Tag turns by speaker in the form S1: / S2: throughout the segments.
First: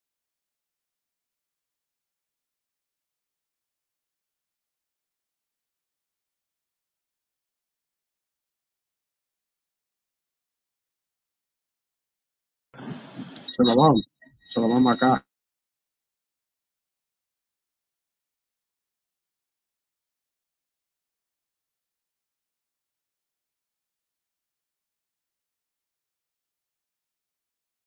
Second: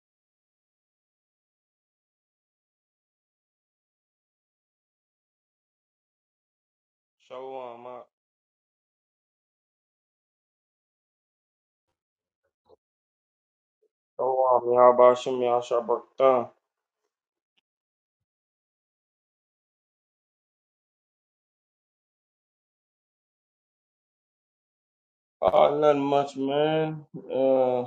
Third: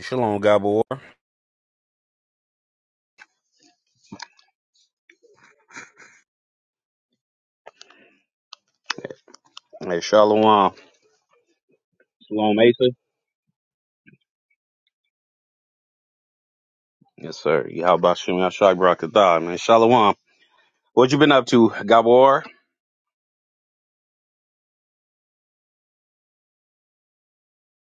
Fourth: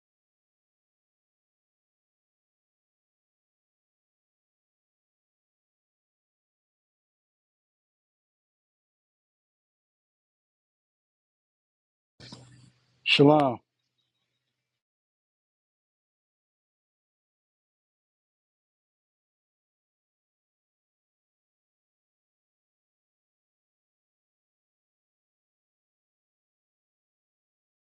S1: Shalom, Gabor.
S2: Shalom,
S1: Hey, Shalom. Shalom, Asa.
S3: Shalom.
S4: Shalom.
S2: Shalom,
S4: Shalom, Aka.
S2: Yabashim, Yashabakta.
S1: Yes, sir. How about Shem Yashak Barakatah, man? Shalom. What you been up to, Gabor?
S2: Uh, nothing much, man. Uh,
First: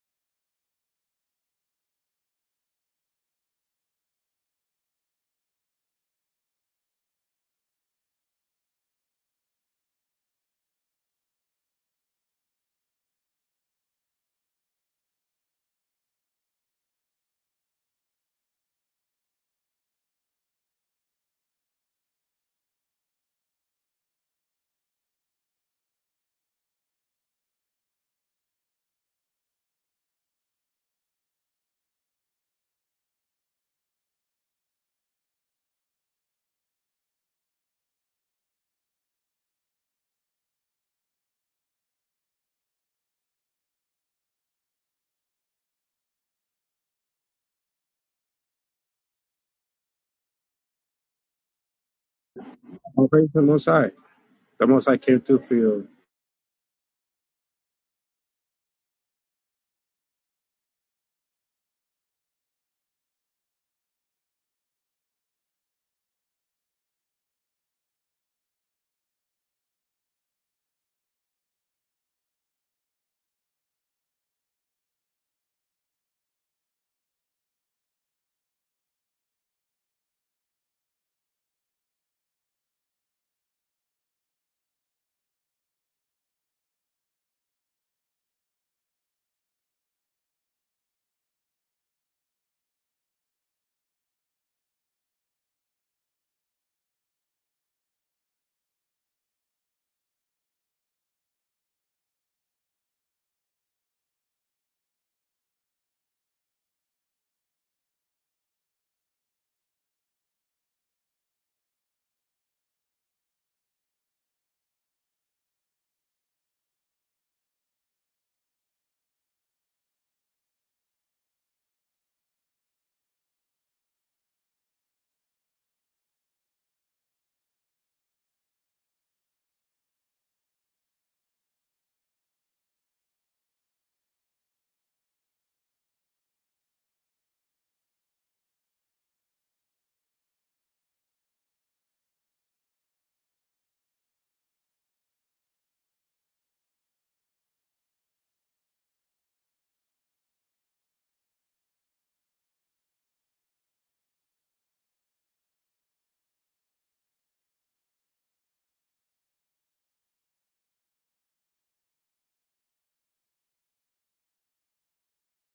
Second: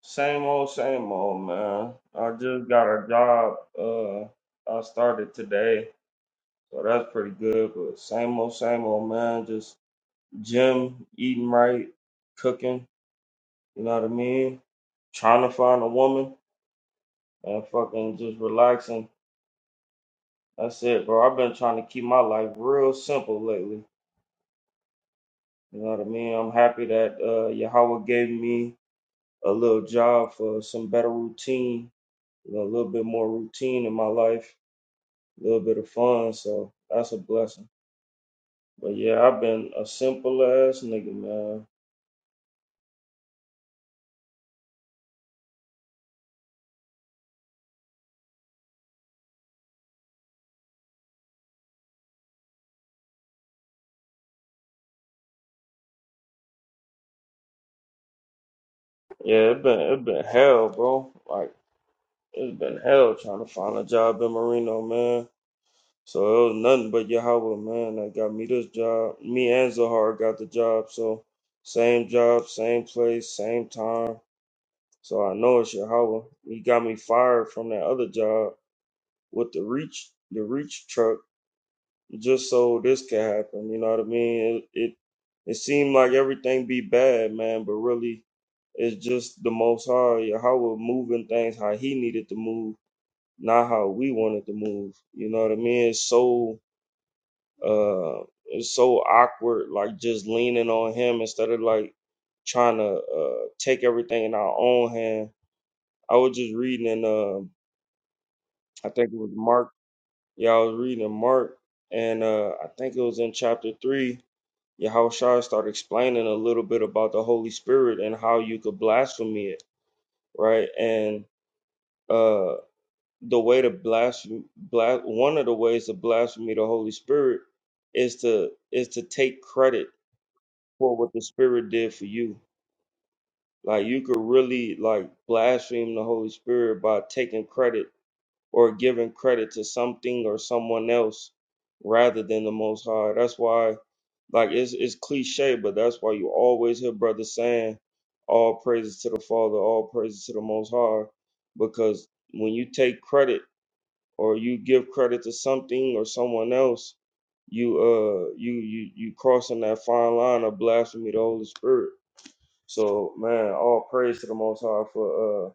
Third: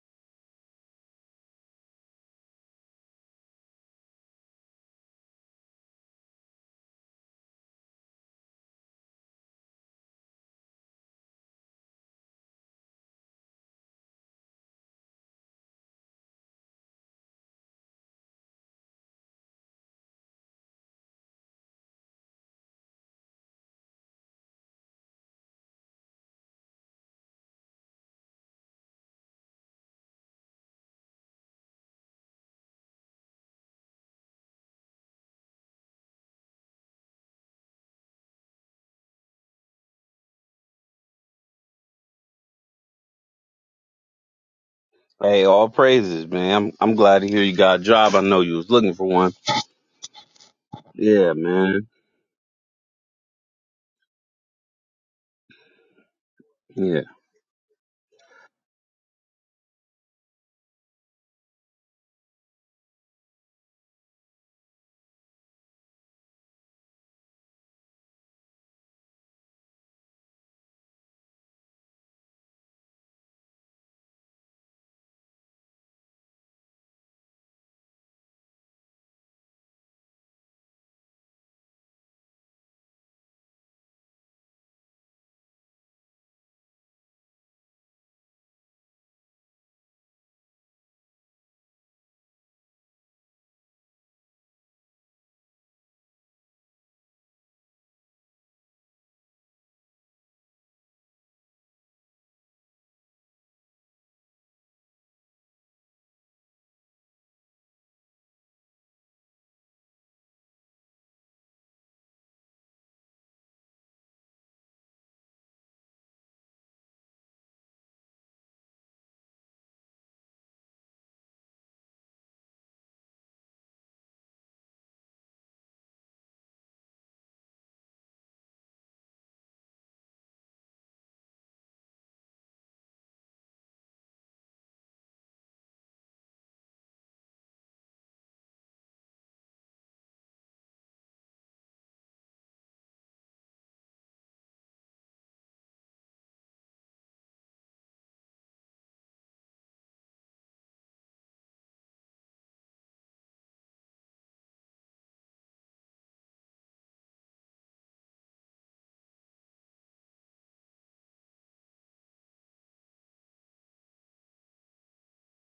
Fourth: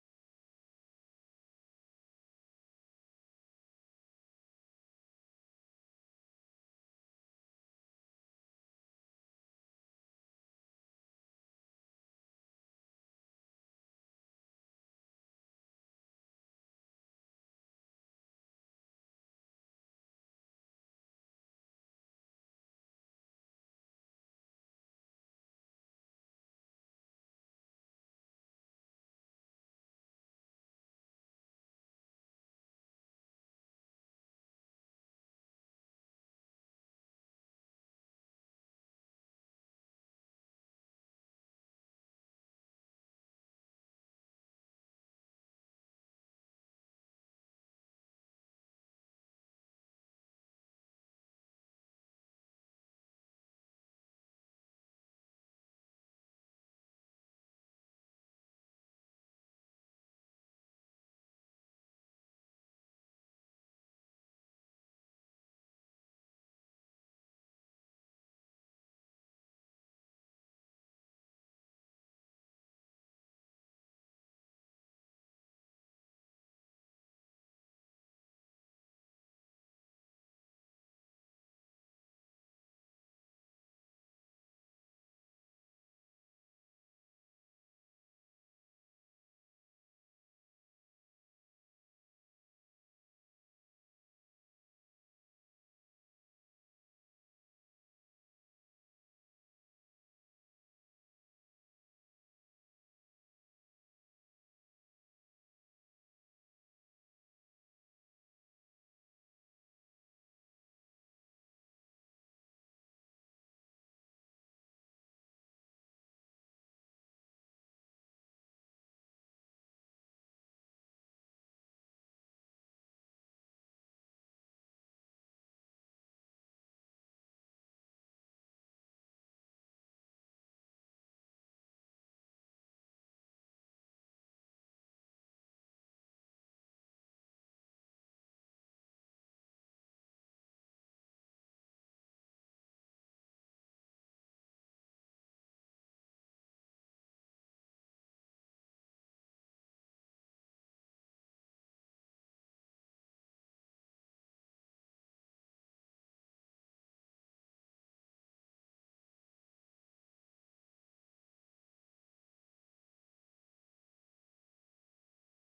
S2: same old, same old, man. I just got a job. Uh, I started today, so that's pretty good. But same old, same old, man. Just gym, eating right, cooking. You know what I mean? Trying to find a woman and fucking just relaxing. That's it, bro. I've been trying to keep my life real simple lately. You know what I mean? I'm happy that uh, Yahweh gave me a little job for some better routine, you know, a little bit more routine in my life, a little bit of fun. So that's a blessing. But yeah, I've been a simple ass nigga, man.
S1: Hey, all praises, man. I'm, I'm glad to hear you got a job. I know you was looking for one. Yeah, man.
S4: Well, praise the Most High. The Most High came through for you.
S1: Yeah.
S2: Yeah, it been it been hell, bro. Like it's been hell trying to find a job in Marino, man. So it was nothing but Yahweh, man, that got me this job. Me and Zahar got the job, so same job, same place, same time. So I know it's Yahweh. He got me fired from that other job with the reach the reach truck just so this can happen. You know what I mean? It it, it seemed like everything be bad, man, but really it's just the most high yeah, how we're moving things how he needed to move, not how we wanted to move. You know what I mean? It's so uh it's so awkward, like just leaning on him instead of like trying to uh take everything in our own hand. I was just reading in uh I think it was Mark Yeah, I was reading in Mark, and uh, I think it was in chapter three. Yahushua started explaining a little bit about the Holy Spirit and how you could blaspheme it, right? And uh, the way to blaspheme, blas- one of the ways to blaspheme the Holy Spirit is to is to take credit for what the Spirit did for you. Like you could really like blaspheme the Holy Spirit by taking credit or giving credit to something or someone else rather than the Most High. That's why, like, it's, it's cliche, but that's why you always hear brothers saying, all praises to the Father, all praises to the Most High, because when you take credit or you give credit to something or someone else, you uh you you you crossing that fine line of blasphemy to the Holy Spirit. So man, all praise to the Most High for uh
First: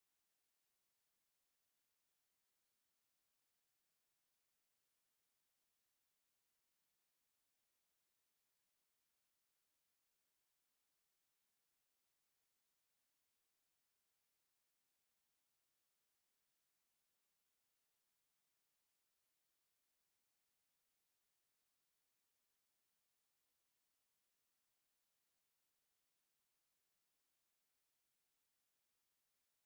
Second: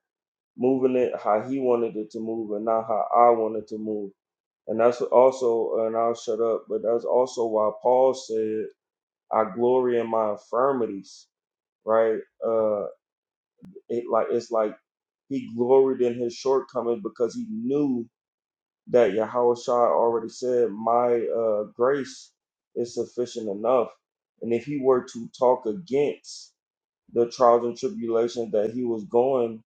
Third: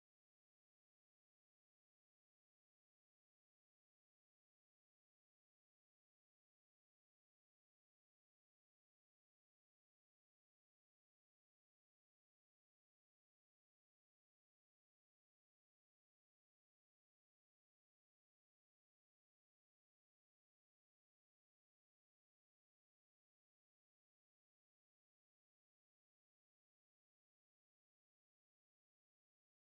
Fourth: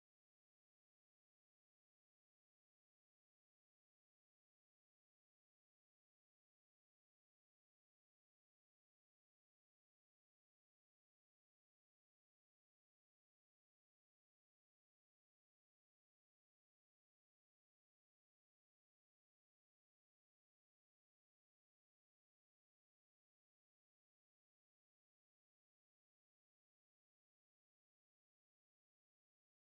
S2: moving it how he wanted it to move and not how I wanted to move. And that's also, and I'll shut up, but that's also why Paul said, I glory in my infirmities, right? Uh, it like It's like he gloried in his shortcomings because he knew that Yahweh Shai already said, My uh, grace is sufficient enough. And if he were to talk against the trials and tribulations that he was going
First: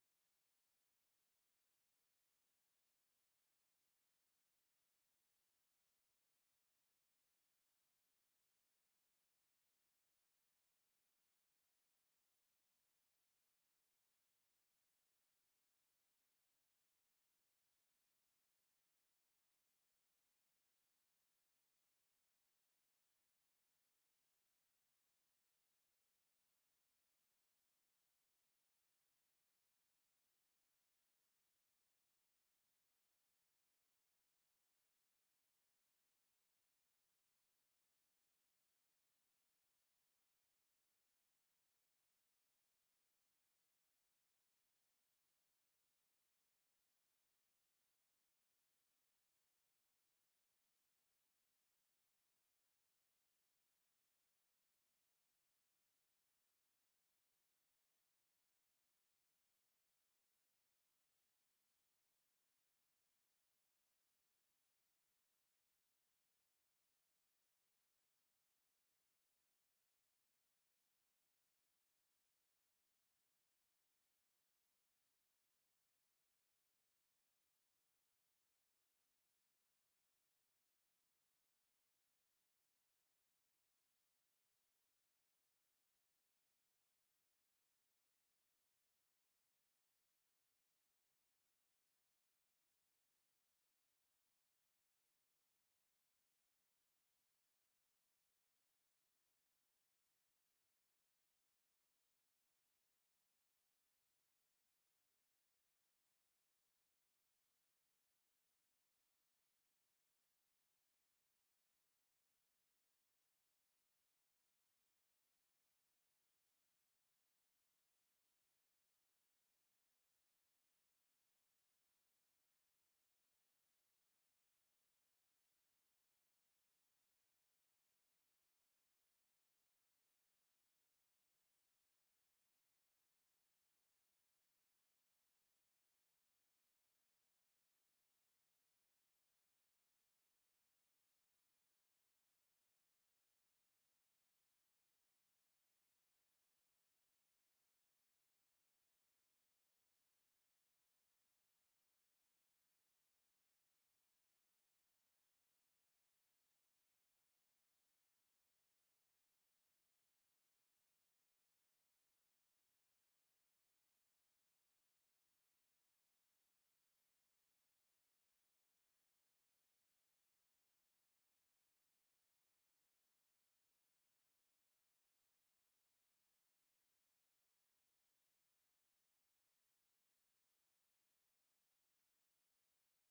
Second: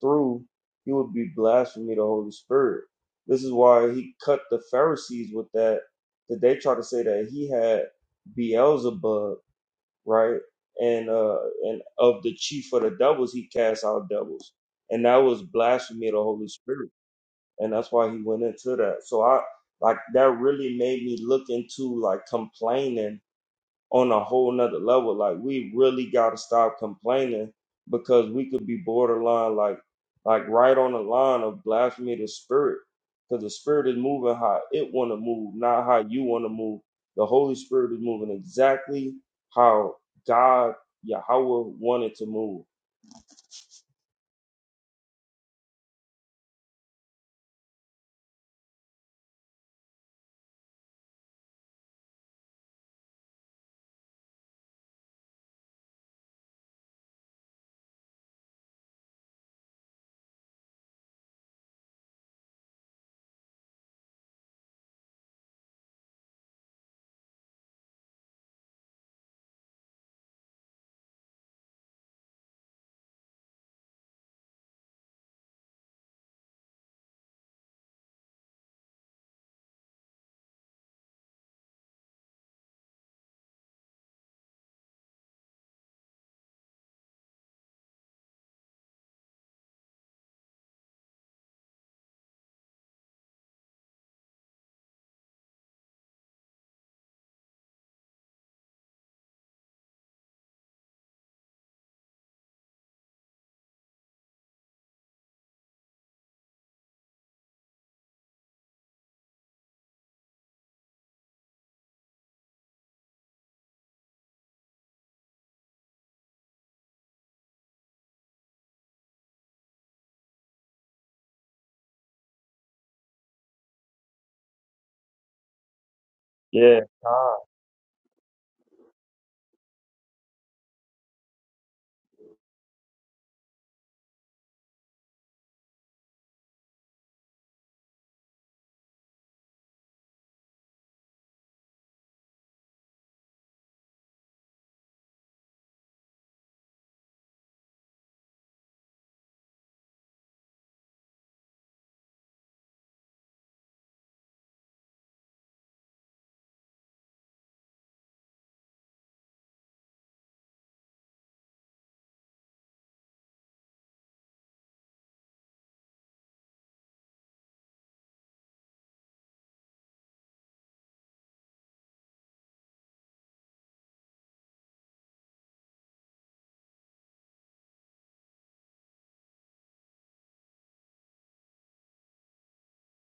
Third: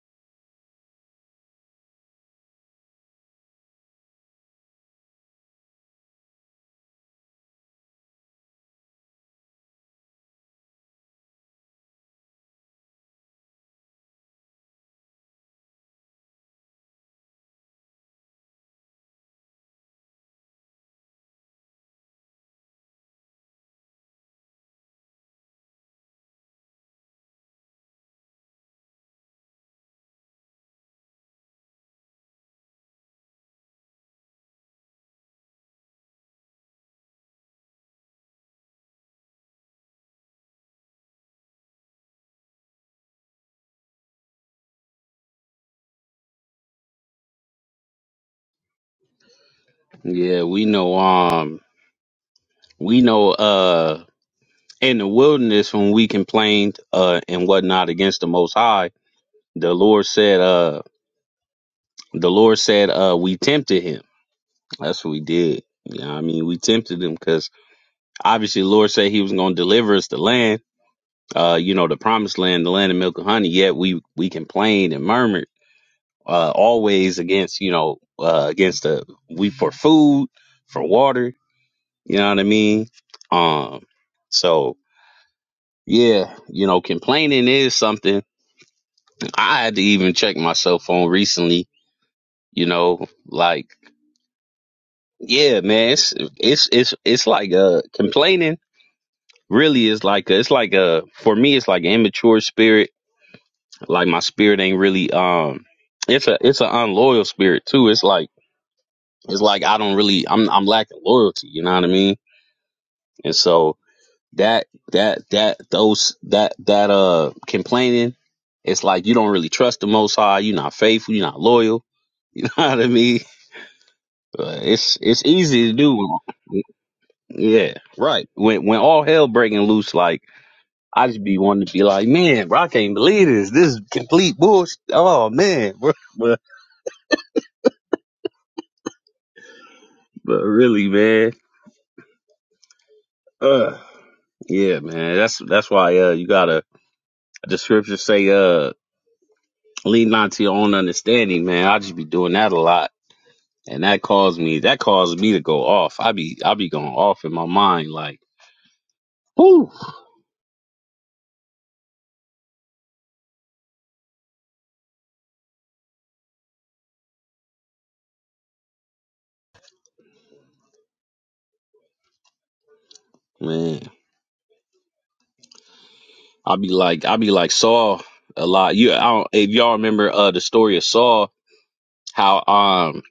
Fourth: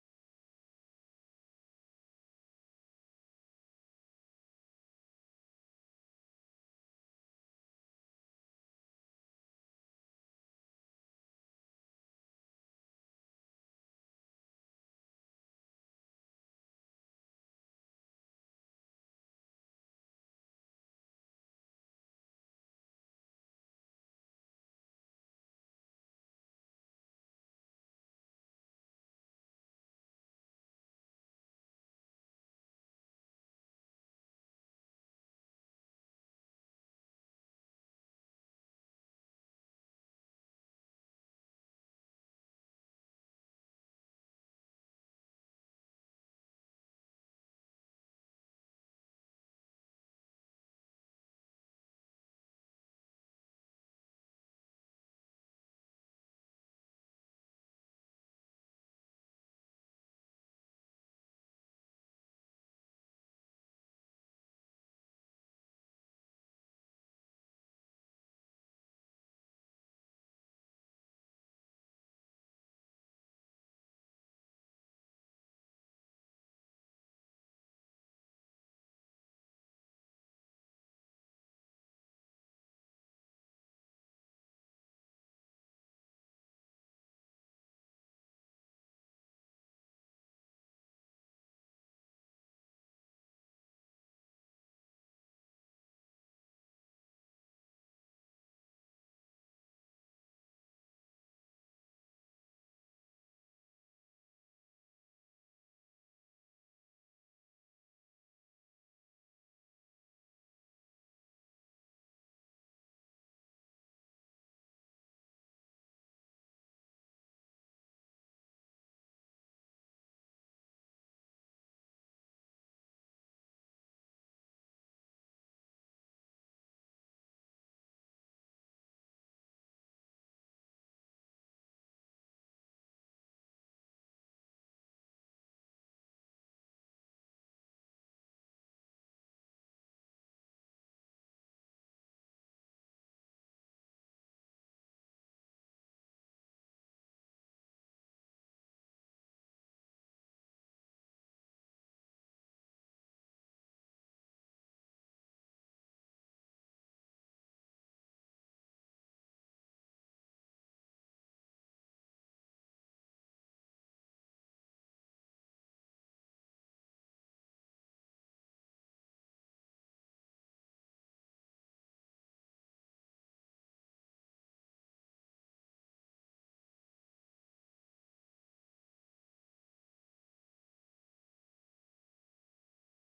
S2: through, he would be blaspheming the Holy Spirit. This is why he cut the Pharisees with that, that they try to say that he had Beelzebub, right? And uh and of the chief of the devils, he cast out devils. And that was blasphemy of the Holy Spirit. And that's why he went into that. So I like that really made me look into like complaining on a whole nother level. Like we really gotta stop complaining because we could be borderline like like right on the line of blasphemy of the spirit. Because the spirit is moving how it wanna move, not how you wanna move. The Holy Spirit is moving exactly how God Yahweh wanted to move.
S1: Yeah, we know, um, we know, uh, in the wilderness when we complained, uh, and whatnot against the Most High, the Lord said, uh, the Lord said, uh, we tempted him. That's what we did. Yeah, I mean, we tempted him 'cause obviously the Lord said he was going to deliver us the land, uh, you know, the promised land, the land of milk and honey. Yet we, we complained and murmured, uh, always against, you know, uh, against the, we for food, for water, you know what I mean? Um, so yeah, you know, complaining is something I had to even check myself on recently, you know, like, yeah, man, it's, it's, it's, it's like, uh, complaining really is like, a, it's like a, for me, it's like an immature spirit Like my spirit ain't really um it's a it's an unloyal spirit too. It's like it's like I don't really I'm I'm lacking loyalty, you know what I mean? And so that that that those that that uh complaining, it's like you don't really trust the most high, you're not faithful, you're not loyal, you know what I mean? Uh, It's it's easy to do. when-
S2: Yeah. God.
S1: Yeah, right. When when all hell breaking loose, like I just be wanting to be like, man, bro, I can't believe this. This is complete bullshit. Oh man, bro. But really, man, uh, yeah, man, that's that's why uh, you gotta. The scriptures say, uh, lean not to your own understanding, man. I just be doing that a lot, and that caused me that caused me to go off. I be I be going off in my mind, like, whoo, man. I be like I be like Saul a lot. You, I don't, if y'all remember uh the story of Saul, how um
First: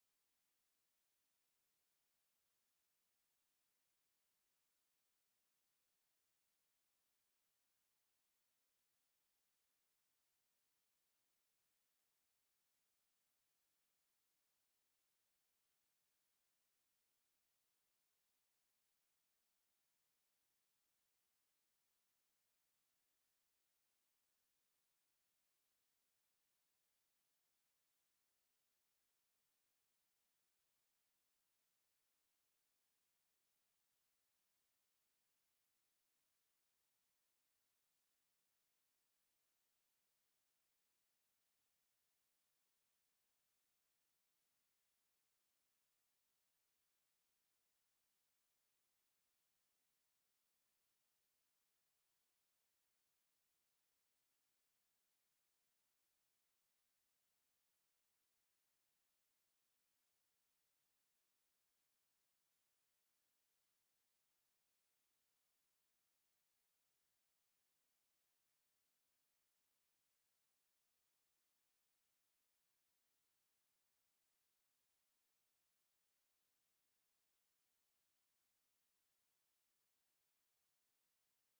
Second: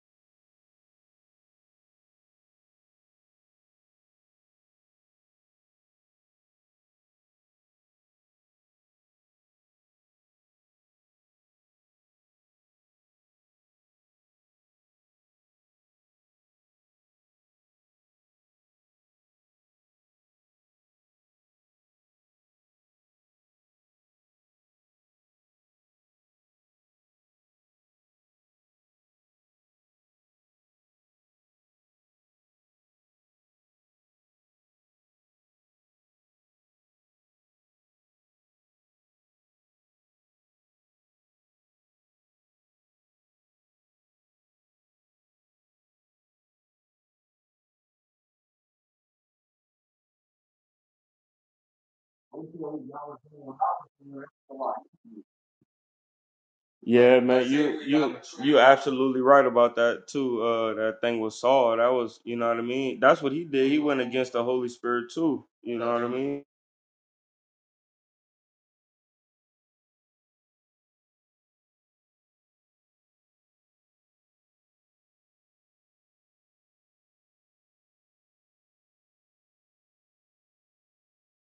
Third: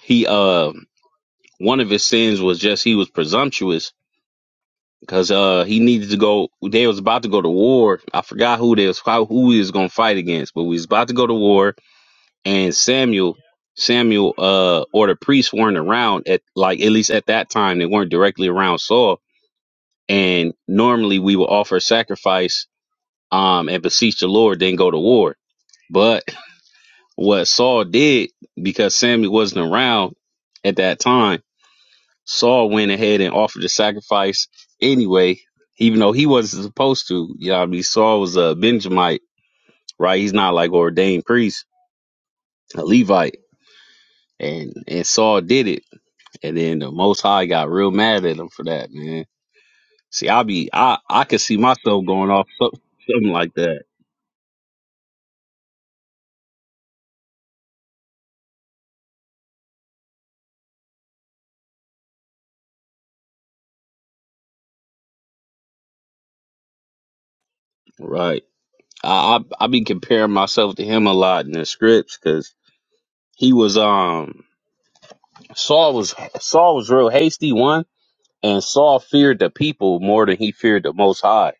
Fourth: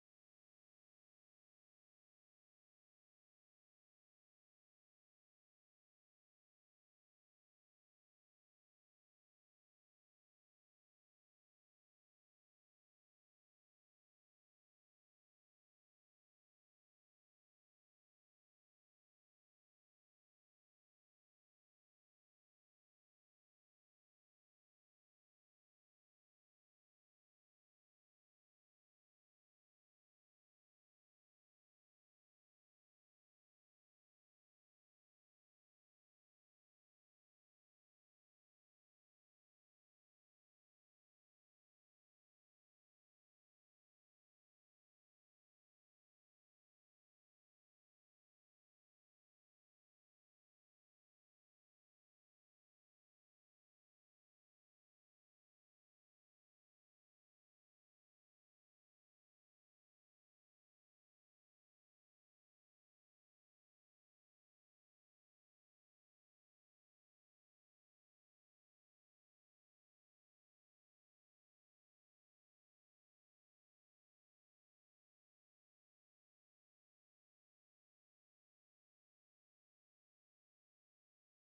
S1: he uh one of his sins was just he was presumptuous because uh he needed to go. They was about to go to war. I forgot who they was how- who he was gonna fight against, but we was about to go to war. And Samuel, Samuel, uh, or the priests weren't around at like at least at that time they weren't directly around Saul. And normally we would offer sacrifice, um, and beseech the Lord, then go to war. But what Saul did because Samuel wasn't around at that time Saul went ahead and offered the sacrifice anyway, even though he wasn't supposed to. You know what I mean? Saul was a Benjamite, right? He's not like ordained priest, a Levite. And and Saul did it. And then the most high got real mad at him for that, man. See, I be I I could see myself going off so- something like that.
S2: Yeah, man, you you you absolutely right about that too. Uh, that thing with Saul, that was you know what I mean. That's what he did. He went against the Holy Spirit too. You know what I mean?
S1: Right. I I, I be comparing myself to him a lot in the scripts because he was um Saul was Saul was real hasty one And Saul feared the people more than he feared the Most High.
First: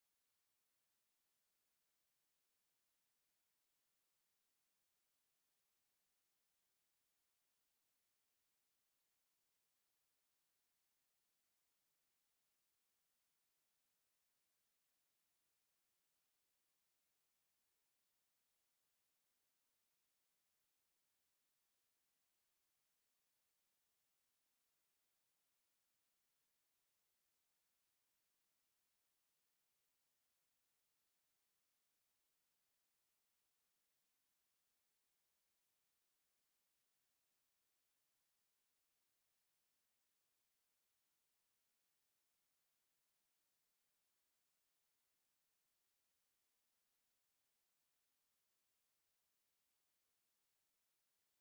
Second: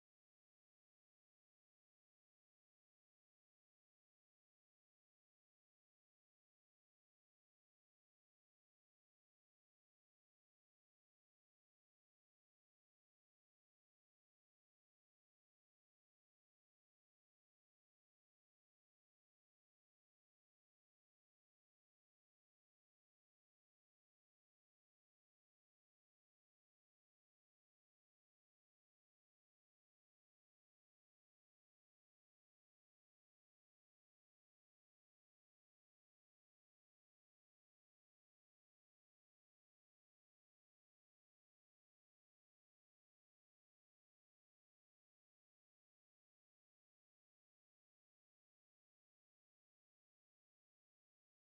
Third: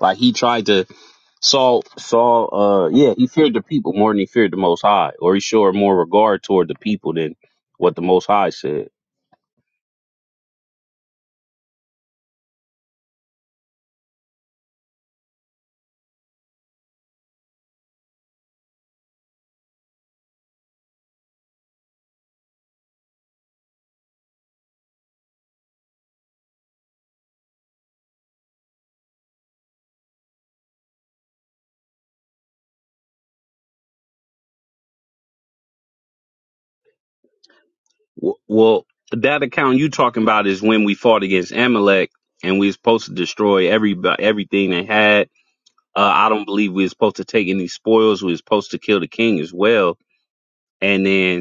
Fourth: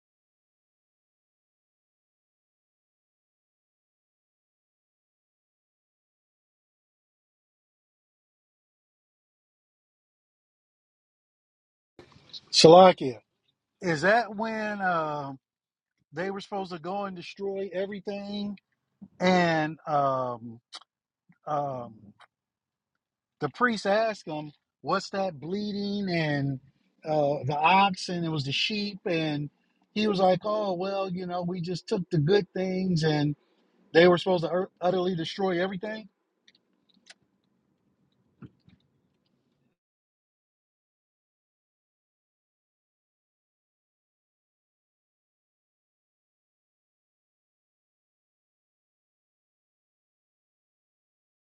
S1: Like he tried to Saul Saul uh yeah he feared the people more than he feared the Most High, or he showed more regard toward the people than what the Most High said.
S3: Shalakia. Is that when um they were supposed to go and destroy everything? And um, um, the priest asked them, What's that bleeding? And uh, the oxen, it was the sheep. And he was like, Oh, well, you know, we just took the good things and they were supposed to ut- utterly destroy everything?
S1: W- Well, that account you talking about is when we fought against Amalek and we was supposed to destroy every everything they had. Uh, I don't believe we was supposed to take any spoils. We was supposed to kill the king as well. And then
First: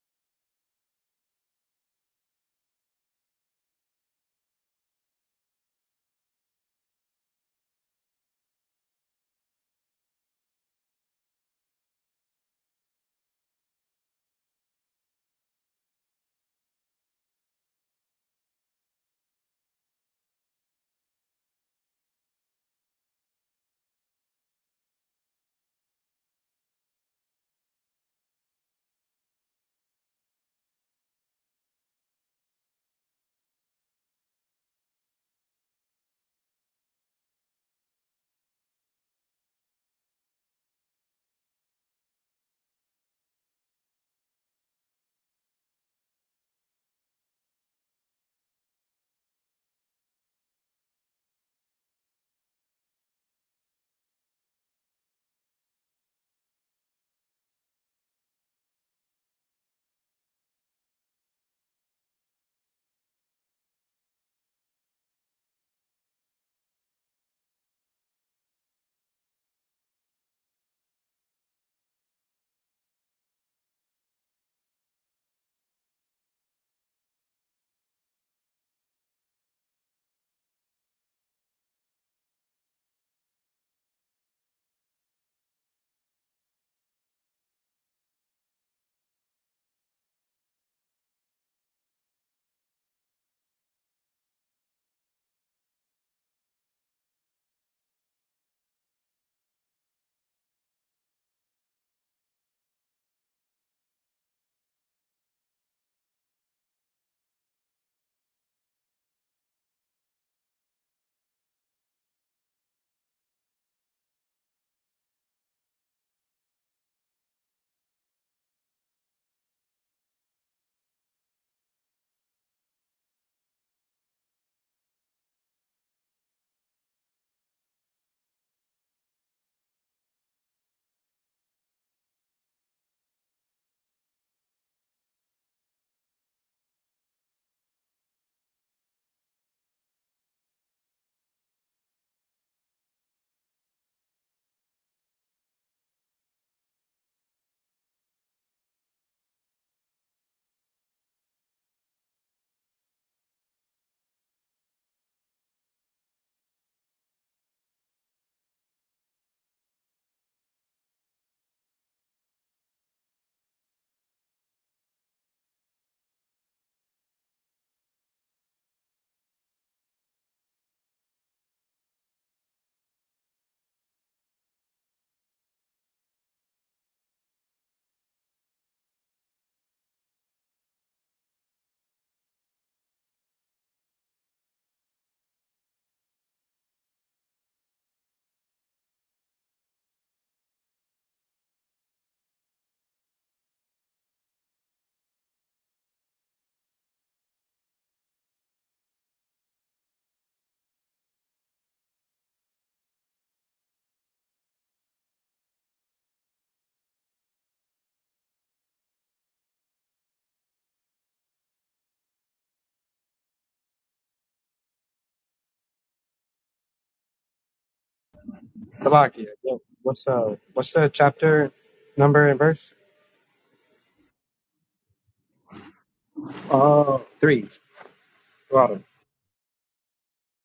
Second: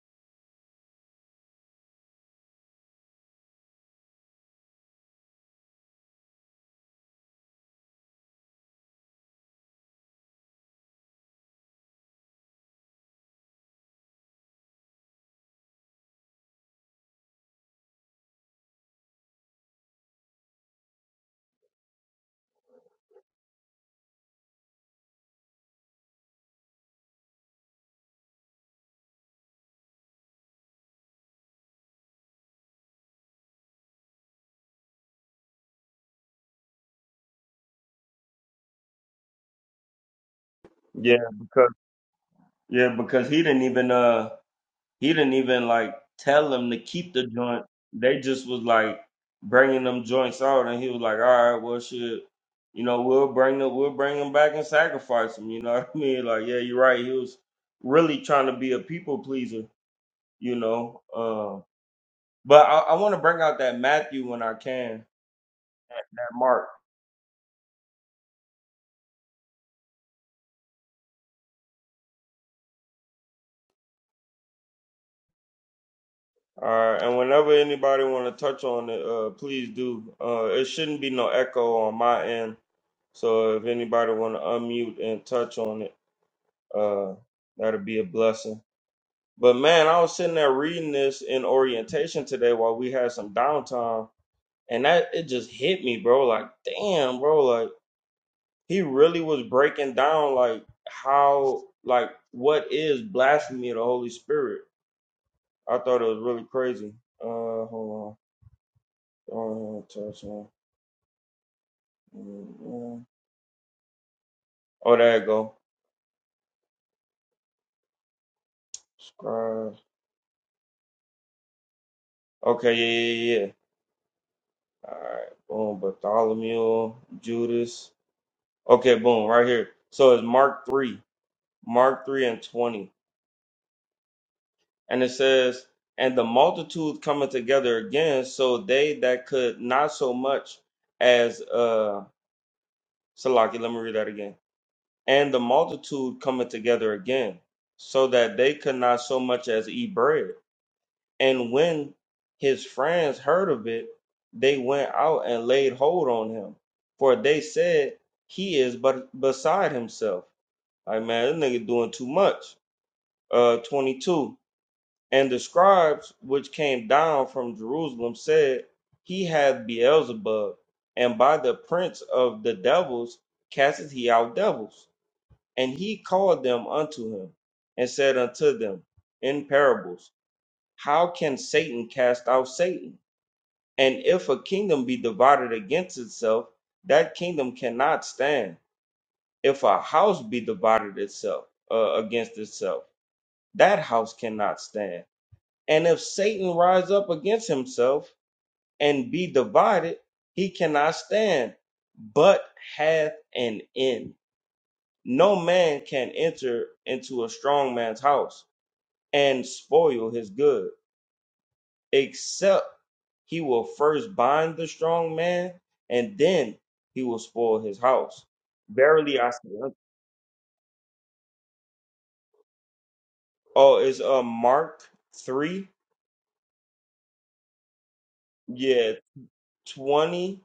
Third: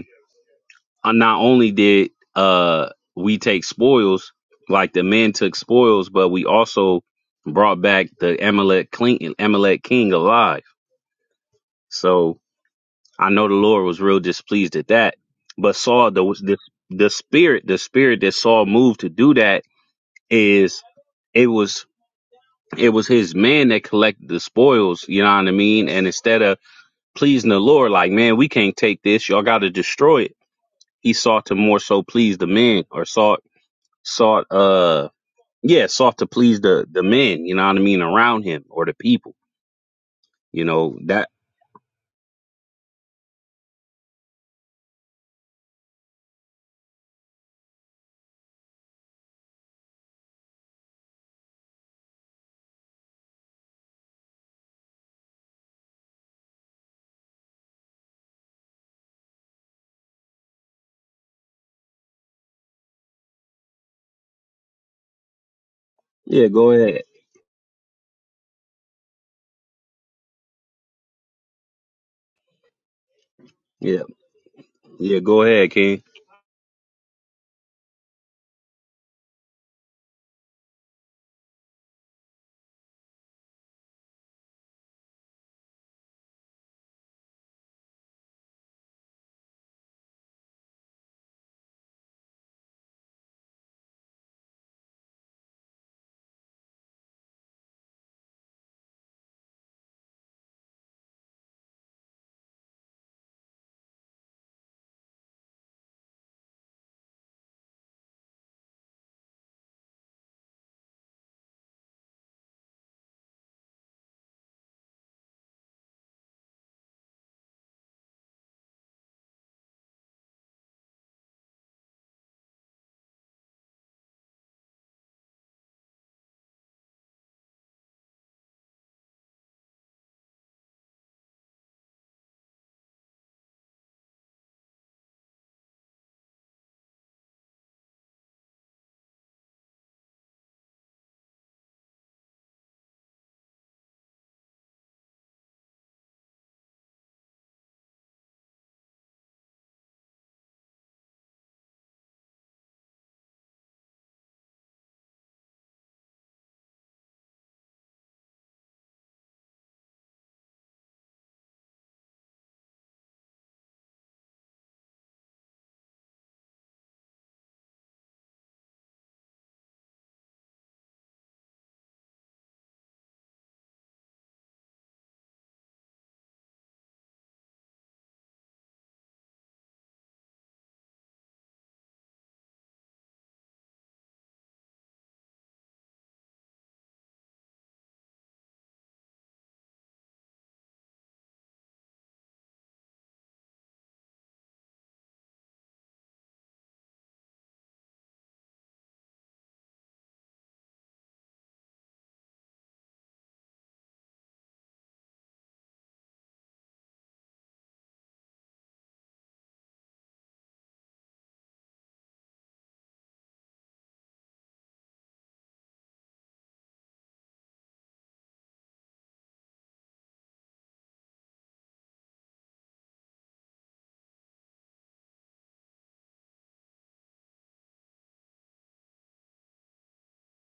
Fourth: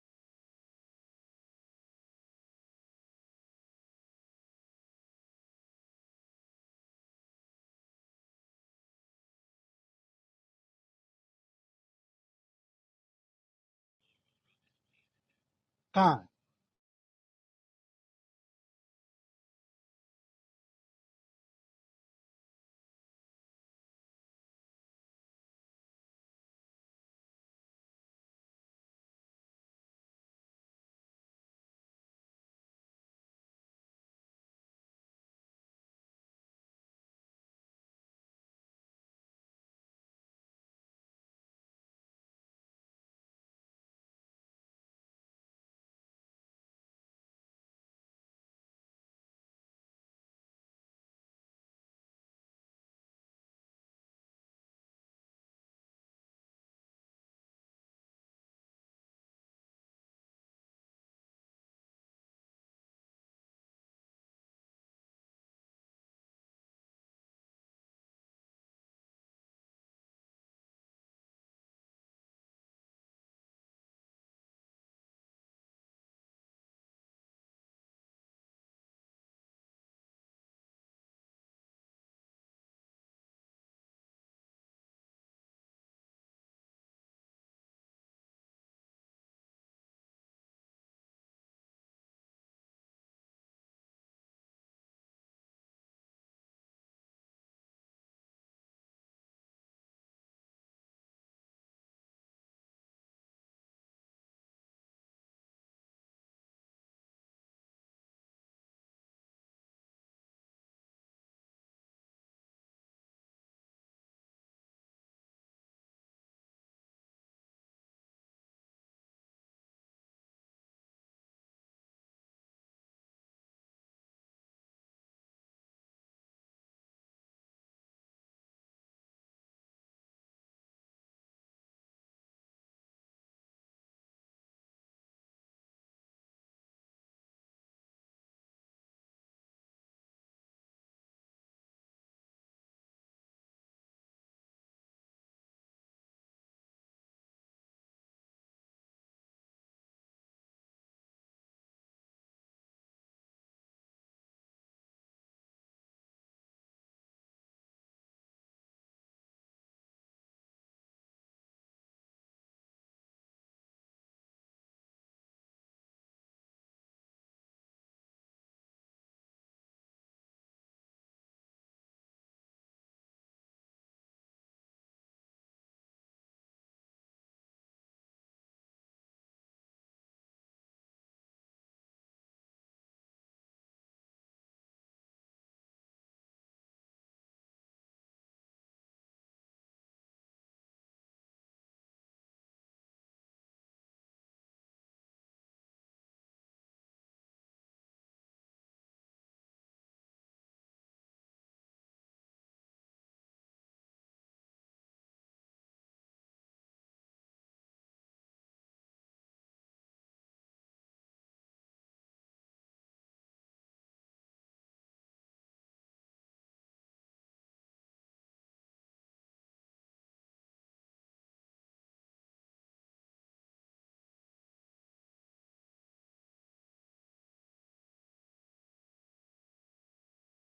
S1: uh, not only did uh we take spoils, like the men took spoils, but we also brought back the Amalek king, Amalek king alive. So I know the Lord was real displeased at that. But Saul, the
S3: Time.
S1: the, the spirit, the spirit that Saul moved to do that is it was it was his man that collected the spoils. You know what I mean? And instead of pleasing the Lord, like man, we can't take this. Y'all got to destroy it. He sought to more so please the men, or sought sought uh yeah sought to please the the men you know what i mean around him or the people you know
S2: Yeah,
S1: that
S2: because yeah, because he didn't even uh he didn't even like tell them to keep the joint. They just was like bringing them joints out, and he was like, all right, well, shit, you know, we'll bring them, we'll bring them back and sacrifice them. You know what I mean? Like, yeah, you're right. He was really trying to be a people pleaser. You know, um, But I, I want to bring out that Matthew when I can, that, that
S1: yeah
S2: Mark.
S1: go ahead yeah yeah go ahead king
S2: All right, and whenever anybody want to touch on it, uh, please do. Uh, it shouldn't be no echo on my end. So if anybody want to unmute and touch on it, uh, that'll be a blessing. But man, I was sitting there reading this in orientation today while we had some downtime, and that it just hit me, bro. Like, damn, bro. Like he really was breaking down like how like what is blasphemy of the Holy Spirit I thought it was really crazy. Uh, hold on. Oh, Mm, yeah. Oh, there you go. Scribe. Okay, yeah, yeah, yeah. All right, boom. Bartholomew, Judas. Okay, boom, right here. So it's Mark 3, Mark 3 and 20. And it says, And the multitude coming together again, so they that could not so much as, uh, Salaki, let me read that again and the multitude coming together again, so that they could not so much as eat bread. And when his friends heard of it, they went out and laid hold on him, for they said he is but beside himself. Like man, this nigga doing too much. Uh, twenty two. And the scribes which came down from Jerusalem said, He hath Beelzebub, and by the prince of the devils casteth he out devils. And he called them unto him and said unto them in parables, How can Satan cast out Satan? And if a kingdom be divided against itself, that kingdom cannot stand. If a house be divided itself uh, against itself, that house cannot stand. And if Satan rise up against himself and be divided, he cannot stand, but hath an end. No man can enter into a strong man's house and spoil his good, except he will first bind the strong man, and then he will spoil his house. Verily
S4: Salakia.
S2: I say,
S4: Yeah.
S2: unto-
S4: What's uh what's the chapter number and verse?
S2: oh, it's uh, Mark 3,
S4: Oh, three. Well,
S2: yeah, 20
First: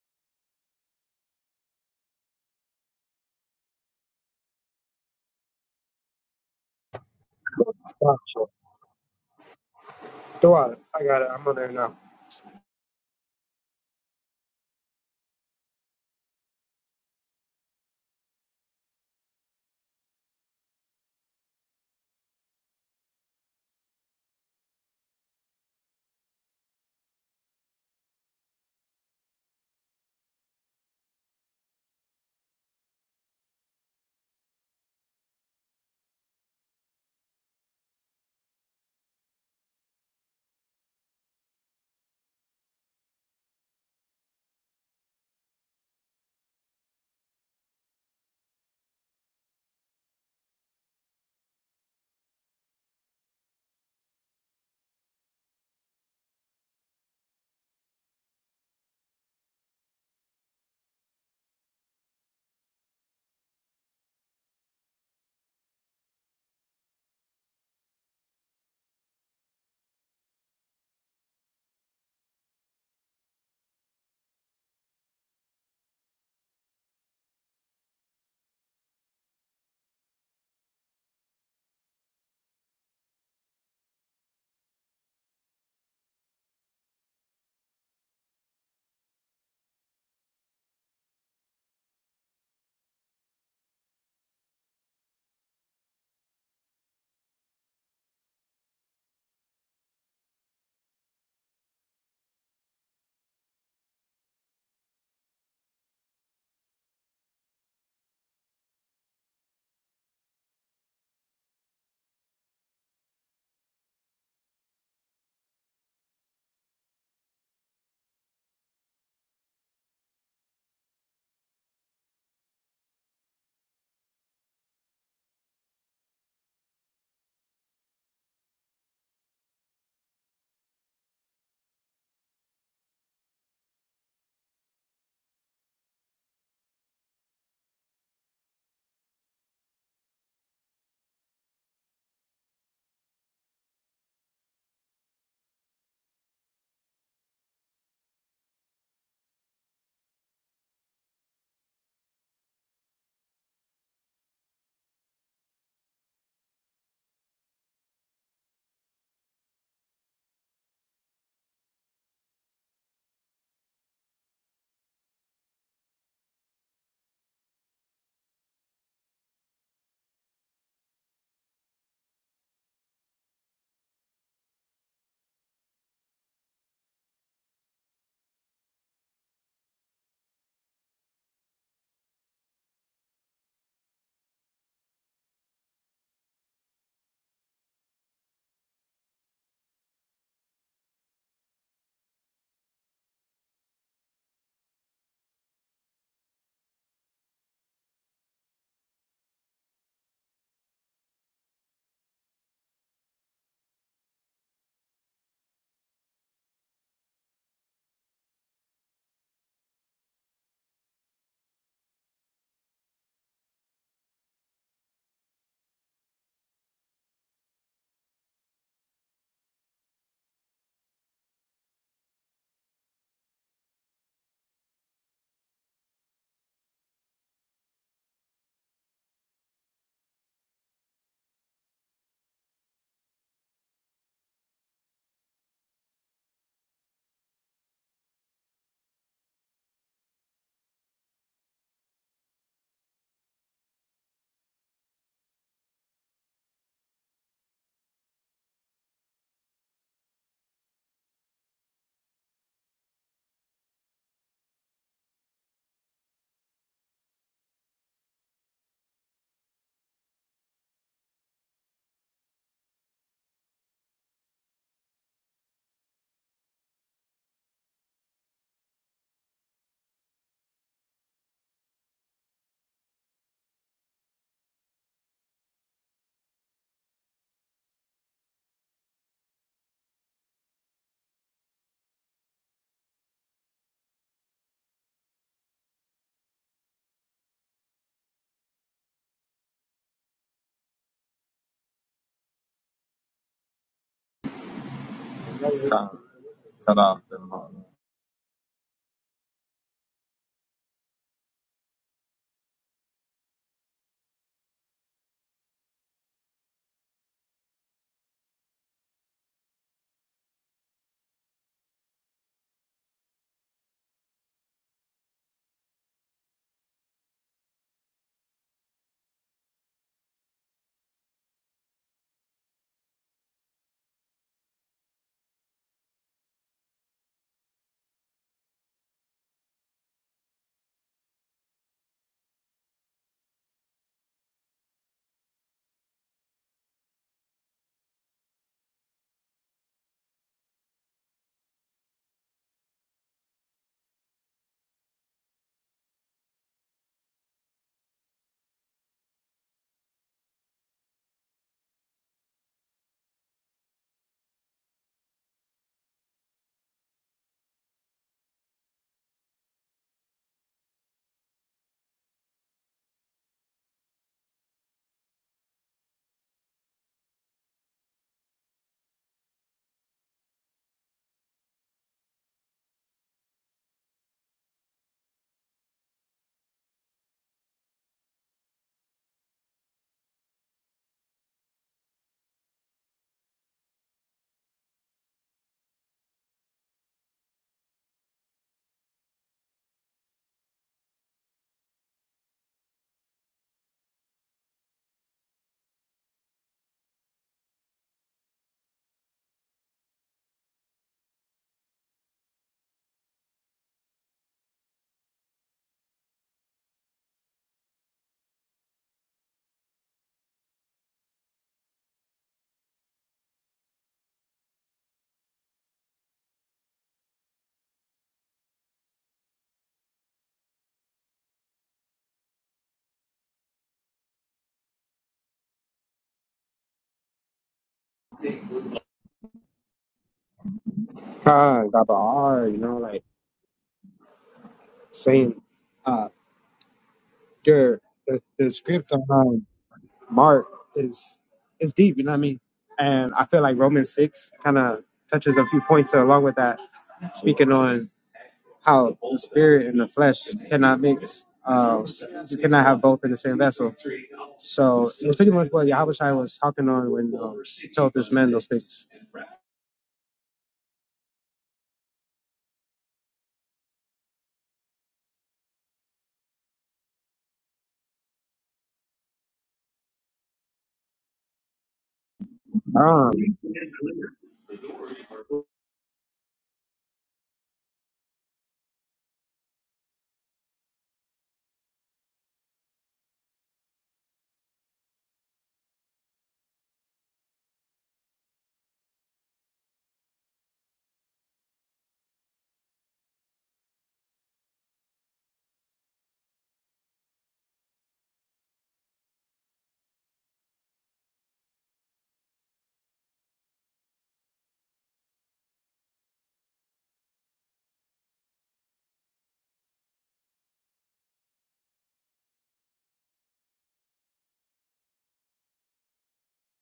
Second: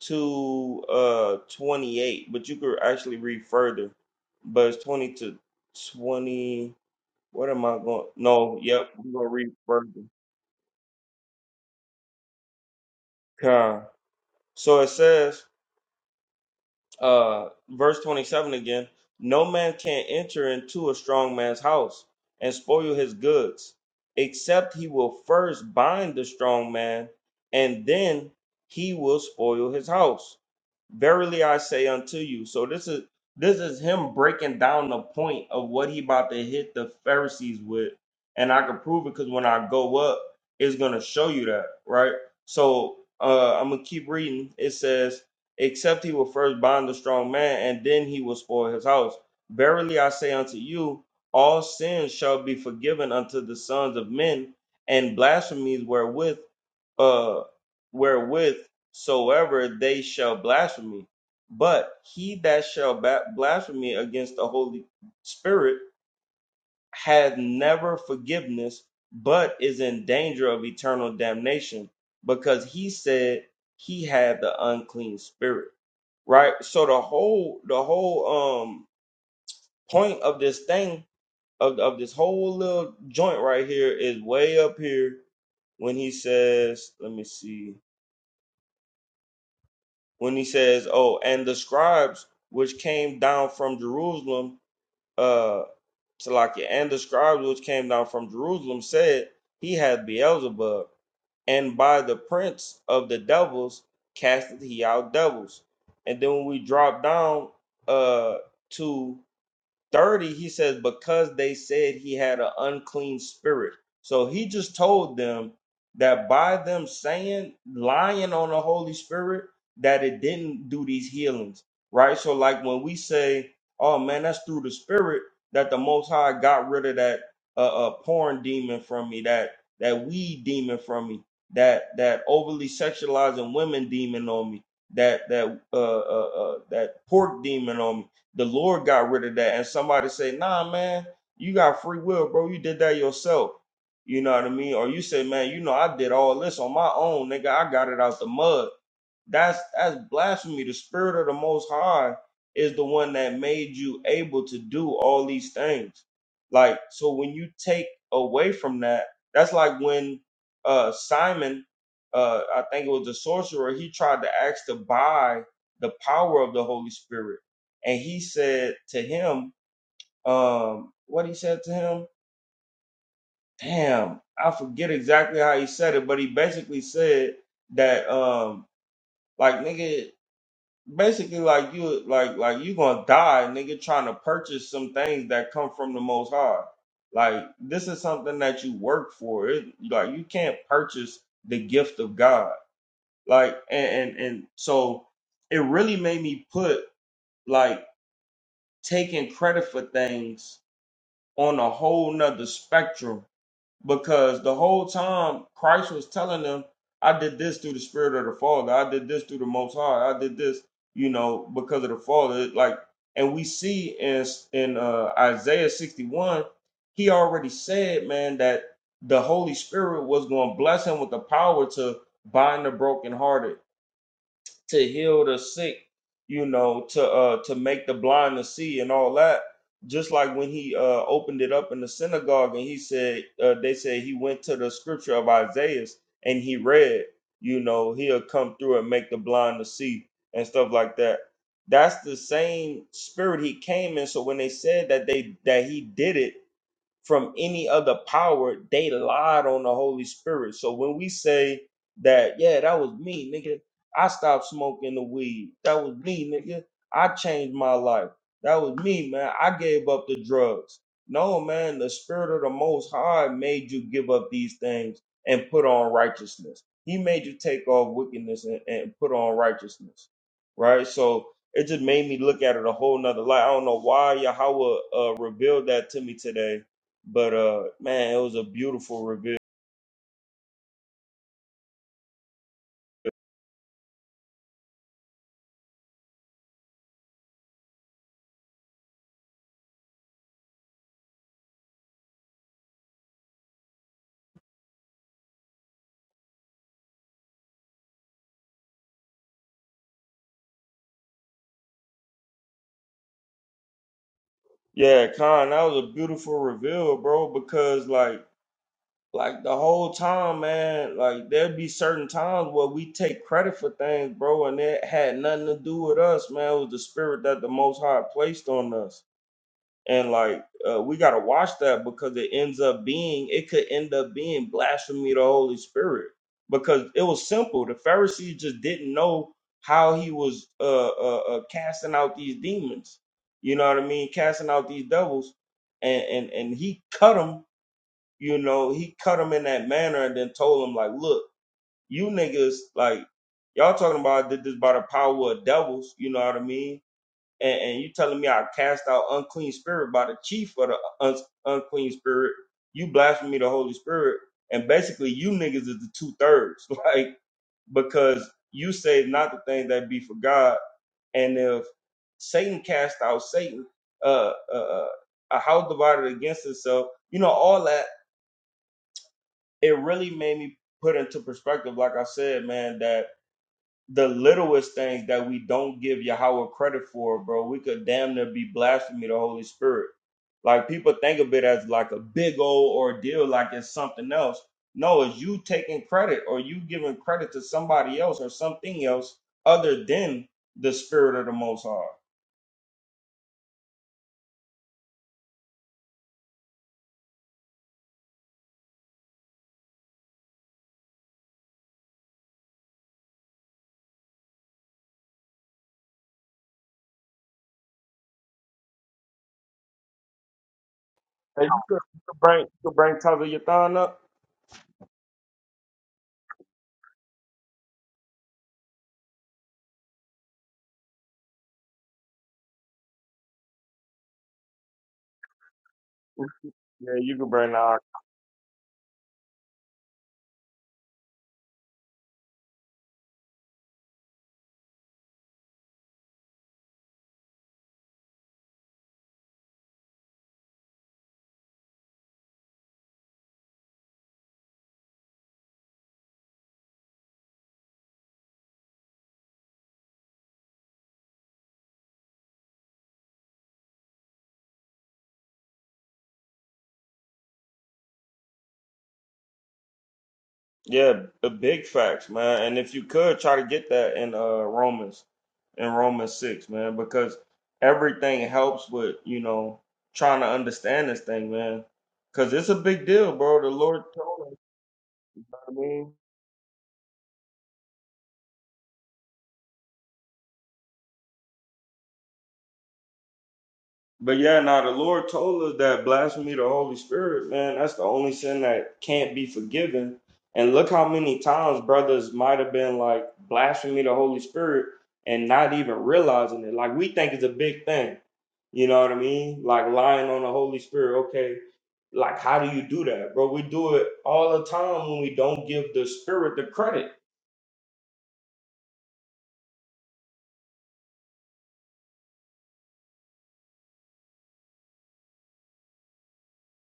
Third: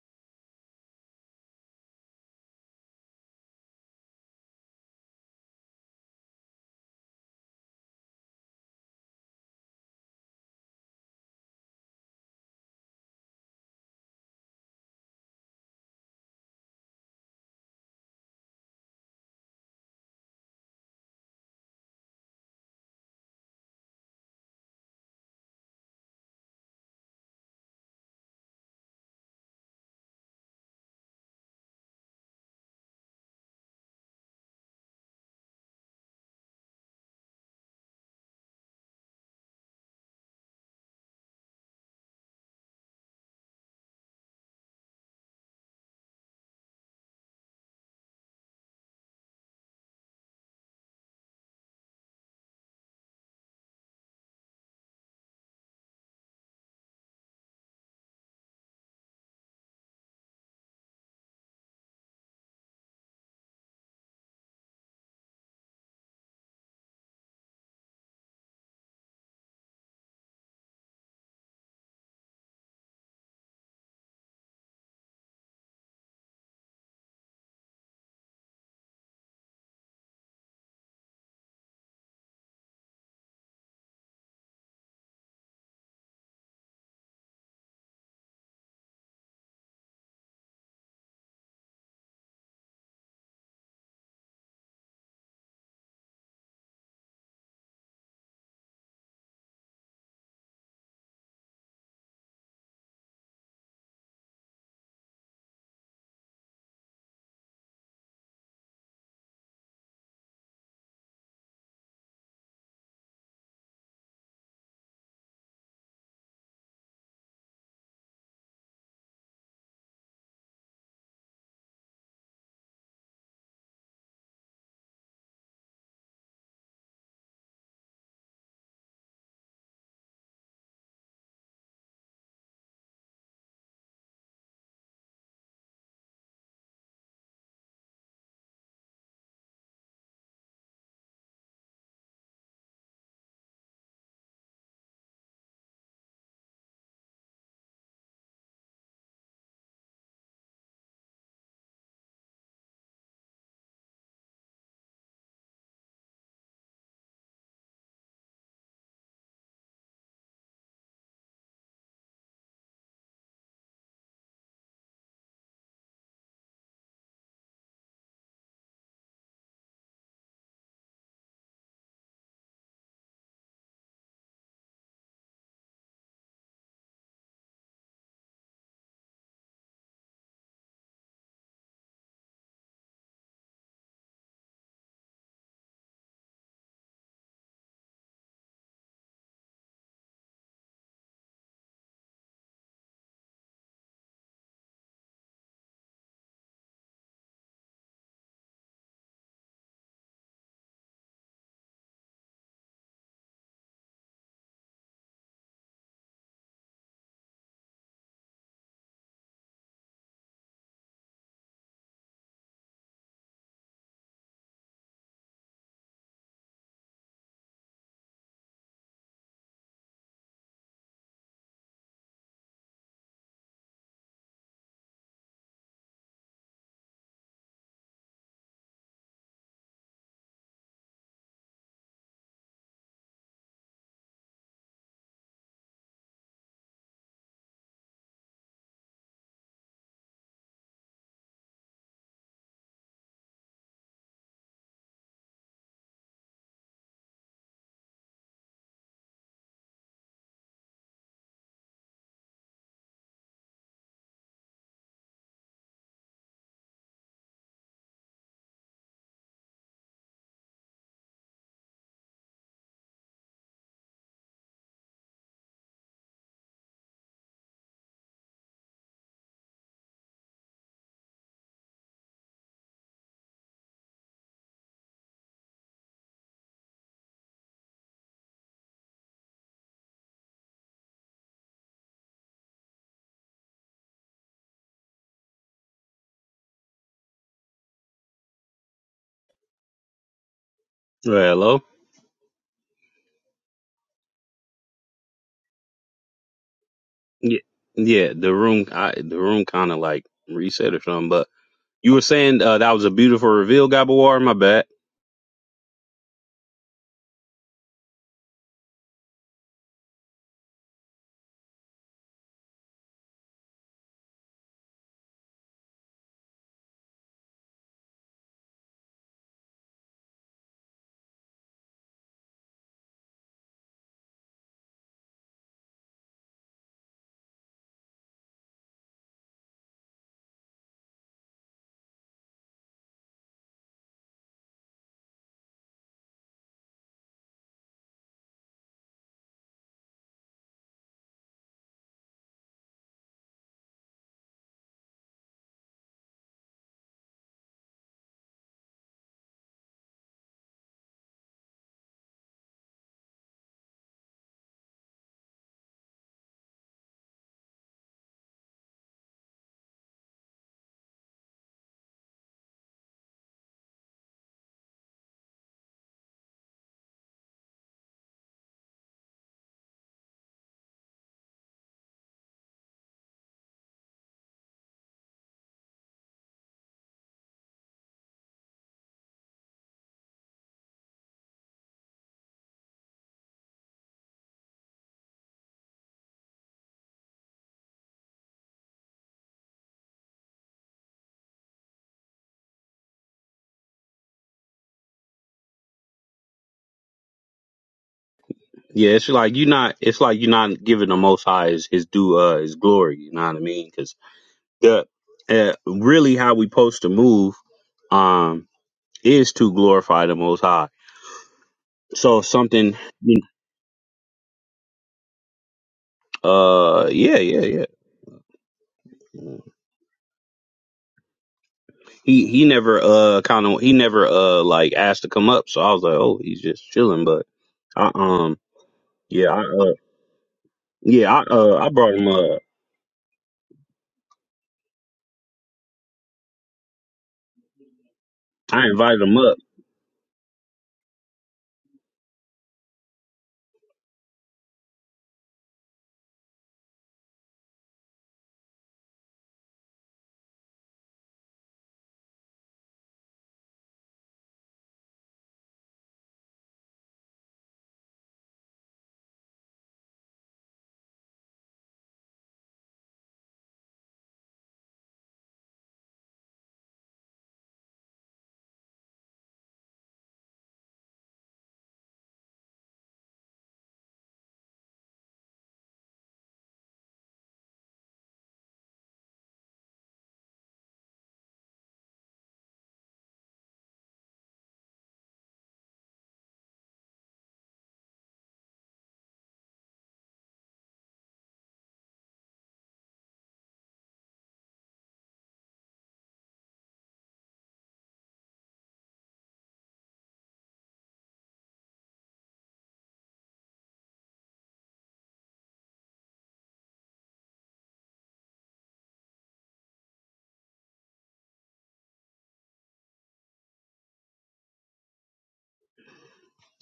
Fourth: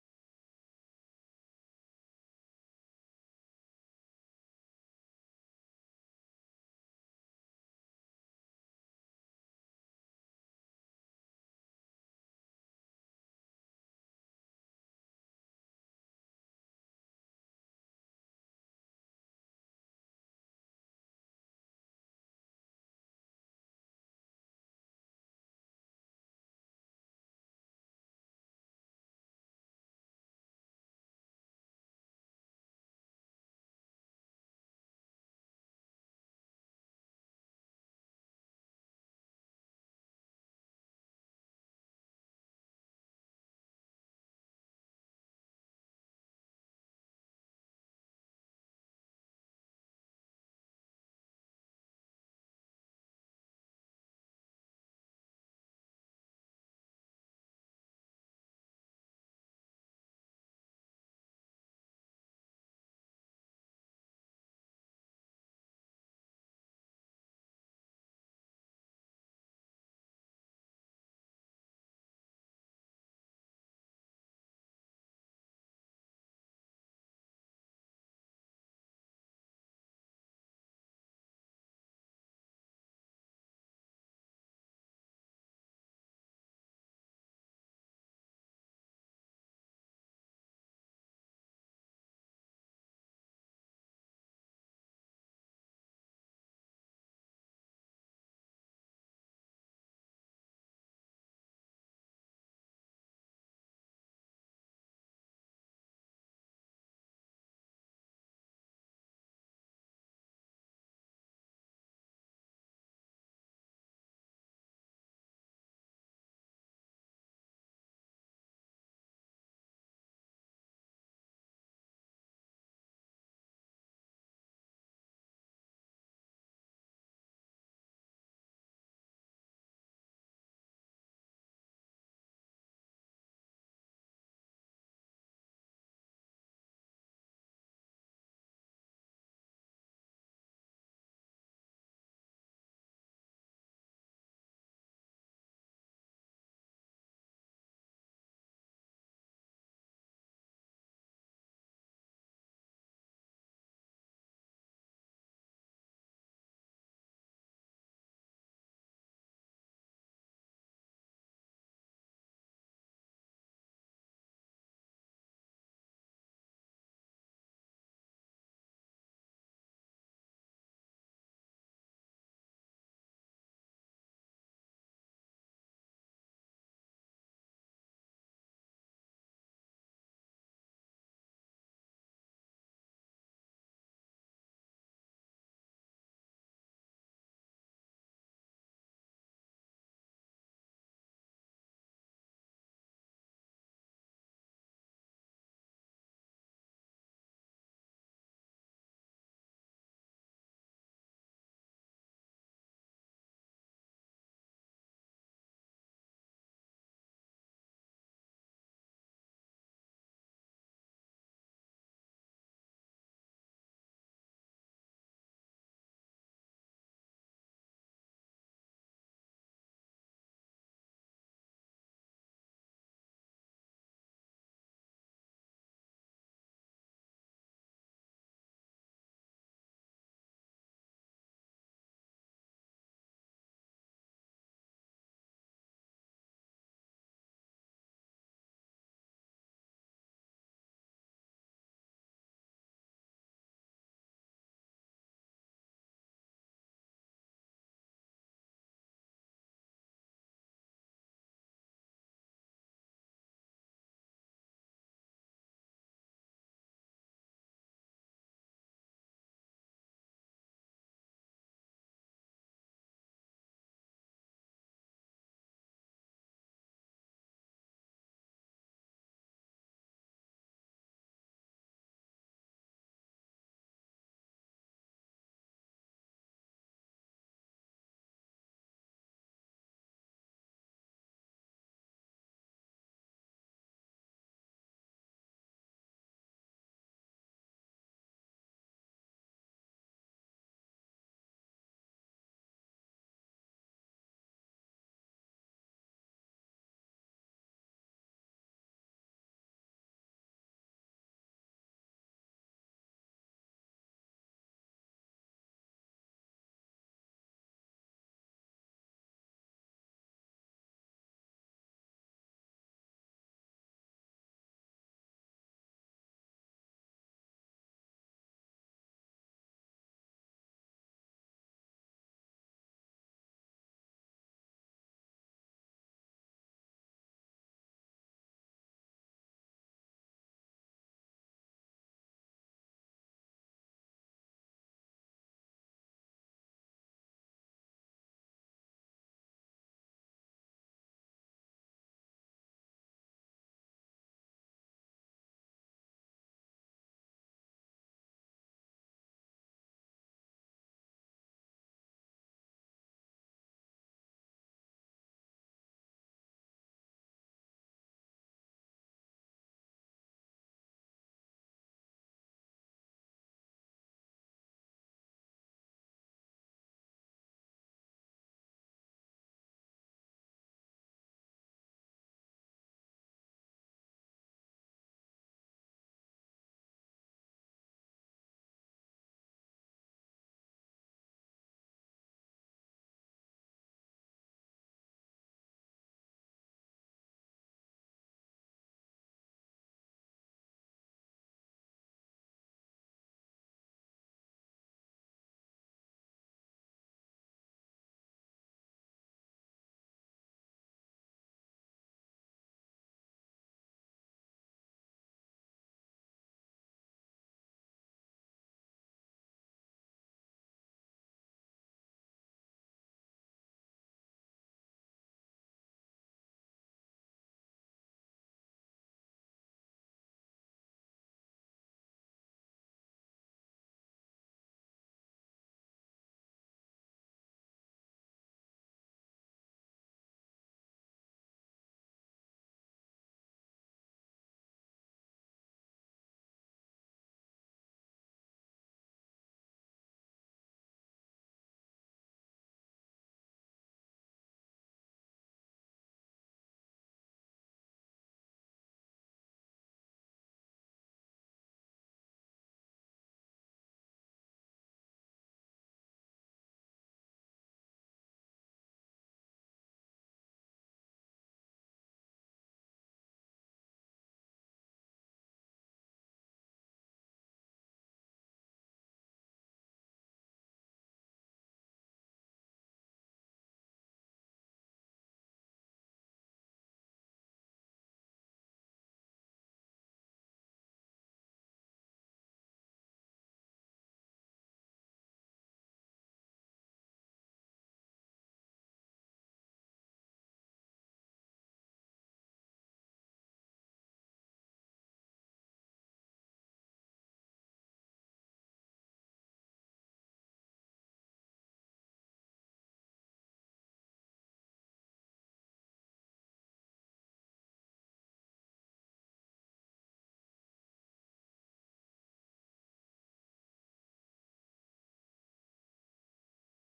S2: to uh 28, but you could actually read further, but it's 20 to 20. What am I going?
S4: Gotcha.
S2: No, yep, we're gonna read further.
S4: Tawad, I got it. I'm on there now.
S2: Okay. So it says, uh, verse 27 again no man can enter into a strong man's house and spoil his goods except he will first bind the strong man and then he will spoil his house verily i say unto you so this is this is him breaking down the point of what he about to hit the pharisees with and i can prove it because when i go up it's gonna show you that right so uh i'm gonna keep reading it says except he will first bind the strong man, and then he will spoil his house. Verily I say unto you, all sins shall be forgiven unto the sons of men, and blasphemies wherewith uh wherewith soever they shall blaspheme. But he that shall ba- blaspheme against the Holy Spirit hath never forgiveness, but is in danger of eternal damnation, because he said he had the unclean spirit. Right? So the whole the whole um point of this thing of, of this whole little joint right here is way up here when he says, let me see, when he says, Oh, and the scribes which came down from Jerusalem uh Salakia, and the scribes which came down from Jerusalem said, He hath Beelzebub, and by the prince of the devils casteth he out devils. And then when we drop down uh to 30 he says because they said he had an unclean spirit so he just told them that by them saying lying on the holy spirit that it didn't do these healings right so like when we say oh man that's through the spirit that the most high got rid of that uh, uh porn demon from me that that weed demon from me that that overly sexualizing women demon on me that that uh, uh, uh that pork demon on me the Lord got rid of that. And somebody say, nah, man, you got free will, bro. You did that yourself. You know what I mean? Or you say, man, you know, I did all this on my own, nigga. I got it out the mud. That's that's blasphemy. The spirit of the most high is the one that made you able to do all these things. Like, so when you take away from that, that's like when uh Simon, uh, I think it was the sorcerer, he tried to ask to buy the power of the Holy Spirit and he said to him, um, what he said to him, damn, I forget exactly how he said it, but he basically said that um like nigga basically like you like like you gonna die, nigga, trying to purchase some things that come from the most high. Like this is something that you work for. It like you can't purchase the gift of God. Like and and, and so it really made me put like taking credit for things on a whole nother spectrum because the whole time Christ was telling them, I did this through the Spirit of the Father, I did this through the Most High, I did this, you know, because of the Father. It Like, and we see in in uh, Isaiah 61, he already said, man, that the Holy Spirit was going to bless him with the power to bind the brokenhearted to heal the sick, you know, to uh to make the blind to see and all that. Just like when he uh opened it up in the synagogue and he said uh, they said he went to the scripture of Isaiah and he read, you know, he'll come through and make the blind to see and stuff like that. That's the same spirit he came in. So when they said that they that he did it from any other power, they lied on the Holy Spirit. So when we say that, yeah, that was me, nigga. I stopped smoking the weed. That was me, nigga. I changed my life. That was me, man. I gave up the drugs. No, man, the spirit of the most high made you give up these things and put on righteousness. He made you take off wickedness and, and put on righteousness. Right? So it just made me look at it a whole nother light. I don't know why Yahweh uh, revealed that to me today but uh man, it was a beautiful reveal.
S1: Right, hello yeah yeah the room I, the room kind of like reset or something but you were saying uh, that was a beautiful reveal gabawar my bad
S2: Yeah, Con, that was a beautiful reveal, bro, because like like the whole time, man, like there'd be certain times where we take credit for things, bro, and it had nothing to do with us, man. It was the spirit that the most high placed on us. and like uh, we got to watch that because it ends up being it could end up being blasphemy to the holy spirit because it was simple the pharisees just didn't know how he was uh, uh, uh casting out these demons you know what i mean casting out these devils and and and he cut them you know he cut them in that manner and then told them like look you niggas like y'all talking about I did this by the power of devils you know what i mean and, and you telling me I cast out unclean spirit by the chief of the un- unclean spirit, you blasphemy the Holy Spirit, and basically you niggas is the two thirds, like because you say not the thing that be for God, and if Satan cast out Satan, uh, uh, uh, a house divided against itself, you know all that. It really made me put into perspective, like I said, man, that the littlest things that we don't give Yahweh credit for, bro, we could damn near be blasphemy the Holy Spirit. Like people think of it as like a big old ordeal, like it's something else. No, it's you taking credit or you giving credit to somebody else or something else other than the spirit of the most high.
S1: yeah it's like you're not it's like you're not giving the most high his, his due uh his glory you know what i mean because the uh, really how we supposed to move um is to glorify the most high
S2: Hey, you could, you could
S1: So
S2: bring you
S1: something,
S2: could bring Tava Yathan up.
S1: uh, yeah, yeah, yeah. He he never uh kind of he never uh like asked to come up. So I was like, oh, he's just
S2: Yeah,
S1: chilling.
S2: you
S1: But
S2: could bring the Ark.
S1: I um yeah I uh yeah I uh
S4: Ah,
S1: I
S4: got the
S1: brought him up.
S4: R, you know, like saying, uh, your, the, the
S1: I
S4: script
S1: invited
S4: on
S1: him up.
S4: um, Mark is is deep, you know what I mean? And I feel like Romans 6 kind of touches a few points along with that, speaking on how the spirit and the flesh cannot mix. Um, you cannot have both in the same vessel. So it's pretty much what Yahweh Shai was talking on when um, he told this man those things.
S2: Yeah, the big facts, man. And if you could try to get that in uh Romans. in Romans 6, man, because everything helps with, you know, trying to understand this thing, man. Because it's a big
S4: Um,
S2: deal, bro. The Lord told us, I mean. But yeah, now the Lord told us that blasphemy of the Holy Spirit, man, that's the only sin that can't be forgiven. And look how many times brothers might have been like blasphemy of the Holy Spirit and not even realizing it. Like we think it's a big thing. You know what I mean? Like lying on the Holy Spirit. Okay, like how do you do that, bro? We do it all the time when we don't give the Spirit the credit.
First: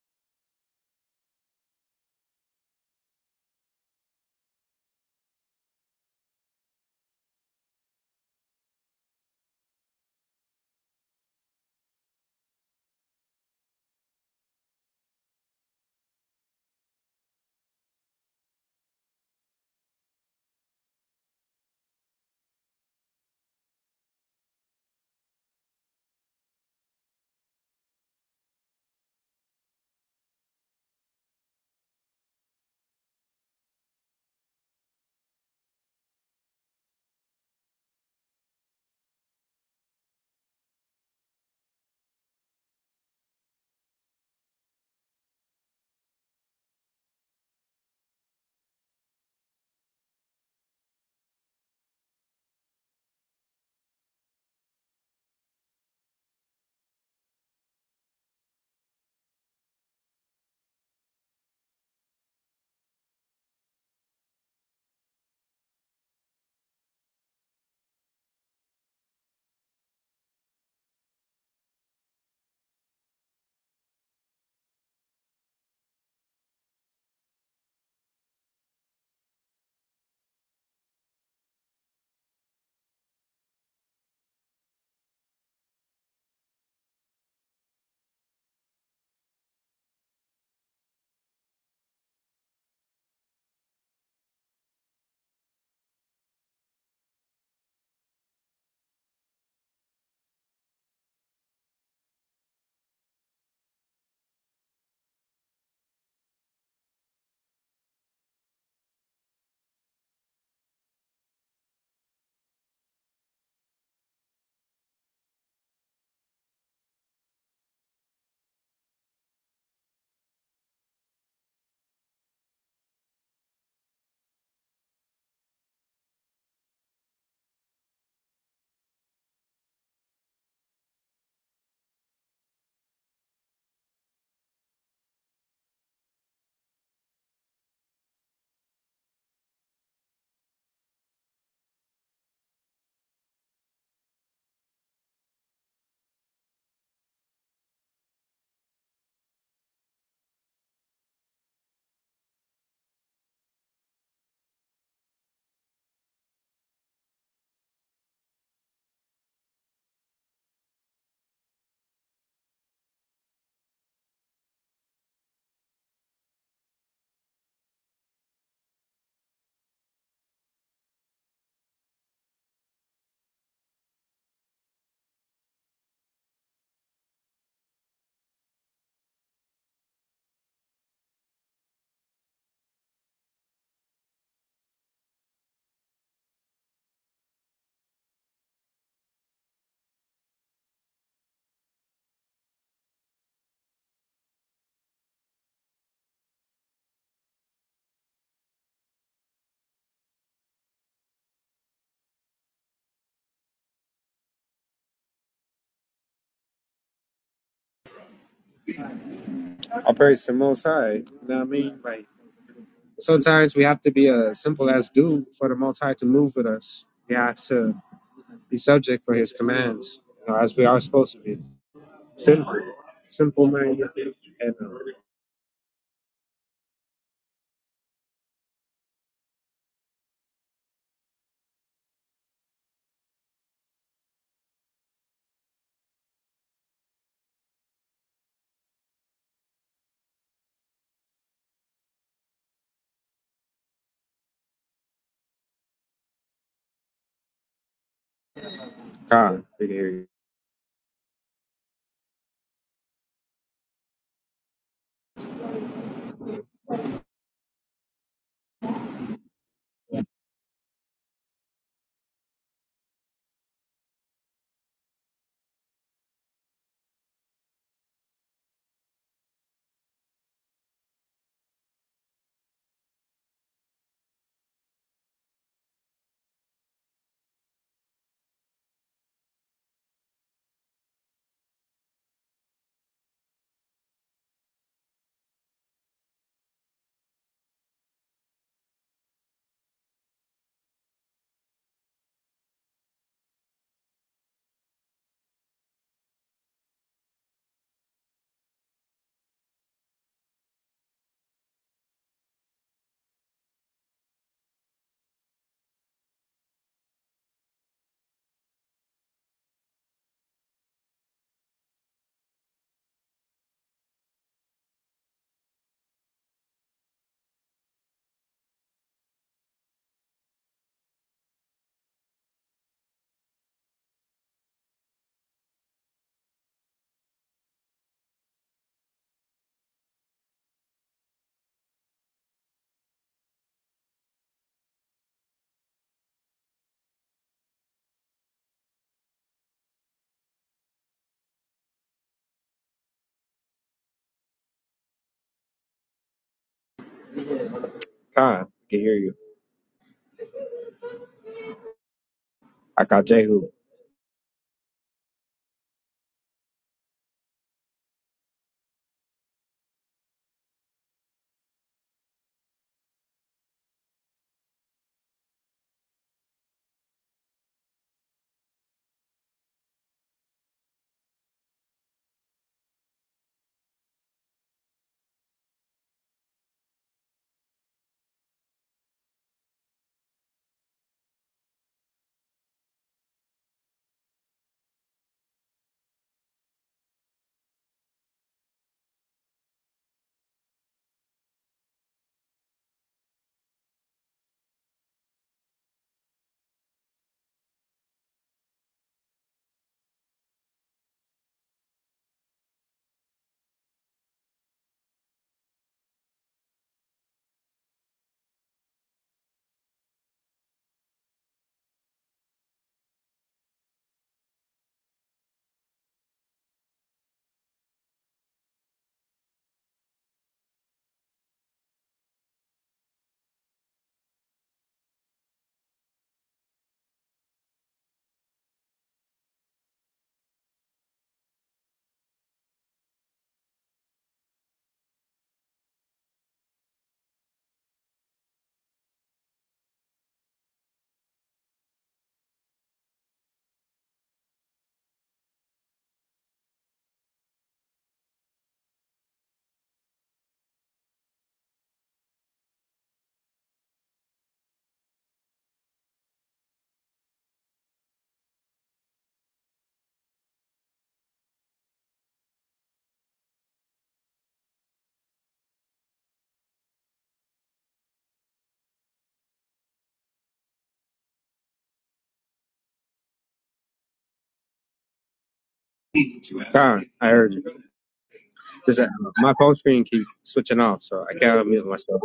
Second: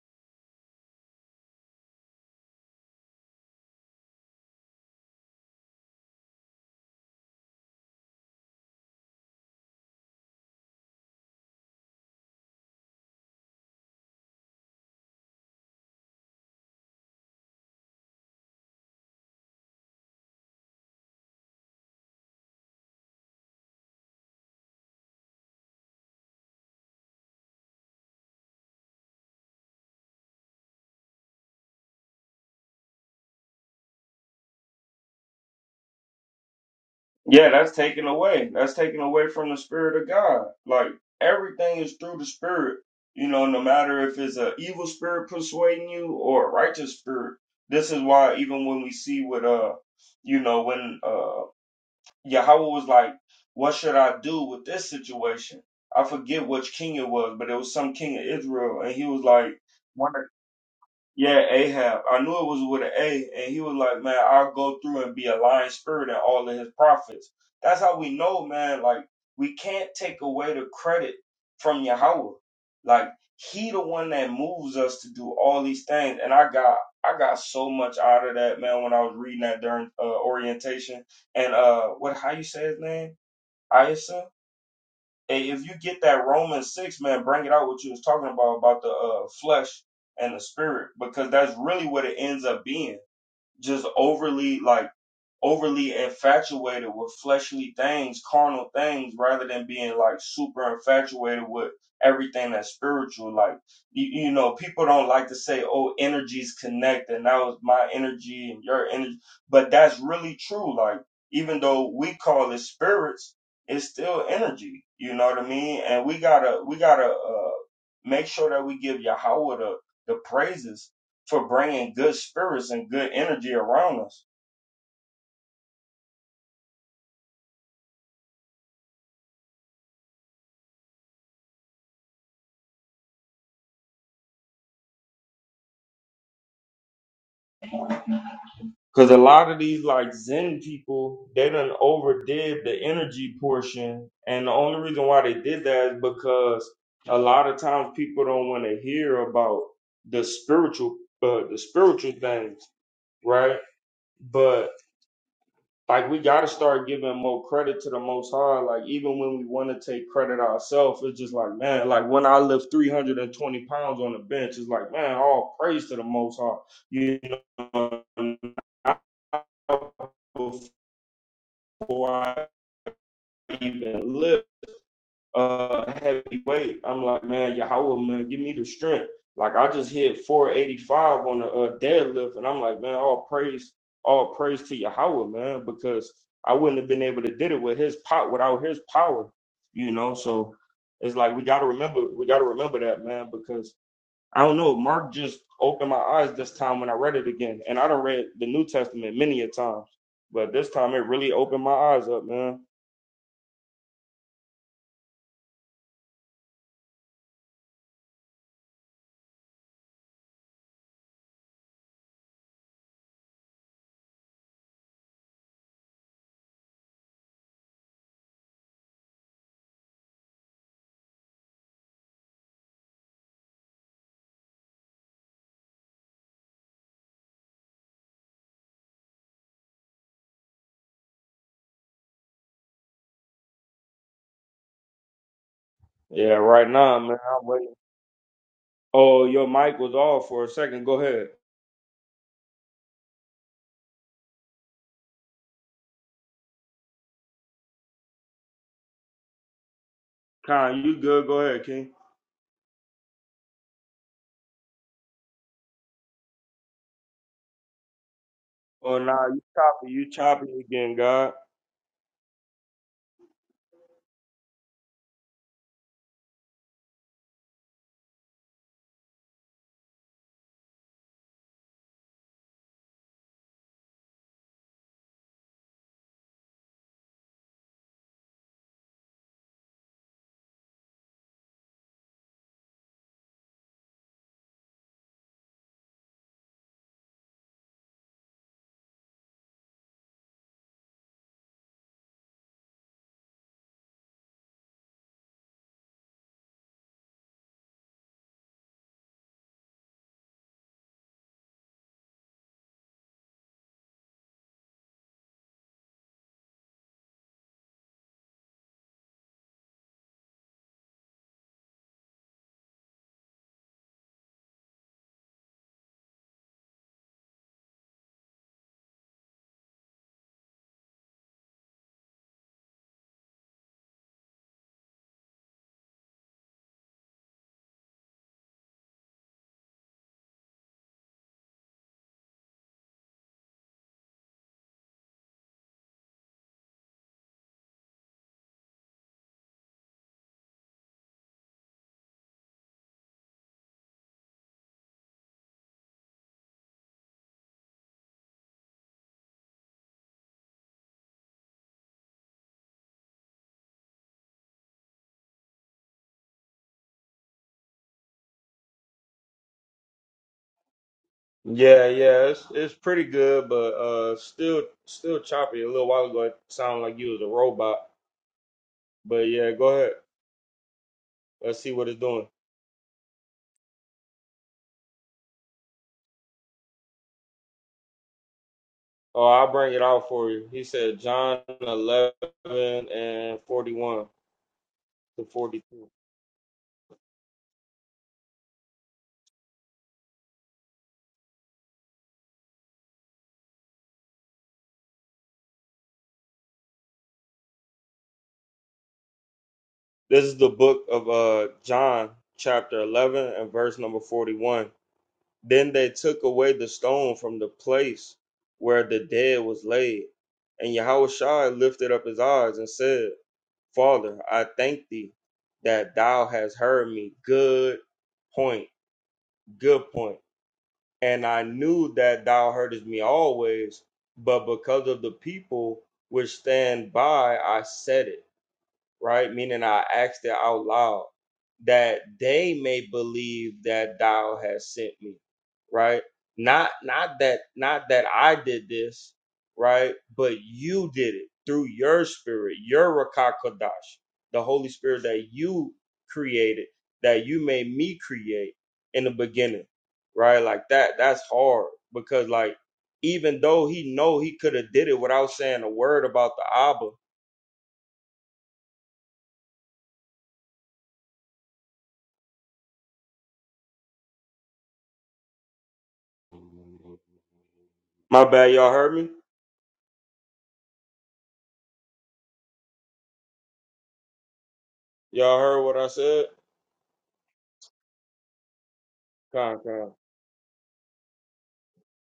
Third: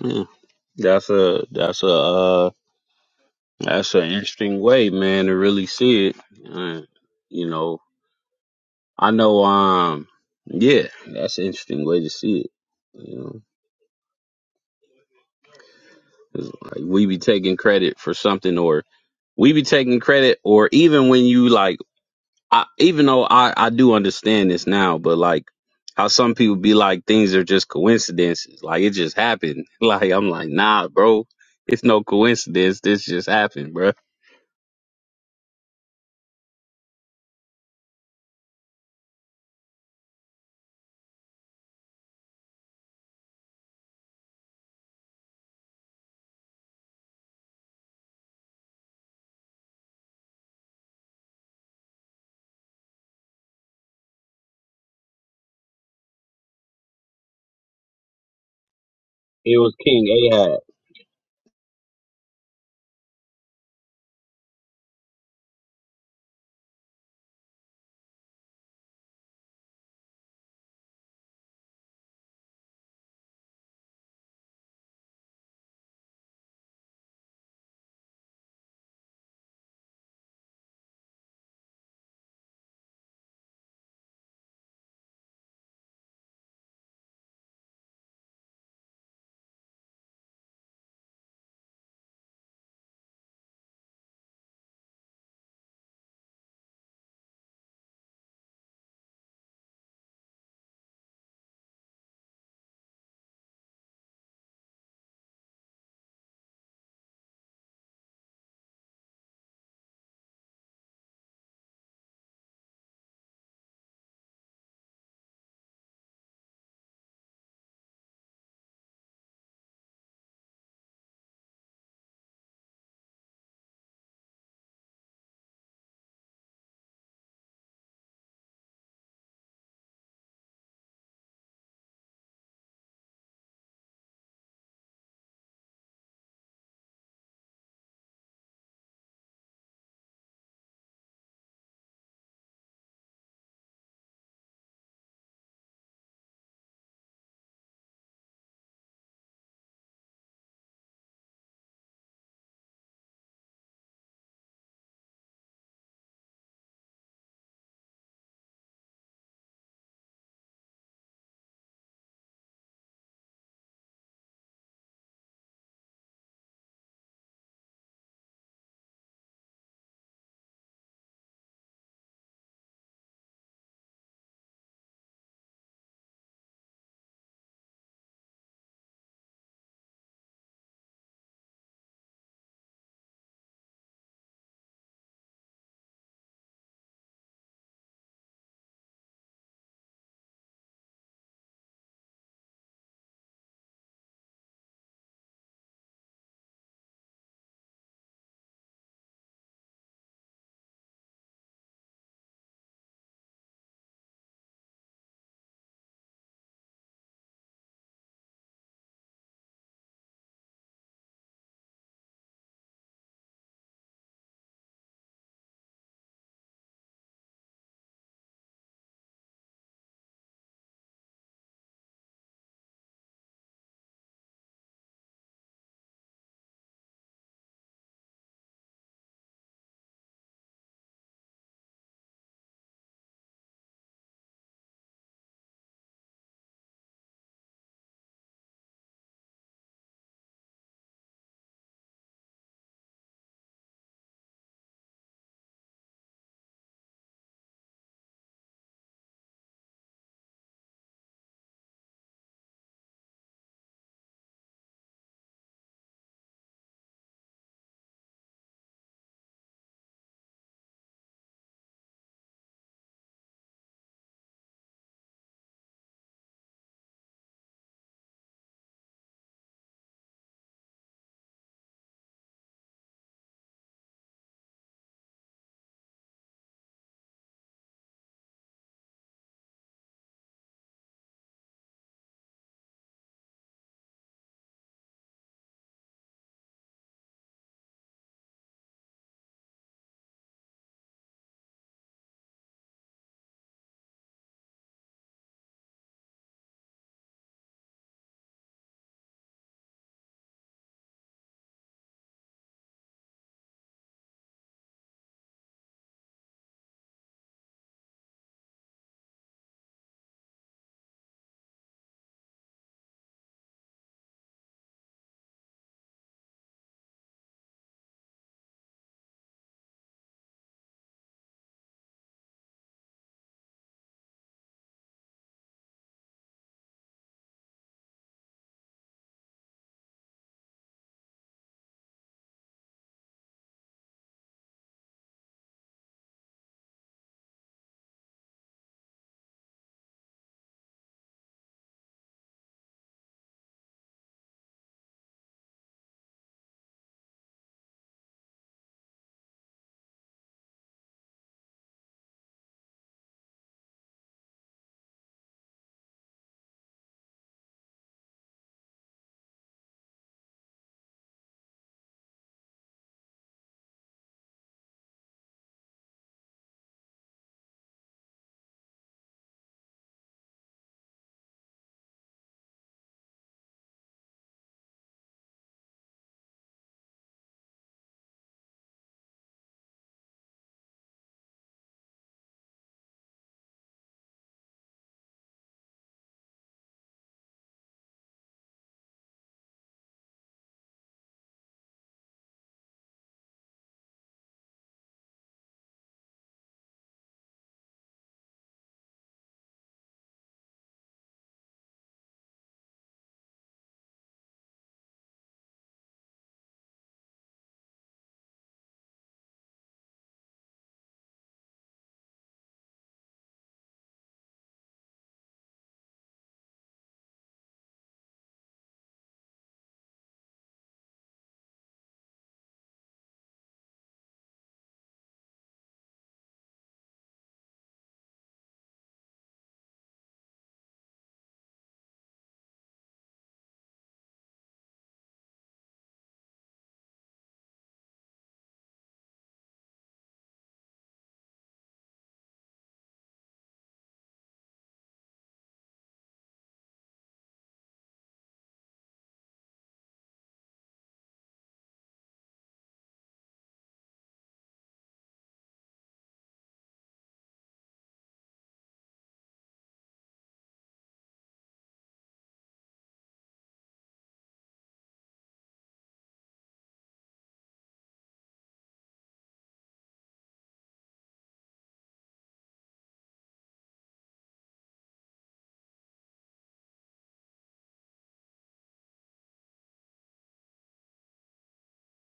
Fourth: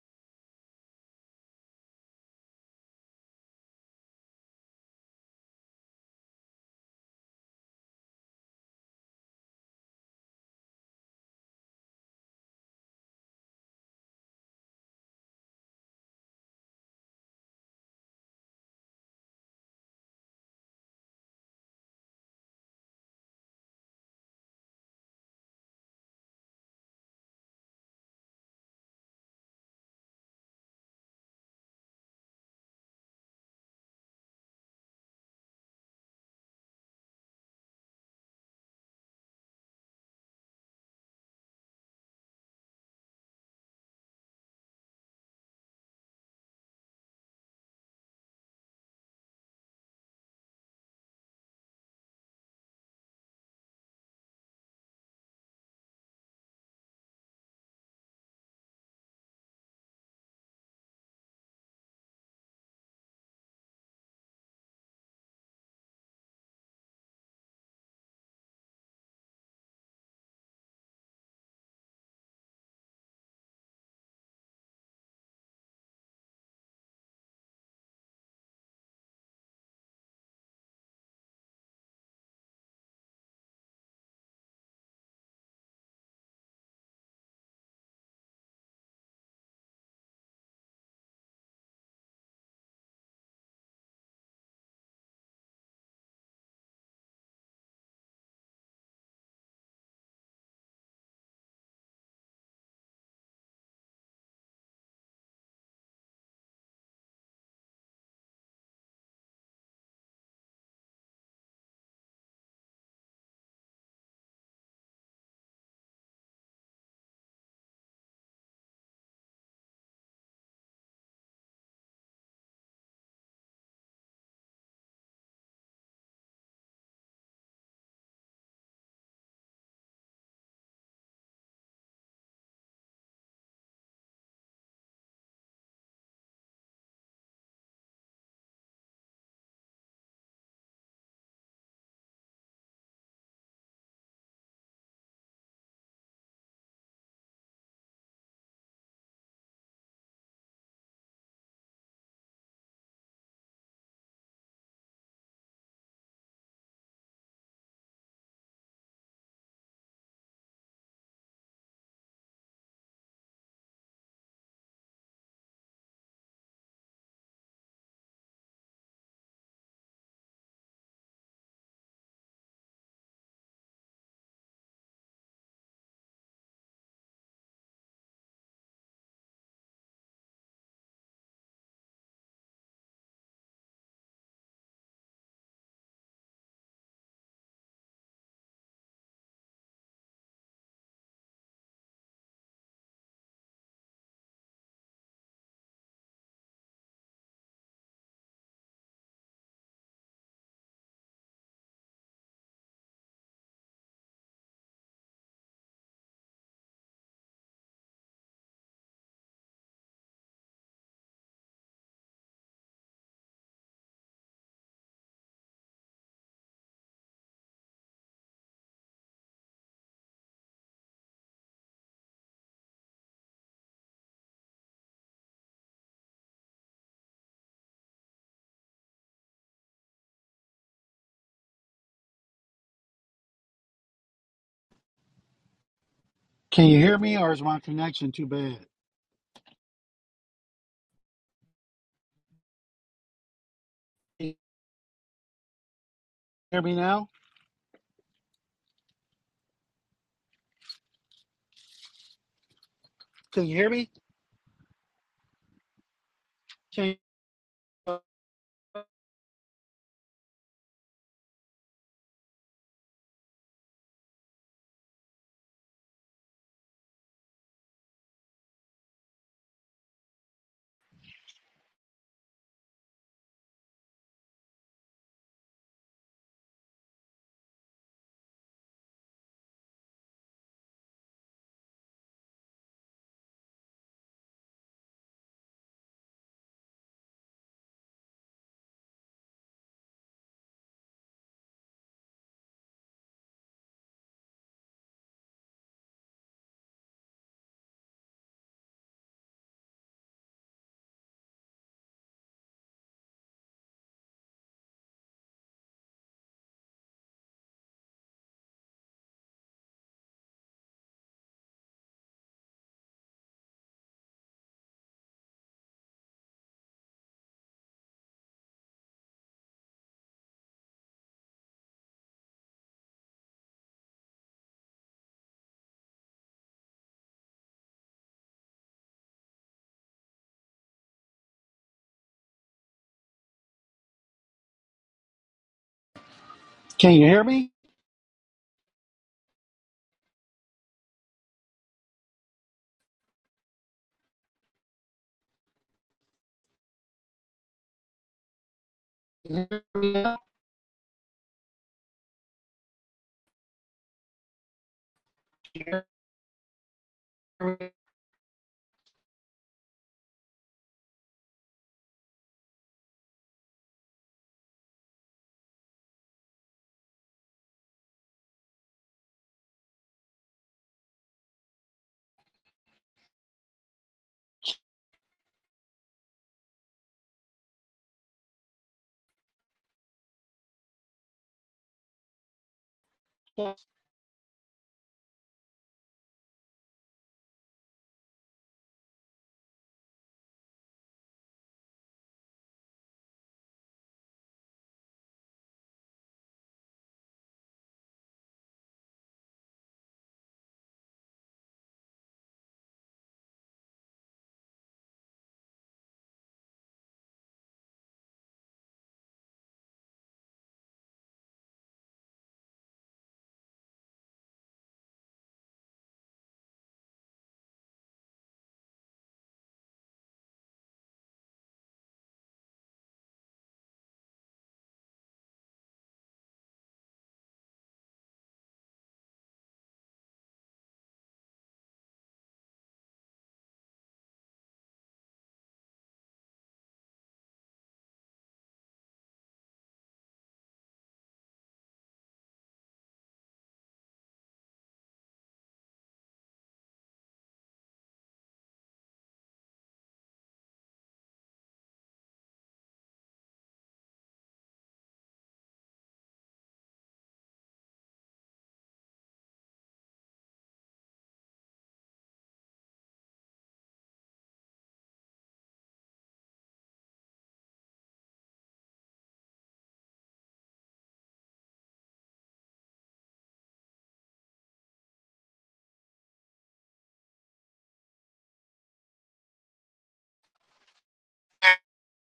S1: Yeah, that's a that's a uh that's an interesting way, man, to really see it. Uh, you know, I know. Um, yeah, that's an interesting way to see it. You know, 'cause, like we be taking credit for something or we be taking credit or even when you like I, even though I, I do understand this now but like how some people be like things are just coincidences like it just happened like i'm like nah bro it's no coincidence this just happened bro
S2: Yeah, that's taken away. That's taken away from the spirit of God. Like everything is through the spirit. You know, no matter if it's a evil spirit persuading you or a righteous spirit. This is why even when we see with uh you know, when uh Yahweh was like, What should I do with this situation? I forget which king it was, but it was some king of Israel, and he was like
S1: it was king ahab
S2: yeah, Ahab. I knew it was with an A, and he was like, "Man, I'll go through and be a lying spirit and all of his prophets." That's how we know, man. Like we can't take away the credit from Yahweh. Like he the one that moves us to do all these things, and I got I got so much out of that, man. When I was reading that during uh, orientation, and uh, what how you say his name? Isa. Hey, if you get that Romans six, man, bring it out what you was talking about about the uh, flesh and the spirit, because that's really what it ends up being. Just overly like overly infatuated with fleshly things, carnal things, rather than being like super infatuated with everything that's spiritual. Like, you, you know, people don't like to say, oh, energies connect, and that was my energy and your energy. But that's really true. Like, even though we call it spirits, it's still energy. You know what I mean? And we gotta, we gotta, uh, make sure that we give Yahweh the, the praises for bringing good spirits and good energy around us Because a lot of these like Zen people, they done overdid the energy portion, and the only reason why they did that is because a lot of times people don't want to hear about the spiritual, uh, the spiritual things, right? But like we gotta start giving more credit to the most high. Like even when we wanna take credit ourselves, it's just like, man, like when I lift three hundred and twenty pounds on the bench, it's like, man, all praise to the most high. You know, before I even lift uh heavy weight. I'm like, man, Yahweh, man, give me the strength. Like I just hit 485 on a uh, deadlift, and I'm like, man, all praise, all praise to Yahweh, man, because I wouldn't have been able to did it with his pot without his power, you know. So it's like we gotta remember, we gotta remember that, man, because I don't know. Mark just opened my eyes this time when I read it again, and I done read the New Testament many a times, but this time it really opened my eyes up, man.
S4: I praise the Most High. You know what I mean? Like sometimes we have to be a simple as dude for the Most High to move with us. We have to be subject for His commands, you know, as we are supposed to be. Simple, simple man. And uh,
S2: Yeah,
S3: Can
S2: right
S3: you hear
S2: now, man.
S3: me or is
S2: I'm
S3: my
S2: waiting
S3: connection too bad?
S2: Oh, your mic was off for a second. Go ahead.
S3: Can you hear me now?
S4: Khan, we can hear you.
S2: Con, you good? Go ahead, King.
S3: Can you hear me? Can you, uh,
S2: Oh, nah, you choppy. You choppy again, God.
S3: can you hear
S4: Khan, we can hear you.
S3: me?
S4: I got Jehu.
S2: Yeah, yeah, it's it's pretty good, but uh, still still choppy. A little while ago, it sounded like you was a robot. But yeah, go ahead. Let's see what it's doing. Oh, I'll bring it out for you. He said John eleven and forty one to forty two. This is the book of uh John, chapter eleven and verse number forty one. Then they took away the stone from the place where the dead was laid. And Yahushua lifted up his eyes and said, Father, I thank thee that thou hast heard me. Good point. Good point. And I knew that thou heardest me always, but because of the people which stand by, I said it right? Meaning I asked it out loud that they may believe that thou has sent me, right? Not not that not that I did this, right? But you did it through your spirit, your Rakakadash, the Holy Spirit that you created, that you made me create in the beginning, right? Like that, that's hard because like even though he know he could have did it without saying a word about the Abba, My bad, y'all heard me? Y'all heard what I said?
S4: Khan, I heard you. Just, uh, my phone
S2: Con,
S4: screen
S2: con.
S4: keeps switching off, so I can't unmute myself.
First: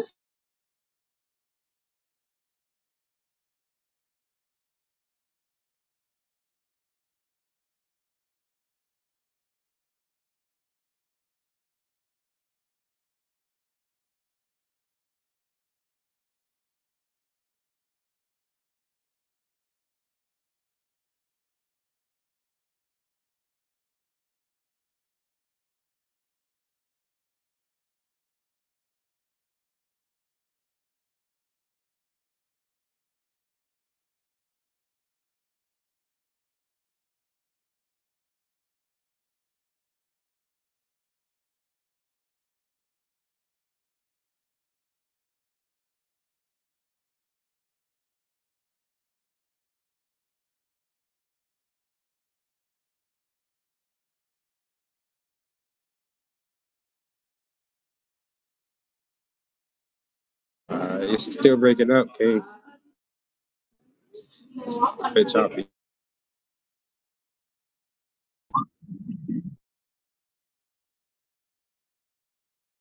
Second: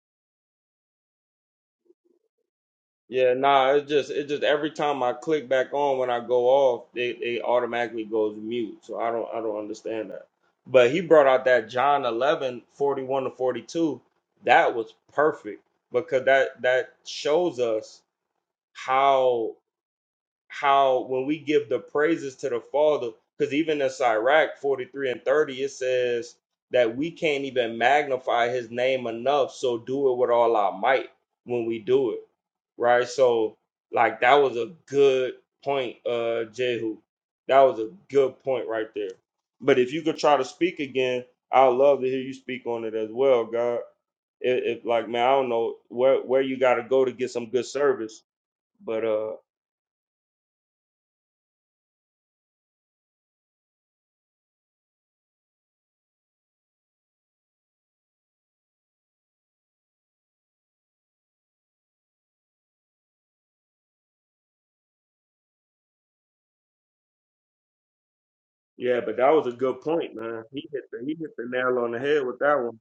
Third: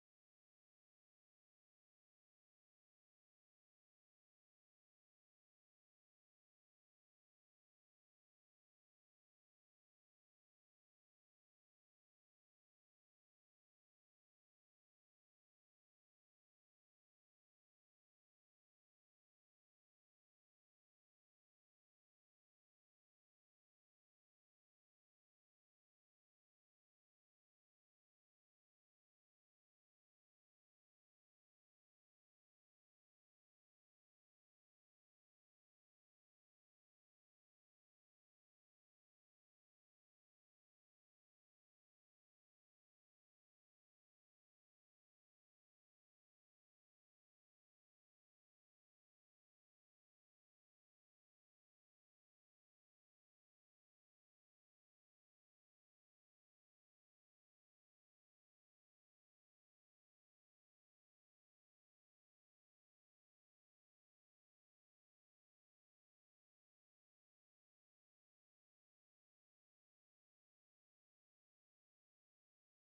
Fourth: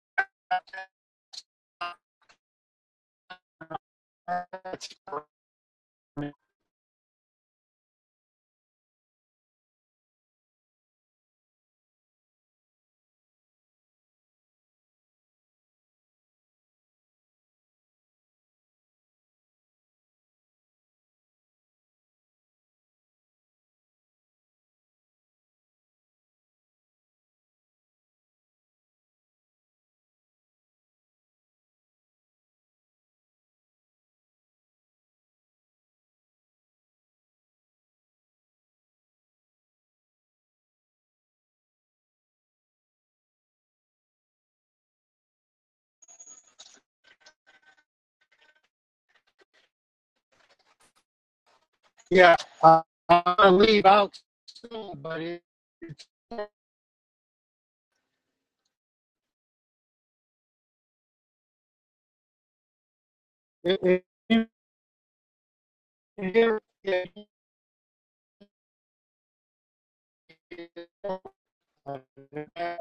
S2: Yeah, nah, it's just it just every time I click back on when I go off, they they automatically goes mute. So I don't I don't understand that. But he brought out that John 11 41 to 42. That was perfect because that that shows us how how when we give the praises to the Father, because even in Sirach 43 and 30, it says that we can't even magnify his name enough. So do it with all our might when we do it. Right. So like that was a good point, uh, Jehu. That was a good point right there. But if you could try to speak again, I'd love to hear you speak on it as well, God. If, if like man, I don't know where where you gotta go to get some good service, but uh
S3: Yeah, uh, I'm gonna leave out soon, but it,
S4: Uh, it's still breaking up, King.
S3: it, it,
S4: It's a bit choppy.
S3: hear- it,
S2: Yeah, but that was a good point, man. He
S3: it-
S2: hit the he
S3: it-
S2: hit the nail on the head with that one.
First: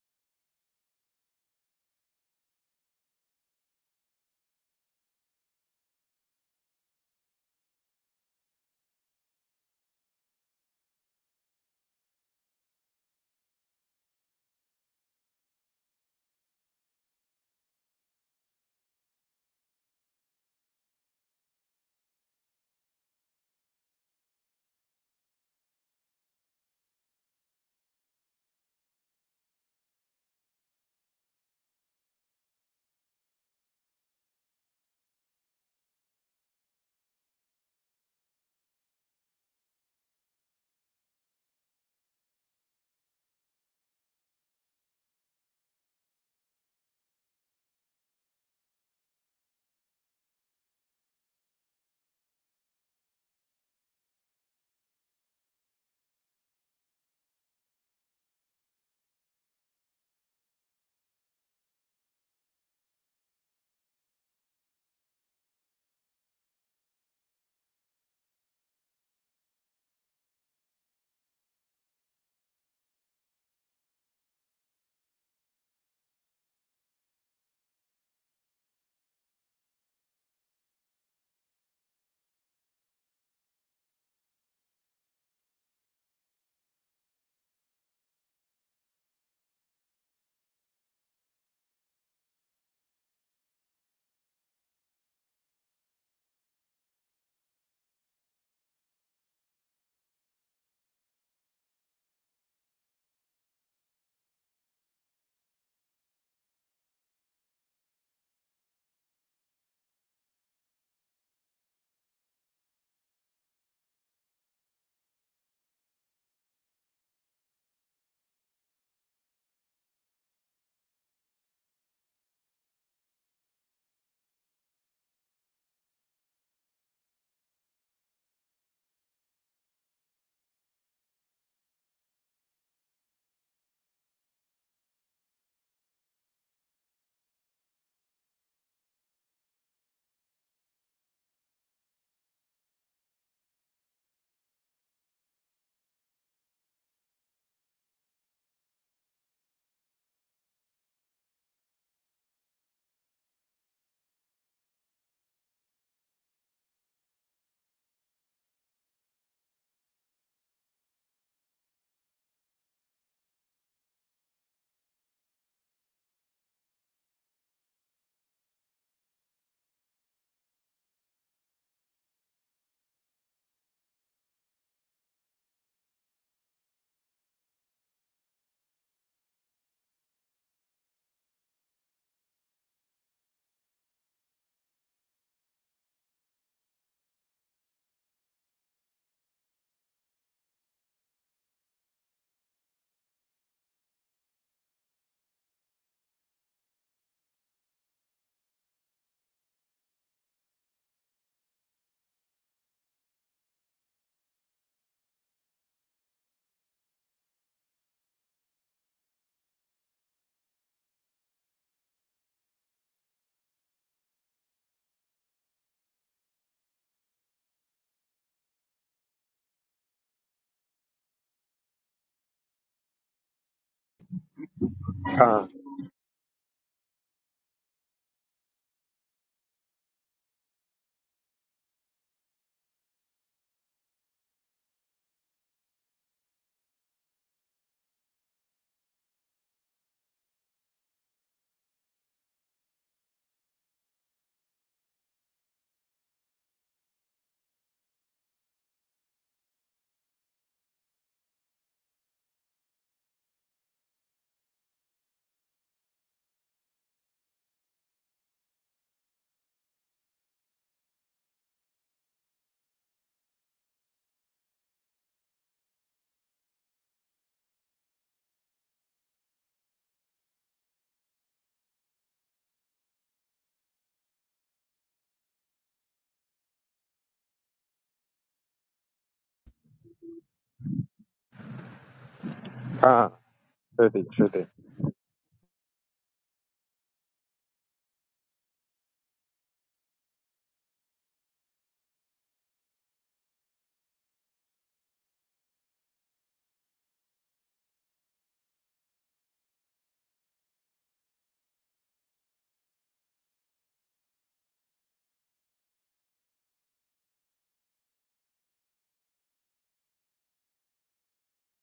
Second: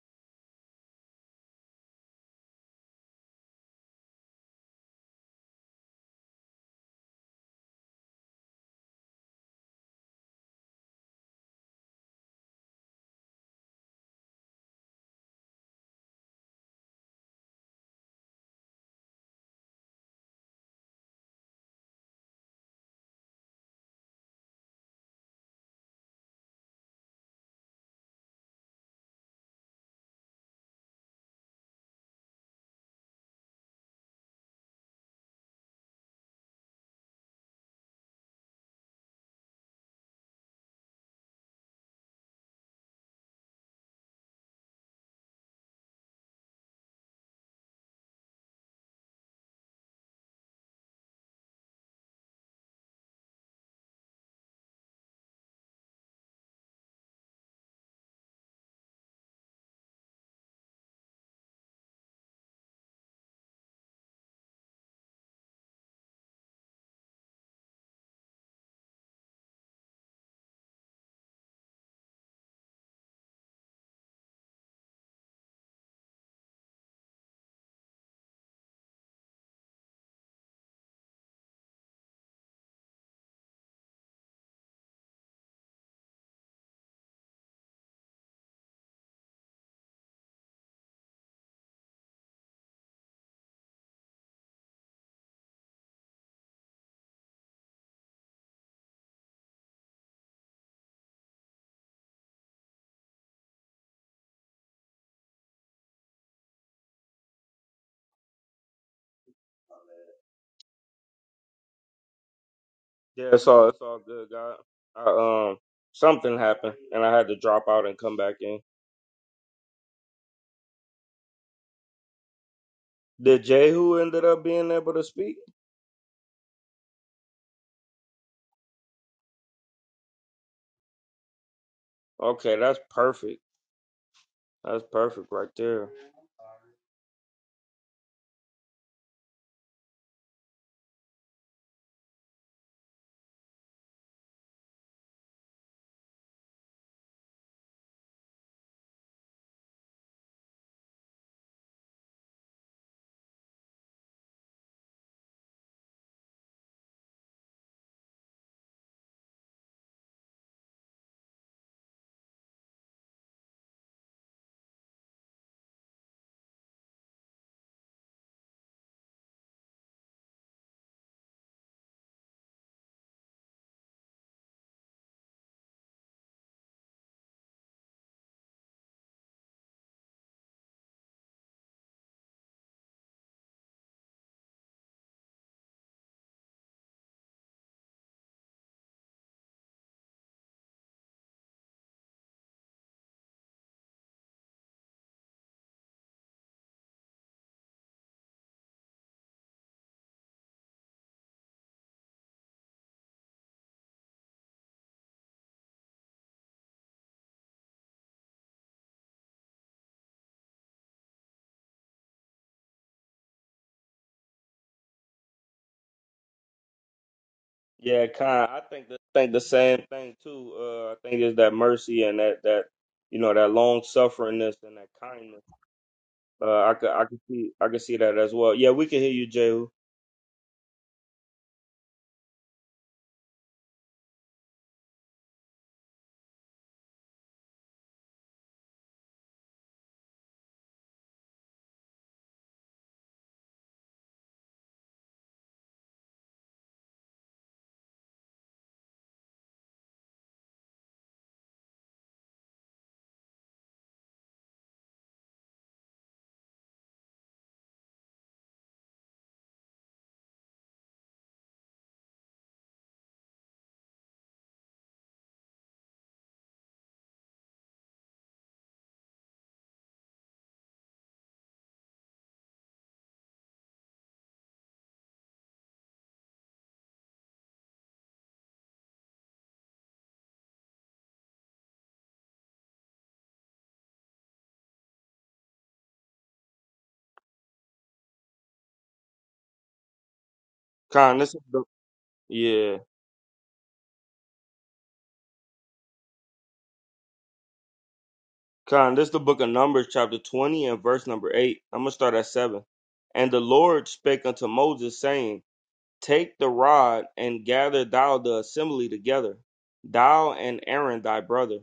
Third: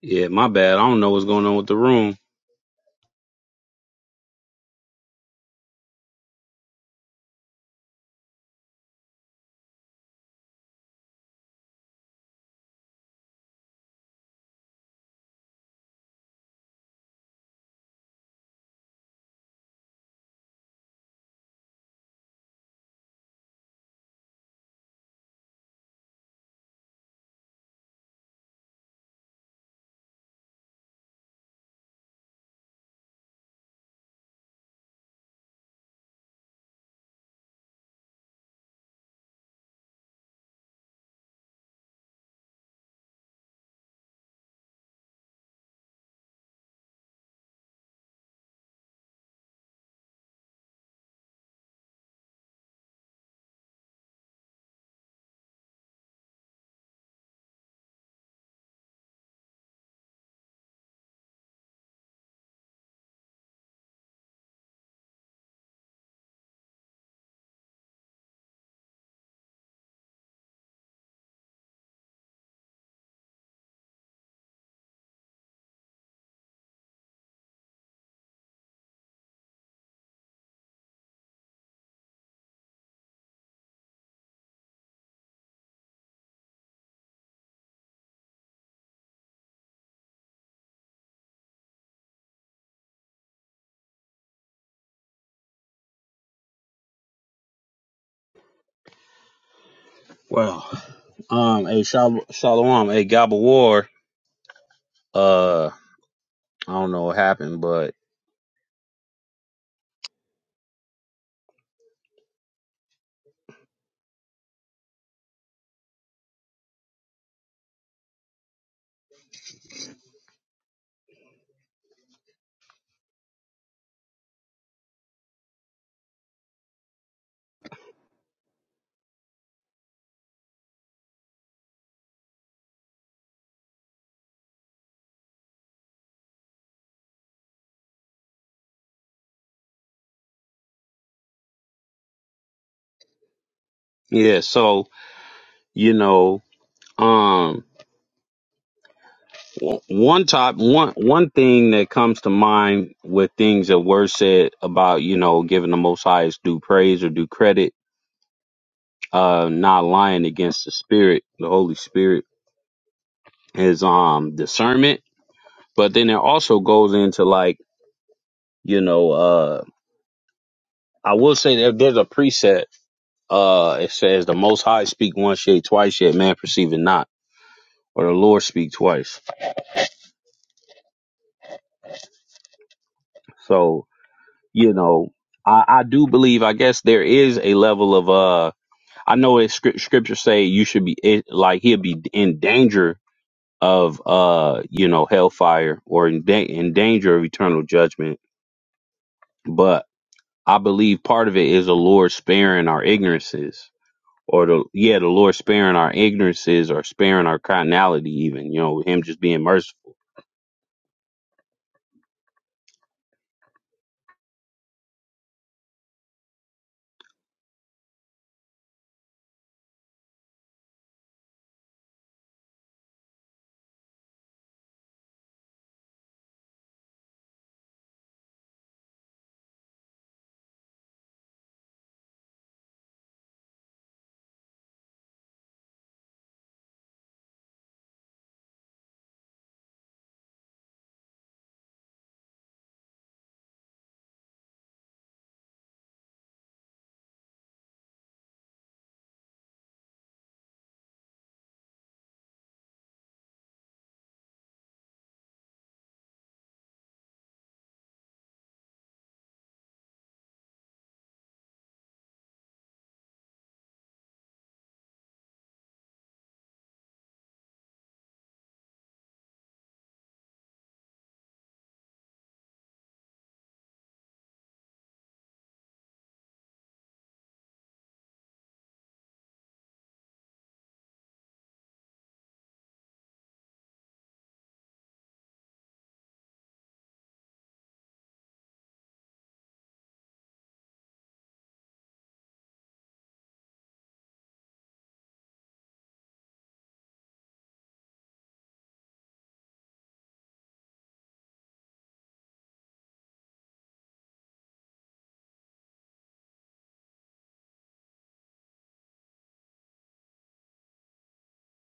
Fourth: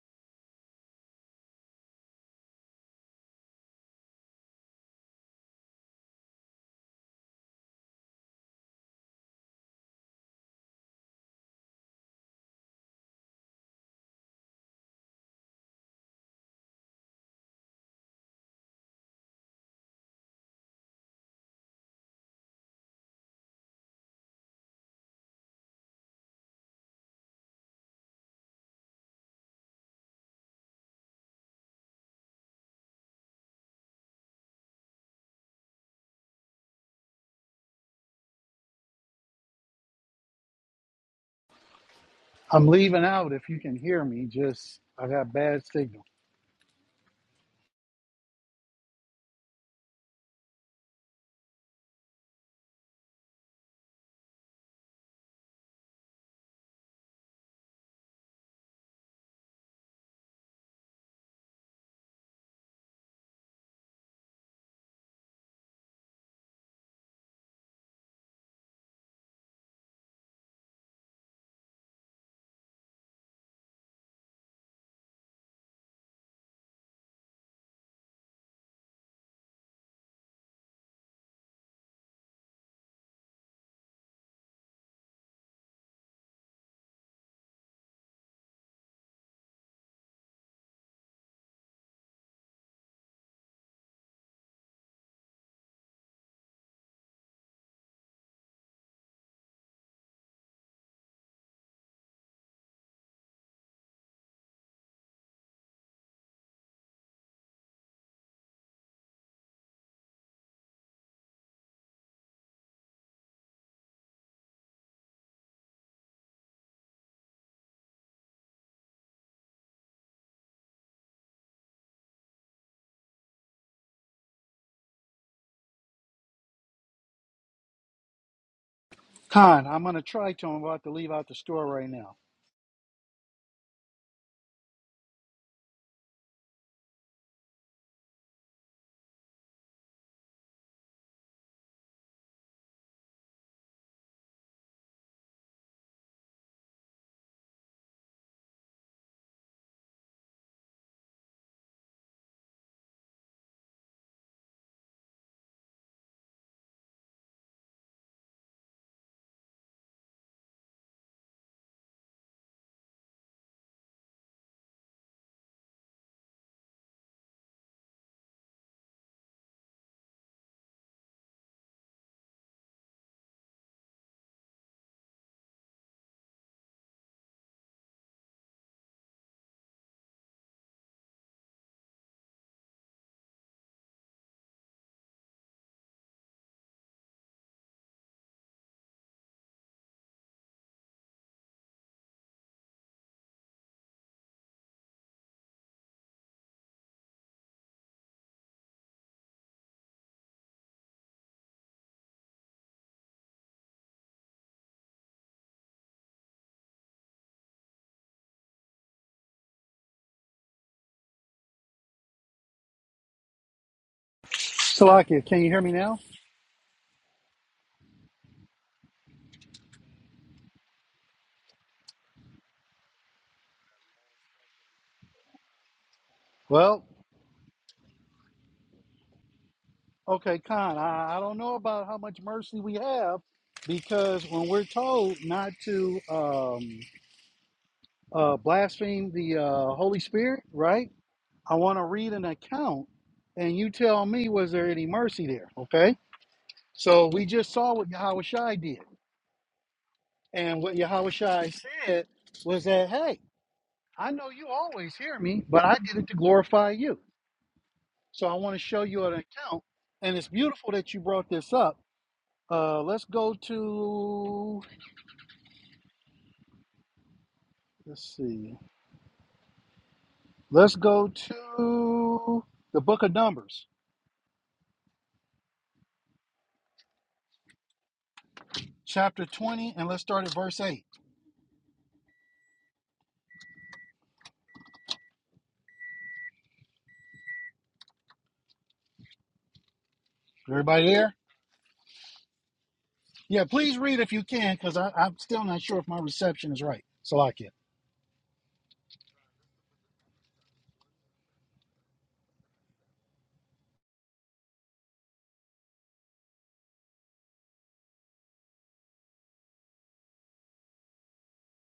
S1: yeah my bad i don't know what's going on with the room
S3: I'm leaving out. If you can hear me, just I got bad signal.
S1: well um hey Shal- shalom hey gabba war uh i don't know what happened but
S2: Yeah, it's all it's all good, God. I, um, something happened, and I had to drop out and come back in. Did Jehu ended up being able to speak?
S3: Con, I'm gonna try to. I'm about to leave out the store right now.
S2: Okay, that's perfect. That's perfect right there.
S1: yeah so you know um One top one one thing that comes to mind with things that were said about you know giving the Most Highest due praise or due credit, uh, not lying against the Spirit, the Holy Spirit, is um discernment. But then it also goes into like you know uh I will say there, there's a preset uh it says the Most High speak once yet twice yet man perceive it not or the Lord speak twice. So you know I I do believe I guess there is a level of uh I know it's script, scripture say you should be it, like he'll be in danger of uh you know hellfire or in, da- in danger of eternal judgment. But I believe part of it is the Lord sparing our ignorances, or the yeah the Lord sparing our ignorances or sparing our carnality even you know Him just being merciful.
S3: Salakia, can you hear me now?
S2: Yeah, kind. I think the think the same thing too. Uh, I think is that mercy and that that you know that long sufferingness and that kindness.
S4: Con,
S2: Uh, I
S3: Well,
S2: could I could see I could see that as well. Yeah, we can hear you, Jehu.
S3: okay, Con. I, I don't know about how much mercy we have because when we're told not to. Um, uh, blaspheme the uh, Holy Spirit, right? I want to read an account, and you tell me was there any mercy there? Okay. So we just saw what Yahushai did, and what Yahushai said was that, hey, I know you always hear me, but I did it to glorify you. So I want to show you an account, and it's beautiful that you brought this up. Uh, let's go to let's see, let's go to the book of Numbers, chapter twenty, and let's start at verse eight.
S4: perfect.
S3: Everybody there?
S2: Kindness. Yeah.
S3: Yeah, please read if you can, because I'm still not sure if my reception is right. So I can.
S2: Con, this is the book of Numbers, chapter 20, and verse number 8. I'm going to start at 7. And the Lord spake unto Moses, saying, Take the rod and gather thou the assembly together, thou and Aaron thy brother,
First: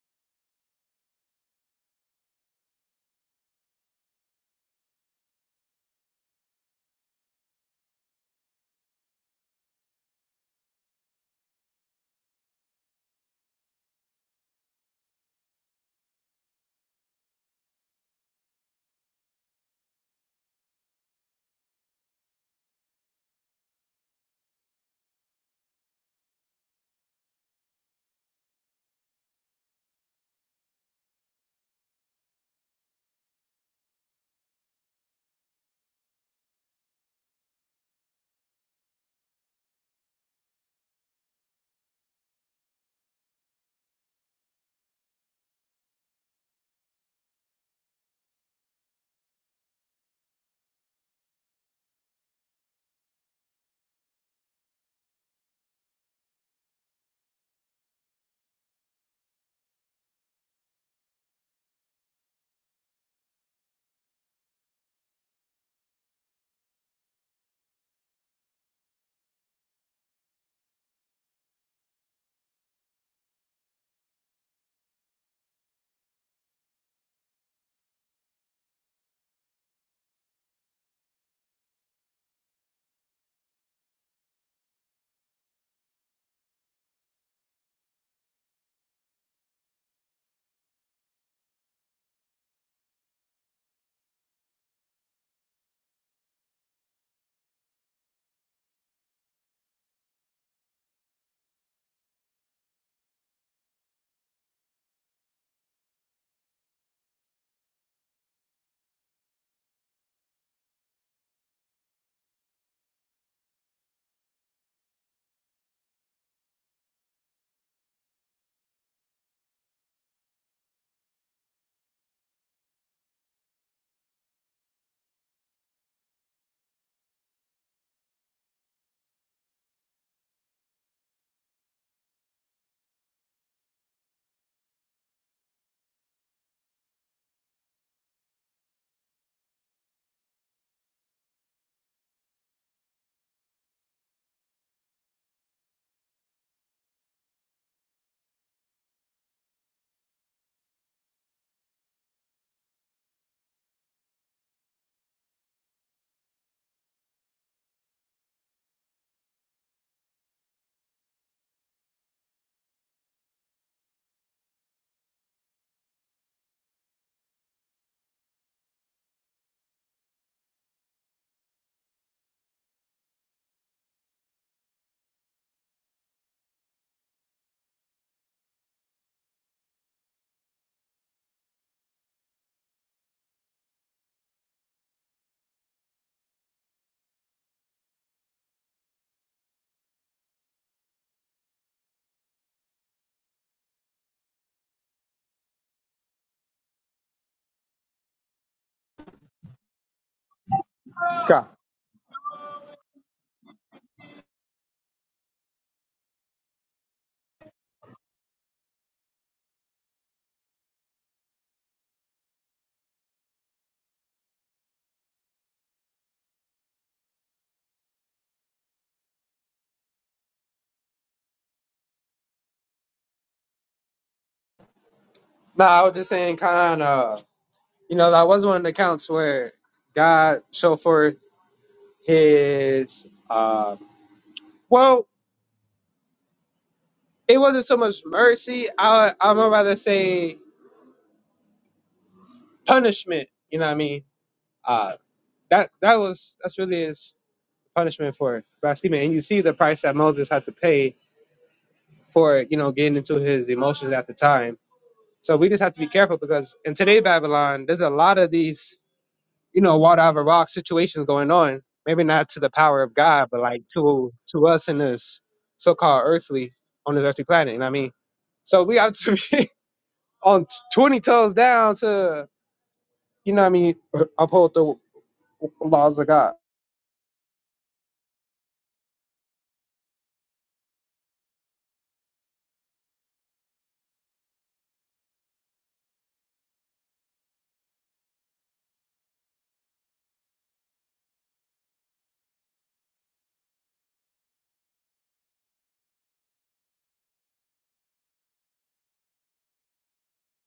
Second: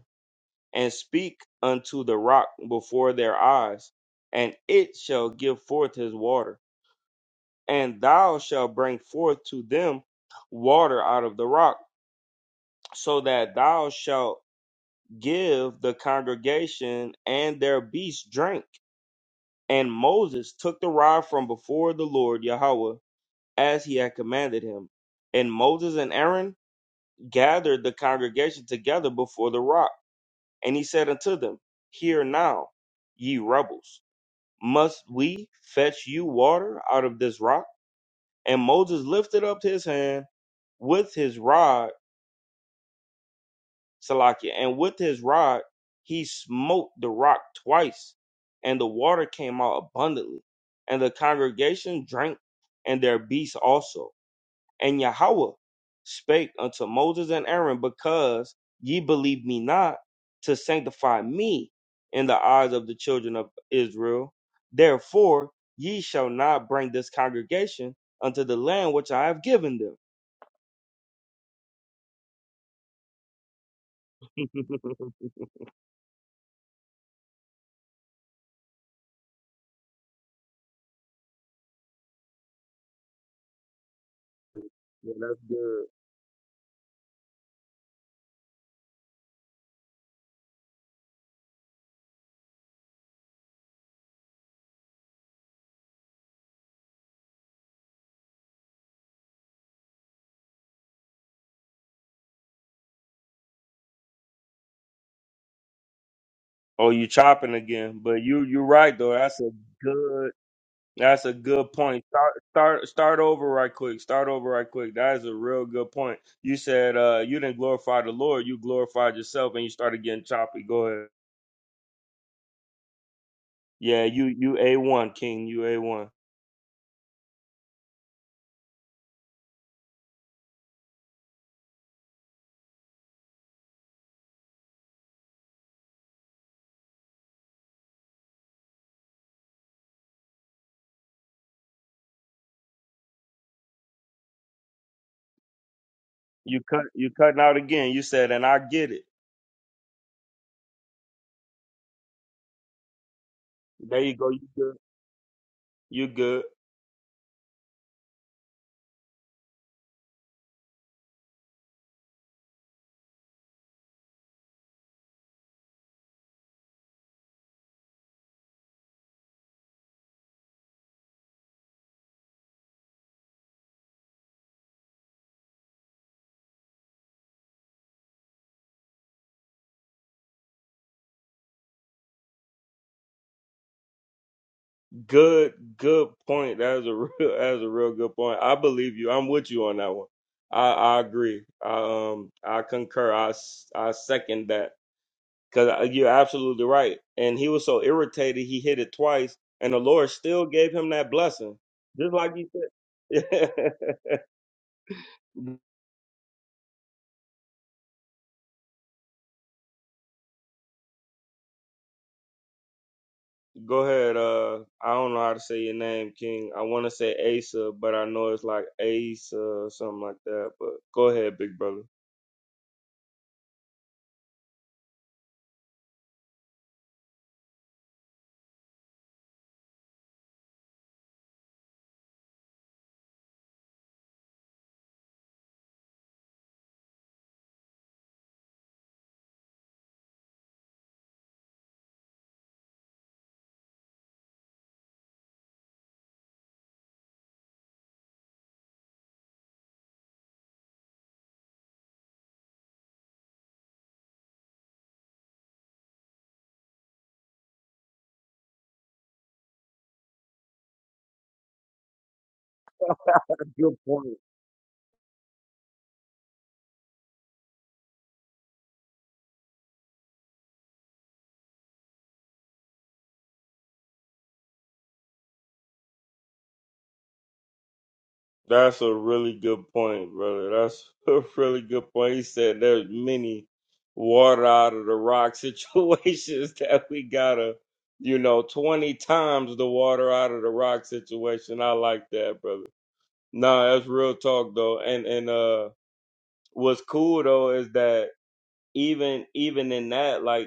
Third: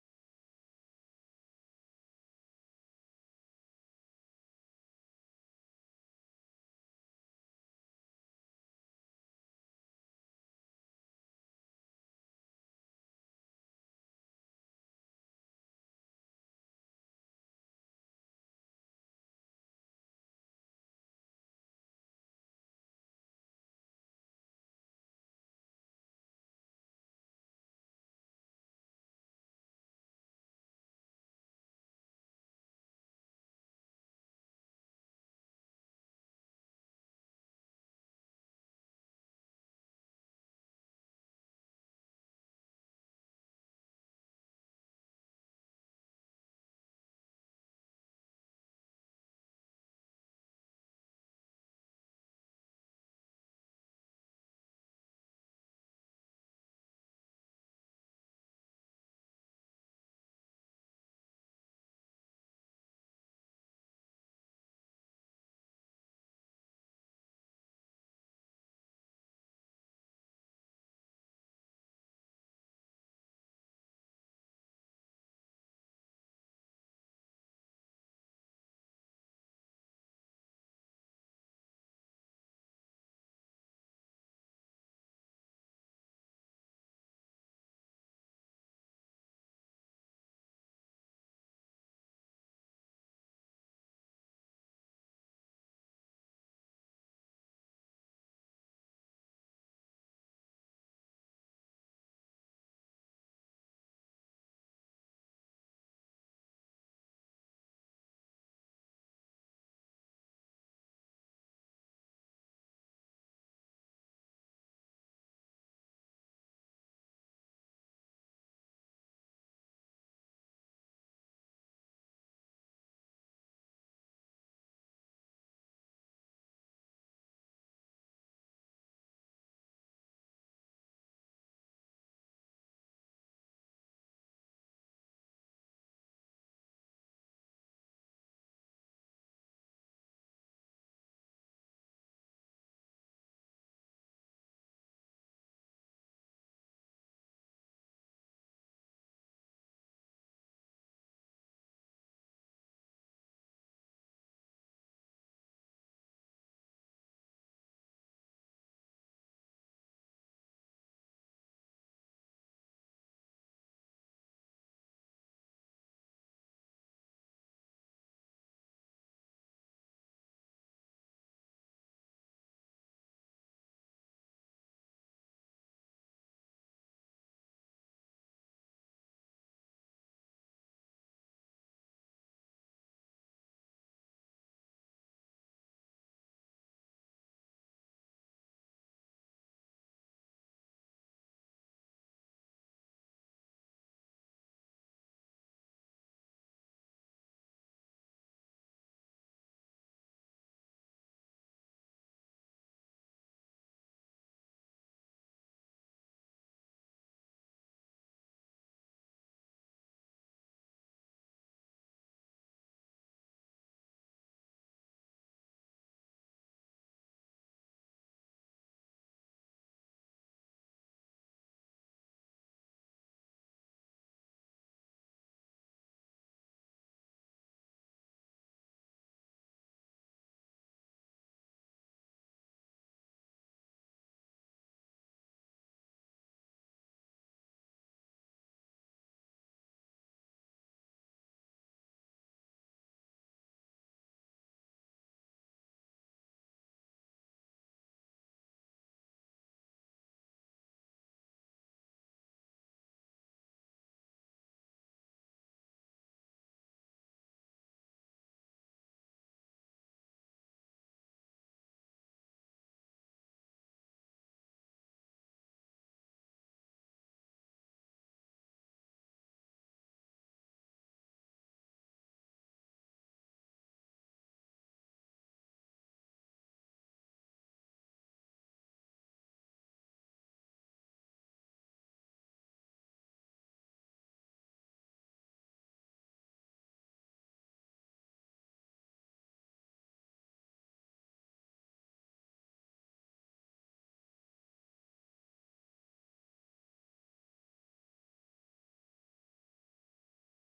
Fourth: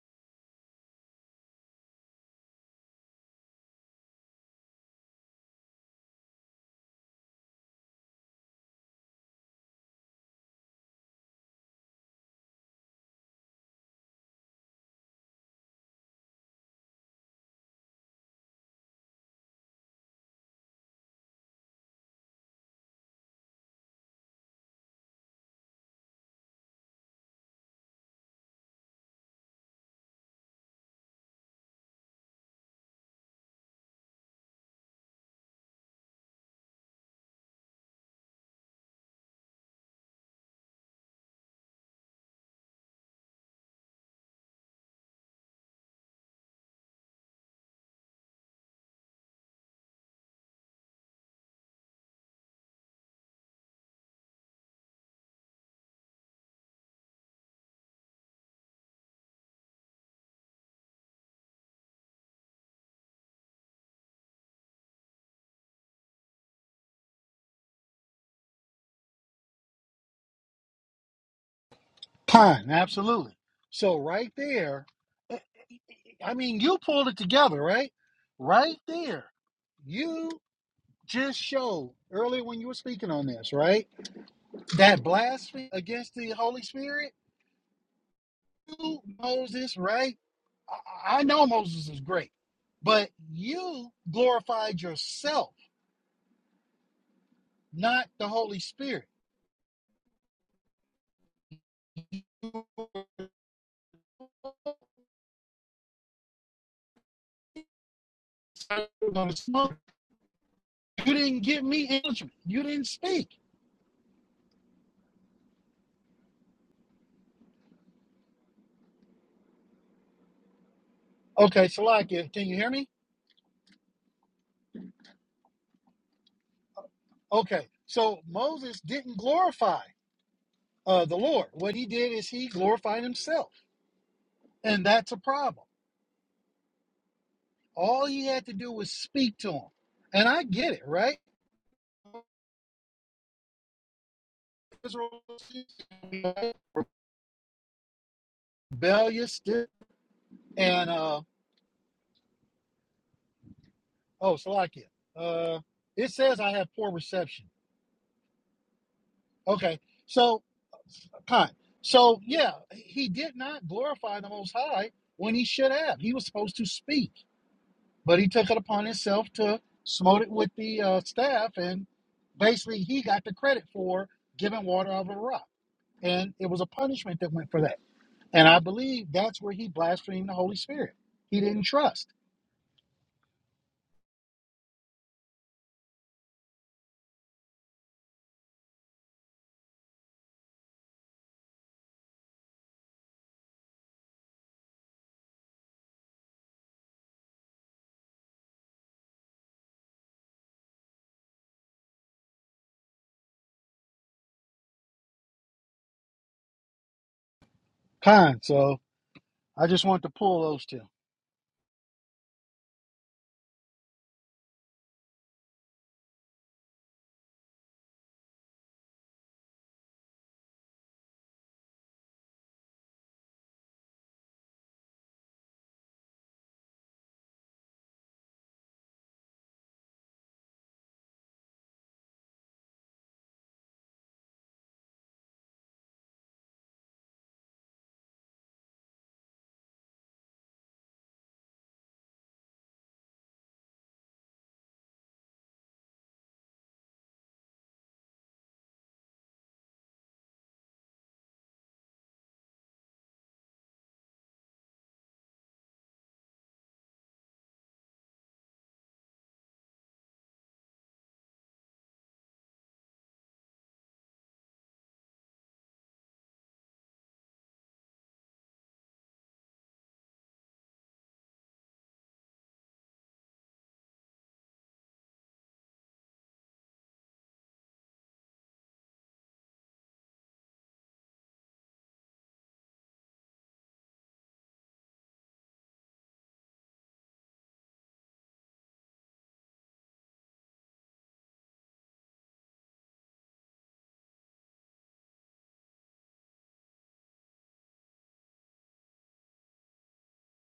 S2: and speak unto the rock before their eyes, and it shall give forth his water. And thou shalt bring forth to them water out of the rock, so that thou shalt give the congregation and their beasts drink And Moses took the rod from before the Lord Yahweh as he had commanded him. And Moses and Aaron gathered the congregation together before the rock. And he said unto them, Hear now, ye rebels, must we fetch you water out of this rock? And Moses lifted up his hand with his rod Salakia. And with his rod, he smote the rock twice, and the water came out abundantly. And the congregation drank, and their beasts also. And Yahweh spake unto Moses and Aaron, Because ye believe me not, to sanctify me in the eyes of the children of Israel. Therefore, ye shall not bring this congregation unto the land which I have given them.
S3: Pine, absolutely. So right there, eh, eh, I mean, you pulled it together, right? Right there, you just showed earlier when you were speaking on this, right? That
S2: yeah, that's
S3: blasphemy
S2: good.
S3: against the Holy Spirit. You, Moses, right? I I know Moses is great, but you glorified yourself, not the Holy Spirit You
S2: Oh, you chopping again? But you you're right though. That's a good
S3: You
S2: that's a
S3: didn't give
S2: good
S3: me
S2: point.
S3: answer.
S2: Start
S3: You didn't
S2: start start
S3: speak.
S2: over right quick. Start over right quick. That is a real good point. You said uh you didn't glorify the Lord. You glorified yourself, and you started getting choppy. Go ahead.
S3: Okay, Salakia, can you hear me?
S2: Yeah, you you a one king. You a one.
S3: Okay, so Moses didn't glorify uh, the Lord. What he did is he glorified himself, and that's a problem. All he had to do was speak to him, and I get it, right? Israel was
S2: You cut you cutting out again. You said, and I get it.
S3: rebellious, and uh,
S2: There you go.
S3: oh,
S2: You good.
S3: Salakia, uh,
S2: You
S3: it says
S2: good.
S3: I have poor reception. Okay, so Kind. So yeah, he did not glorify the Most High when he should have. He was supposed to speak, but he took it upon himself to smote it with the uh, staff, and basically he got the credit for giving water out of a rock, and it was a punishment that went for that. And I believe that's where he blasphemed the Holy Spirit. He didn't trust.
S2: Good, good point. That is a real, that is a real good point. I believe you. I'm with you on that one. I, I agree. I, um, I concur. I, s- I second that because you're absolutely right. And he was so irritated, he hit it twice, and the Lord still gave him that
S4: Con.
S2: blessing, just like you said.
S3: Kind. So I just want to pull those two.
S2: Go ahead. Uh, I don't know how to say your name, King. I want to say Asa, but I know it's like Asa or something like that. But go ahead, big brother.
S4: No, I was just saying, Con, uh, you know, that was one of the accounts where God showed forth his, uh, well, it wasn't so much mercy. I, I'm gonna rather say punishment. You know what I mean? Uh, that, that was, that's really his punishment for blasphemy. And you see the price that Moses had to pay for, you know, getting into his emotions at the time. So we just have to be careful because in today Babylon, there's a lot of these, you know, water out of a rock situations going on. Maybe not to the power of God, but like
S2: Good point.
S4: to to us in this so-called earthly on this earthly planet. You know what I mean? So we have to be on twenty toes down to, you know, what I mean, uphold the laws of God.
S2: That's a really good point, brother. That's a really good point. He said there's many water out of the rock situations that we gotta, you know, 20 times the water out of the rock situation. I like that, brother. Nah, that's real talk though. And and uh what's cool though is that even even in that, like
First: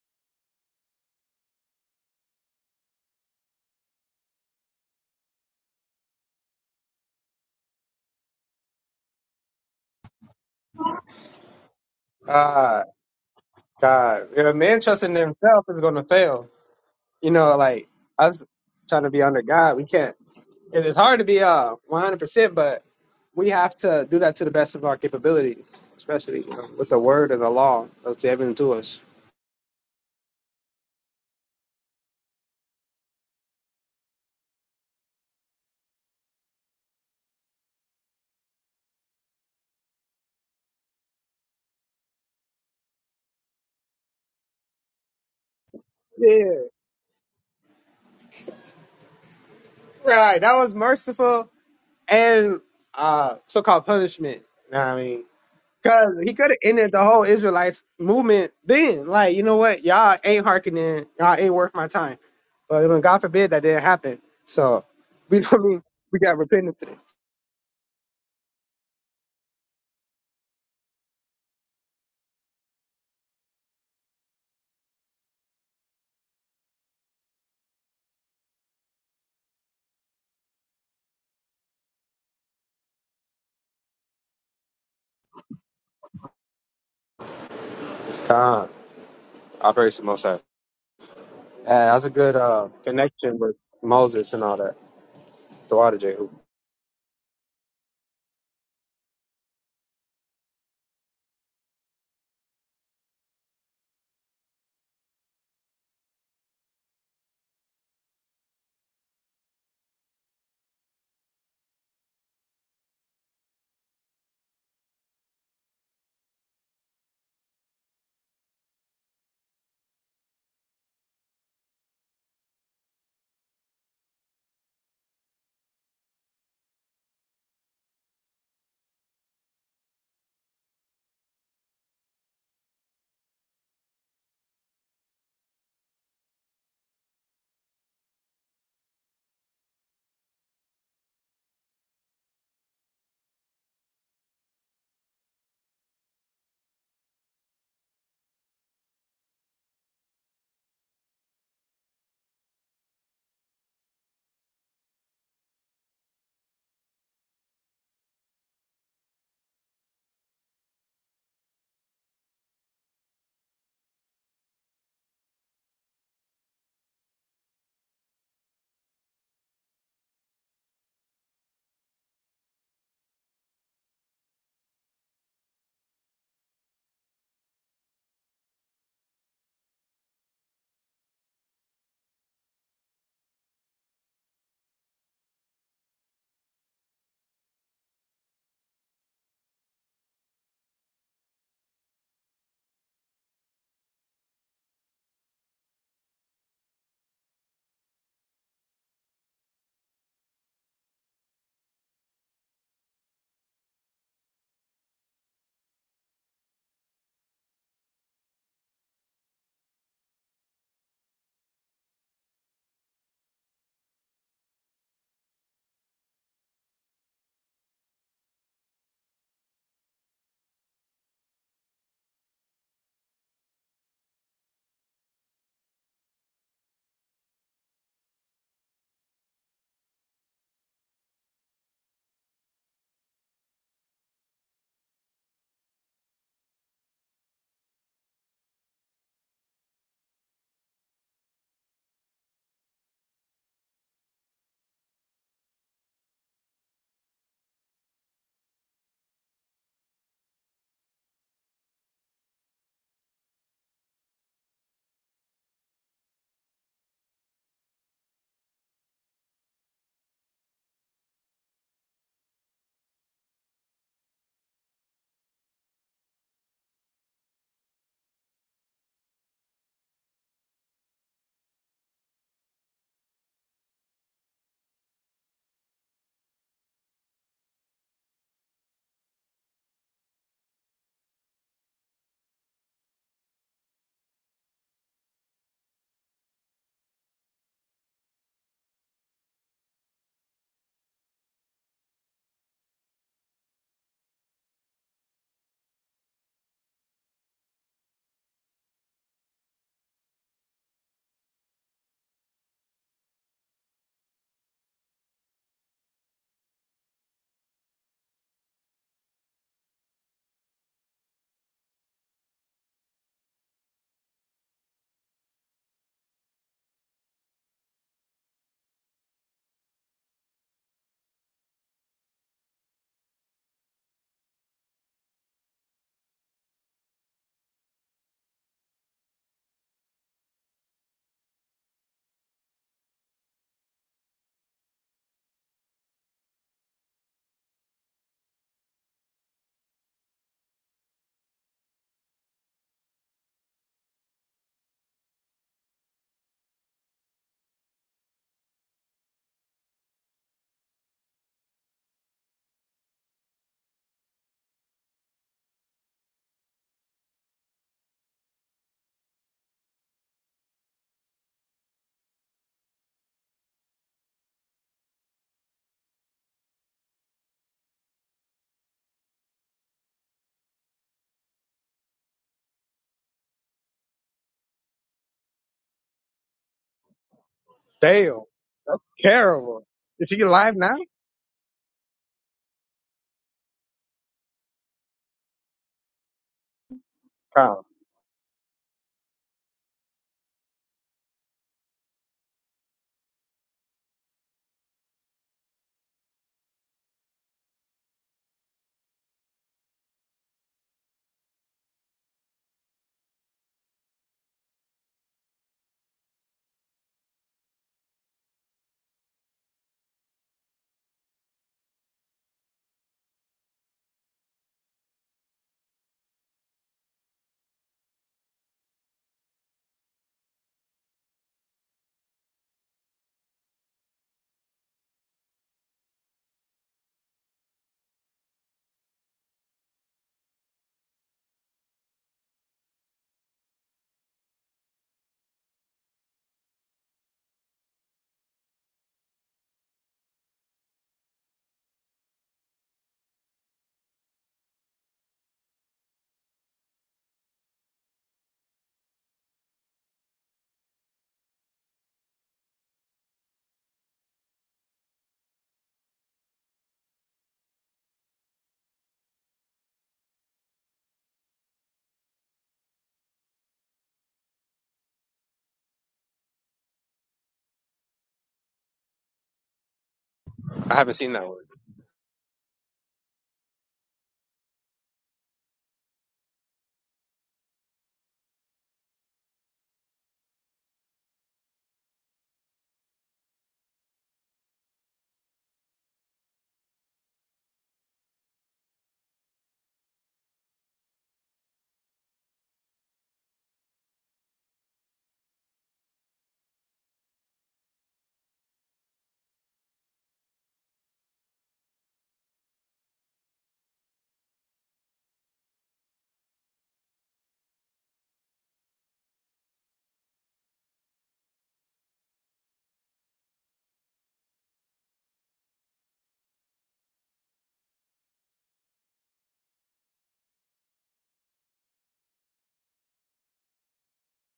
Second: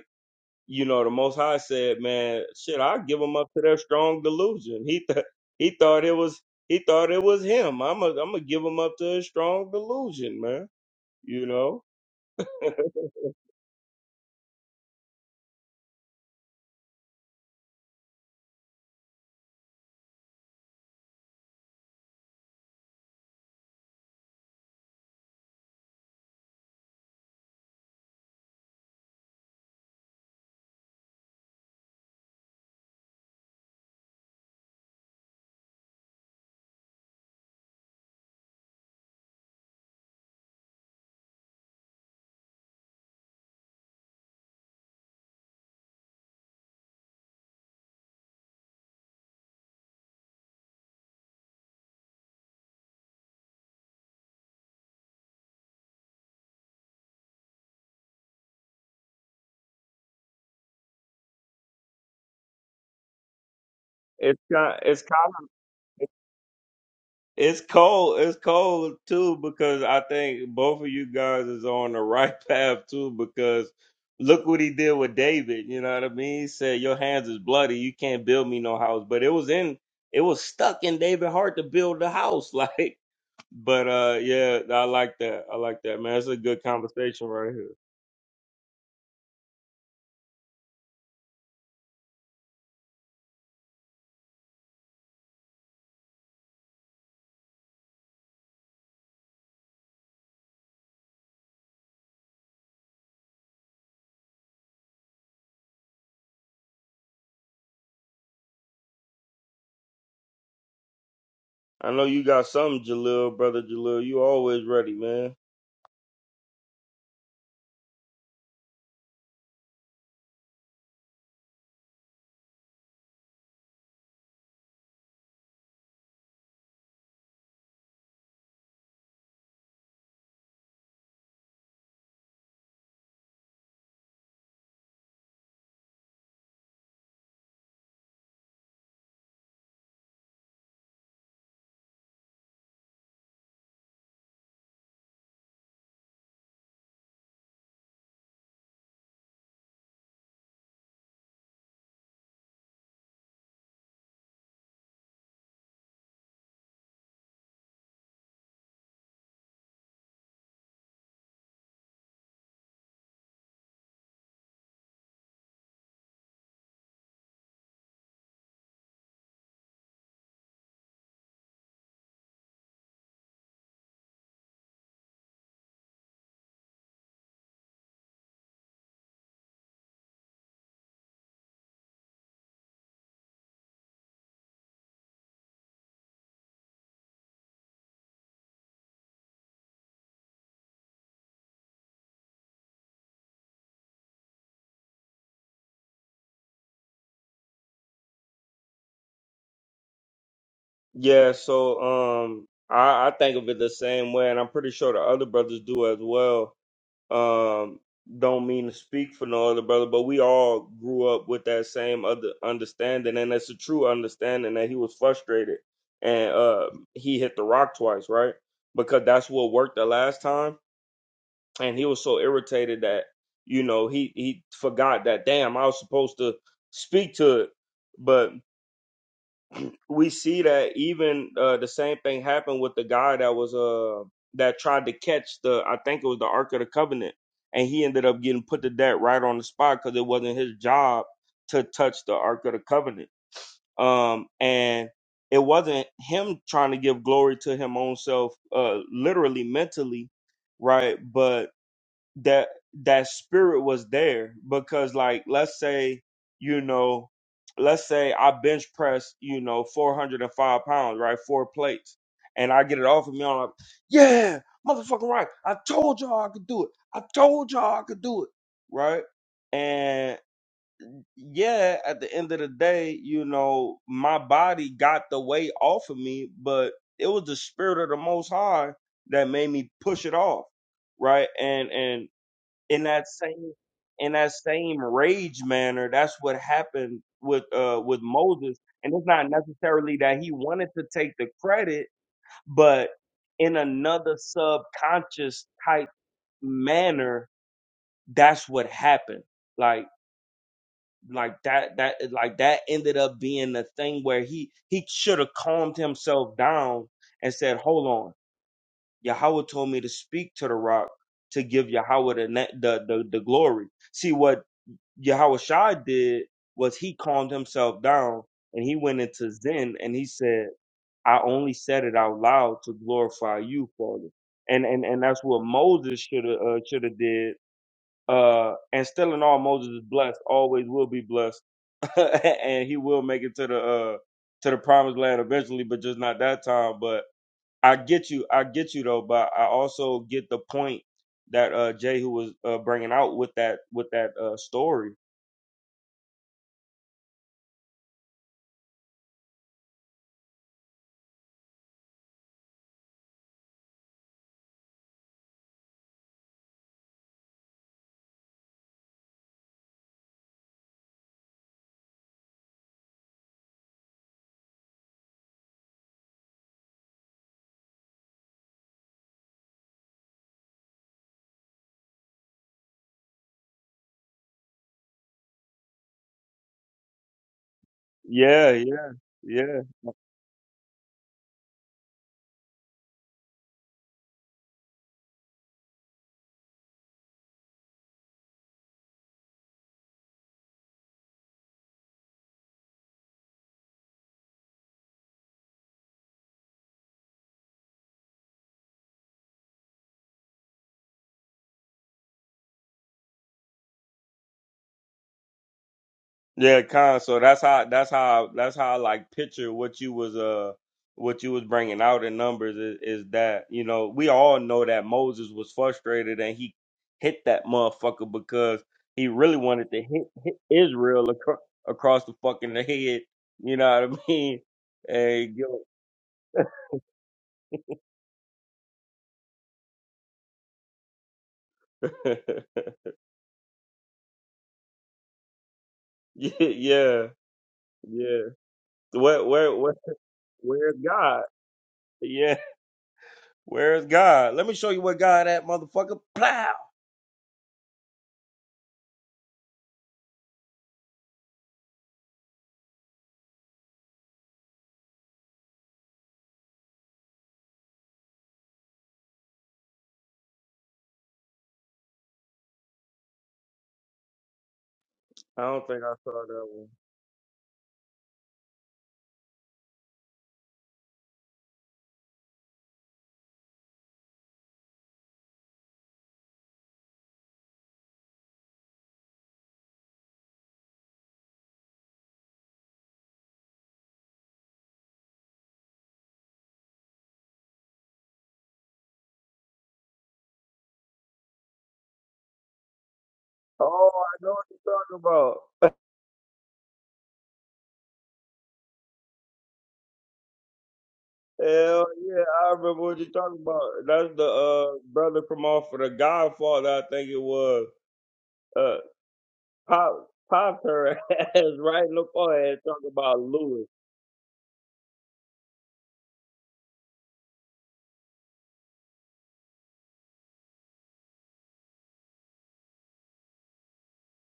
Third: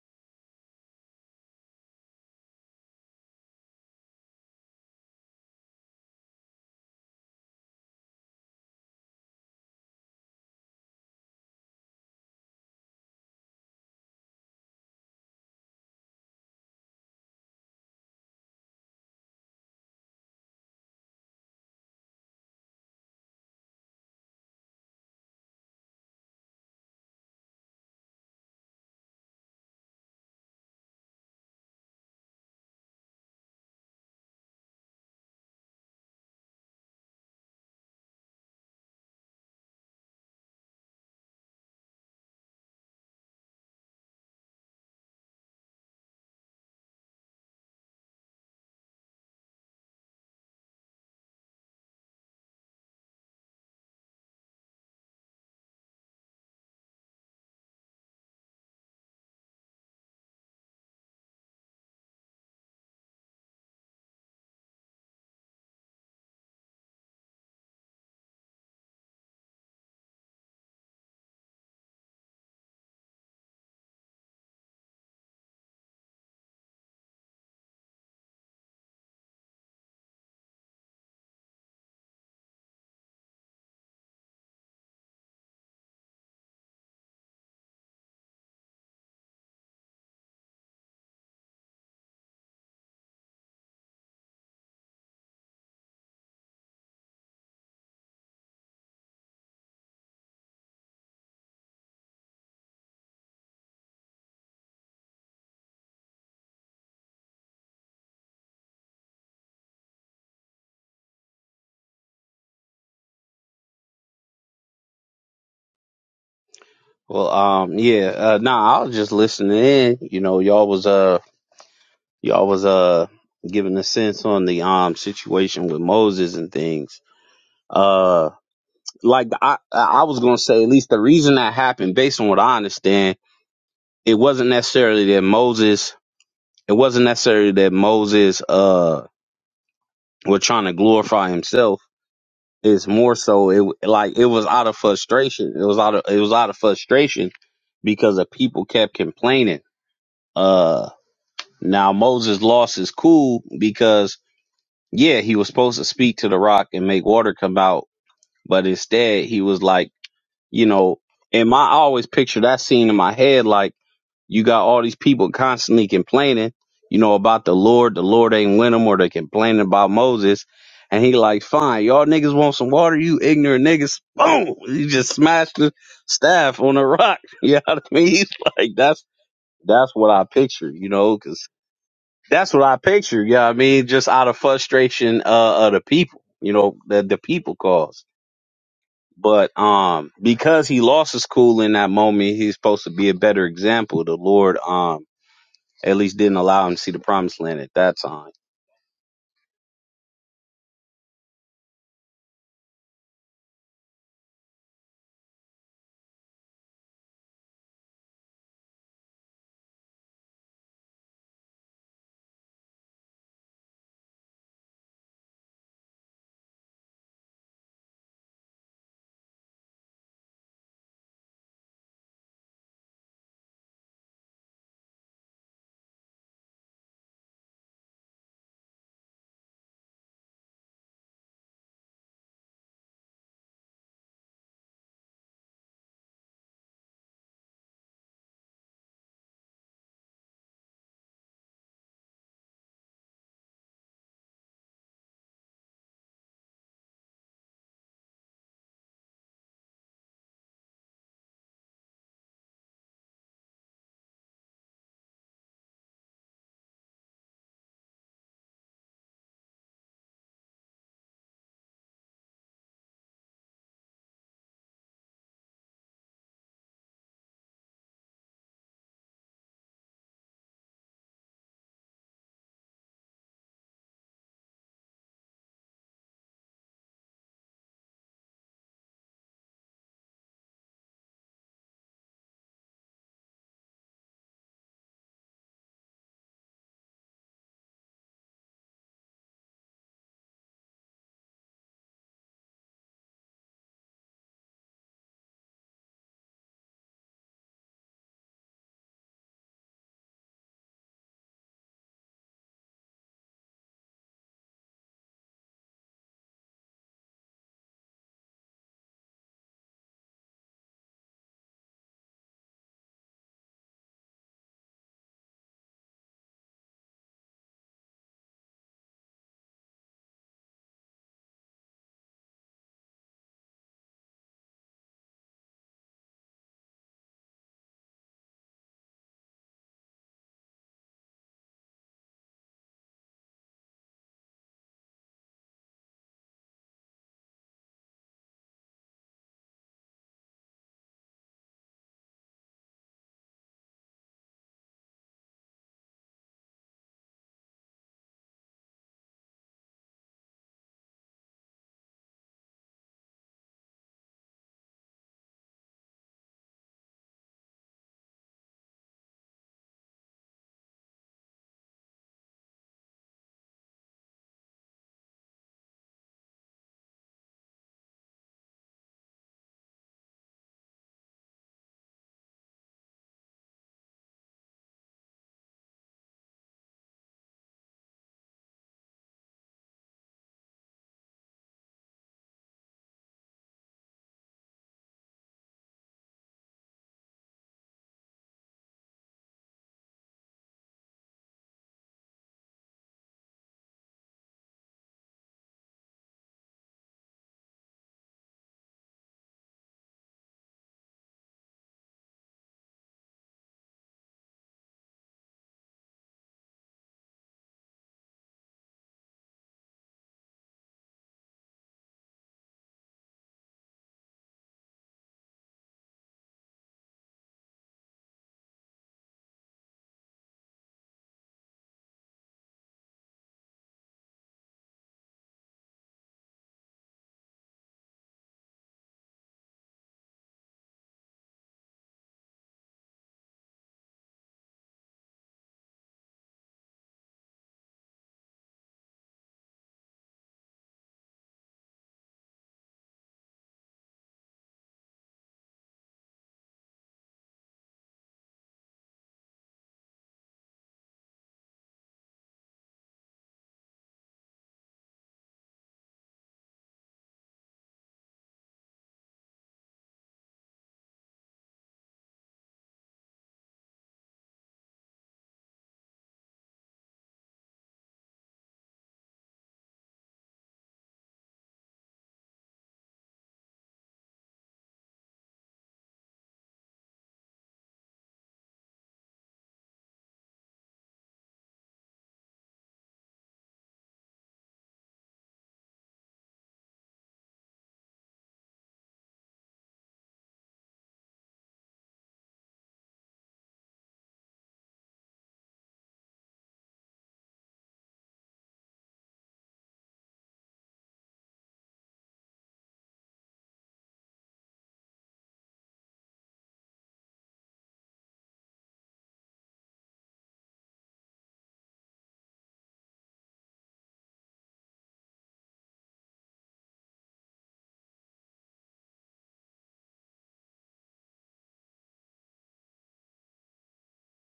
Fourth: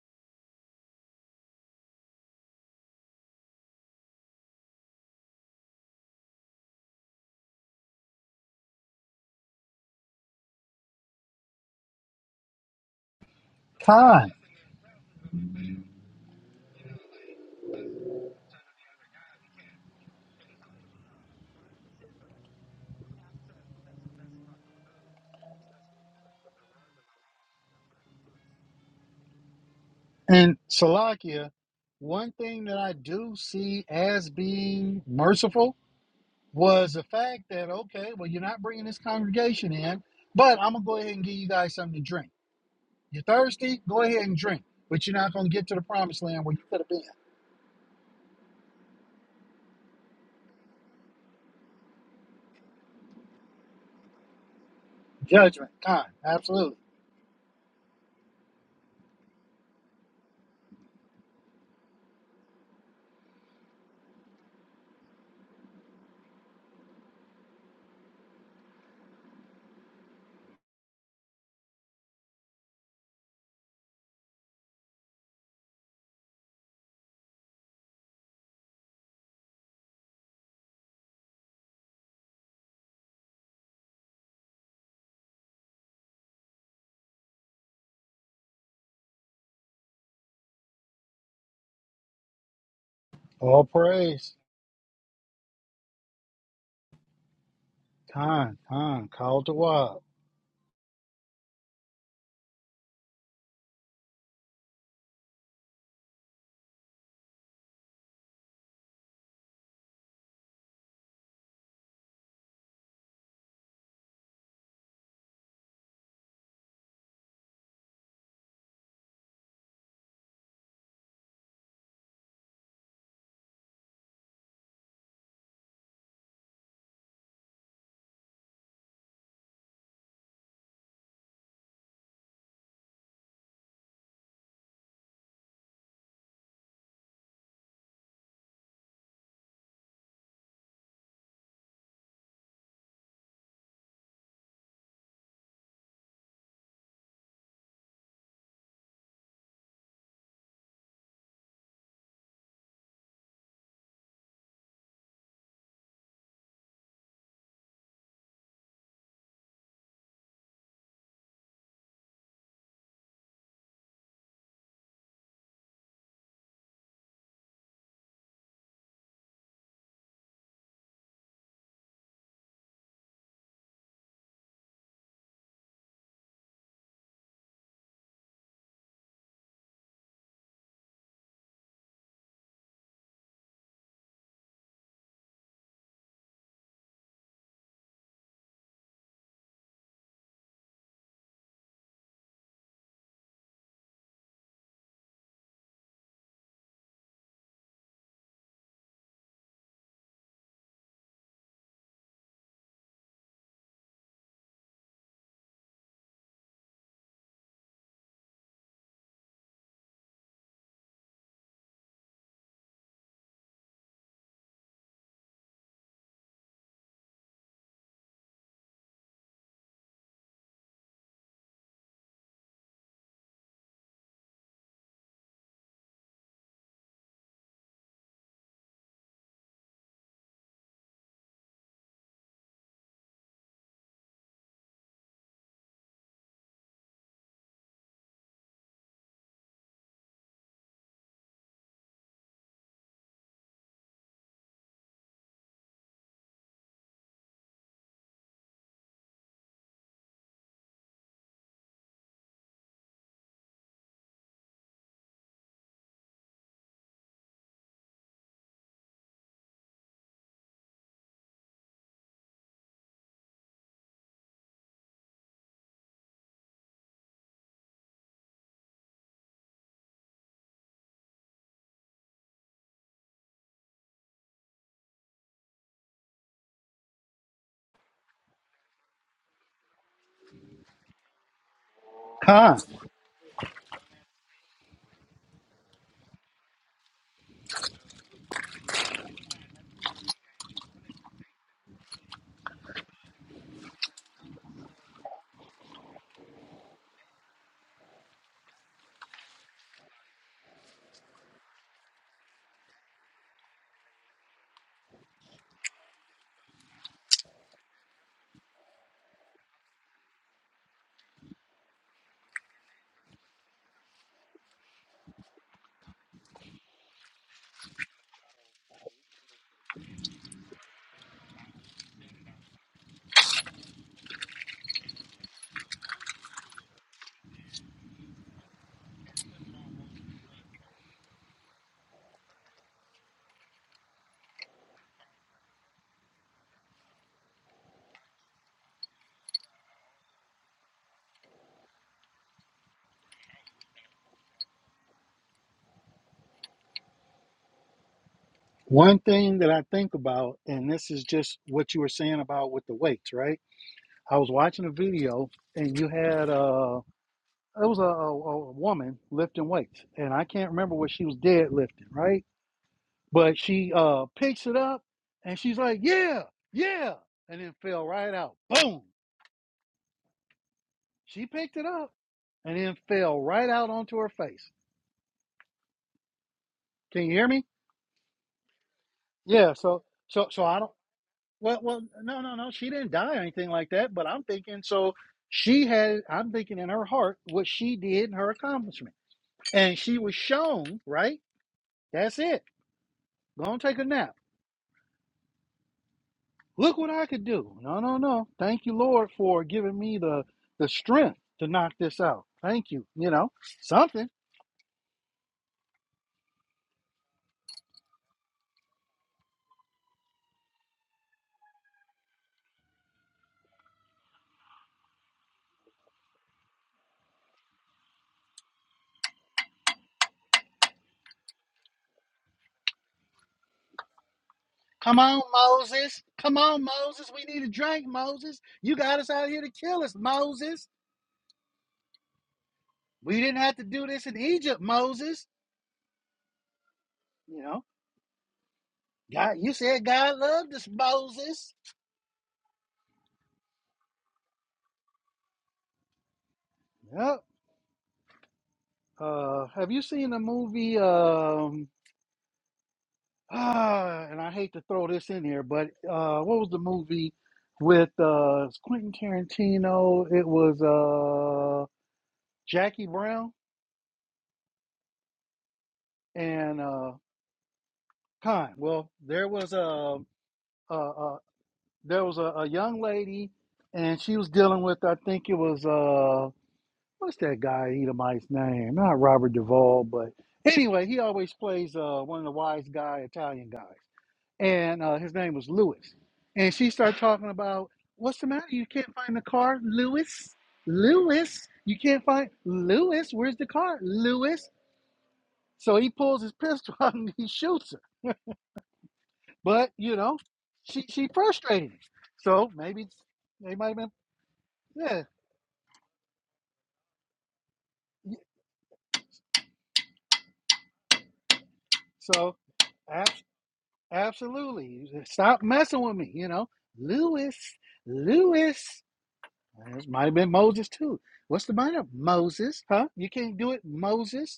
S2: you know, the Most High said, "Man, shit, I give them up to their strong delusion." He th- he thought it was he thought it was him. I'm a, I'm gonna give them up to his strong delusion, man. You know,
S4: God, God,
S3: Kind
S4: if a man trusting himself is going to fail. You know, like us trying to be under God, we can't. It is hard to be uh 100, percent but. we have to do that to the best of our capabilities, especially you know, with the word of the law that's given to us.
S3: and Salakia. One thing that I do see as being merciful was the fact that okay, well, you're not bringing this congregation in, but I'm gonna go ahead and give you guys something to drink. You're thirsty? Go ahead and drink, but you're not gonna get to the promised
S4: Yeah,
S3: land where you could have been.
S4: right. That was merciful and uh, so-called punishment. You know what I mean?
S3: Judgment, con,
S4: Because he could have
S3: absolutely.
S4: ended the whole Israelites movement then. Like, you know what? Y'all ain't hearkening. Y'all ain't worth my time. But when God forbid that didn't happen.
S2: it's kind
S4: So,
S2: it's kind
S4: we
S2: of
S4: I mean? We got repentance today.
S2: it's cold it's cold too because I think both of you guys is on the right path too because look what he did with David. You know what I mean? He said, "Your hands is bloody. You can't build me no house." But it was in it was stuck in David's heart to build the house, like. But uh yeah, I like that. I like that, man. It's a good conversation right here.
S4: God, operation Moshe. Yeah, that was a good uh, connection with
S3: All
S4: Moses
S3: praise,
S4: and all that. The water Jehu.
S3: con, con, call to wild,
S2: I know you got something, Jalil, brother Jalil. You always ready, man.
S1: Well, um, yeah, uh, nah, I was just listening in. You know, y'all was uh y'all was uh giving a sense on the um situation with Moses and things. Uh. like I I was gonna say at least the reason that happened, based on what I understand, it wasn't necessarily that Moses it wasn't necessarily that Moses uh was trying to glorify himself. It's more so it like it was out of frustration. It was out of it was out of frustration because the people kept complaining. Uh now Moses lost his cool because yeah, he was supposed to speak to the rock and make water come out, but instead he was like you know, and my I always picture that scene in my head like you got all these people constantly complaining, you know, about the Lord. The Lord ain't with them, or they complaining about Moses. And he like, fine, y'all niggas want some water, you ignorant niggas. Boom! He just smashed the staff on the rock. You know what I mean? He's like, that's that's what I picture, you know, because that's what I picture. You know what I mean? Just out of frustration uh, of the people, you know, that the people cause. But um, because he lost his cool in that moment, he's supposed to be a better example. The Lord um, at least didn't allow him to see the promised land at that time.
S2: Yeah, so um I, I think of it the same way, and I'm pretty sure the other brothers do as well. Um don't mean to speak for no other brother, but we all grew up with that same other understanding, and it's a true understanding that he was frustrated and uh he hit the rock twice, right? Because that's what worked the last time and he was so irritated that you know he he forgot that damn I was supposed to speak to it. But we see that even uh, the same thing happened with the guy that was uh that tried to catch the I think it was the Ark of the Covenant, and he ended up getting put to death right on the spot because it wasn't his job to touch the Ark of the Covenant. Um and it wasn't him trying to give glory to him own self, uh, literally mentally, right? But that that spirit was there because like let's say you know let's say i bench press you know 405 pounds right four plates and i get it off of me i'm like yeah motherfucking right i told y'all i could do it i told y'all i could do it right and yeah at the end of the day you know my body got the weight off of me but it was the spirit of the most high that made me push it off right and and
S3: con.
S2: in that same in that same rage manner that's what happened with uh with moses and it's not necessarily that he wanted to take the credit but in another subconscious type manner that's what happened like like that that like that ended up being the thing where he he should have calmed himself down and said hold on yahweh told me to speak to the rock to give yahweh the ne- the, the the glory see what Yahweh Shai did was he calmed himself down and he went into Zen and he said, I only said it out loud to glorify you, Father. And and, and that's what Moses should have uh, should have did. Uh, and still in all, Moses is blessed, always will be blessed, and he will make it to the uh, to the promised land eventually, but just not that time. But I get you, I get you though. But I also get the point that uh, Jehu was uh, bringing out with that with that uh, story
S3: One thing that I think about, and this is just what you were saying about with the weights, right? I was watching a video, and you had uh, it was a, a, a woman lifting weights, and I can't remember what she was dead lifting, right? But she uh picks it up and she's like, Yeah, yeah, and then fell right out. Boom. She picked it up and then fell right out onto her face. Can you hear me?
S4: Damn,
S2: Yeah,
S4: that's
S2: yeah,
S3: Yeah,
S2: yeah,
S4: terrible.
S3: so
S4: Is he
S3: so so
S4: alive
S3: I don't
S4: now?
S3: well well no no no she didn't die or anything like that, but I'm thinking so she had I'm thinking in her heart what
S4: Oh,
S3: she did and her accomplishment. And she was shown, right? That's it. Go and take a nap. Look what I could do. No, no, no. Thank you, Lord, for giving me the the strength to knock this out. Thank you. You know, something.
S2: yeah, Con. So that's how that's how that's how I like picture what you was uh what you was bringing out in numbers is, is that you know we all know that Moses was frustrated and he hit that motherfucker because he really wanted to hit, hit Israel across across the fucking head. You know what I mean?
S3: Come on,
S2: And give
S3: Moses. Come on, Moses. We need a drink, Moses. You got us out here to kill us, Moses.
S2: 'em-
S3: We didn't have to do this in Egypt, Moses.
S2: yeah, yeah,
S3: You know,
S2: yeah. Where
S3: God, you
S2: where where
S3: said God loved us,
S2: where's God?
S3: Moses.
S2: Yeah. Where's God? Let me show you where God at, motherfucker. Plow.
S3: Yep. Uh, have you seen the movie? Um, Ah, and I hate to throw this in here, but uh, what was the movie with uh, Quentin Tarantino? It was uh, Jackie Brown
S2: I don't think I saw that
S3: and
S2: one.
S3: uh, Khan. Well, there was a,
S4: I
S3: a,
S4: haven't seen
S3: a
S4: that one.
S3: there was a, a young lady, and she was dealing with I think it was uh, what's that guy Edomite's name? Not Robert Duvall, but anyway, he always plays uh, one of the wise guy Italian guys. and uh, his name was Lewis. And she started talking about what's the matter? You can't find the car, Lewis. Lewis, you can't find Lewis. Where's the car,
S2: Oh, I know what
S3: Lewis?
S2: you're talking about.
S3: So he pulls his pistol out and he shoots her. But you know, she she frustrated him.
S2: Hell yeah, I
S3: So
S2: remember
S3: maybe
S2: what you're talking
S3: they
S2: about.
S3: might have been
S2: That's the uh
S3: yeah.
S2: brother from off of the Godfather, I think it was. Uh pop popped her ass right in the
S3: So
S2: forehead talking
S3: ab-
S2: about Lewis
S3: absolutely, stop messing with me. You know, Lewis, Lewis. This might have been Moses too. What's the matter, Moses? Huh? You can't do it, Moses.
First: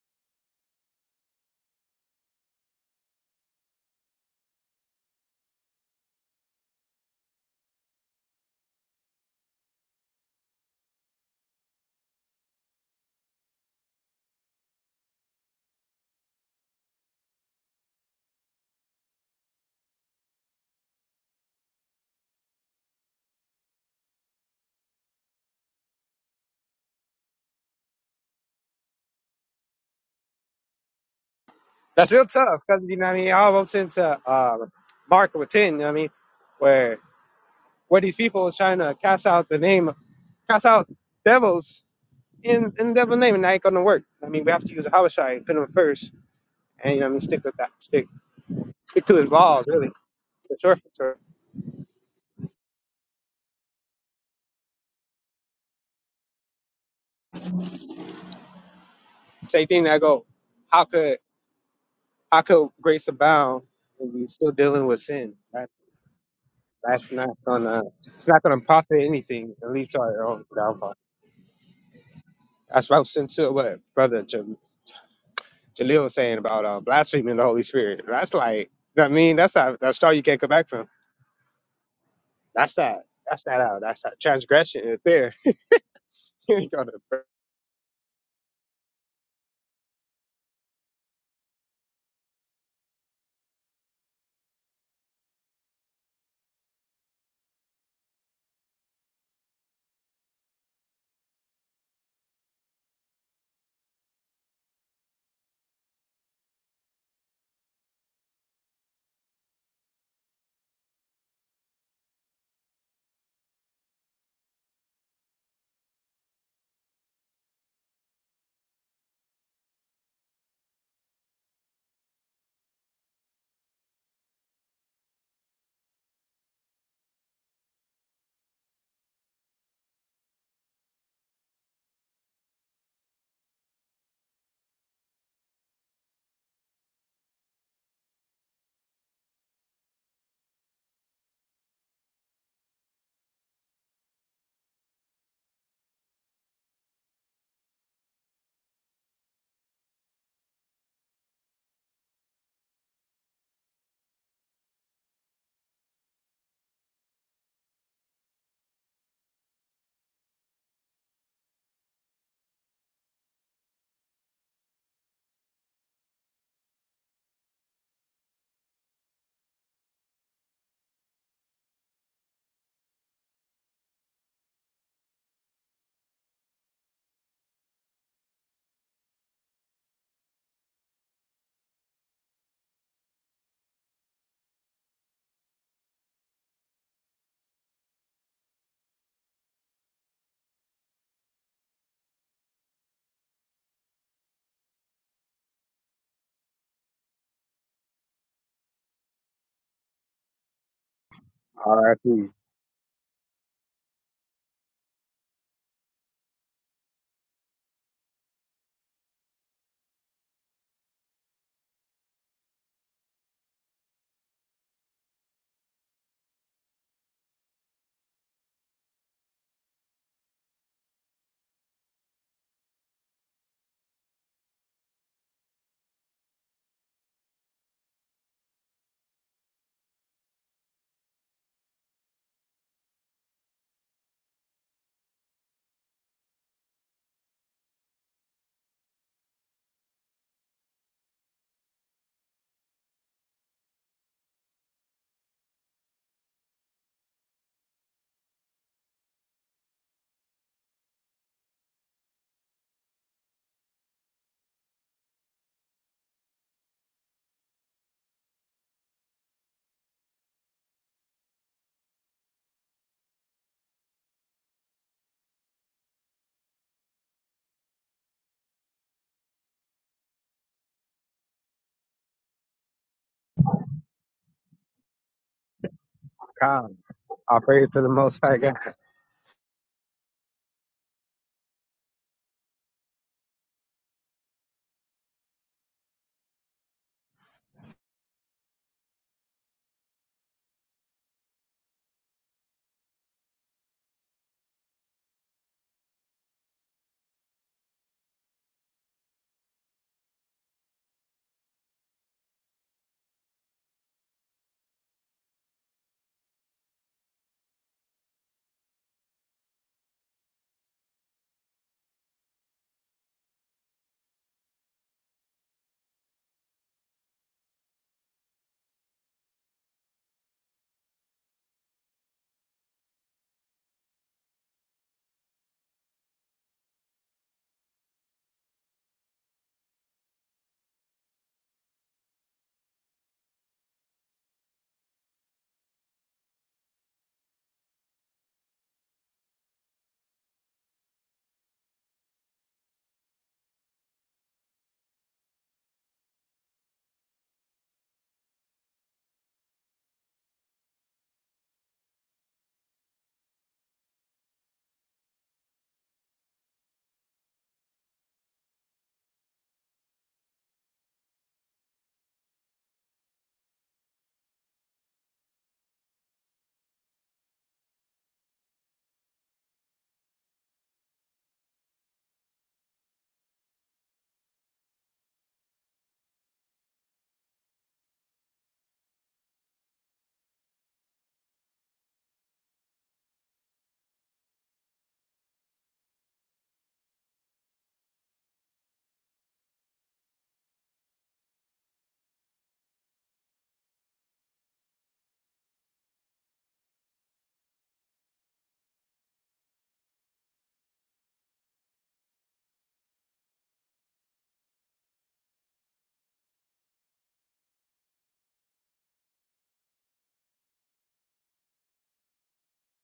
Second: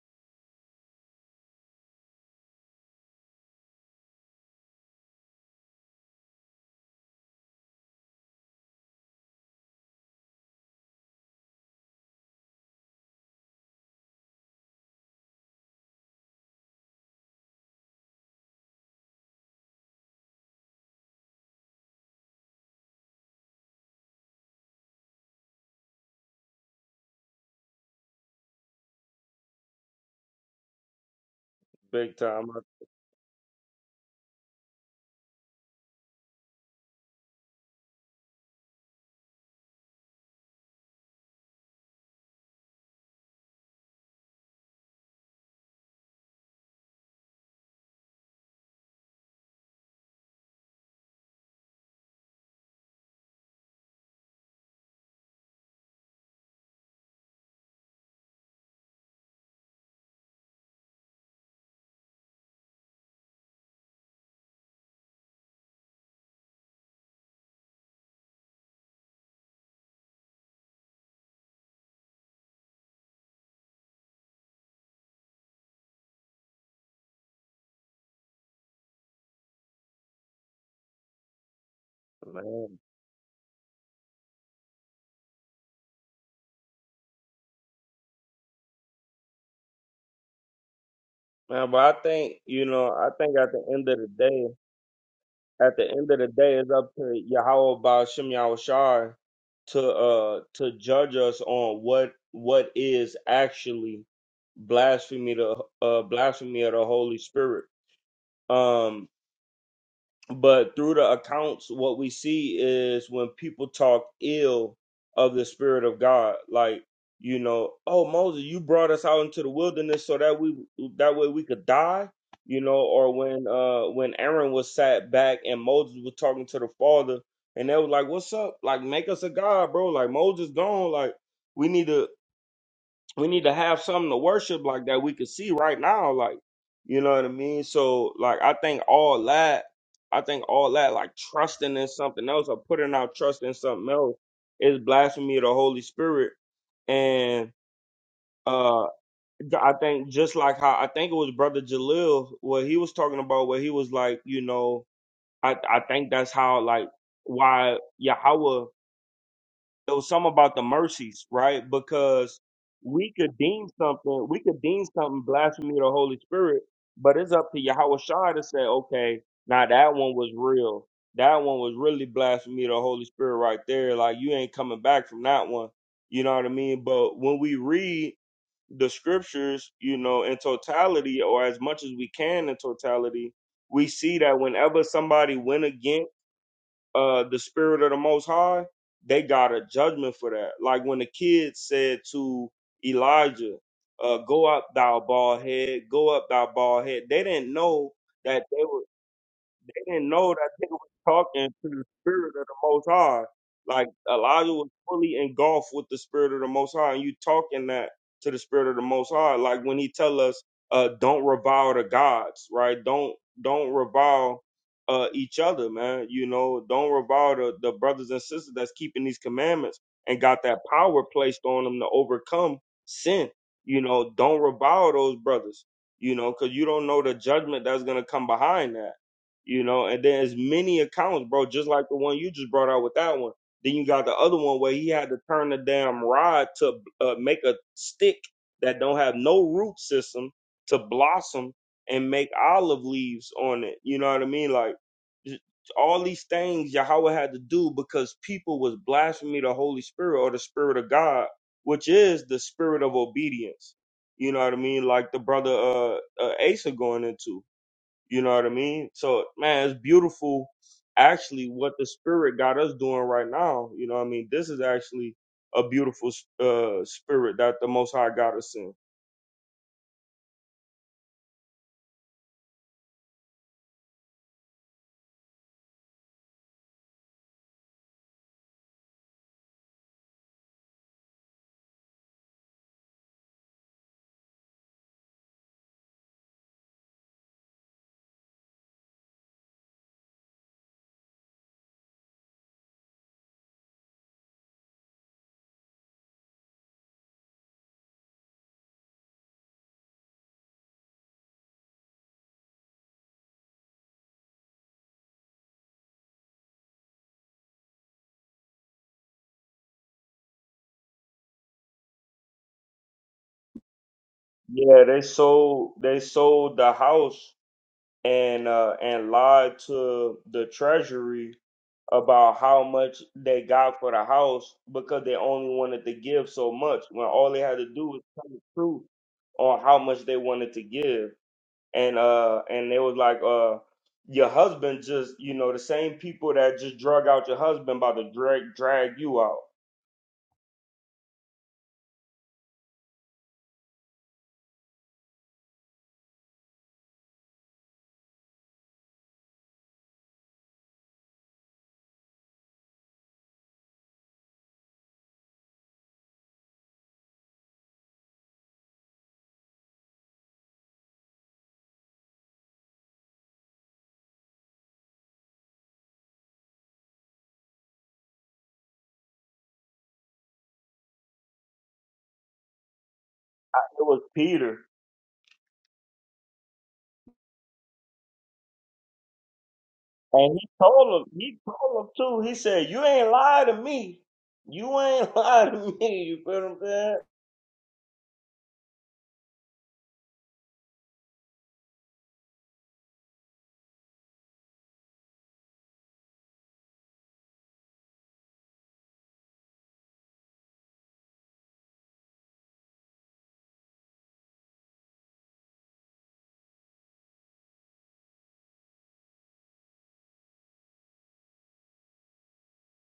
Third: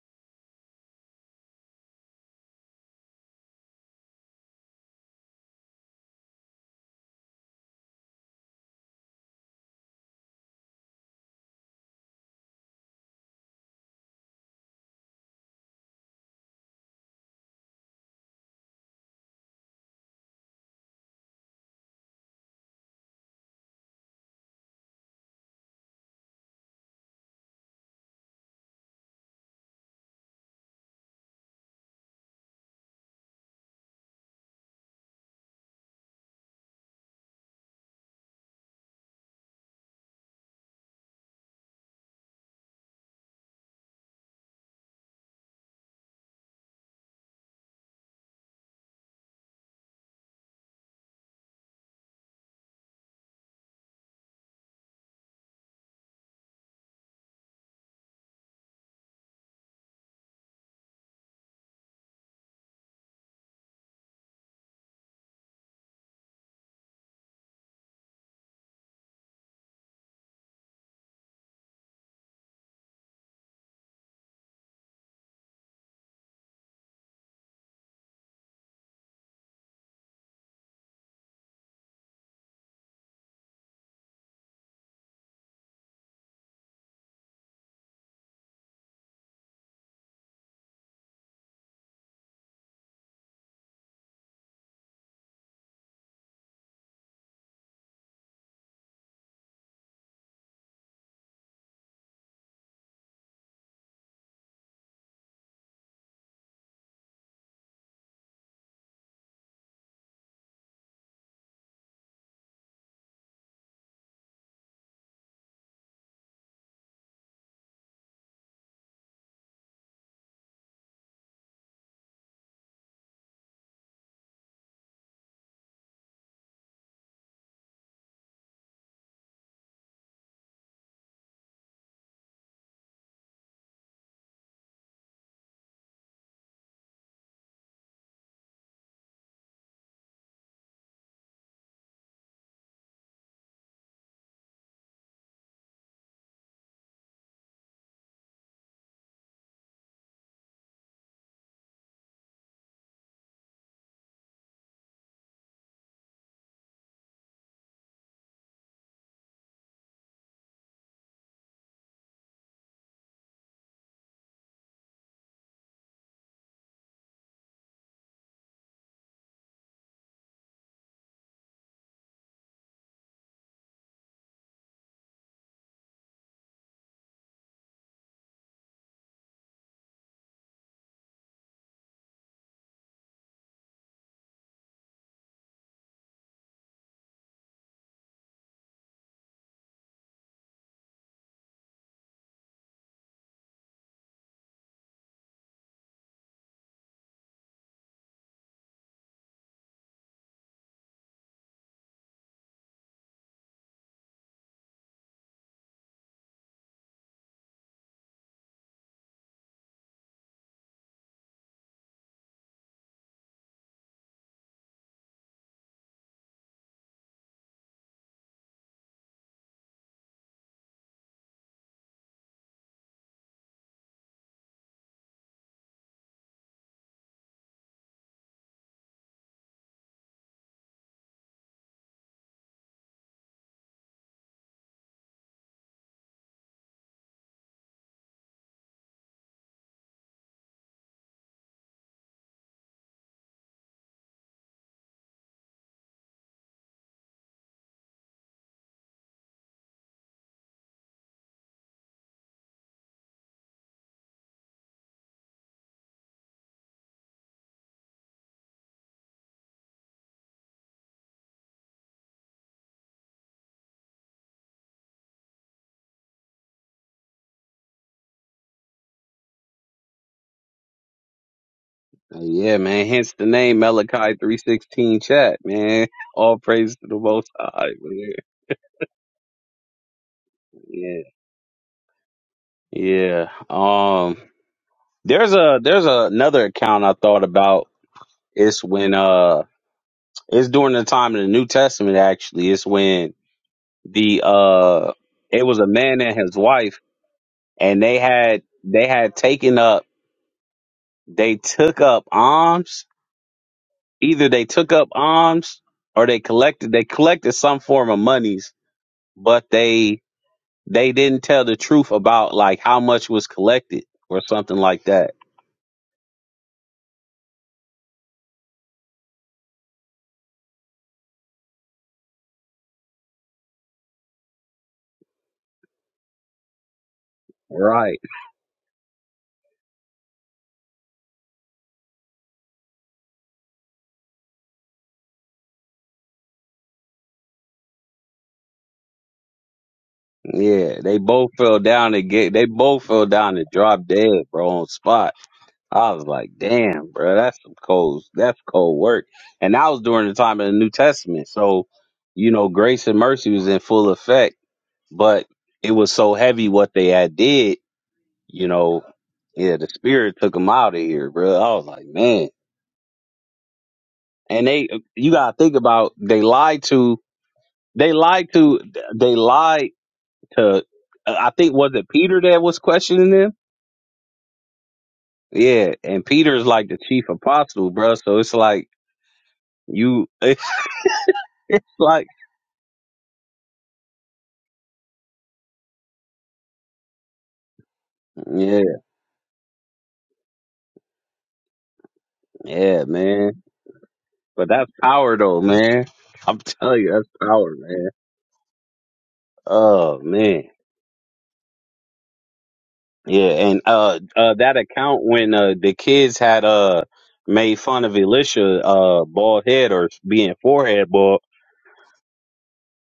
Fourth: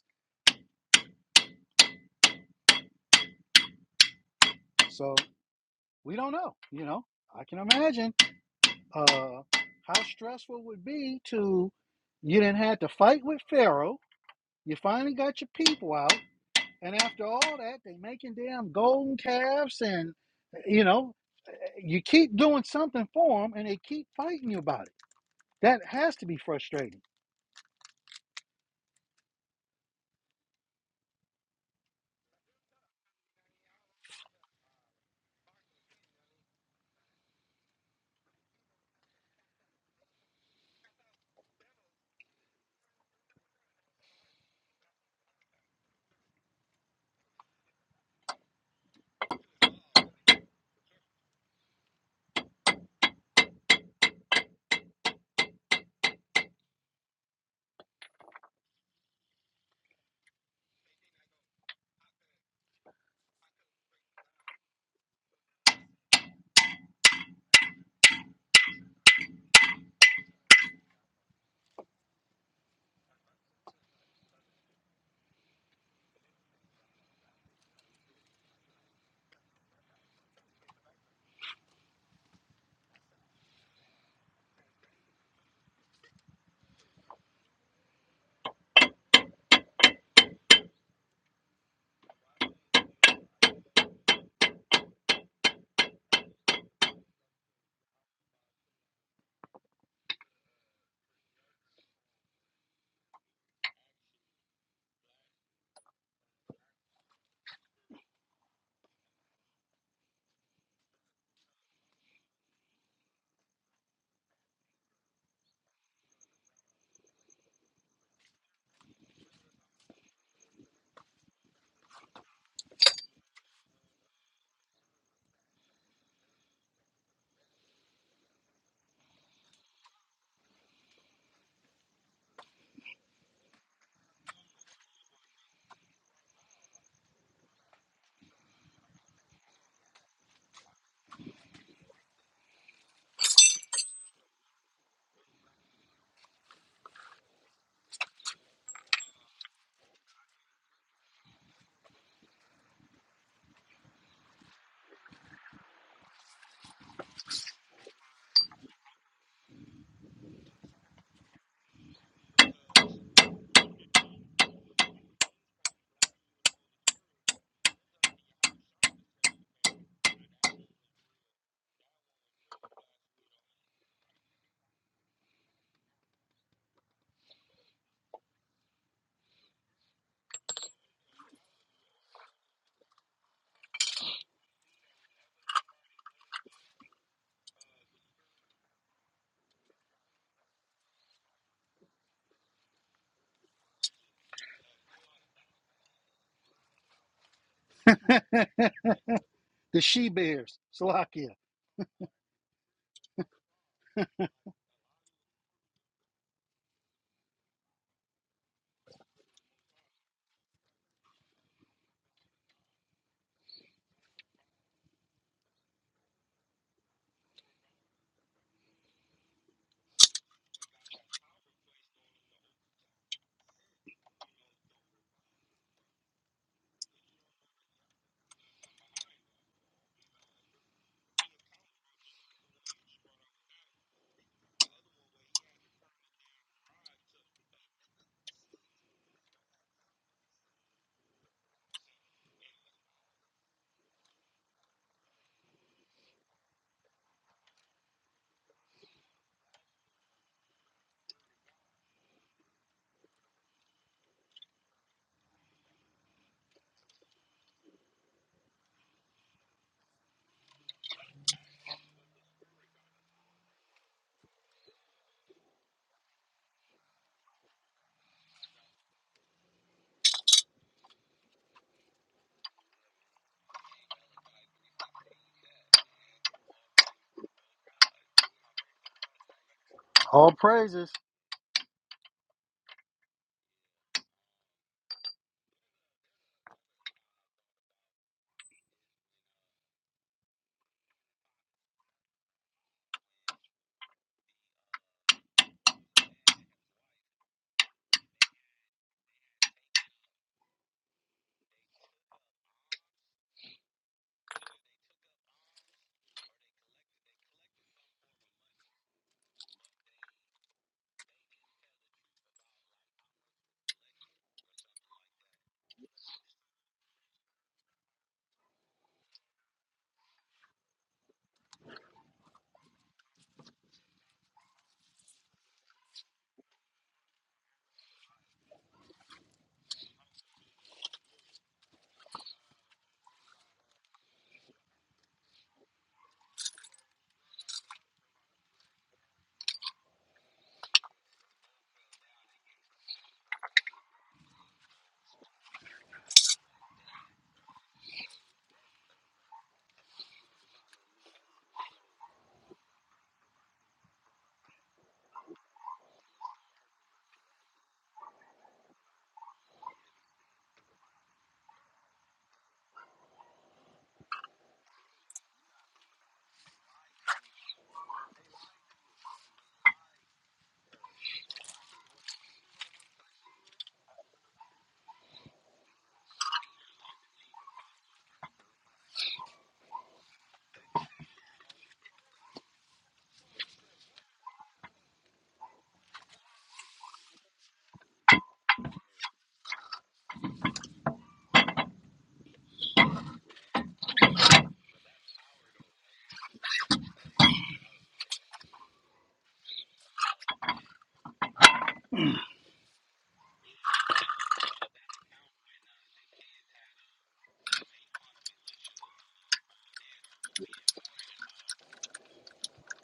S3: So we don't know. You know, I can imagine uh, how stressful it would be to you didn't have to fight with Pharaoh. You finally got your people out, and after all that, they making damn golden calves, and eh, you know, eh, you keep doing something for them, and they keep fighting you about it. That has to be frustrating.
S4: That's
S2: big
S4: real
S2: time. I-
S4: tough because you know what I mean. All up into uh, uh, Mark with ten, you know what I mean, where where these people is trying to cast out the name, cast out devils in in the devil's name, and that ain't gonna work. I mean, we have to use a homicide, put him first, and you know what I mean, stick with that, stick stick to his laws, really, for sure. For sure. Same thing. that I go, how could how could grace abound when we still dealing with sin? right? That's not gonna it's not gonna profit anything and lead to our own downfall. That's ropes into what brother J- Jaleel was saying about uh, blaspheming the Holy Spirit. That's like I mean that's that that straw you can't come back from. That's
S2: Man.
S4: that that's that out. That's that transgression right there. You ain't gonna-
S2: Man, but I think, you know, I think at the end of the day. at the end of the day, it's up to Yahweh about Shem Yahushai to uh to judge us on what what is actually blasphemy to uh blasphemy of the Holy Spirit. Um but through the accounts what we see is when people talk ill of the spirit of god like you know oh moses you brought us out into the wilderness so that we that way we could die you know or when uh when aaron was sat back and moses was talking to the father and they were like what's up like make us a god bro like moses gone like we need to we need to have something to worship like that we can see right now like you know what i mean so like i think all that i think all that like trusting in something else or putting out trust in something else is blasphemy of the holy spirit and uh i think just like how i think it was brother jalil what he was talking about where he was like you know i i think that's how like why yahweh it was something about the mercies, right? Because we could deem something, we could deem something blasphemy of the Holy Spirit, but it's up to Yahweh Shai to say, okay, now that one was real. That one was really blasphemy of the Holy Spirit right there. Like you ain't coming back from that one. You know what I mean? But when we read the scriptures, you know, in totality or as much as we can in totality, we see that whenever somebody went against uh the spirit of the most high they got a judgment for that like when the kid said to elijah uh go up thou bald head go up thou bald head they didn't know that they
S3: the
S2: were they
S3: she
S2: didn't know that
S3: bears,
S2: they was
S3: Salakia.
S2: talking to the
S4: R.I.P.
S2: spirit of the Most High. Like Elijah was fully engulfed with the spirit of the Most High, and you talking that to the spirit of the Most High. Like when he tell us, uh, "Don't revile the gods," right? Don't don't revile uh, each other, man. You know, don't revile the, the brothers and sisters that's keeping these commandments and got that power placed on them to overcome sin. You know, don't revile those brothers. You know, because you don't know the judgment that's gonna come behind that you know. And then as many accounts, bro, just like the one you just brought out with that one. Then you got the other one where he had to turn the damn rod to uh, make a stick that don't have no root system to blossom and make olive leaves on it. You know what I mean? Like j- all these things Yahweh had to do because people was blaspheming the Holy Spirit or the Spirit of God, which is the spirit of obedience. You know what I mean? Like the brother uh, uh Asa going into. You know what I mean? So man, it's beautiful actually what the spirit got us doing right now. You know what I mean? This is actually a beautiful uh spirit that the most high got us in.
S1: Uh, Yeah, man. Hence the name Malachi three sixteen. Chat, man. All praise
S4: Khan.
S1: to the Most
S4: I pray
S1: High.
S4: to the
S1: Man.
S4: Most High God. It
S3: All praises.
S1: Yeah, yeah. Um, there's a there's a, another account I thought about. It's when uh It's during the time in the New Testament, actually. It's when the uh, it was a man and his wife, and they had they had taken up, they took up alms. Either they took up alms or they collected they collected some form of monies, but they they didn't tell the truth about like how much was collected or something like
S2: Yeah, they
S1: that.
S2: sold they sold the house and uh and lied to the treasury about how much they got for the house because they only wanted to give so much when all they had to do
S1: Right.
S2: was tell the truth on how much they wanted to give. and uh and they was like uh your husband just you know the same people that just drug out your husband about to drag drag you out
S1: Yeah, they both fell down and get they both fell down and dropped dead, bro, on spot. I was like, damn, bro, that's some cold, that's cold work. And that was during the time of the New Testament. So, you know, grace and mercy was in full effect, but it was so heavy what they had did, you know, yeah, the spirit took them out of here, bro. I was like, man. And they, you gotta think about, they lied to, they lied to, they lied to, I think, was it Peter that was questioning them?
S2: it was peter
S1: Yeah. And Peter's like the chief apostle, bro. So it's like, you,
S2: and he told him he told him too he said you ain't lie to me you ain't lie to me you feel what i'm saying
S1: Yeah, yeah, man. But that's power though, man. I'm telling you, that's power, man. Oh man. Yeah, and uh uh that account when uh the kids had uh made fun of Elisha uh bald head or being forehead bald,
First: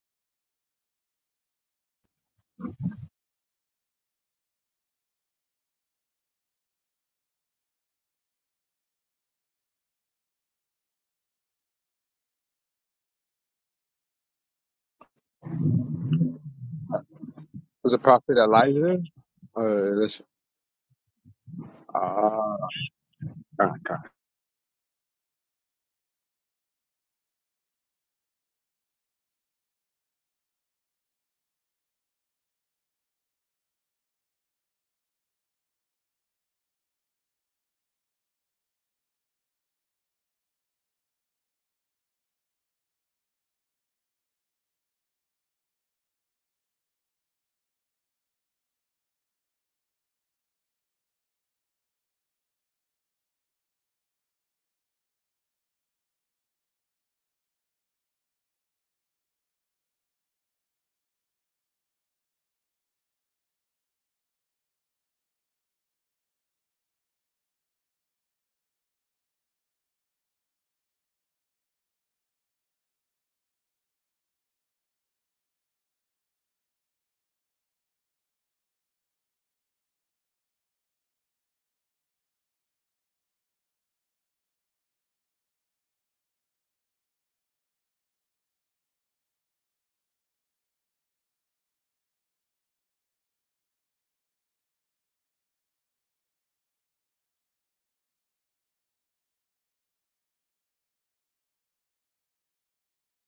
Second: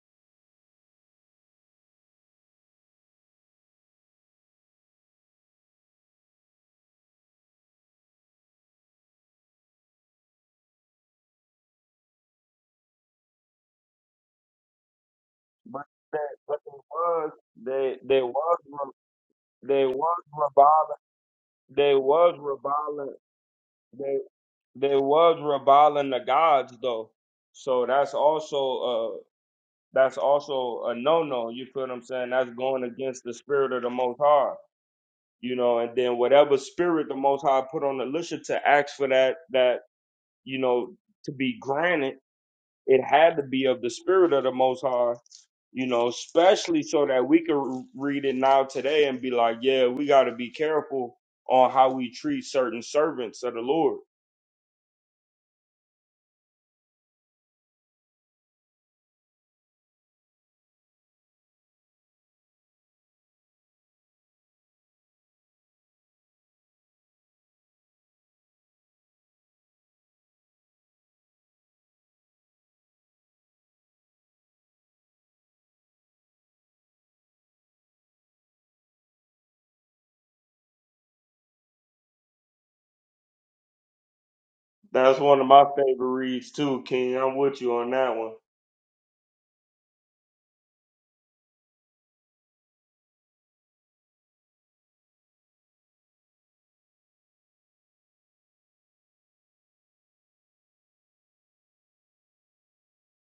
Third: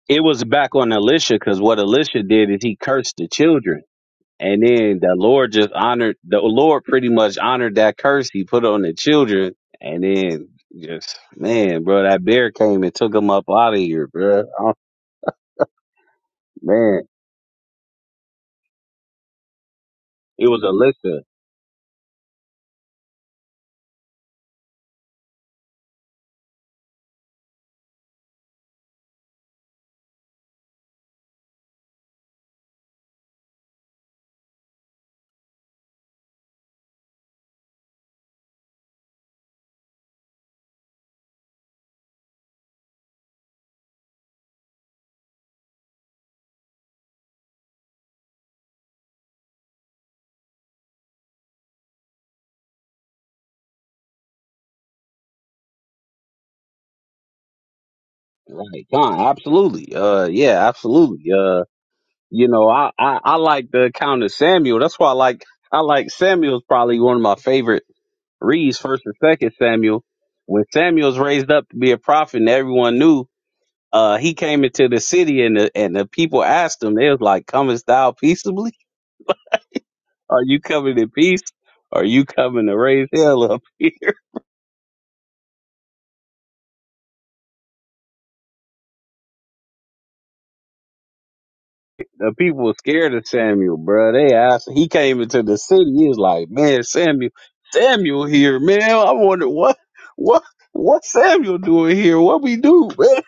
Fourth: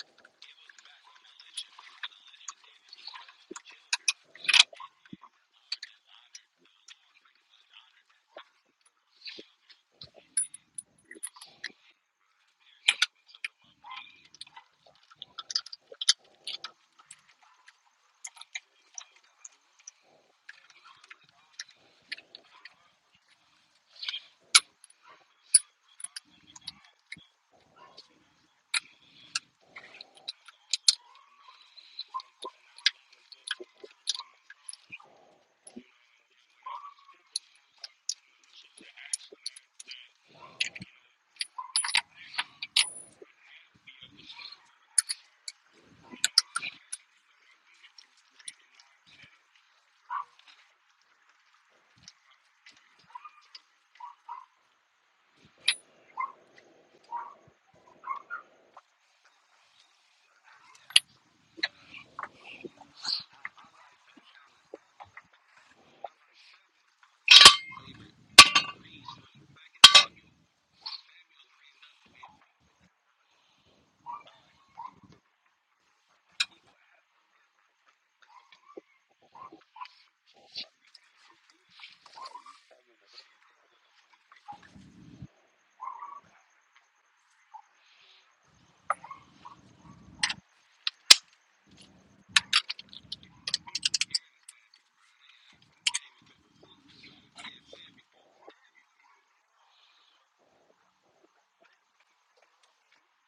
S1: it was back on Elisha because what Elisha did is he cursed the children. And then the Lord just honored the Lord pretty much honored that curse he put on the children and then just man, bro, that bear came and took him up out of here, bro.
S2: but that but they
S1: man
S2: was
S4: was
S2: they
S4: a problem.
S2: they was re- they was
S1: it was
S2: reviling
S1: elixir
S2: they was reviling they they was reviling the gods though so that's also uh, that's also a no no. You feel what I'm saying? That's going against the spirit of the Most High, you know. And then whatever spirit the Most High put on Elisha to ask for that that you know to be granted, it had to be of the spirit of the Most High, you know. Especially so that we can read it now today and be like, yeah, we got to be careful on how we treat certain servants of the Lord.
S1: right Con, absolutely uh yeah absolutely uh you know i i, I like the account of samuel that's why i like i like samuel's probably one of my favorite reads first and second samuel when samuel's raised up to be a prophet and everyone knew uh he came into the city and the and the people asked him they was like comest thou peaceably are you coming in peace are you coming to raise hell up
S2: That's one of my favorite reads too, King. I'm with you on that one.
S1: The people were scared of Samuel, bro. They asked. He came into the city. He was like, "Man, Samuel, Samuel here, man. I wonder what, what, what Samuel doing here? What we do, man?"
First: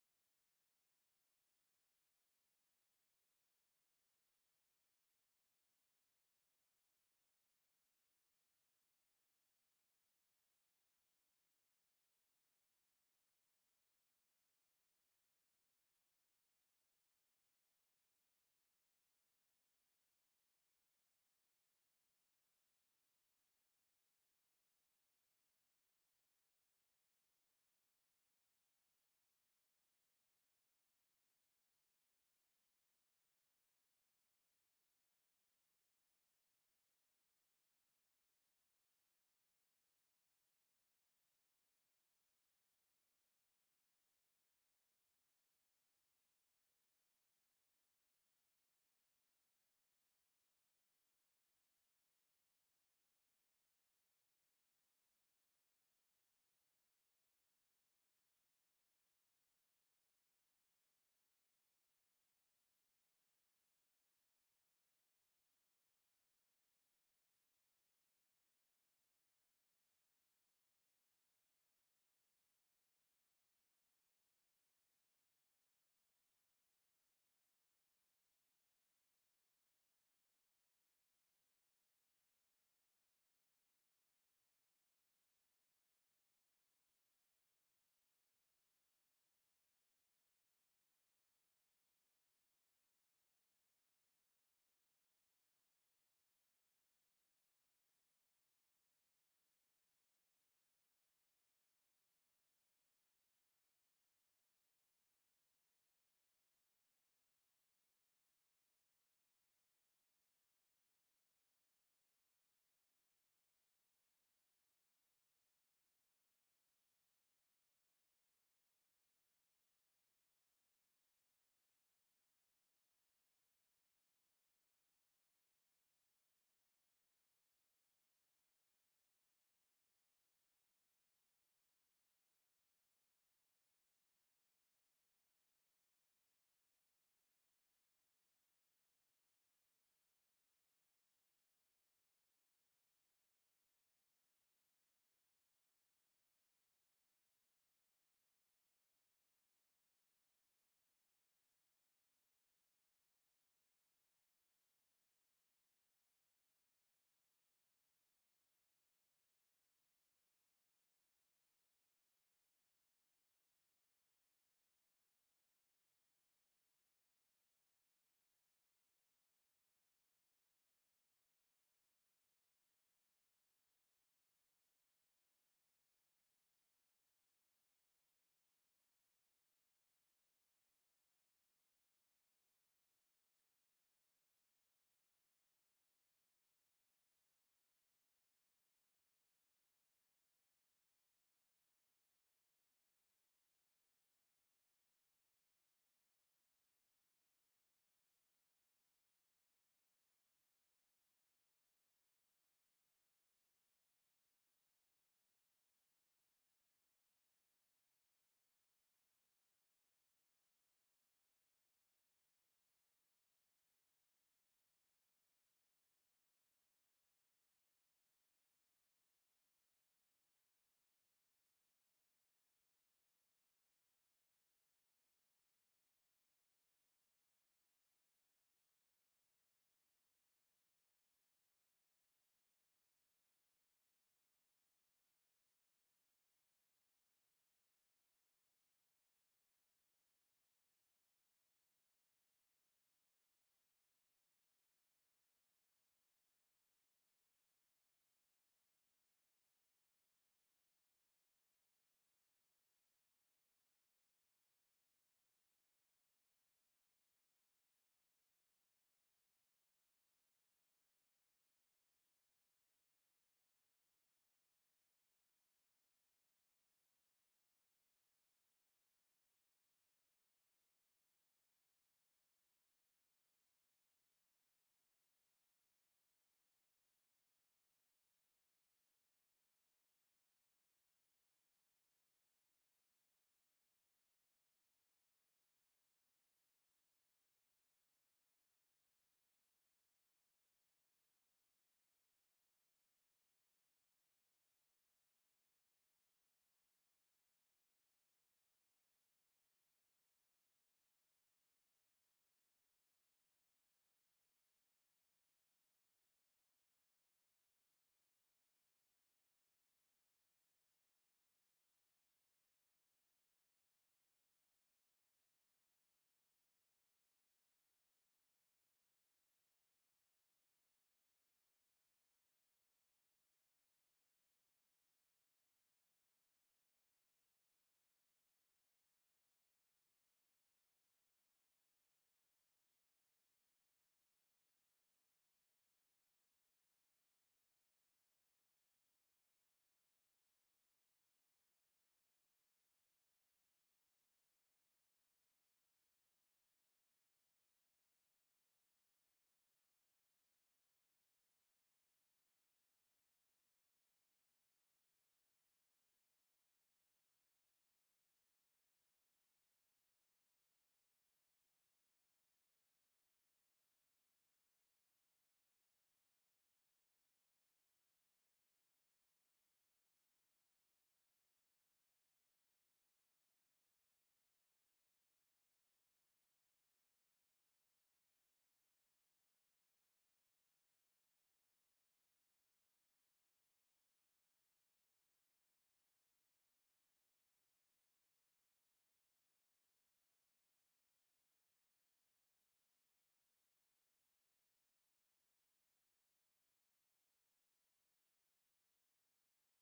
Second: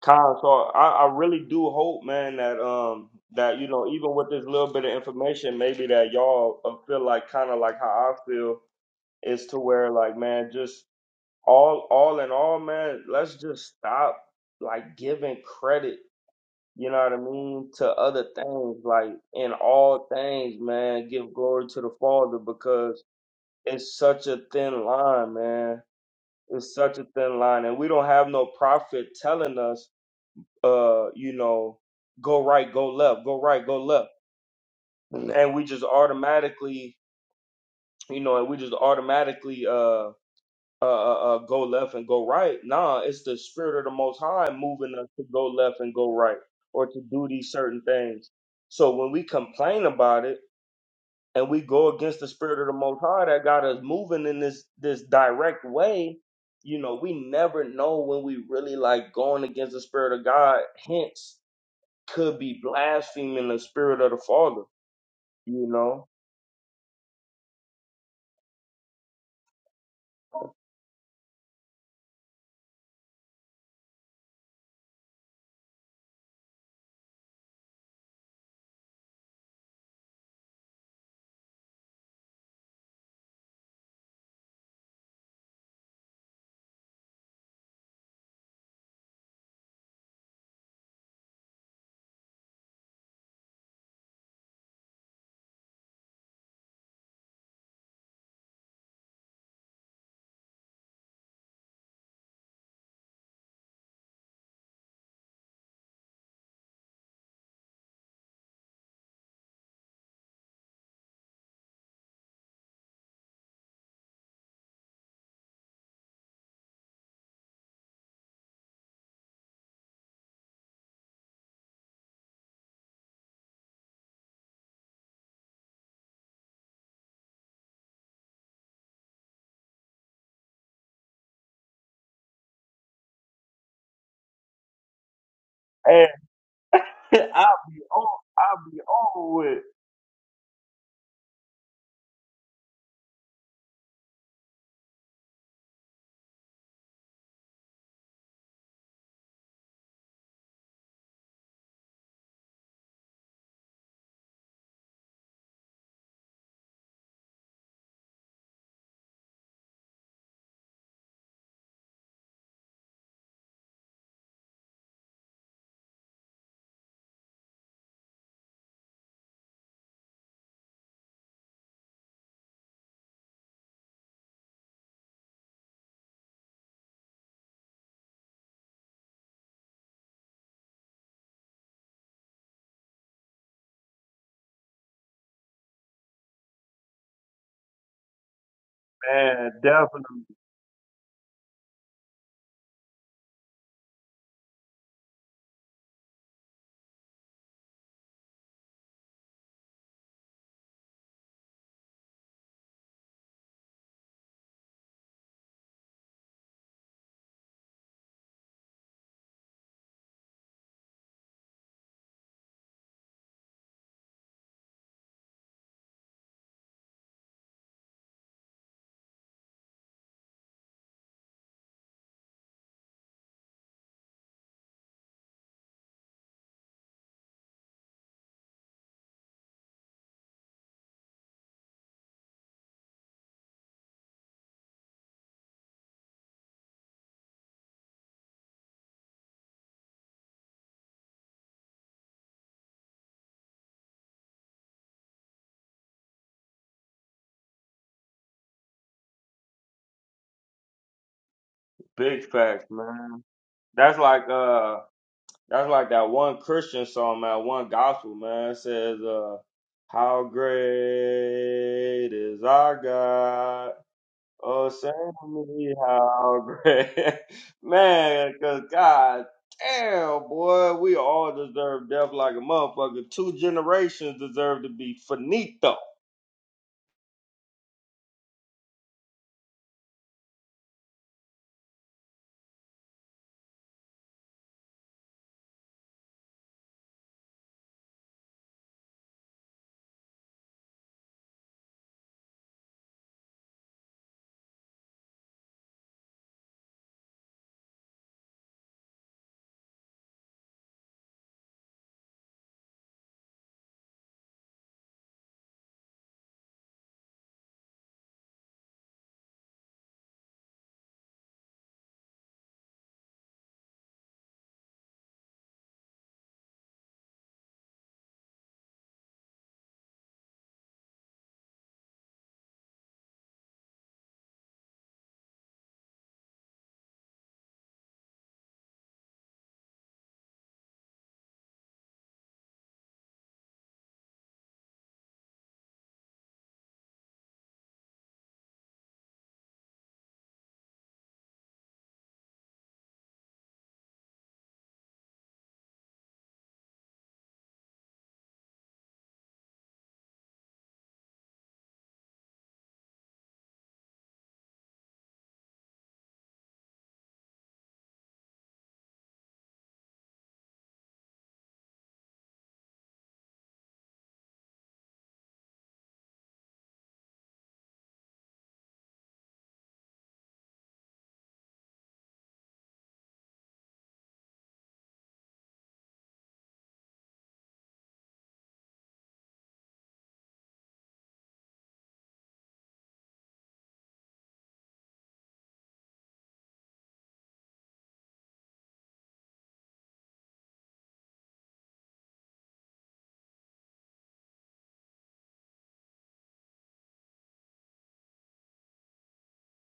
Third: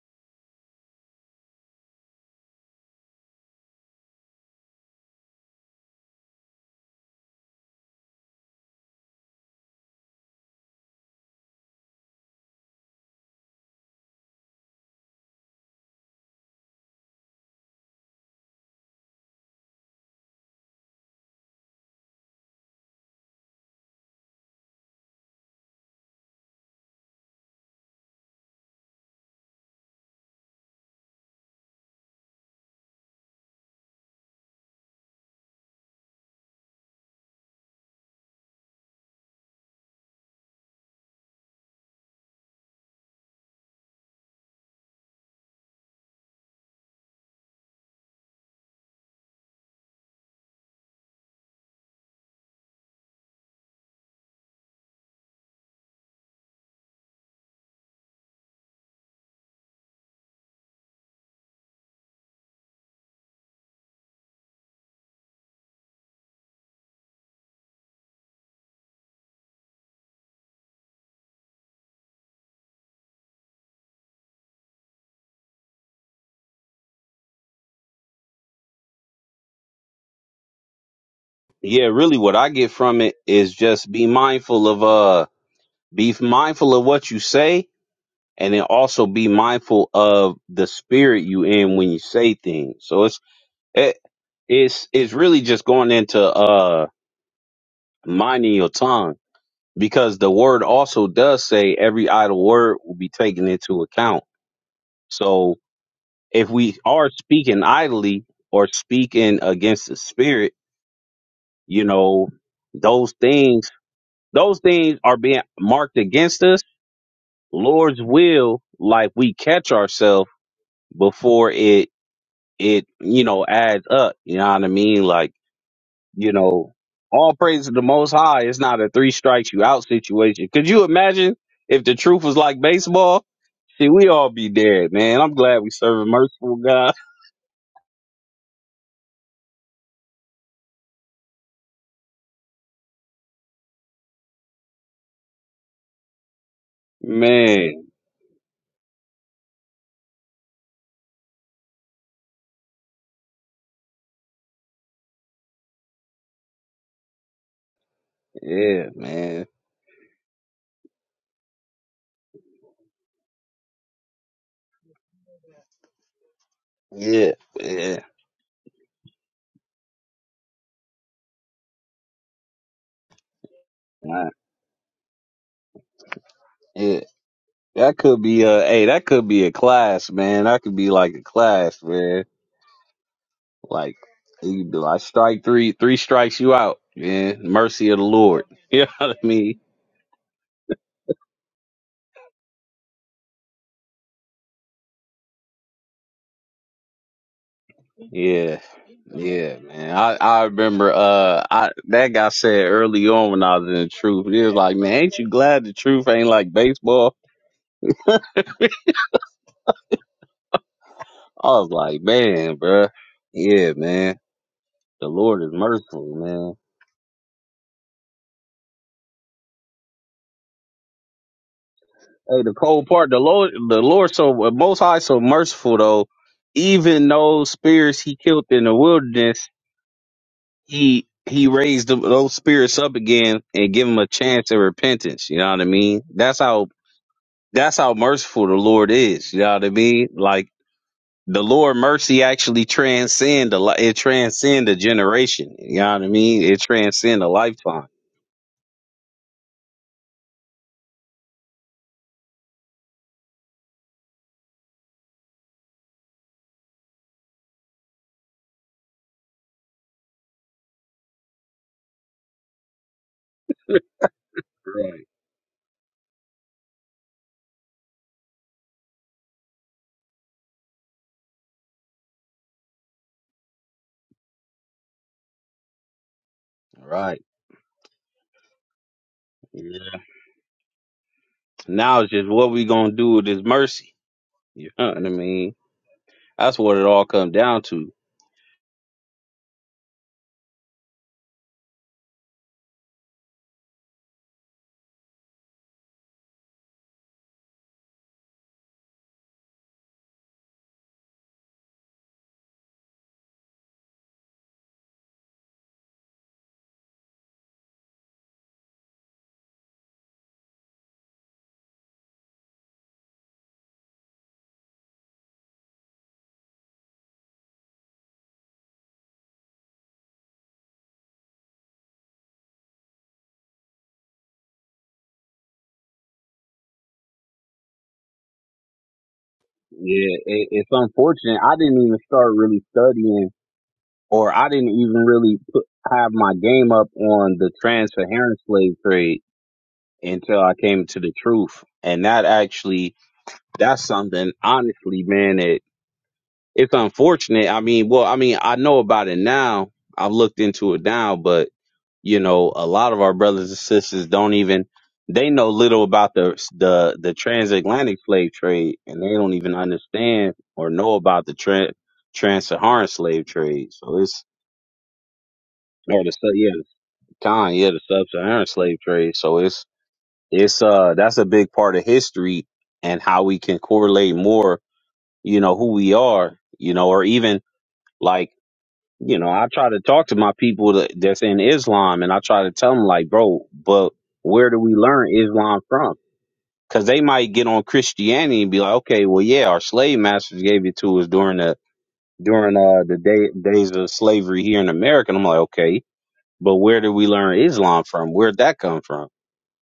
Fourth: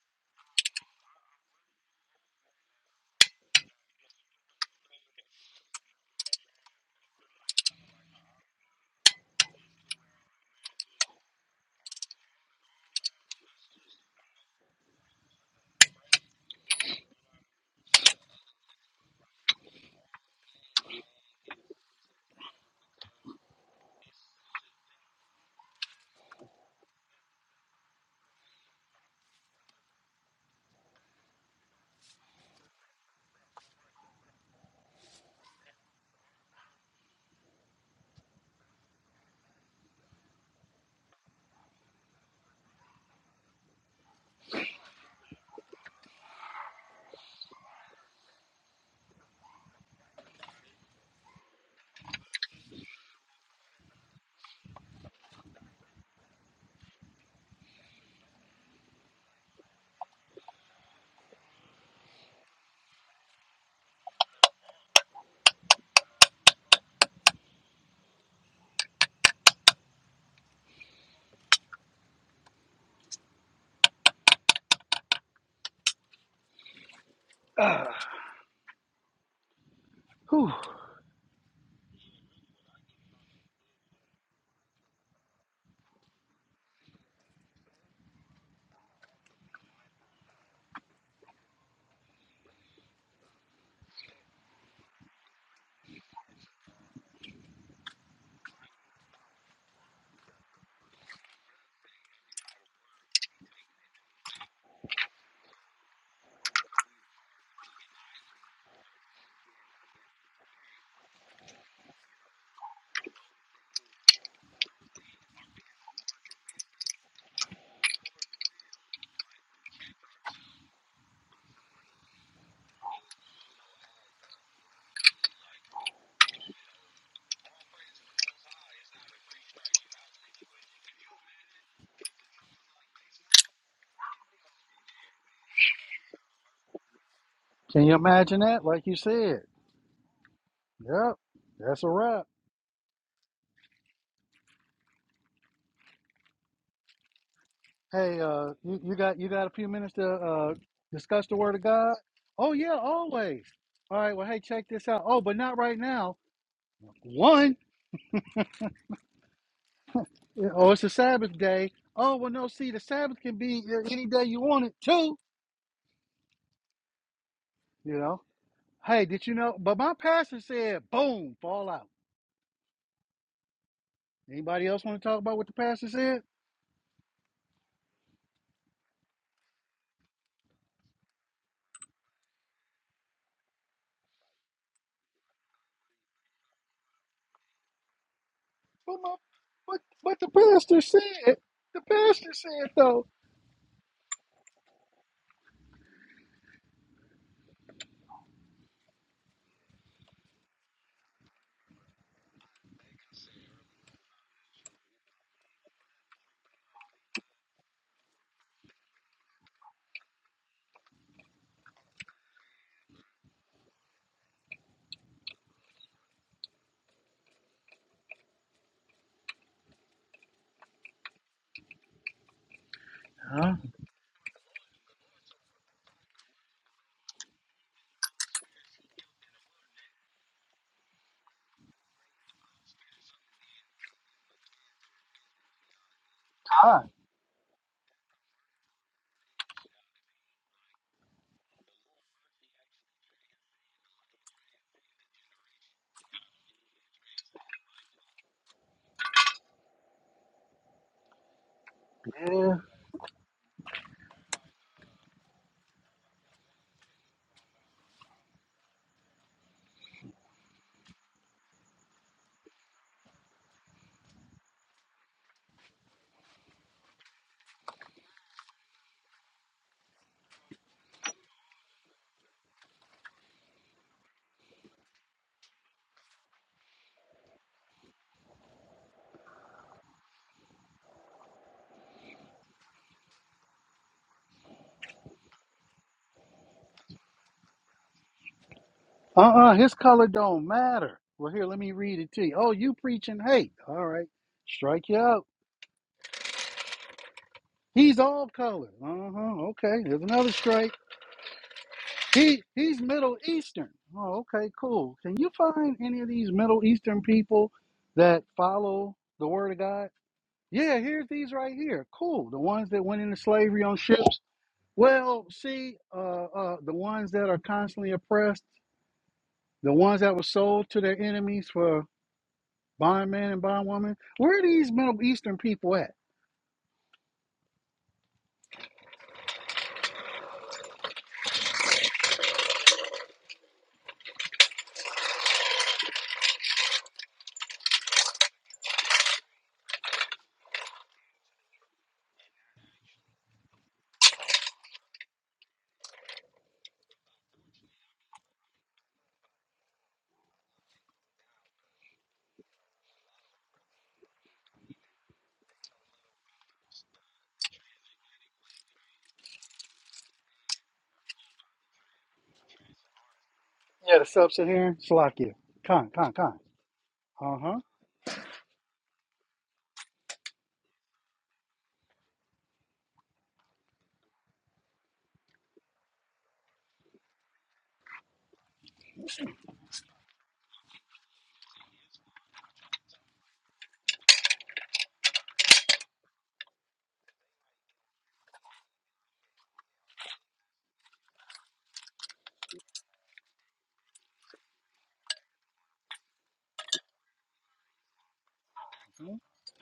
S2: Kyle, so I, I really do hope, man, that um that you know even with this little bit of information, maybe that y'all uh, feel like kind of like how I feel is to where like man, just all all in all, man, let's just stop like giving credit, you know what I mean, to other things. Like in all things, man, give glory to the Father because it's such a thin line, man. It's such a thin line, and we don't have no prophet telling us uh, you know, go right, go left, go right, go left. And we just automatically, you know, and we just automatically uh uh, uh, uh, go left and go right. Nah, it's the spirit of the Most High moving us to go left and go right, or to do these certain things. So when we complain about it and we go against the spirit of the Most High that got us moving in this this direct way, you know, we never know when we really like going against the spirit of God. Hence, could be blaspheming the spirit of the Father, you know?
S3: Ah, whew.
S1: Yeah, really. What I get from it is just be mindful of, uh, be mindful of what you say, and then also be mindful of the spirit you in when you say things. So it's it, it's it's really just going into uh minding your tongue because the word also does say every idle word will be taken into account. So if we are speaking idly or speaking against the spirit, you know, those things, those things are being marked against us. Lord's will, like we catch ourselves before it, it, you know, adds up. You know what I mean? Like, you know, all praise to the most high. It's not a three strikes you out situation. Could you imagine if the truth was like baseball? See, we all be there, man. I'm glad we serve a
S2: And
S1: merciful God.
S2: I'll be
S3: Can you
S2: over,
S3: imagine that?
S2: I'll be
S3: Like you
S2: over
S3: said.
S2: with,
S3: Yep. That's a wrap.
S1: Man,
S3: Hey, uh, you, you got you got a few minutes to uh, discuss the Word of God? Oh yeah, always. All right. Well, hey, check this out. Oh, but not right now. One,
S1: yeah, man.
S3: oh, it's a Sabbath day. Oh, well, no. See, the Sabbath can be uh, any day you want it. Two,
S1: Yeah,
S3: you
S1: yeah,
S3: know. Hey, did you know? But my pastor said, boom, fall out.
S1: nah,
S3: Anybody else want to talk about what the pastor said?
S1: yeah. That could be a, hey, that could be a class, man. That could be like a class, man. Like, you could be like strike three, three strikes you out, man. Mercy of the Lord. You
S3: But
S1: know
S3: my,
S1: what I
S2: man.
S1: mean?
S3: but but
S2: Definitely.
S3: the pastor said. The pastor said though.
S1: Yeah. Yeah, man. I, I remember uh I that guy said early on when I was in the truth, he was like, Man, ain't you glad the truth ain't like baseball? I was like, man, bruh. yeah, man. The Lord is merciful, man. Hey, the cold part, the Lord,
S3: Huh?
S1: the Lord, so uh, Most High, so merciful though. Even those spirits he killed in the wilderness, he he raised them, those spirits up again and give them a chance of repentance. You know what I mean? That's how
S3: God,
S1: that's how merciful the Lord is. You know what I mean? Like the Lord mercy actually transcend the li- it transcend a generation. You know what I mean? It transcend a lifetime.
S2: Big
S3: yeah.
S2: facts, man. That's like, uh, that's like that one Christian song, man, one gospel, man. It says, uh, how great is our God? Oh, send
S1: Right.
S2: me how great. Man, because God damn, boy, we all deserve death like a motherfucker. Two generations deserve to be finito.
S1: Right. Now it's just what we gonna do with this mercy. You know what I mean? That's what it all comes down to.
S3: Uh-uh, his color don't matter. Well, here, let me read it to you. Oh, you preaching hate. All right, strike you out. He's all color. Uh-huh. Okay, here's another strike. He he's Middle Eastern. Oh, okay, cool. Can you find any of these Middle Eastern people that follow the word of God? Yeah, here's these right here. Cool. The ones that went into slavery on ships. Well, see, uh, uh, the ones that are constantly oppressed, the ones that were sold to their enemies for bond man and bond woman. Where are these Middle Eastern people at?
S1: Yeah, it, it's unfortunate. I didn't even start really studying, or I didn't even really put, have my game up on the trans-Saharan slave trade until I came to the truth. And that actually, that's something, honestly, man. It it's unfortunate. I mean, well, I mean, I know about it now. I've looked into it now, but you know a lot of our brothers and sisters don't even they know little about the the the transatlantic slave trade and they don't even understand or know about the trans trans-saharan slave trade
S3: Yeah,
S1: so
S3: the
S1: it's
S3: sub-Saharan Salakia. Con,
S1: or the
S3: con,
S1: sub-
S3: con.
S1: yeah the
S3: Uh
S1: con
S3: huh.
S1: yeah the sub-saharan slave trade so it's it's uh that's a big part of history and how we can correlate more you know who we are you know or even like you know, I try to talk to my people that, that's in Islam, and I try to tell them like, bro, but where do we learn Islam from? Because they might get on Christianity and be like, okay, well, yeah, our slave masters gave it to us during the during uh, the day, days of slavery here in America. And I'm like, okay, but where did we learn Islam from? Where'd that come from?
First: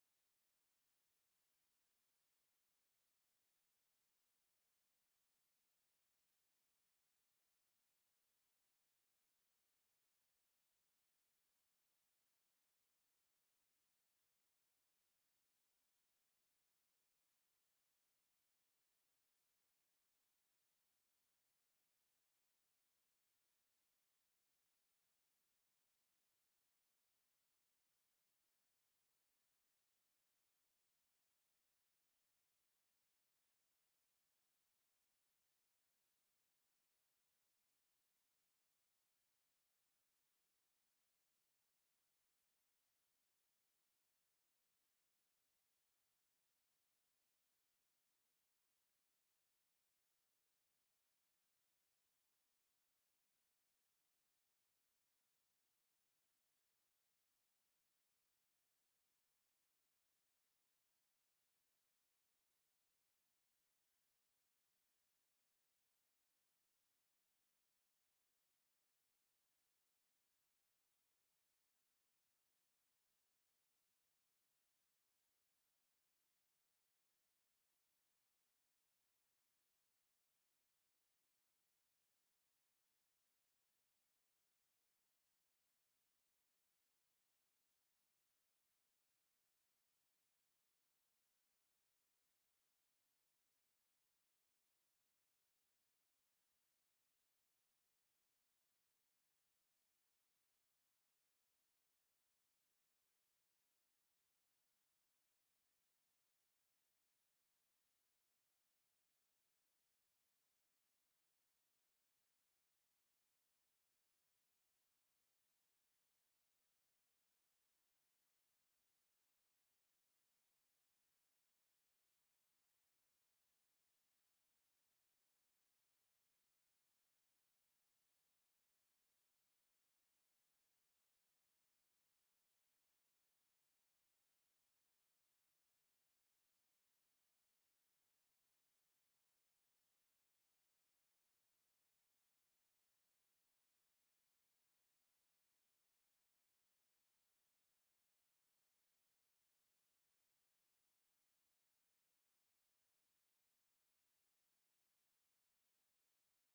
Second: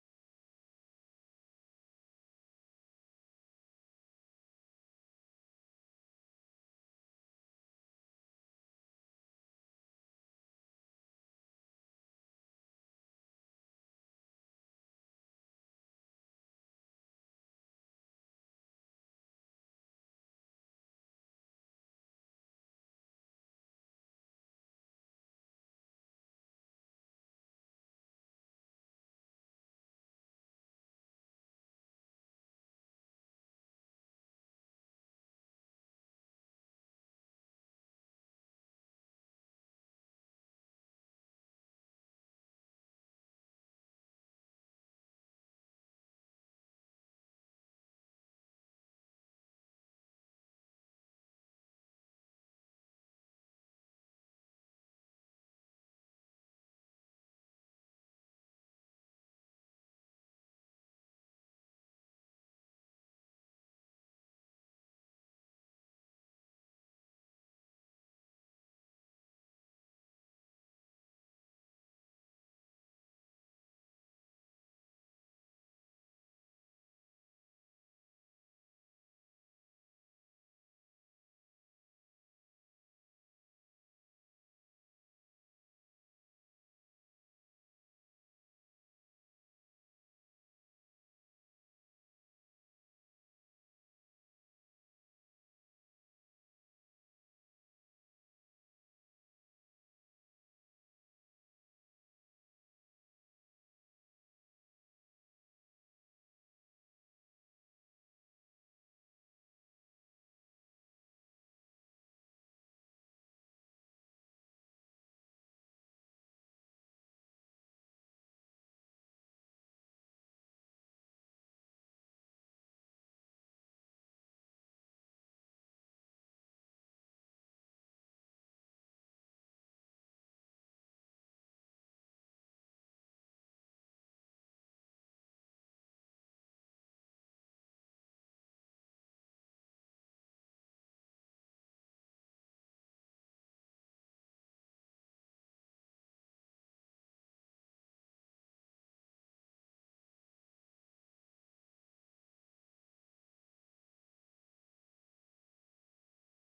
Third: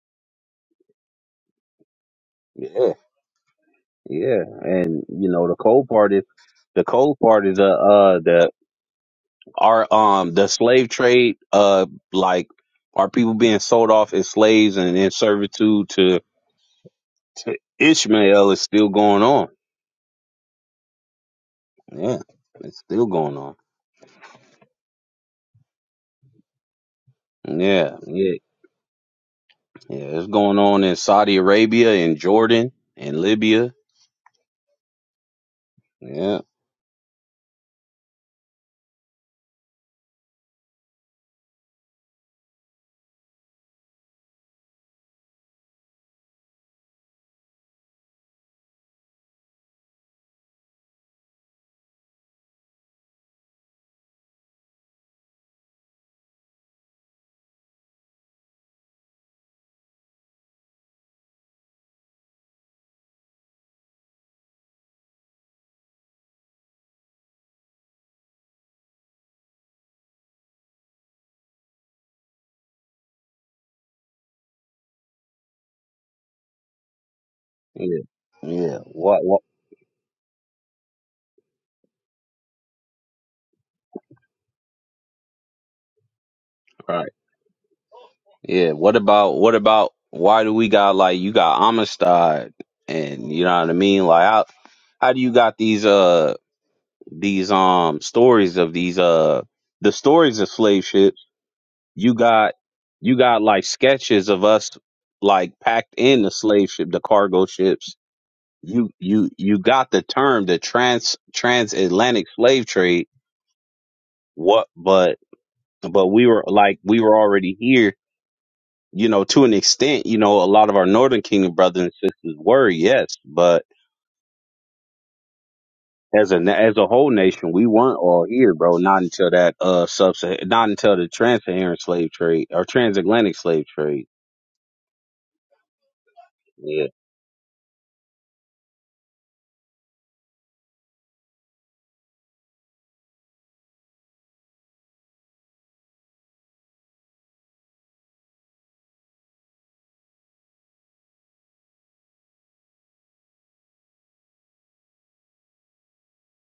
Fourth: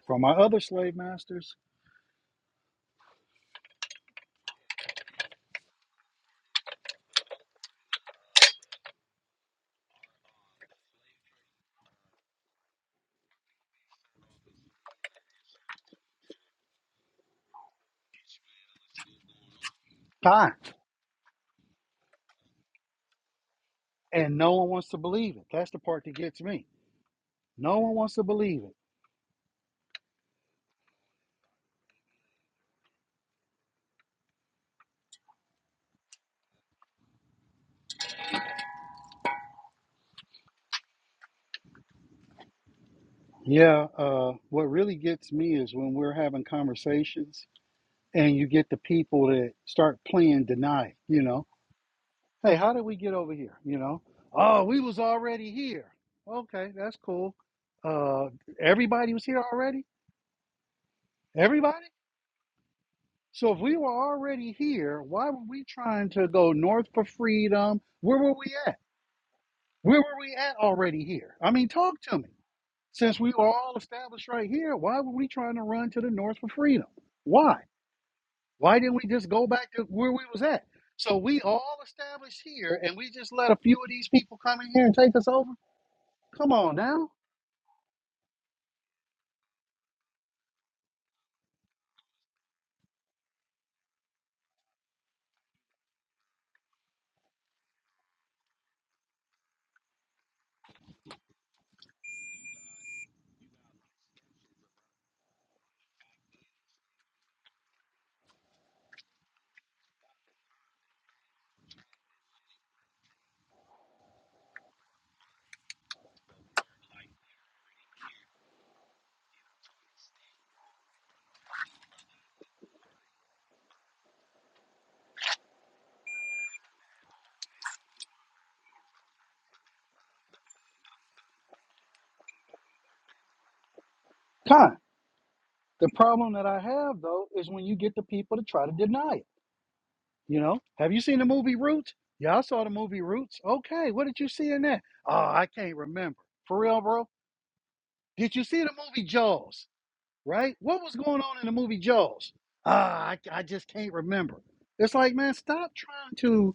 S3: From my other slave masters,
S1: Yeah, yeah, and you know, the cold part is the cold part is uh, uh the Are um the slave trade uh like are people being sold off as slaves and in servitude to to Ishmael is still going on.
S3: con.
S1: Yeah, it's still going on.
S3: And no one wants to believe it. That's the part that gets me. No one
S1: Yeah,
S3: wants to
S1: yeah,
S3: believe it.
S1: yeah. It's going on in Saudi Arabia and Jordan and Libya. Yeah,
S3: Yeah. Uh, what really gets me is when we're having conversations and you get the people that start playing deny. You know, hey, how did we get over here? You know, oh, we was already here. Okay, that's cool. Uh, everybody was here already Everybody? So if we were already here, why were we trying to go north for freedom? Where were we at? Where were we at already here? I mean, talk to me. Since we were all established right here, why were we trying to run to the north for freedom? Why?
S1: yeah, yeah.
S3: Why didn't we
S1: What?
S3: just
S1: What?
S3: go back to where we was at? So we all established here and we just let a few of these people come in here and take us over? Come on now.
S1: Right. Yeah. What about? What about? Why do we got like you got Amistad and you know what I mean? Like how how do you got these? uh? these um stories of these uh the stories of slave ships you got you got like sketches of us like packed in the slave ship the cargo ships you you you got the term the trans transatlantic slave trade what but but we were like we were already here you know to an extent you know a lot of our northern kingdom brothers and sisters were yes but as a na- as a whole nation, we weren't all here, bro. Not until that uh sub not until the trans-Saharan slave trade or transatlantic slave trade.
S3: Con. The problem that I
S1: Yeah,
S3: have though is when you get the people to try to deny it. You know, have you seen the movie Roots? Yeah, I saw the movie Roots. Okay, what did you see in that? Oh, I can't remember. For real, bro. Did you see the movie Jaws? Right? What was going on in the movie Jaws? Ah, I, I just can't remember. It's like, man, stop trying to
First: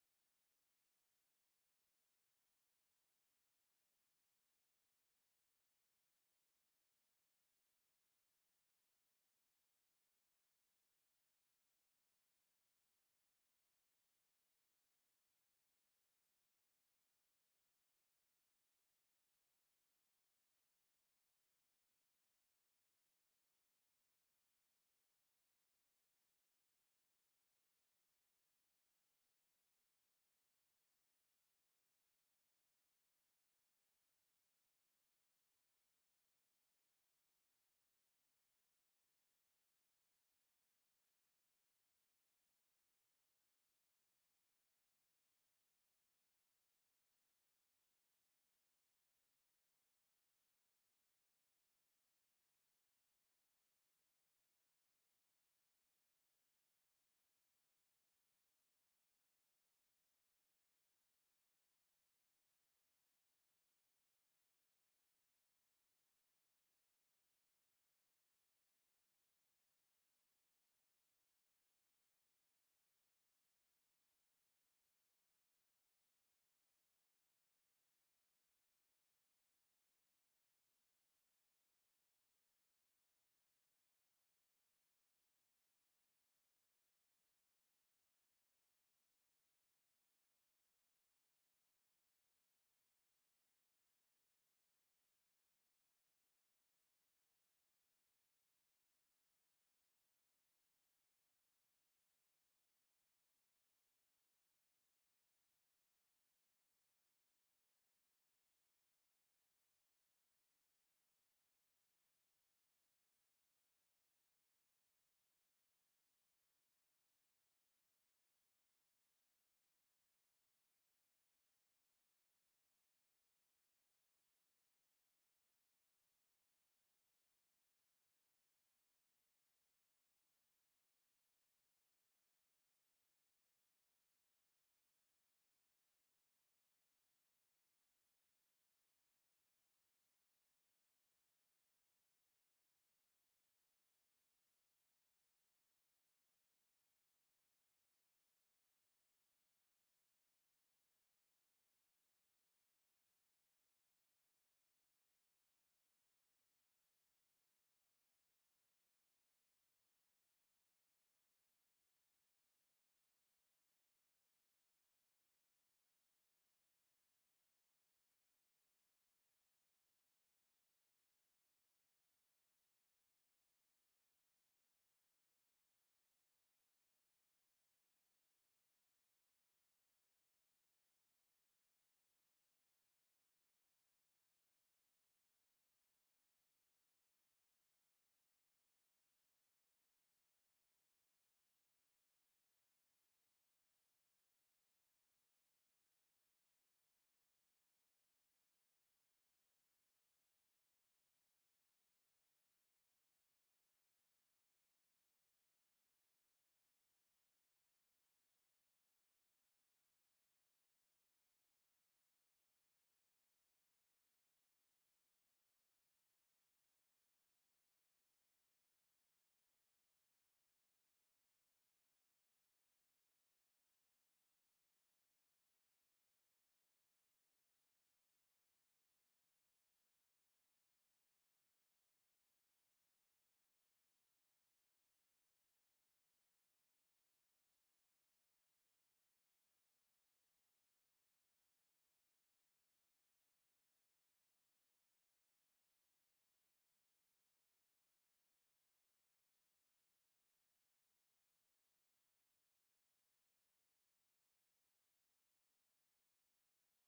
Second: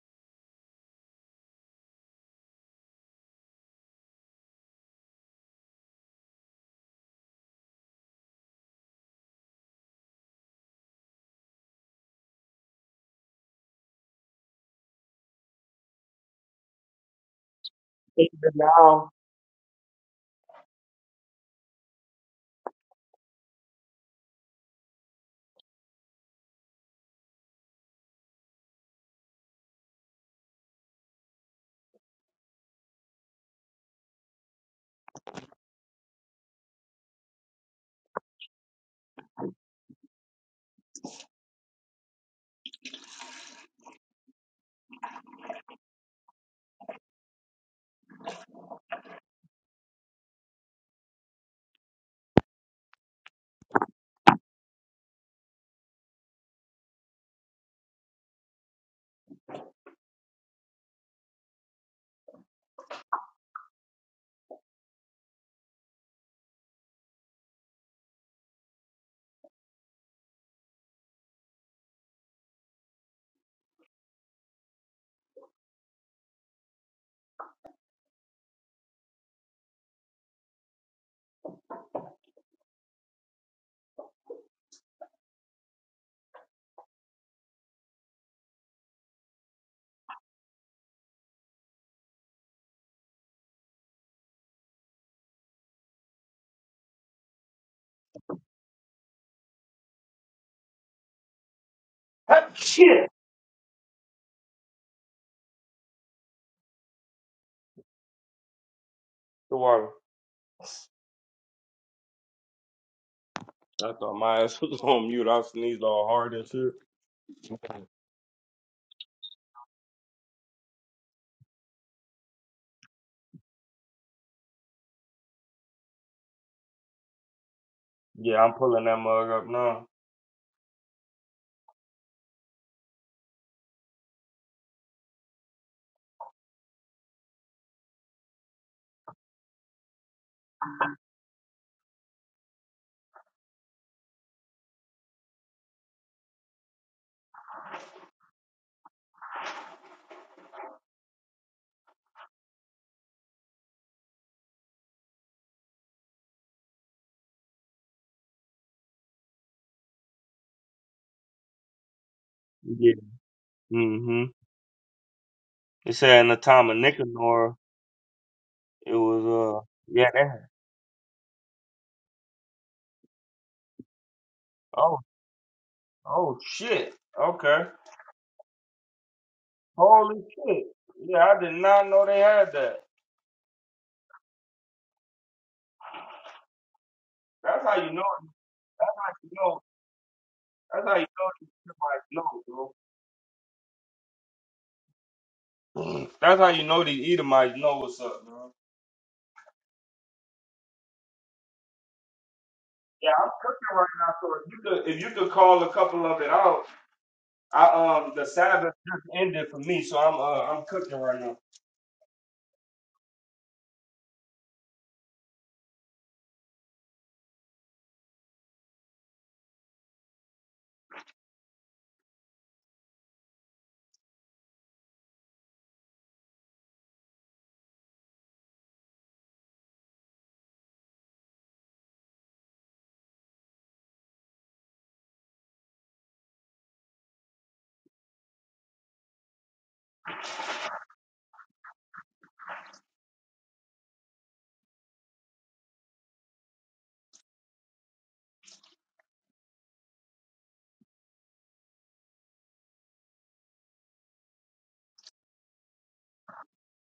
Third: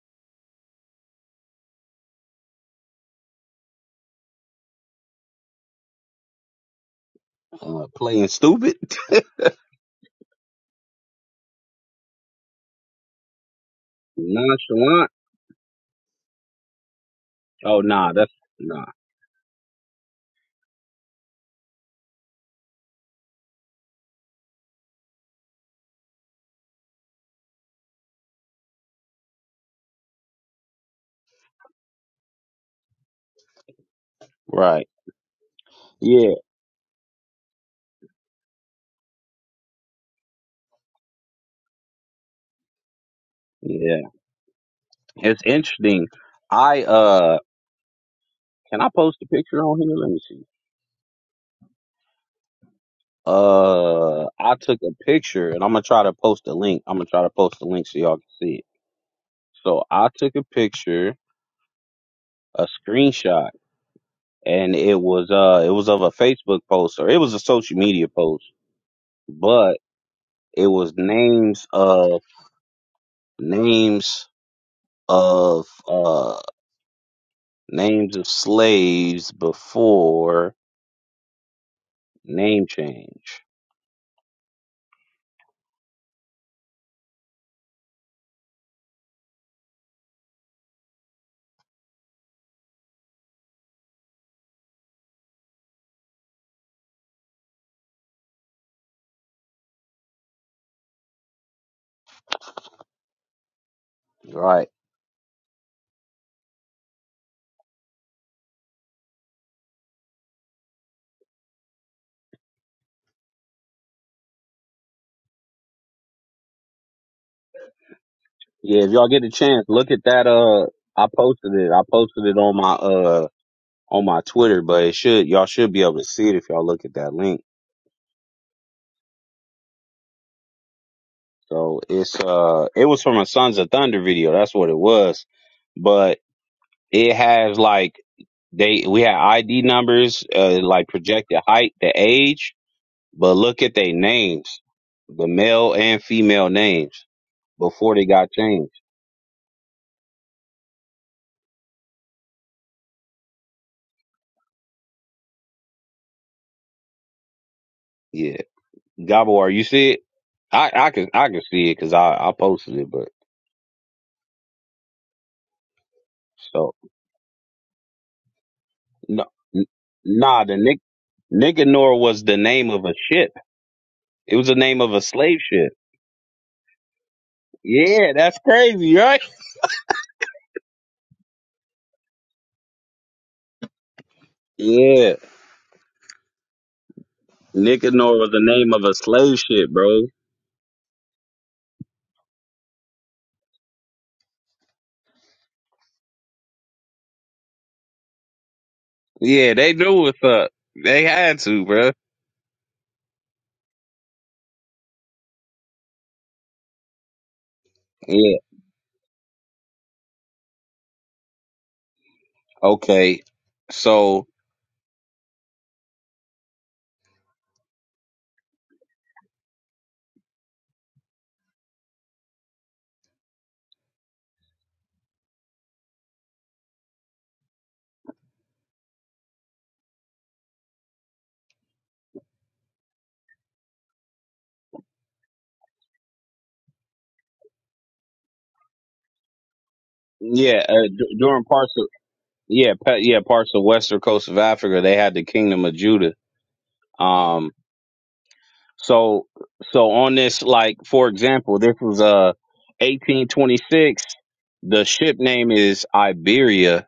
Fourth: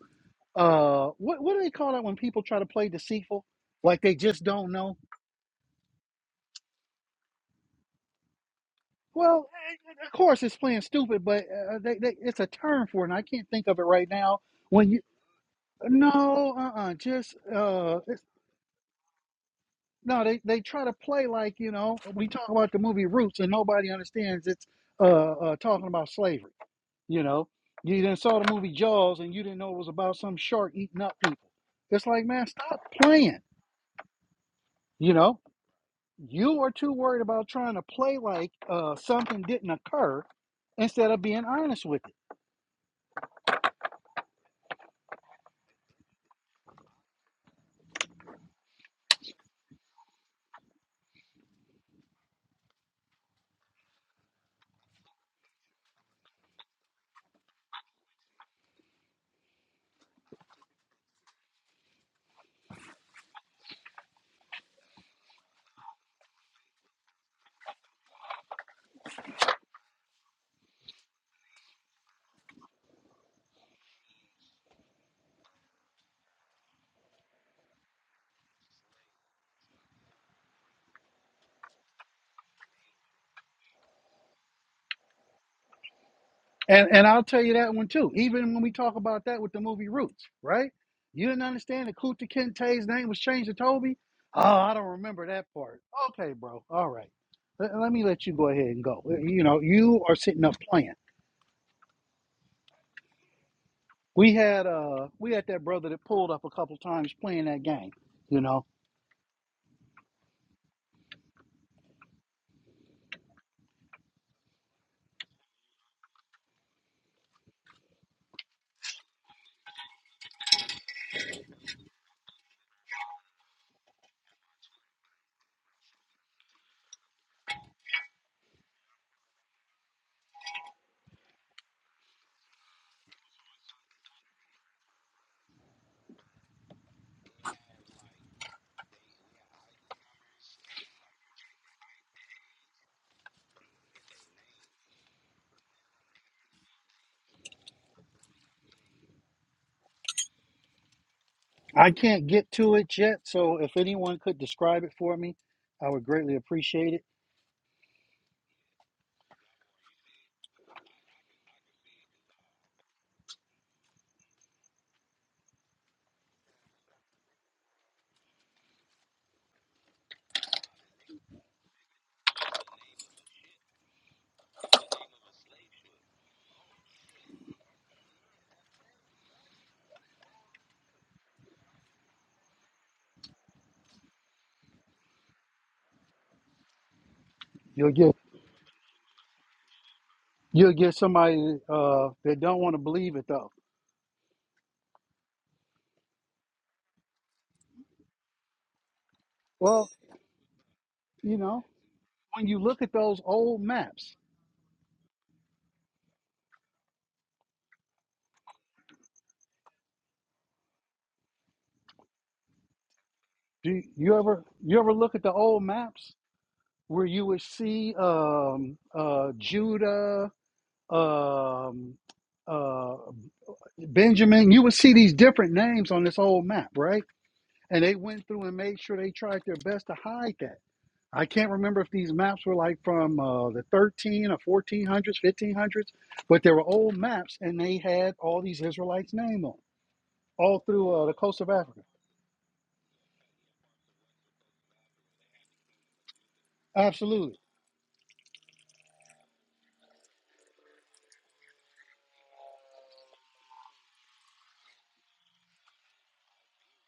S3: uh, what what do they call that when people try to play deceitful, like they just don't know?
S1: uh, playing stupid,
S3: Well, eh, eh, of course it's playing stupid, but uh, they, they, it's a term for it, and I can't think of it right now. When you
S1: nonchalant.
S3: no, uh, uh just
S1: Oh
S3: uh,
S1: nah, that's nah.
S3: No, they, they try to play like, you know, we talk about the movie Roots and nobody understands it's uh, uh, talking about slavery. You know, you didn't saw the movie Jaws and you didn't know it was about some shark eating up people. It's like, man, stop playing.
S1: Right.
S3: You know,
S1: Yeah,
S3: you are too worried about trying to play like uh, something didn't occur instead of being honest with it.
S1: yeah. It's interesting. I uh, can I post a picture on here? Let me see. Uh, I took a picture, and I'm gonna try to post a link. I'm gonna try to post a link so y'all can see it. So I took a picture, a screenshot and it was uh it was of a Facebook post or it was a social media post, but it was names of names of uh names of slaves before name change.
S3: And and I'll tell you that one too. Even when we talk about that with the movie Roots, right? You didn't understand that Kunta Kinte's name was changed to Toby. Oh, I don't remember that part. Okay, bro. All right. Let, let me let you go ahead and go. You know, you are sitting up playing.
S2: That shit.
S3: We had
S1: Right.
S3: uh we had that brother that pulled up a couple times playing that game, you know.
S2: The water. I thought my ass was on mute. I sneezed all hard and shit.
S1: Yeah, if y'all get a chance, look at that uh I posted it. I posted it on my uh on my Twitter, but it should y'all should be able to see it if y'all look at that link.
S2: Yeah, I'm pulling that mug up now.
S1: So it's uh it was from a Sons of Thunder video, that's what it was. But It has like they we had ID numbers, uh, like projected height, the age, but look at their names, the male and female names before they got changed.
S3: I can't get to it yet, so if anyone could describe it for me, I would greatly appreciate it.
S1: Yeah, Gabo, are you see it? I I can I can see it because I I posted it,
S2: Yeah.
S1: but
S2: hmm It said in the time
S1: so
S2: of Nicanor, it was,
S1: no,
S2: uh,
S1: n-
S2: yeah, they
S1: nah, the Nick Nicanor was the name of a ship. It was the name of
S2: oh,
S1: a slave ship.
S2: oh, shit. Okay.
S1: Yeah, that's crazy, right?
S2: Holy shit. Yeah, I did not know they had that.
S1: Yeah,
S2: That's how
S3: You'll
S2: you know.
S1: Nicanor
S3: get
S1: was the name of a
S2: That's how you
S1: slave
S2: know.
S1: ship, bro.
S3: you'll
S2: That's how
S3: get
S2: you know these
S3: somebody
S2: Edomites
S3: uh that don't
S2: know,
S3: want to believe it though.
S2: bro. That's how you know these Edomites know what's up, man.
S1: Yeah, they
S3: Well,
S1: knew what's up. They
S3: you
S1: had
S3: know,
S1: to, bruh.
S3: when you look at
S2: Yeah,
S3: those
S2: I'm
S3: old
S2: cooking right now,
S3: maps,
S2: so if you could, if you could call a couple of it out, I um the
S1: Yeah.
S2: Sabbath just ended for me, so I'm uh I'm cooking right now.
S1: Okay.
S3: do you
S1: So
S3: ever you ever look at the old maps where you would see um, uh, Judah, um, uh, Benjamin? You would see these different names on this old map, right? And they went through and made sure they tried their best to hide that. I can't remember if these maps were like from uh, the 13 or 1400s, 1500s, but they were old maps and they had all these Israelites' names on 'em, all
S1: yeah, uh,
S3: through uh, the
S1: d-
S3: coast
S1: during
S3: of
S1: parts
S3: Africa.
S1: of yeah, pa- yeah, parts of western coast of Africa, they had the kingdom of Judah.
S3: Absolutely.
S1: Um. So so on this, like for example, this was uh 1826. The ship name is Iberia.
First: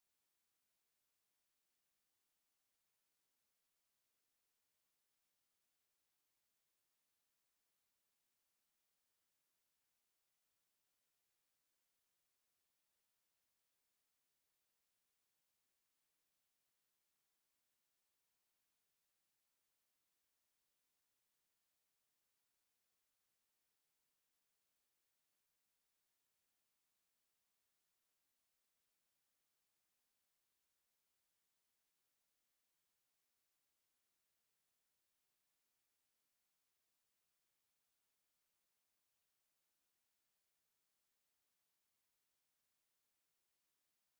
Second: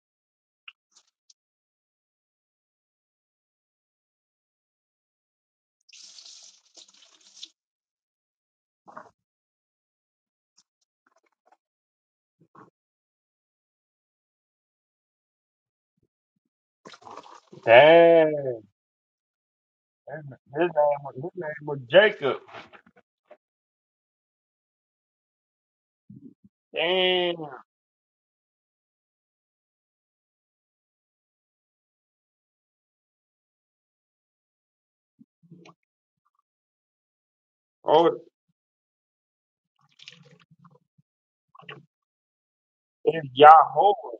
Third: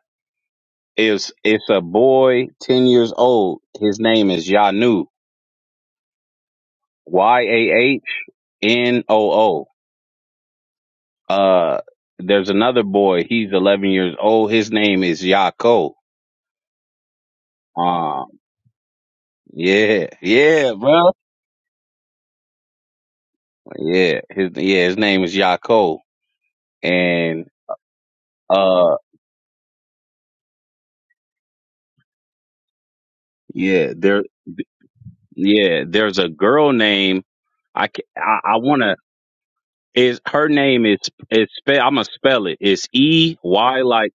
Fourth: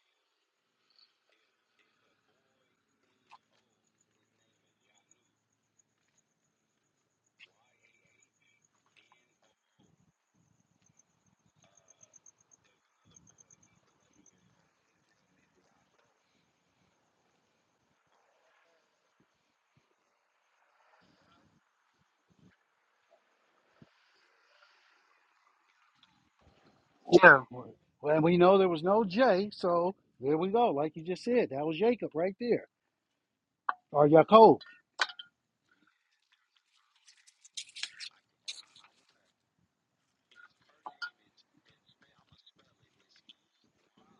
S1: It's it's a boy ten years old. His name is Yanu. Y a h n o o. Uh, there's another boy. He's 11 years old. His name is Yako. Um,
S2: Damn, his
S1: yeah,
S2: his
S1: yeah,
S2: name
S1: bro.
S2: was, his name was Jacob.
S1: Yeah, his yeah, his name is Yako.
S2: Damn,
S3: Yeah.
S1: And
S3: Well, we know there was
S1: uh,
S3: no J, so there we go. Like you just said, that was Jacob right there,
S1: yeah,
S3: or
S1: there,
S3: Yaakov.
S1: yeah, there's a girl name. I ca-
S2: oh
S1: I, I wanna is her name is is spell. I'm gonna spell it. It's
S2: it's
S1: E Y
S2: Yahweh.
S1: like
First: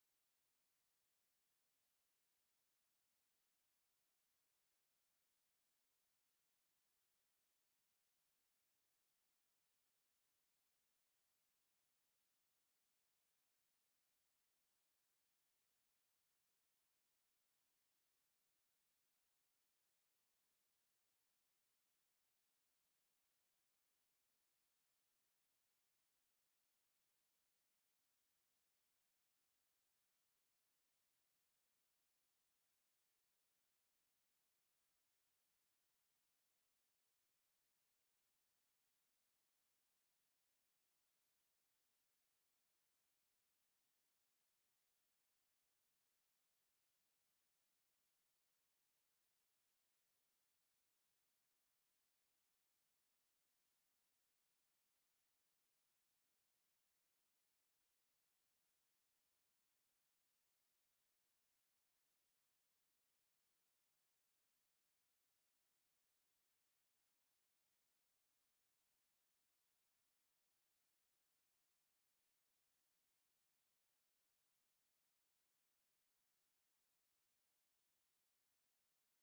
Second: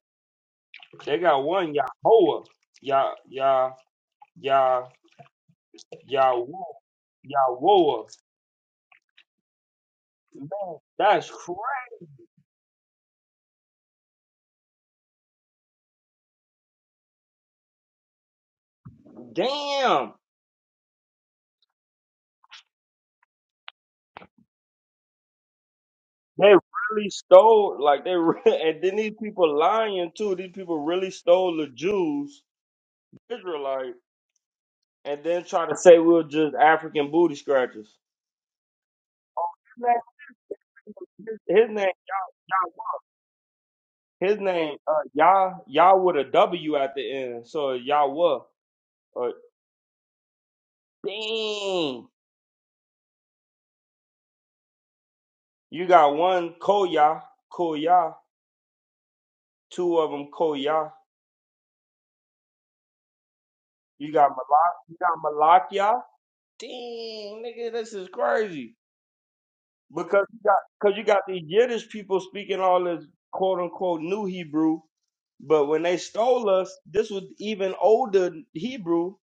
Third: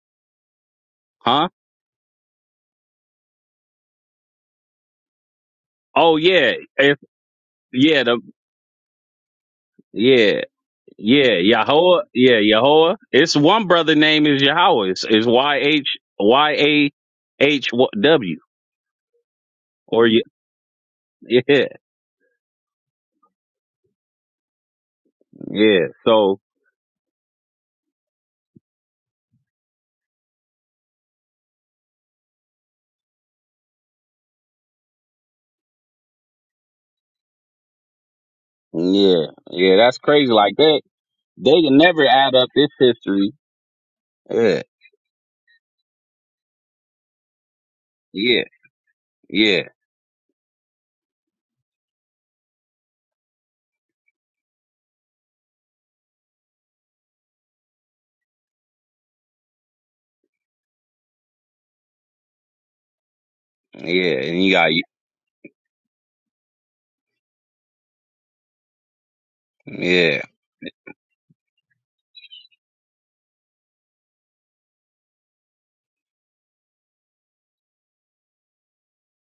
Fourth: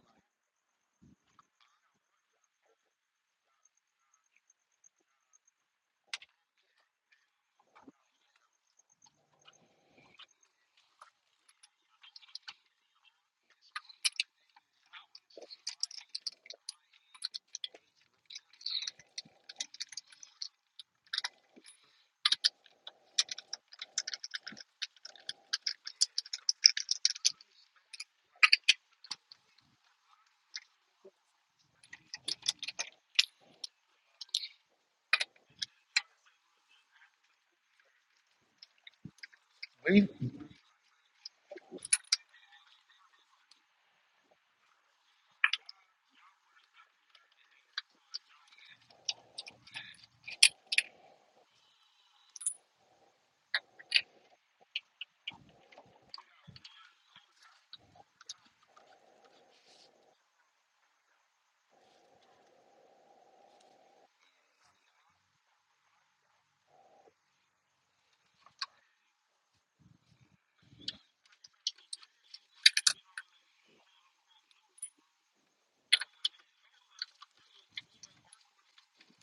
S2: They got
S1: huh?
S2: one Yahweh, Yah Yah Yah
S1: Oh yeah,
S2: Yahweh,
S1: if yeah
S2: Yahweh.
S1: the yeah.
S2: Man, That's
S1: Yeah,
S2: crap.
S1: Yahweh. Yeah, Yahweh. It's one brother name is Yahweh. It's, it's Y H Y A H W or
S2: Damn.
S1: Ye- yeah, yeah. So
S2: They really stole, like, they, re- and then these people lying too. These people really stole the Jews, Israelite, and then try to say we were just African booty scratchers.
S1: yeah, yeah. That's
S3: We,
S1: crazy. Like that,
S2: His
S1: they they
S2: his
S1: can
S2: name,
S1: never add up this history.
S2: his
S1: Yeah,
S2: name, uh, Yah, Yah with a W at the end. So Yahweh.
S1: yeah,
S2: Uh,
S1: yeah,
S2: dang. You got one Koya, Koya, two of them Koya. You
S1: yeah.
S2: got
S1: And you got
S2: Malak, you got Malakia. Dang, nigga, this is crazy.
S1: yeah,
S2: Because you got because you got these Yiddish people speaking all this quote unquote new Hebrew, but when they stole us, this was even older Hebrew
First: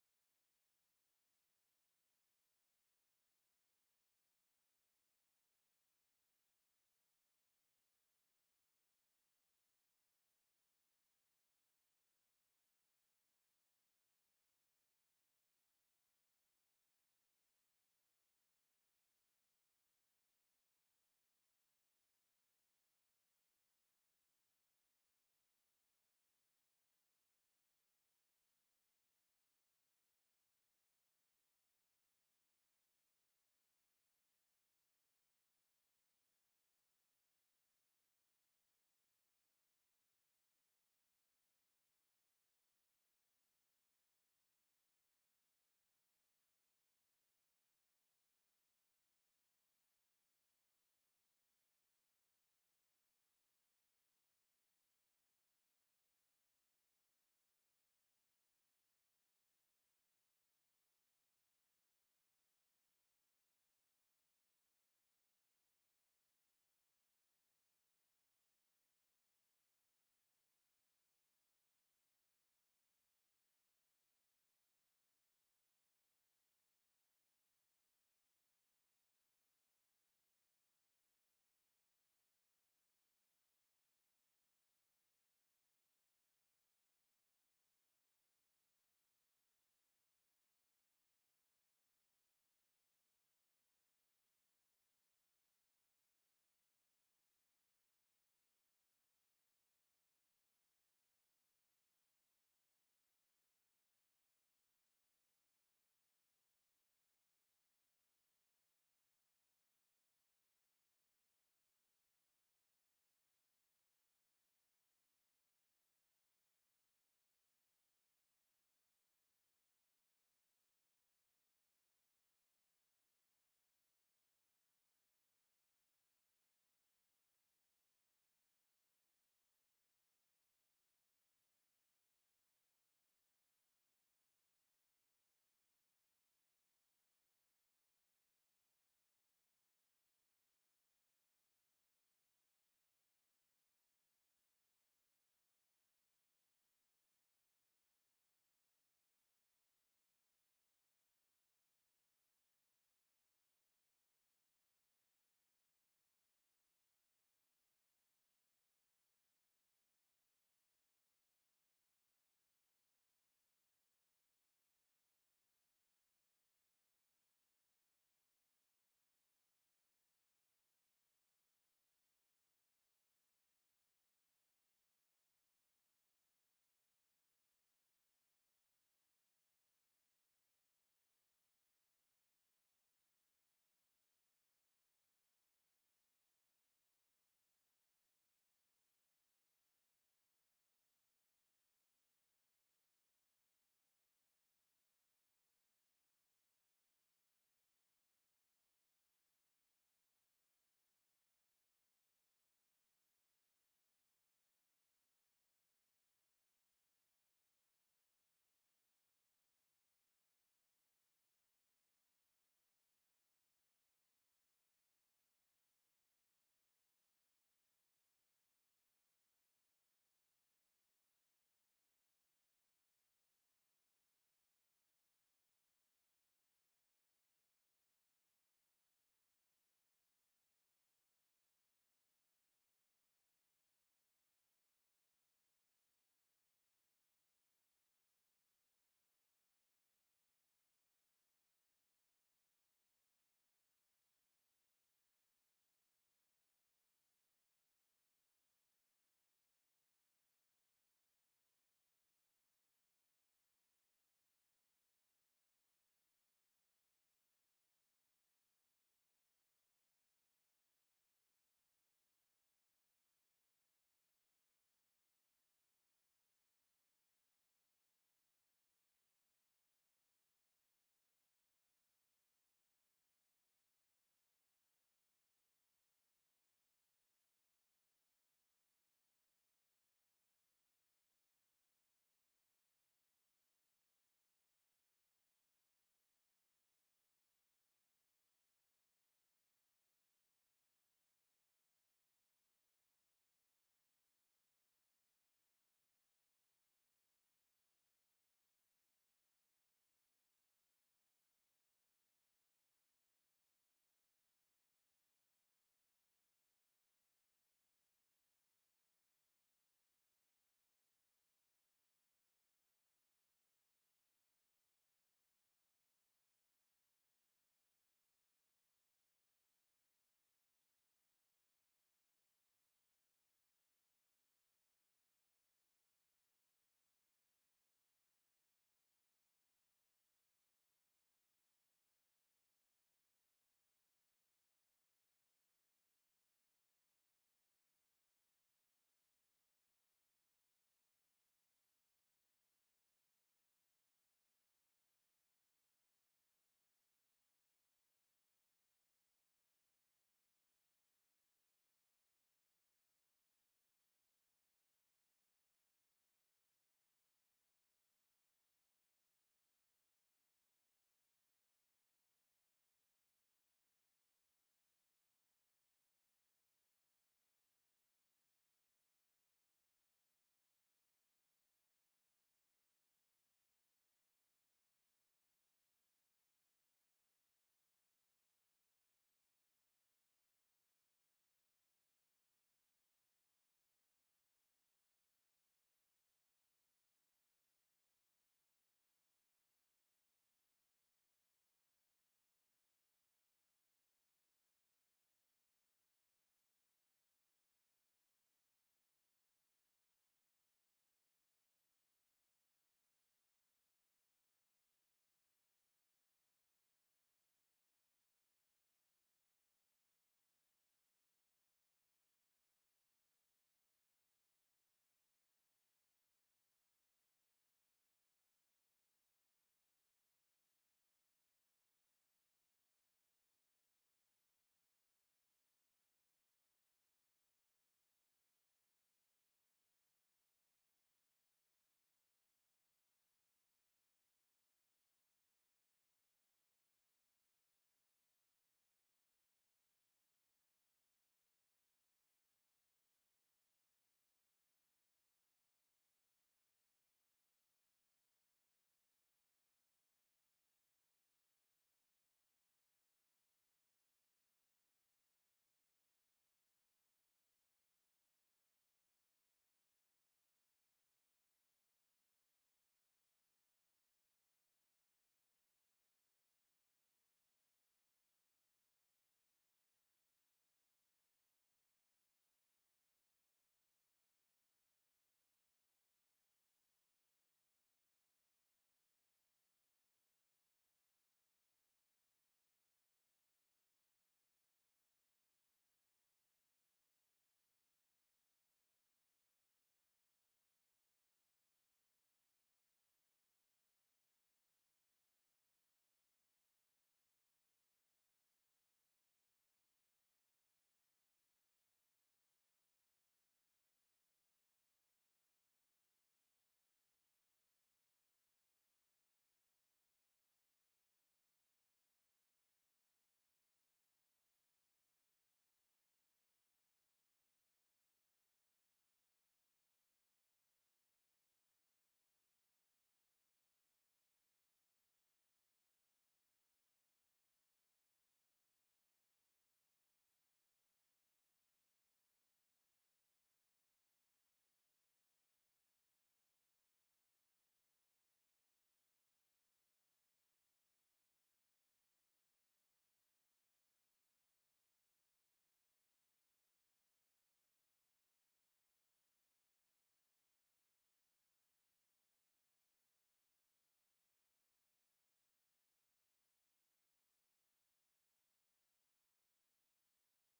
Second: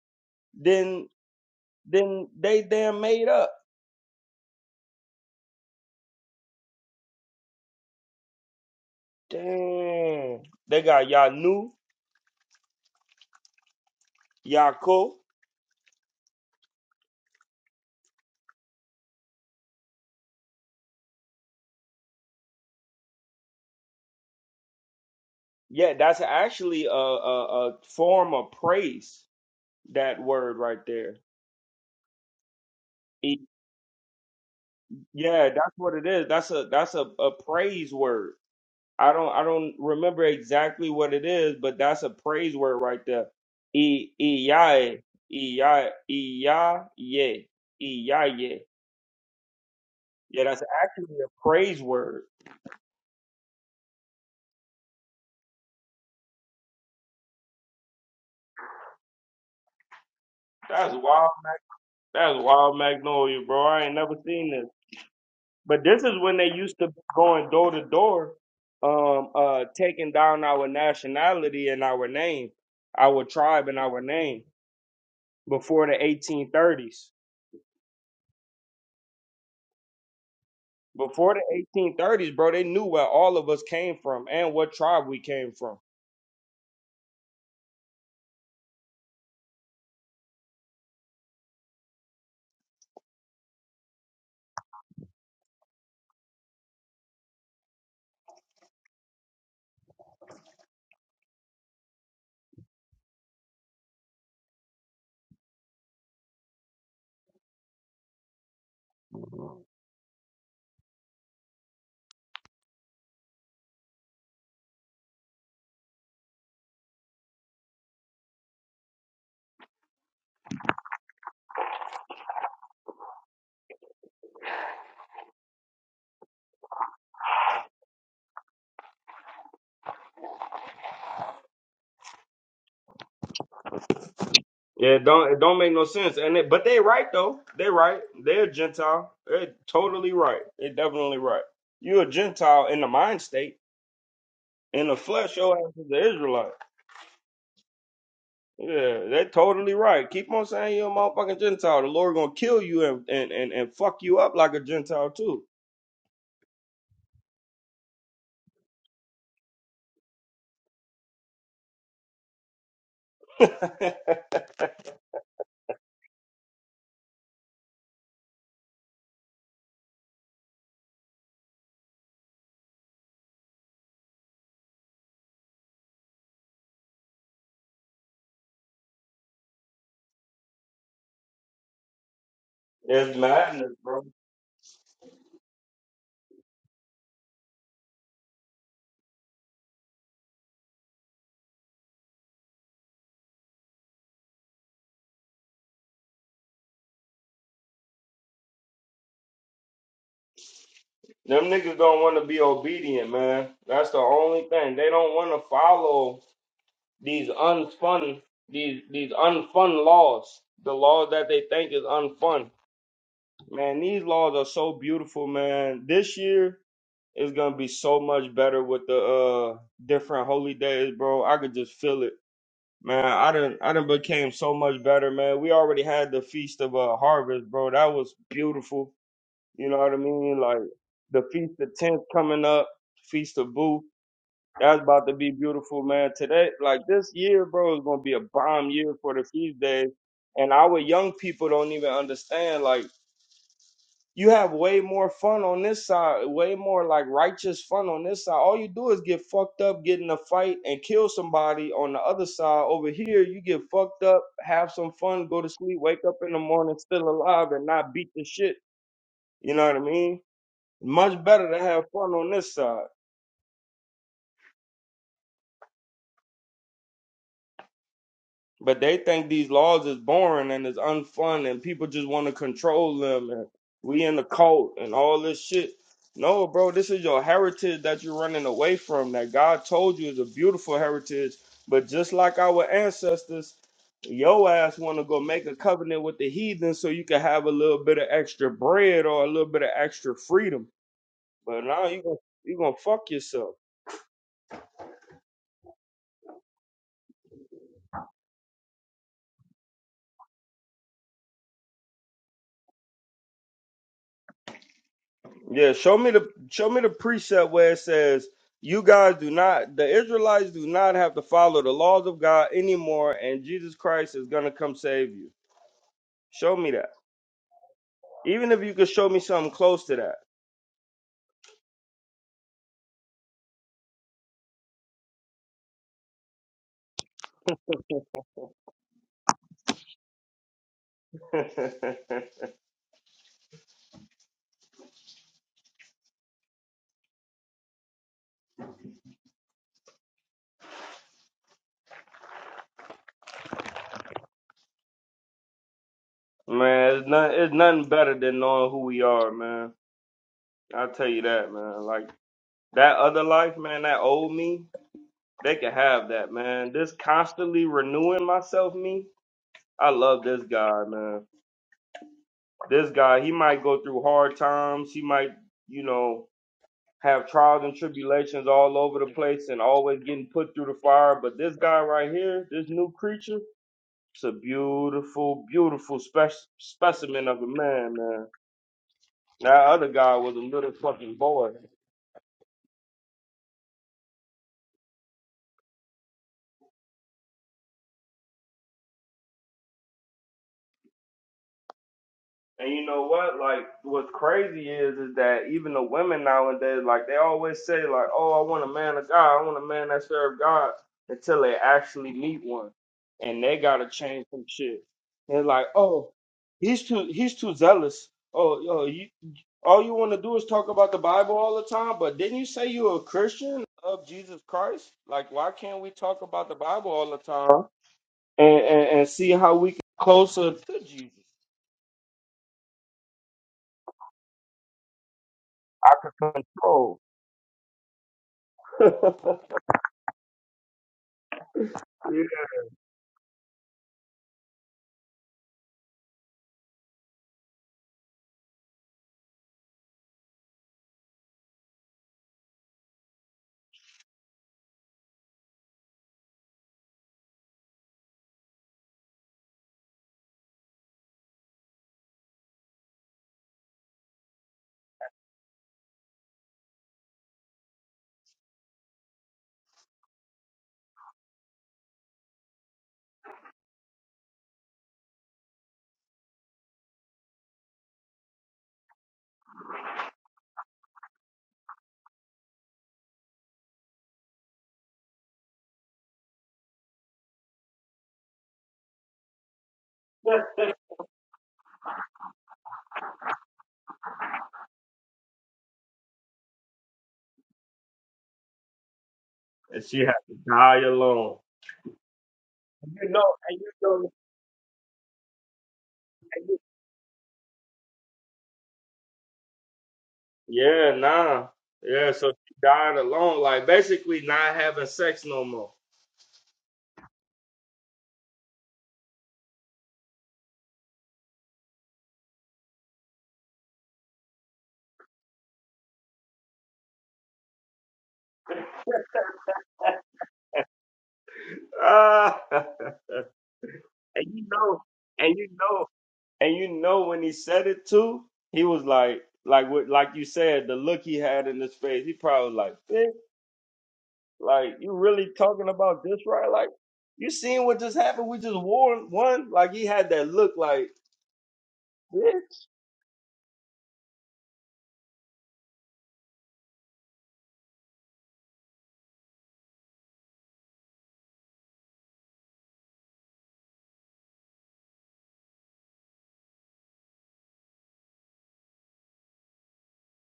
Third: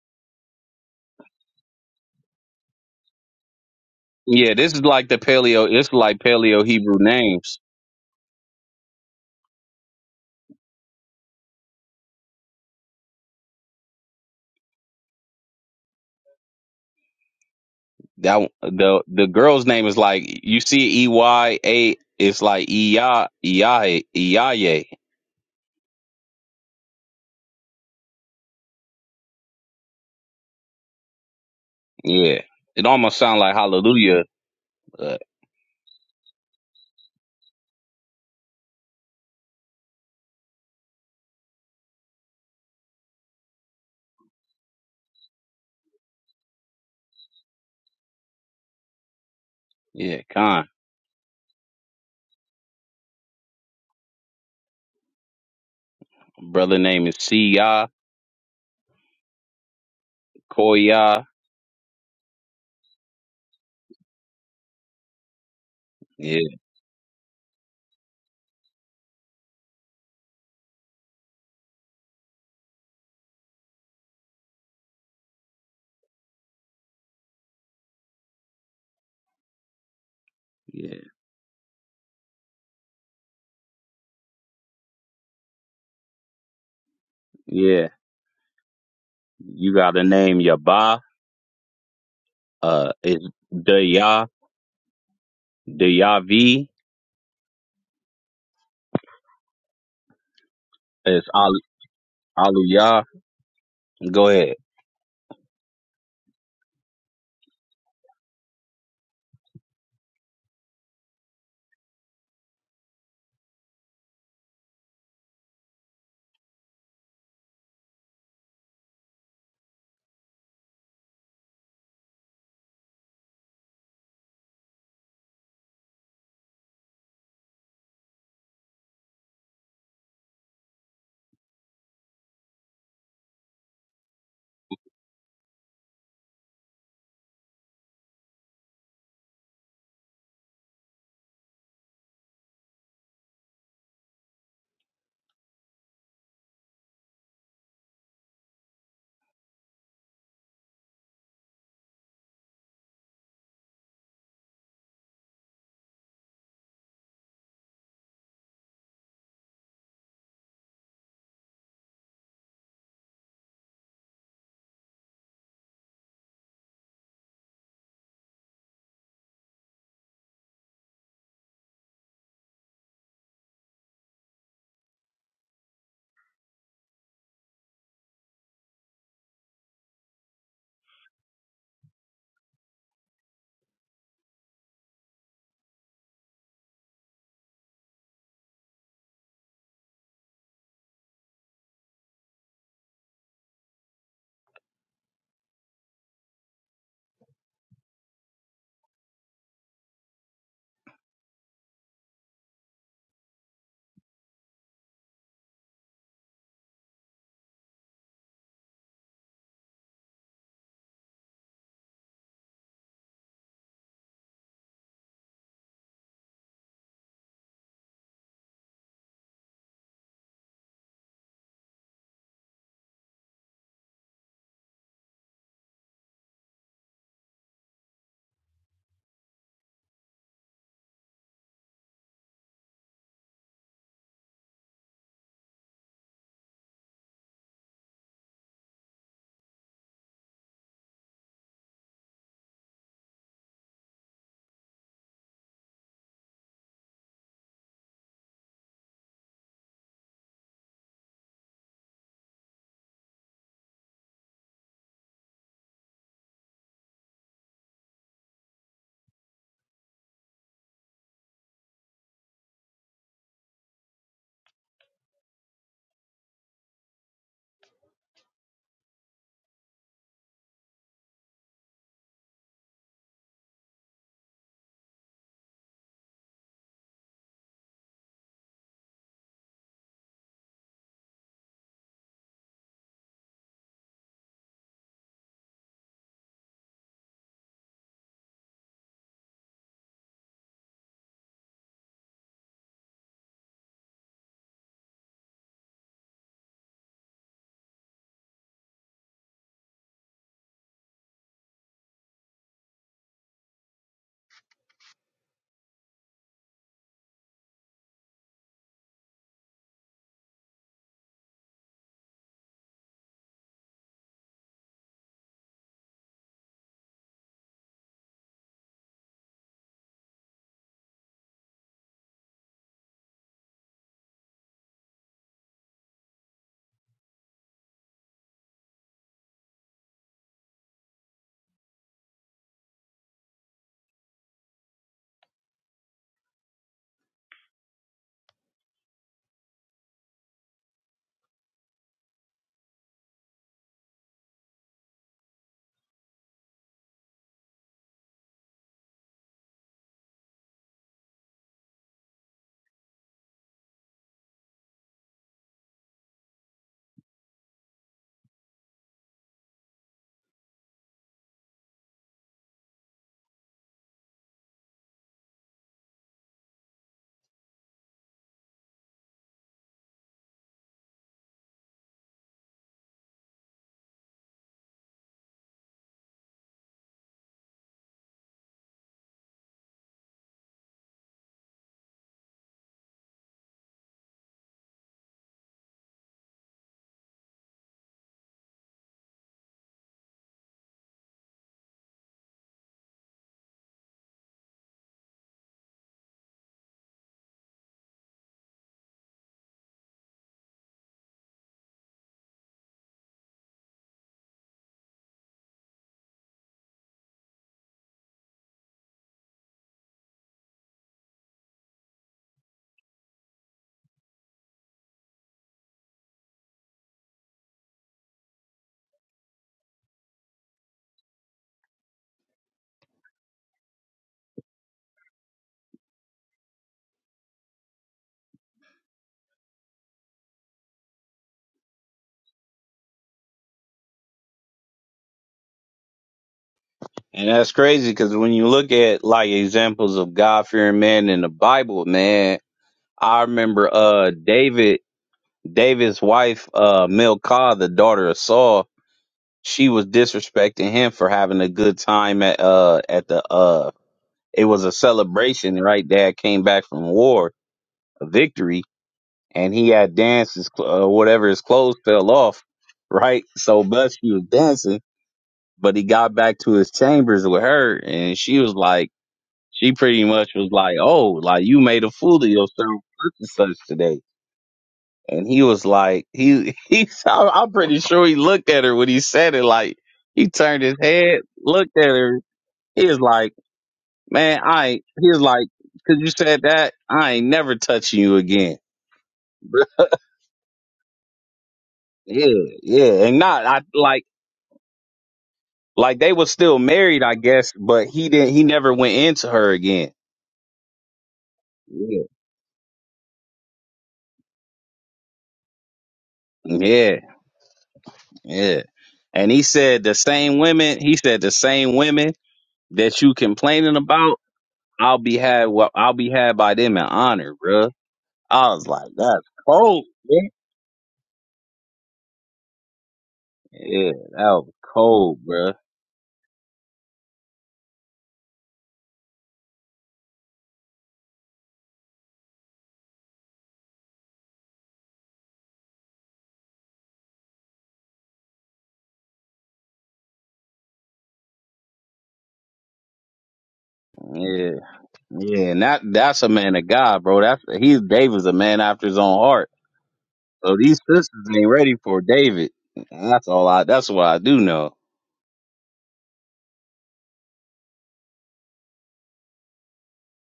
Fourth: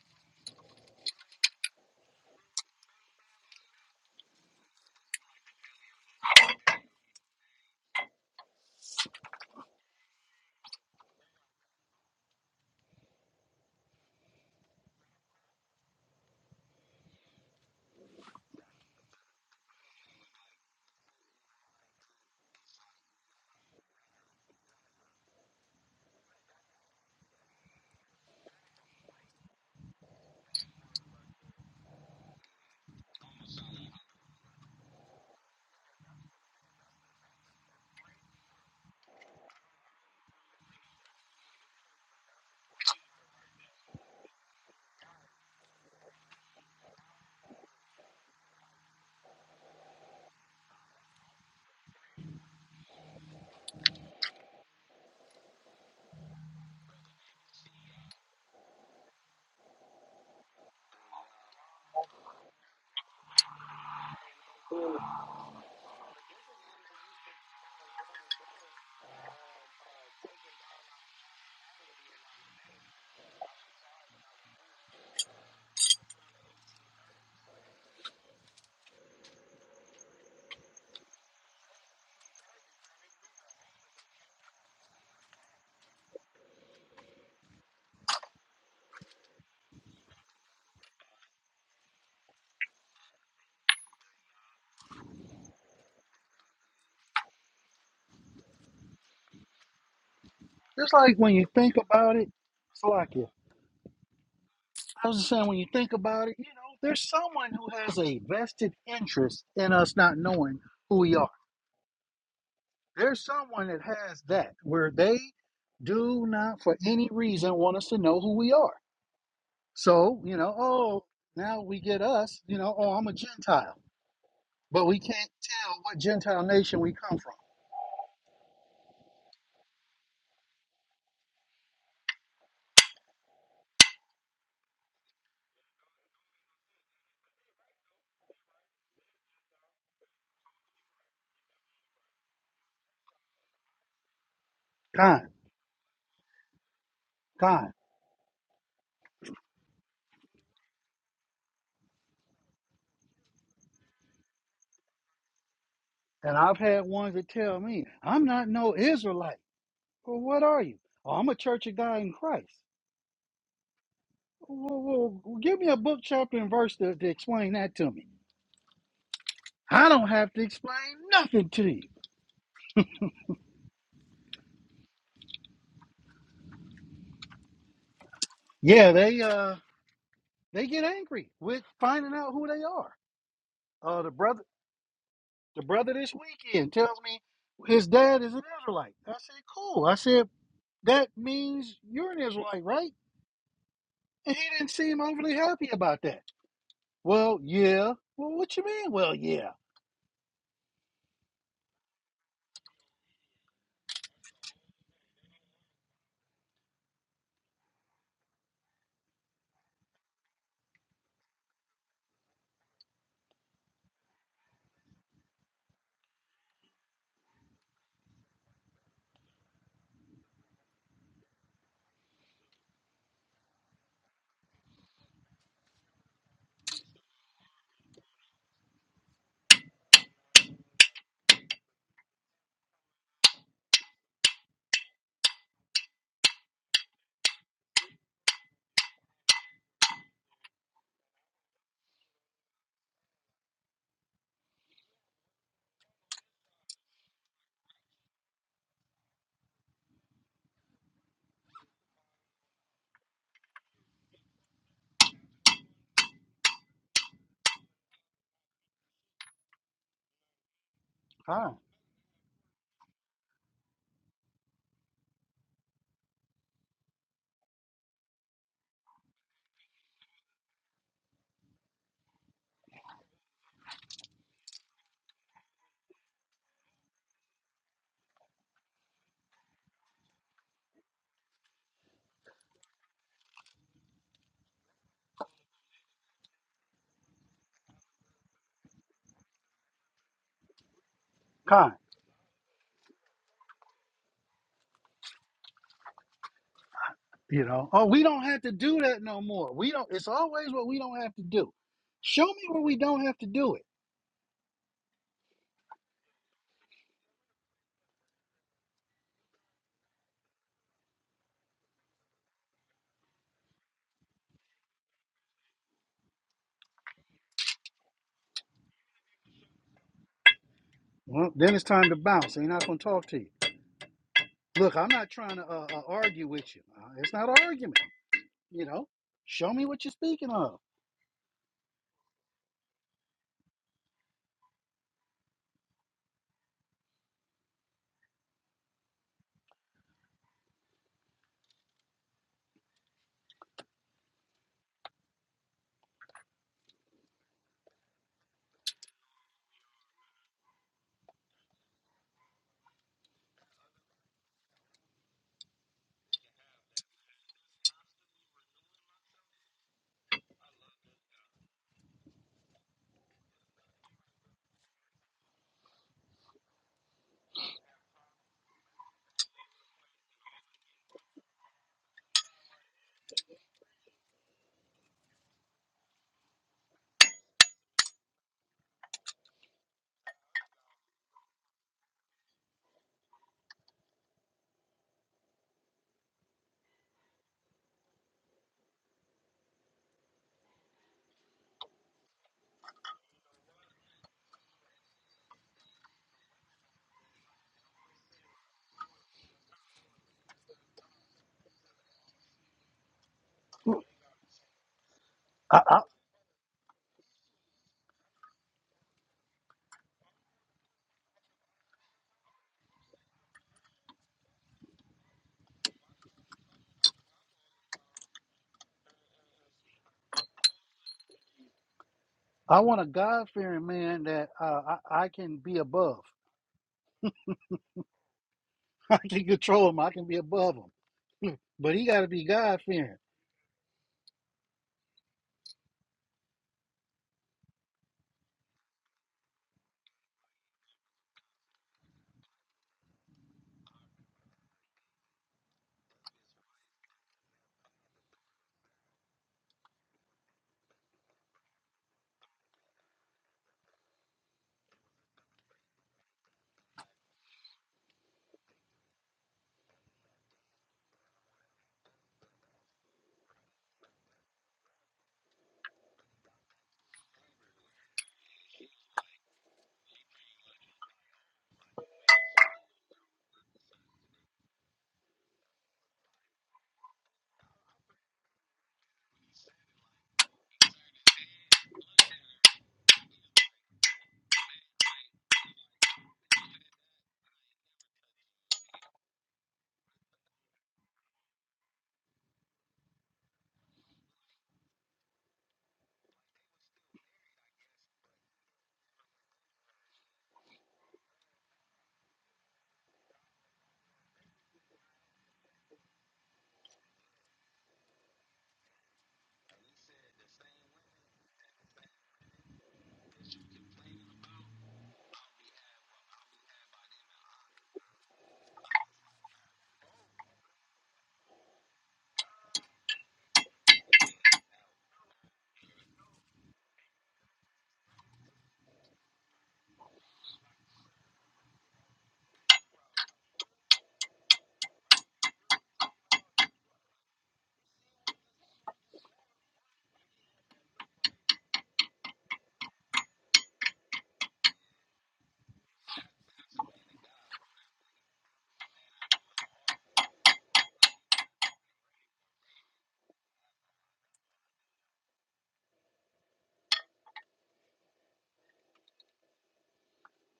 S2: than than they damn made up.
S1: yeah. This is like the paleo. It's like paleo Hebrew names.
S2: Damn, They got Yah Nu, Yaakov.
S1: That the the girl's name is like you see E Y A. It's like Iya Iya Iyaye.
S2: Yeah, that's actually a, a, a form of praise, that word right there.
S1: Yeah, it almost sounds
S2: E-
S1: like hallelujah. But
S2: Yeah, that's what it is. That's a that's a, a praise word. I don't I don't remember exactly what it is, but that's a praise word right there. E Iyaye. Iya Iyaye. Iyaye.
S1: yeah,
S2: Yeah, that's
S1: Khan.
S2: actually a praise word.
S1: Brother name is Siya
S2: That's
S1: Koya.
S2: wild that's wild magnolia, bro. I ain't never seen this. But this is when
S1: Yeah,
S2: they used to be going door to door, um, uh taking down our nationality and our name, our tribe and our name before the eighteen thirties.
S1: yeah,
S2: Before the 1830s, bro, they knew where all of us came from and what tribe we came from.
S1: yeah. You got a name Yaba. Uh, it's Daya Dayavi.
S3: just like
S1: It's
S3: when you
S1: Al-
S3: think about it,
S1: Aliyah.
S3: Salakia.
S1: Go ahead.
S3: I was just saying, when you think about it, you know, there's someone who has a vested interest in us not knowing who we are. There's someone that has that, where they do not, for any reason, want us to know who we are. So, you know, oh, now we get us, you know, oh, I'm a Gentile, but we can't tell what Gentile nation we come from.
S2: Yeah, it don't it don't make no sense. And it, but they right though. They right. They're a Gentile. They're totally right. They're definitely right. You're a Gentile in the mind state. In the
S3: Kind,
S2: flesh, your ass is an Israelite.
S3: kind.
S2: Yeah, they're totally right. Keep on saying you're a motherfucking Gentile. The Lord gonna kill you and and and, and fuck you up like a Gentile too.
S3: And I've had ones that tell me, I'm not no Israelite. Well, what are you? Oh, I'm a church of God in Christ. Well, well, well, give me a book, chapter, and verse to, to explain that to me. I don't have to explain nothing to you. Yeah, they uh they get angry with finding out who they are.
S2: It's madness,
S3: Uh
S2: bro.
S3: the brother the brother this weekend tells me his dad is an Israelite. I said, Cool. I said, that means you're an Israelite, right? And he didn't seem overly happy about that. Well, yeah. Well, what you mean? Well, yeah.
S2: Them niggas don't want to be obedient, man. That's the only thing. They don't want to follow these unfun, these these unfun laws. The laws that they think is unfun. Man, these laws are so beautiful, man. This year is gonna be so much better with the uh different holy days, bro. I could just feel it, man. I done I done became so much better, man. We already had the feast of uh, harvest, bro. That was beautiful you know what I mean? Like the Feast of Tenth coming up, Feast of Booth. That's about to be beautiful, man. Today, like this year, bro, is gonna be a bomb year for the feast days. And our young people don't even understand. Like you have way more fun on this side, way more like righteous fun on this side. All you do is get fucked up, get in a fight, and kill somebody on the other side. Over here, you get fucked up, have some fun, go to sleep, wake up in the morning still alive, and not beat the shit. You know what I mean? Much better
S3: Kind,
S2: to have fun on this side. But they think these laws is boring and it's unfun and people just want to control them and we in the cult and all this shit. No, bro, this is your heritage that you're running away from that God told you is a beautiful heritage. But just like our ancestors, your ass want to go make a covenant with the heathen so you can have a little bit of extra bread or a little bit of extra freedom. But
S3: kind.
S2: now you gonna you gonna fuck yourself.
S3: You know. Oh, we don't have to do that no more. We don't. It's always what we don't have to do. Show me where we don't have to do it.
S2: Yeah, show me the show me the precept where it says you guys do not the Israelites do not have to follow the laws of God anymore and Jesus Christ is gonna come save you. Show me that. Even if you could show me something close to
S3: Well, then it's time to bounce. Ain't not gonna talk to you. Look, I'm not trying to uh, uh, argue with you. Uh, it's not an argument. You know. Show me what you're speaking of.
S2: that. man, it's, not, it's nothing better than knowing who we are, man. I'll tell you that, man. Like that other life, man, that old me, they can have that, man. This constantly renewing myself me. I love this guy, man. This guy, he might go through hard times. He might, you know, have trials and tribulations all over the place and always getting put through the fire. But this guy right here, this new creature, it's a beautiful, beautiful spec- specimen of a man, man. That other guy was a little fucking boy. And you know what? Like, what's crazy is is that even the women nowadays, like, they always say, like, "Oh, I want a man of God. I want a man that serve God." Until they actually meet one, and they gotta change some shit. They're
S3: I,
S2: like,
S3: I,
S2: "Oh, he's too he's too zealous. Oh, yo, you all you want to do is talk about the Bible all the time. But didn't you say you're a Christian of Jesus Christ? Like, why can't we talk about the Bible all the time and and, and see how we get closer to Jesus?"
S3: I want a God fearing man that uh, I, I can be above.
S2: Oh.
S3: I can control him. I can be above him. But he got to be God fearing.
S1: And that's crazy because when you look at like examples of God fearing men in the Bible, man, I remember uh David, David's wife, uh Milcah, the daughter of Saul. she was disrespecting him for having a good time at uh at the uh it was a celebration right dad came back from war a victory and he had dances uh, whatever his clothes fell off right so but she was dancing but he got back to his chambers with her and she was like she pretty much was like oh like you made a fool of yourself such and such today and he was like he he I'm I'm pretty sure he looked at her when he said it like he turned his
S2: and
S1: head, looked at her, He was like, man, I ain't, he was like, cause you said that, I ain't never touching you again. Bruh.
S2: she had to die alone.
S1: Yeah, yeah.
S2: You
S1: And
S2: know,
S1: not, I
S2: and you
S1: like,
S2: know.
S1: like they was still married, I guess, but he didn't, he never went into her again.
S2: Yeah, nah.
S1: Yeah.
S2: Yeah, so she died alone, like basically not having sex no more.
S1: Yeah, yeah. And he said the same women, he said the same women that you complaining about, I'll be had, well, I'll be had by them in honor, bruh. I was like, that's cold, man.
S2: Ah, and
S1: Yeah, that
S2: you
S1: was
S2: know,
S1: cold,
S2: and you
S1: bruh.
S2: know, and you know when he said it too, he was like, like what, like you said, the look he had in his face, he probably like, "Bitch, like you really talking about this right? Like you seen what just happened? We just won, won. Like he had that look, like, "Bitch."
S1: Yeah. Yeah, and that that's a man of God, bro. That's he's David's a man after his own heart. So these sisters ain't ready for David. That's all I that's what I do know.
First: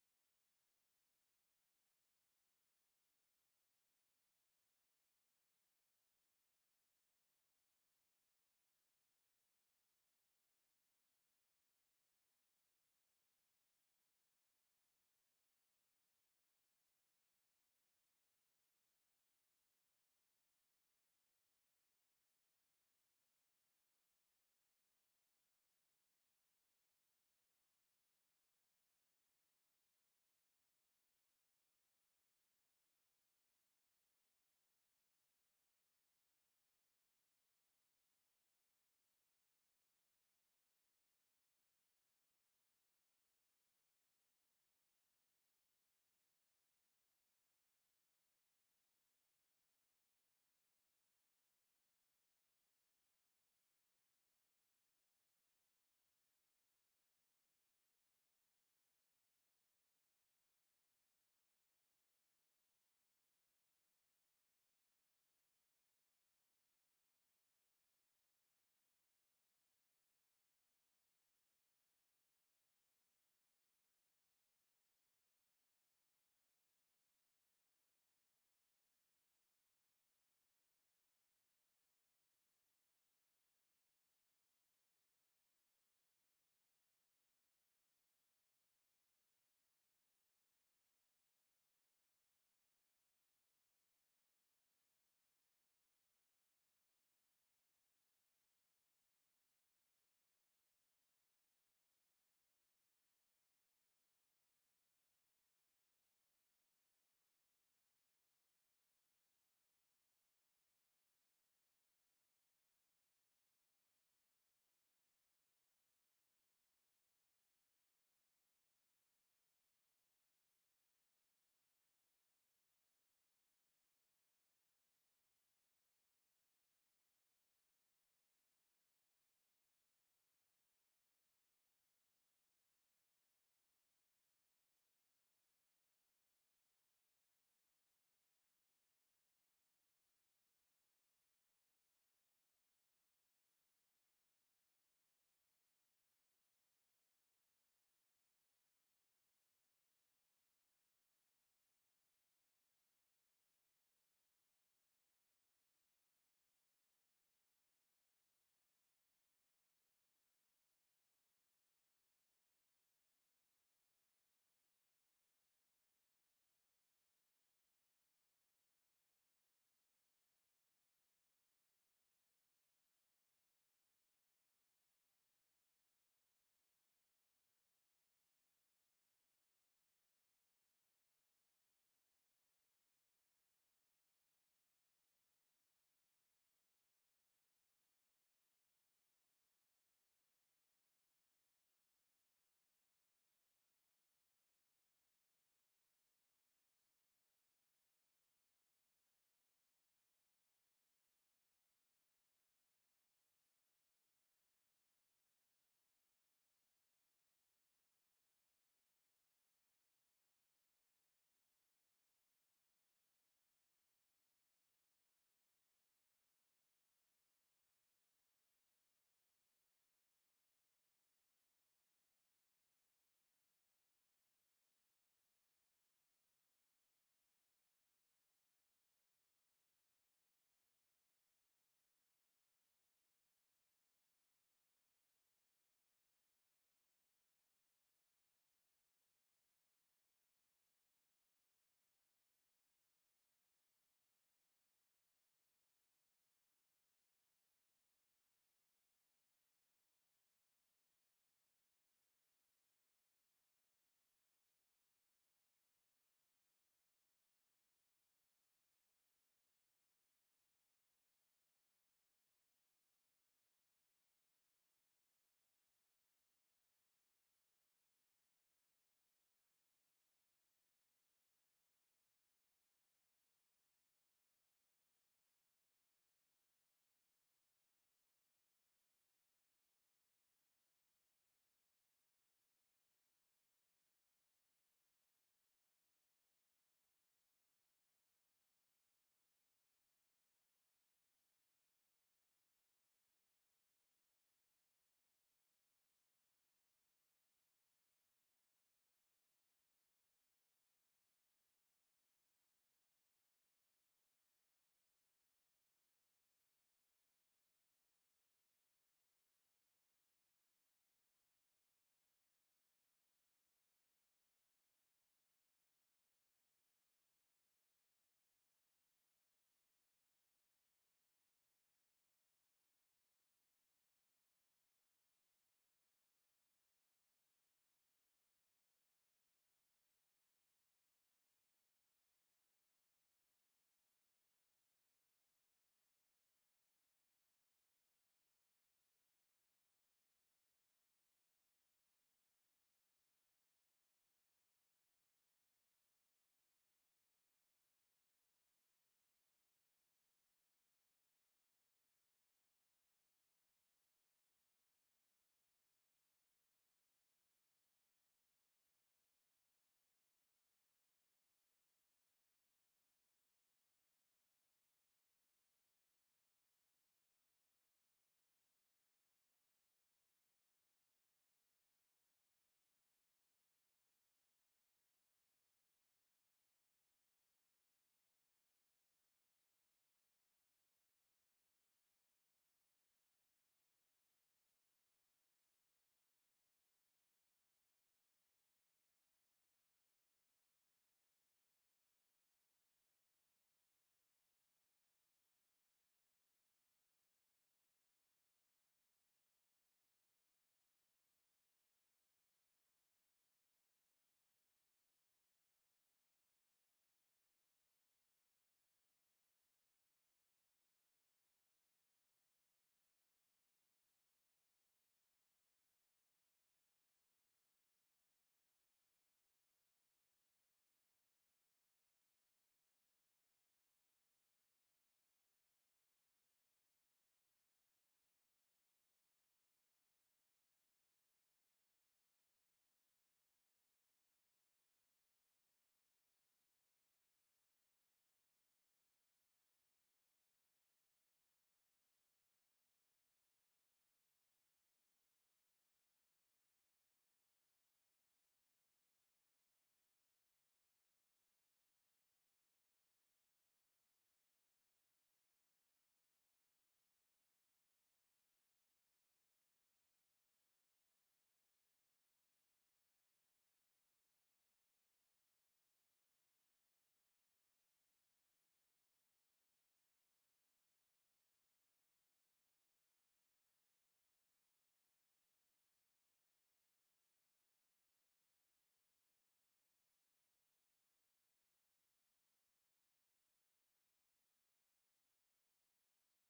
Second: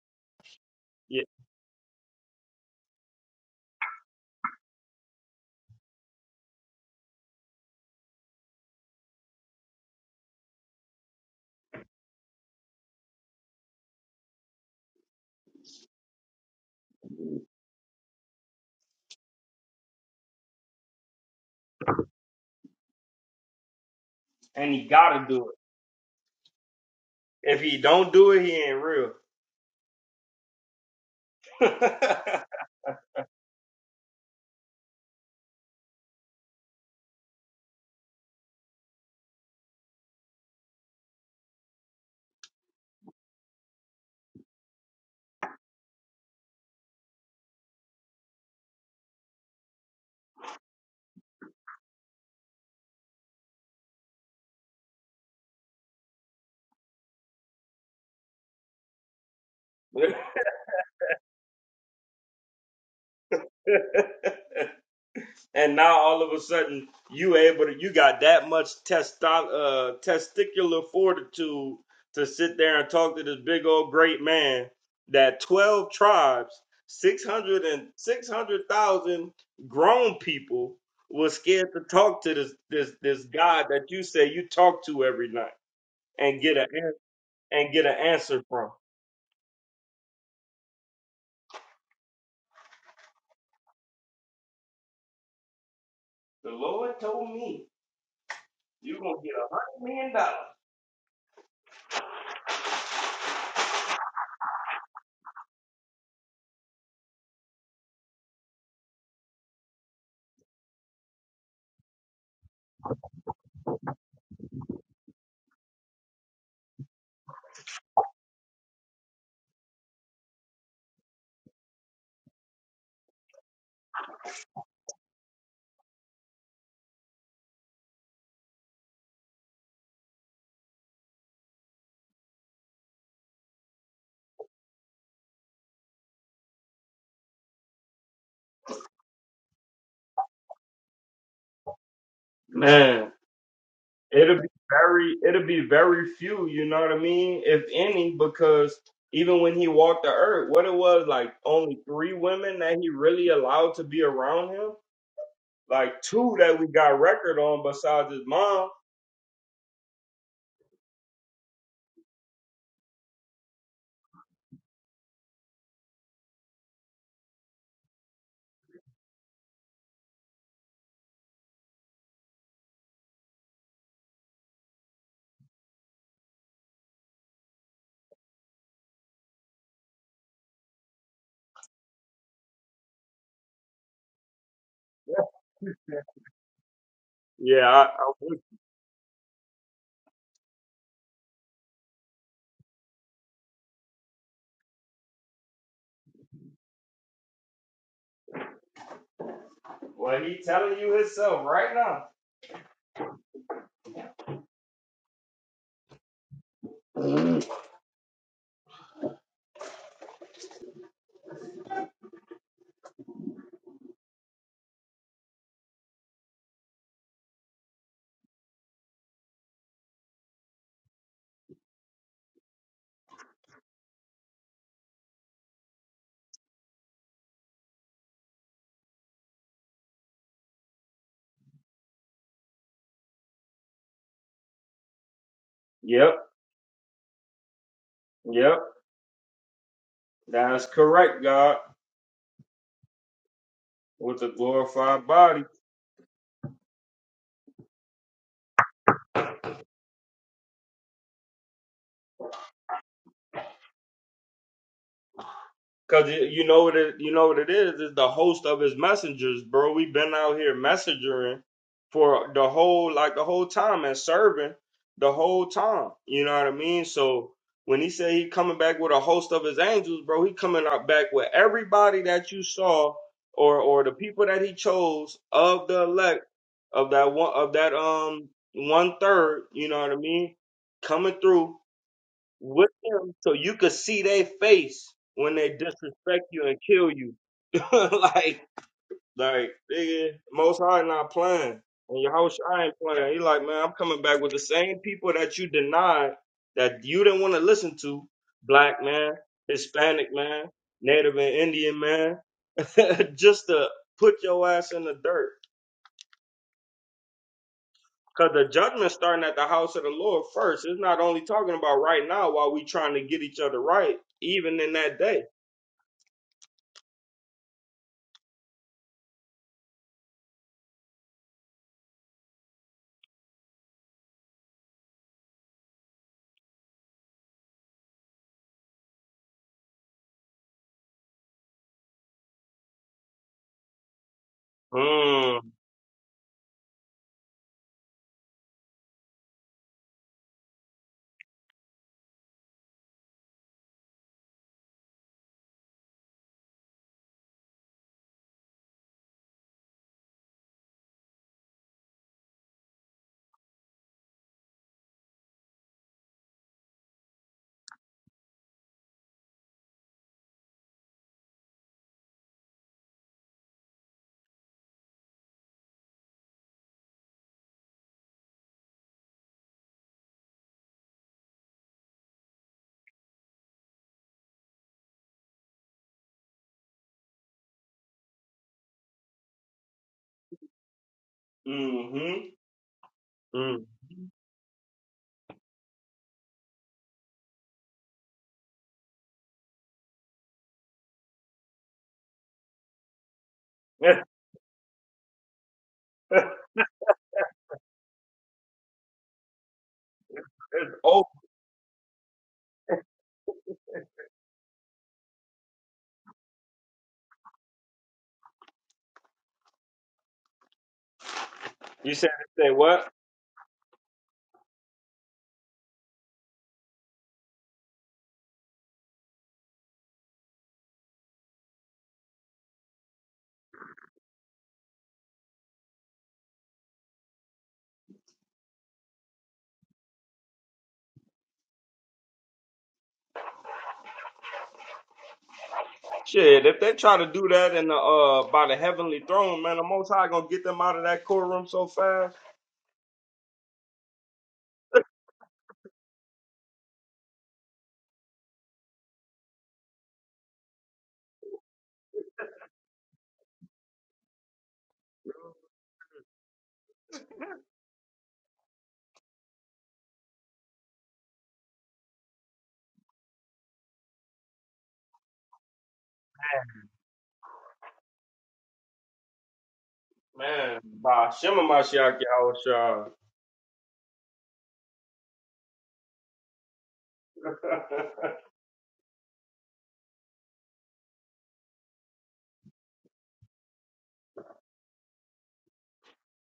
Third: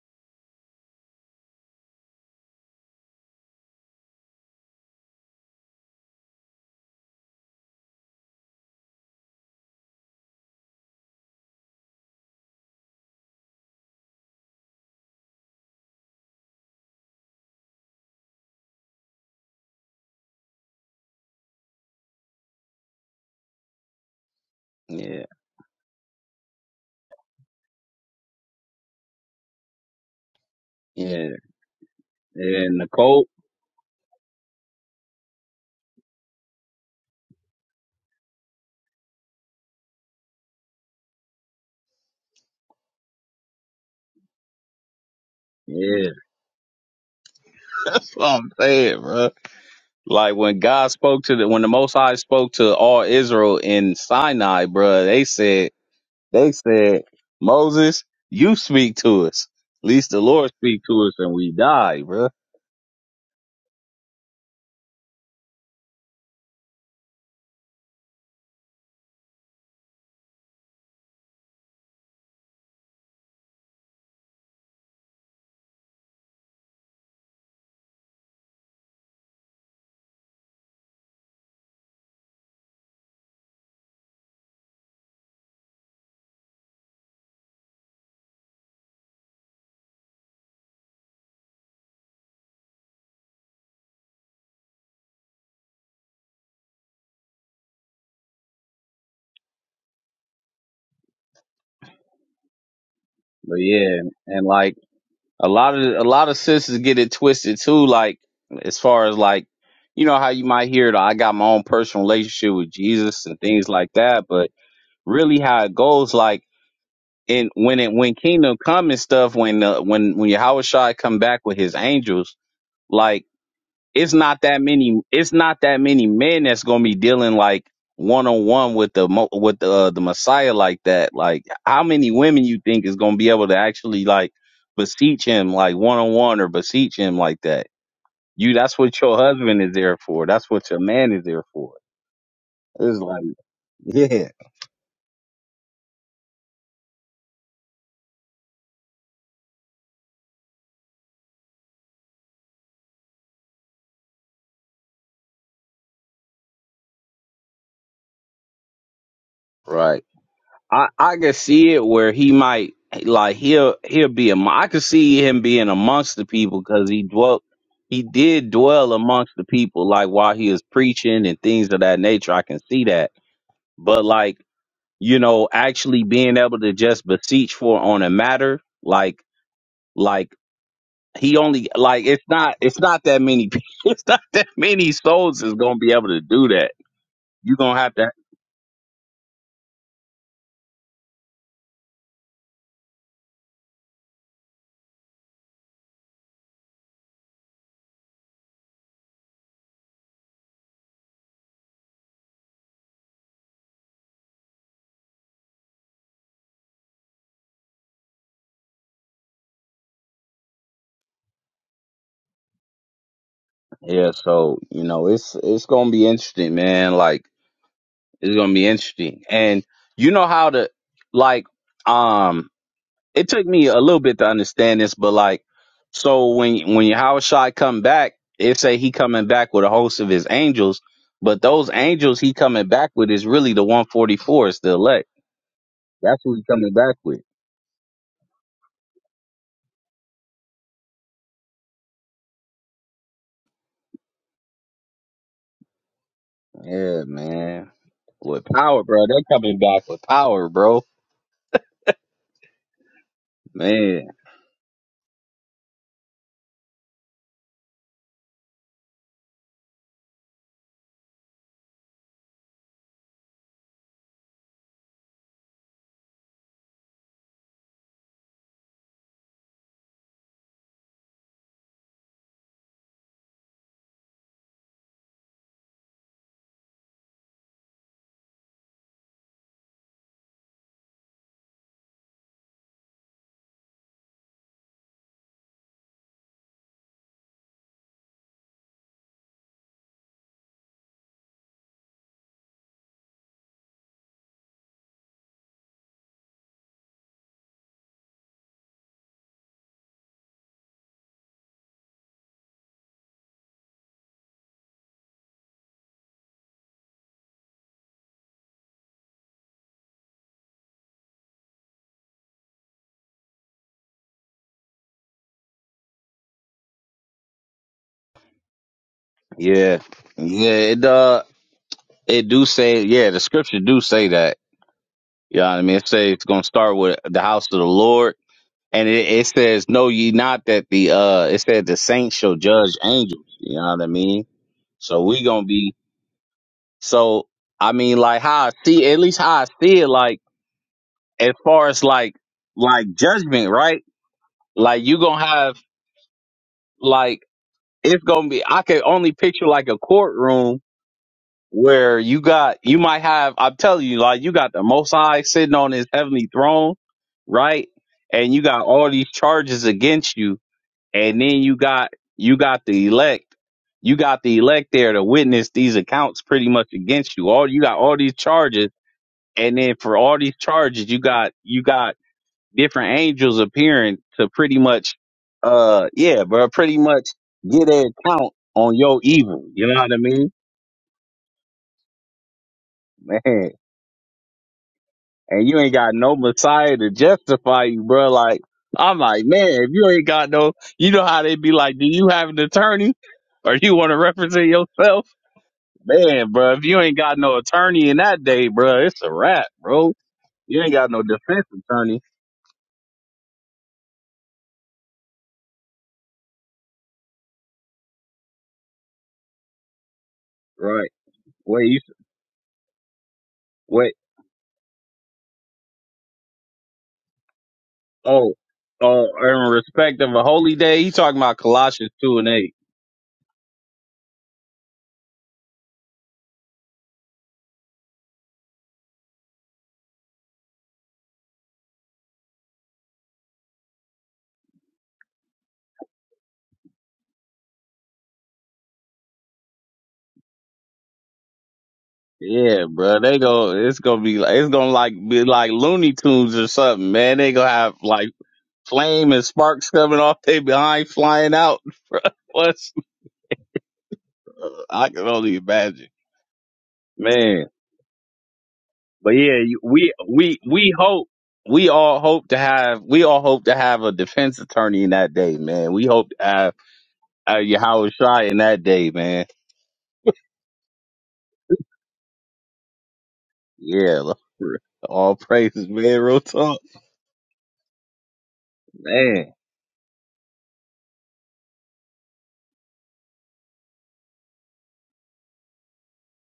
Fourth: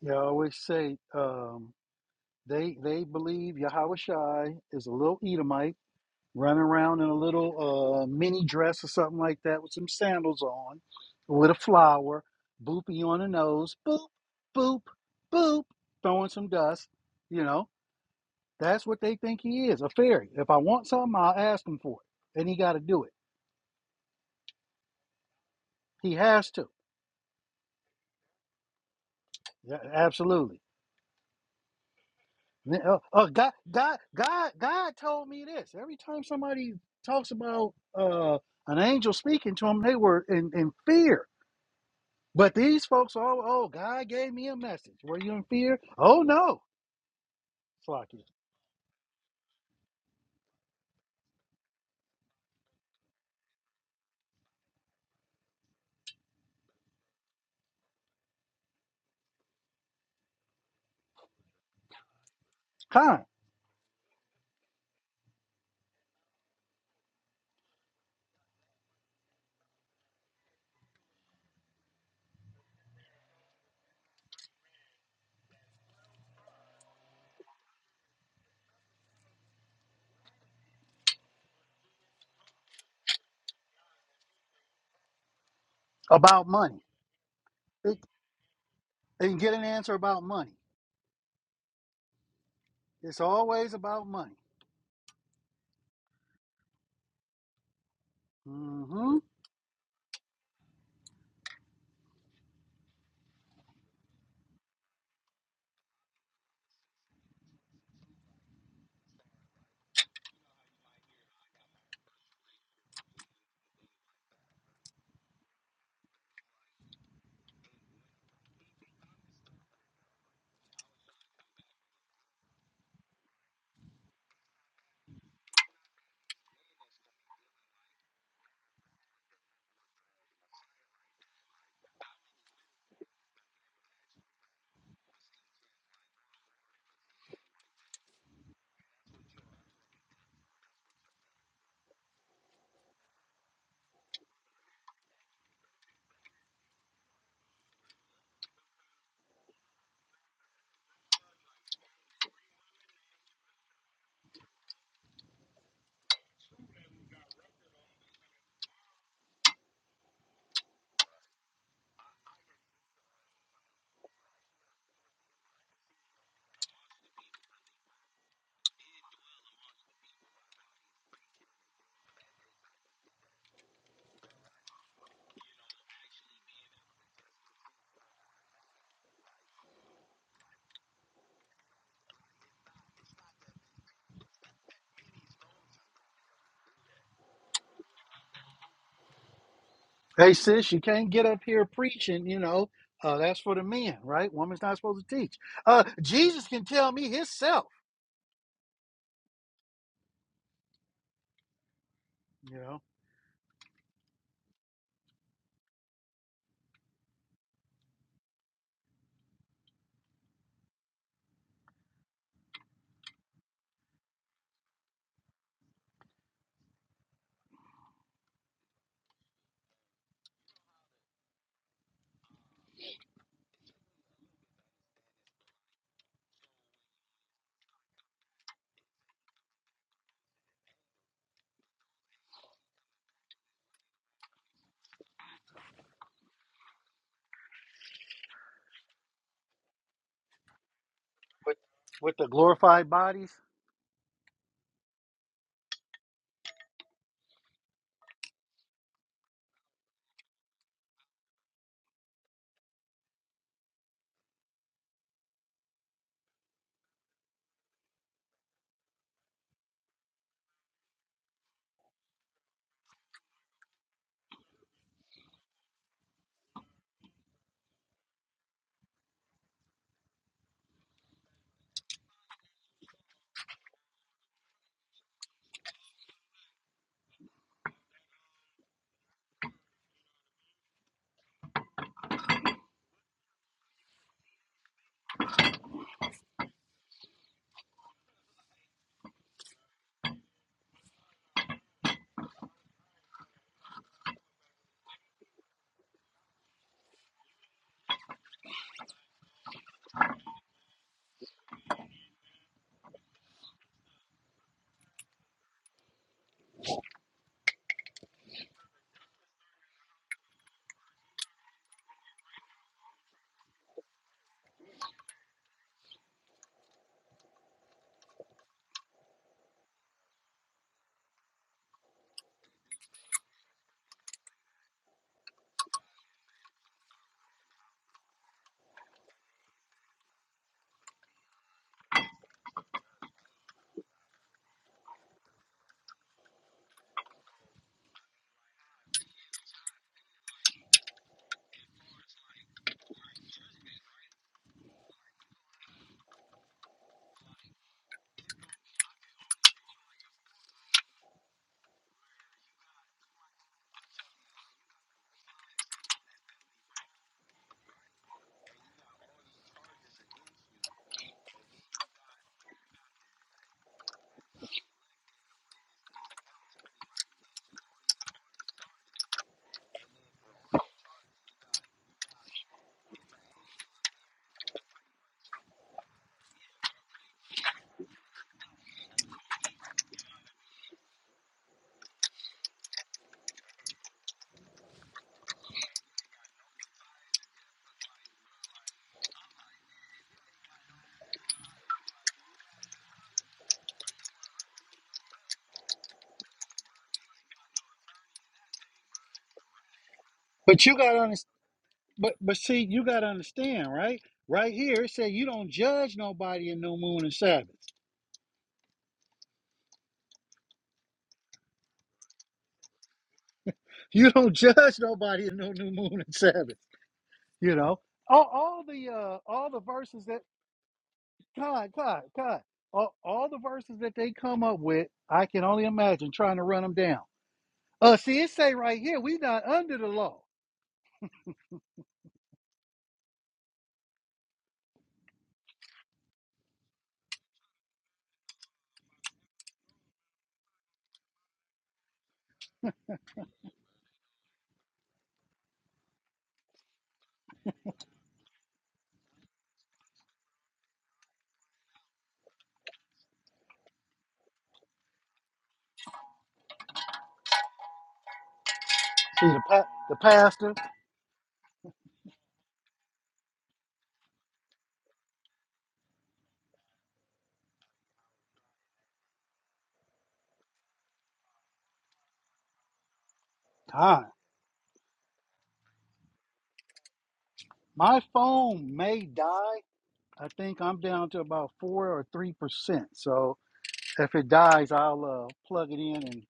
S3: They always say,
S2: yeah,
S3: um, They they believe Yahweh Shai is a little Edomite running around in a little uh, mini dress or something like that with some sandals on, with a flower, booping on the nose, boop, boop, boop, throwing some dust. You know, that's what they think he is, a fairy. If I want something, I'll ask him for it, and he got to do it.
S2: and he
S1: Yeah.
S2: gotta do it.
S3: He has to.
S2: If he don't do it, he ain't real.
S3: Yeah, absolutely.
S1: Yeah. And
S3: Uh,
S1: Nicole.
S3: uh, God, God, God, God told me this. Every time somebody talks about uh, an angel speaking to them, they were in, in fear. But these folks, are oh, God gave me a message. Were you in fear?
S1: Yeah.
S3: Oh no, it's
S1: That's
S3: Slocky.
S1: what I'm saying, bro. Like when God spoke to the when the most high spoke to all Israel in Sinai, bro, they said they said, Moses, you speak to us. At least the Lord speak to us and we die, bro.
S3: Time
S2: and now all of a sudden you able to you got that much testo- uh, testicular fortitude to sit there and talk to this big old great man that 12 tribes 600 and 600,000 grown people was scared to talk to this this this God that you say you talk to every night and
S3: about
S2: get an
S3: money.
S2: and get an
S3: It,
S2: answer from.
S3: and get an answer about money. It's always about money.
S2: The Lord told me. You're gonna
S3: hmm
S2: get a hundred million dollars.
S1: But yeah, and like a lot of a lot of sisters get it twisted too. Like as far as like you know how you might hear the I got my own personal relationship with Jesus and things like that, but really how it goes like in when it when kingdom come and stuff when the when when Yahweh Shai come back with his angels like it's not that many it's not that many men that's gonna be dealing like one on one with the mo with the uh, the Messiah like that. Like how many women you think is gonna be able to actually like beseech him like one on one or beseech him like that? You that's what your husband is there for. That's what your man is there for. It's
S2: Man,
S1: like yeah,
S2: it'll be very it'll be very few, you know what I mean? If any, because even when he walked the earth, what it was like only three women that he really allowed to be around him? Like two that we got record on besides his mom.
S1: right. I I can see it where he might like he'll he'll be am- I could see him being amongst the people because he dwelt he did dwell amongst the people like while he was preaching and things of that nature. I can see that, but like you know, actually being able to just beseech for on a matter like like he only like it's not it's not that many it's not that many souls is gonna be able to do that. You're
S2: Yeah,
S1: gonna
S2: I,
S1: have to
S2: I would.
S3: Hey sis, you can't get up here preaching. You know, uh, that's for the men, right? Woman's not supposed to teach. Uh, Jesus can tell me Himself.
S2: Well, he telling you himself right now.
S1: yeah. So you know, it's it's gonna be interesting, man. Like. It's gonna be interesting. And you know how to like um it took me a little bit to understand this, but like so when when Howard Shai come back, it say he coming back with a host of his angels, but those angels he coming back with is really the one forty four, is the elect.
S2: Yep,
S1: That's who he coming back with.
S2: yep, that's correct,
S3: But
S2: God,
S3: with the glorified bodies.
S2: with a glorified body.
S1: Yeah, man. With power, bro. They coming back with power, bro. Man.
S2: Cause you you know what it you know what it is is the host of his messengers, bro. We've been out here messengering for the whole like the whole time and serving the whole time. You know what I mean? So when he said he coming back with a host of his angels, bro, he coming out back with everybody that you saw or or the people that he chose of the elect of that one of that um one third. You know what I mean? Coming through with them so you could see their face when they disrespect you and kill you. like, like, nigga, Most High not playing. And your house, I ain't playing. He like, man, I'm coming back with the same people that you denied, that you didn't want to listen to. Black man, Hispanic man, Native and Indian man. Just to put your ass in the dirt. Because the judgment's starting at the house of the Lord first. It's not only talking about right now while we trying to get each other right, even in that day.
S1: Yeah. Yeah, it uh it do say yeah, the scripture do say that You know what I mean? It says it's gonna start with the house of the Lord, and it, it says, "Know ye not that the uh," it said, "The saints shall judge angels." You know what I mean? So we
S2: Mm.
S1: gonna be so. I mean, like how I see, at least how I see it, like as far as like like judgment, right? Like you gonna have like it's gonna be. I can only picture like a courtroom where you got you might have I'm telling you, like you got the most high sitting on his heavenly throne, right? And you got all these charges against you, and then you got you got the elect. You got the elect there to witness these accounts pretty much against you. All you got all these charges, and then for all these charges, you got you got different angels appearing to pretty much uh yeah, bro, pretty much get an account on your evil. You know what I mean?
S2: Mm-hmm.
S1: Man.
S2: Mm.
S1: and you ain't got no Messiah to justify you, bro. Like, I'm like, man, if you ain't got no, you know how they be like, do you have an attorney or you want to
S2: it's
S1: represent yourself? Man, bro, if you ain't got no attorney in that day, bro, it's a wrap, bro. You
S3: But
S1: ain't
S3: you
S1: got
S3: gotta
S1: no
S2: over.
S3: understand.
S1: defense attorney.
S3: But but see, you gotta understand, right? Right here, it said you don't judge nobody in new moon and Sabbath.
S1: Right. Wait, you,
S2: You said they say what?
S1: wait,
S3: You don't judge nobody in no new moon and Sabbath. You know, all,
S1: oh,
S3: all the
S1: oh,
S3: uh, all
S1: in
S3: the
S1: respect
S3: verses
S1: of
S3: that
S1: a holy day, you talking about
S3: God,
S1: Colossians
S3: God,
S1: 2 and
S3: God,
S1: 8.
S3: all, all the verses that they come up with, I can only imagine trying to run them down. Uh, see, it say right here, we not under the law.
S2: Shit, if they try to do that in the uh by the heavenly throne, man, the most high gonna get them out of that courtroom so fast.
S1: Yeah, bro, they go. It's gonna be like it's gonna like be like Looney Tunes or something, man. They gonna have like flame and sparks coming off they behind flying out. What's, I can only imagine, man. But
S3: See
S1: yeah,
S3: the
S1: you-
S3: pa-
S1: we
S3: the
S1: we
S3: pastor,
S1: we hope we all hope to have we all hope to have a defense attorney in that day, man. We hope to have uh, Yahweh Shai in that day, man.
S2: Man, by Shema Mashiach Yahushua.
S1: Yeah,
S3: time.
S1: Lord. all praises, man. Real talk,
S3: My phone may
S1: man.
S3: die, I think I'm down to about four or three percent. So if it dies, I'll uh, plug it in and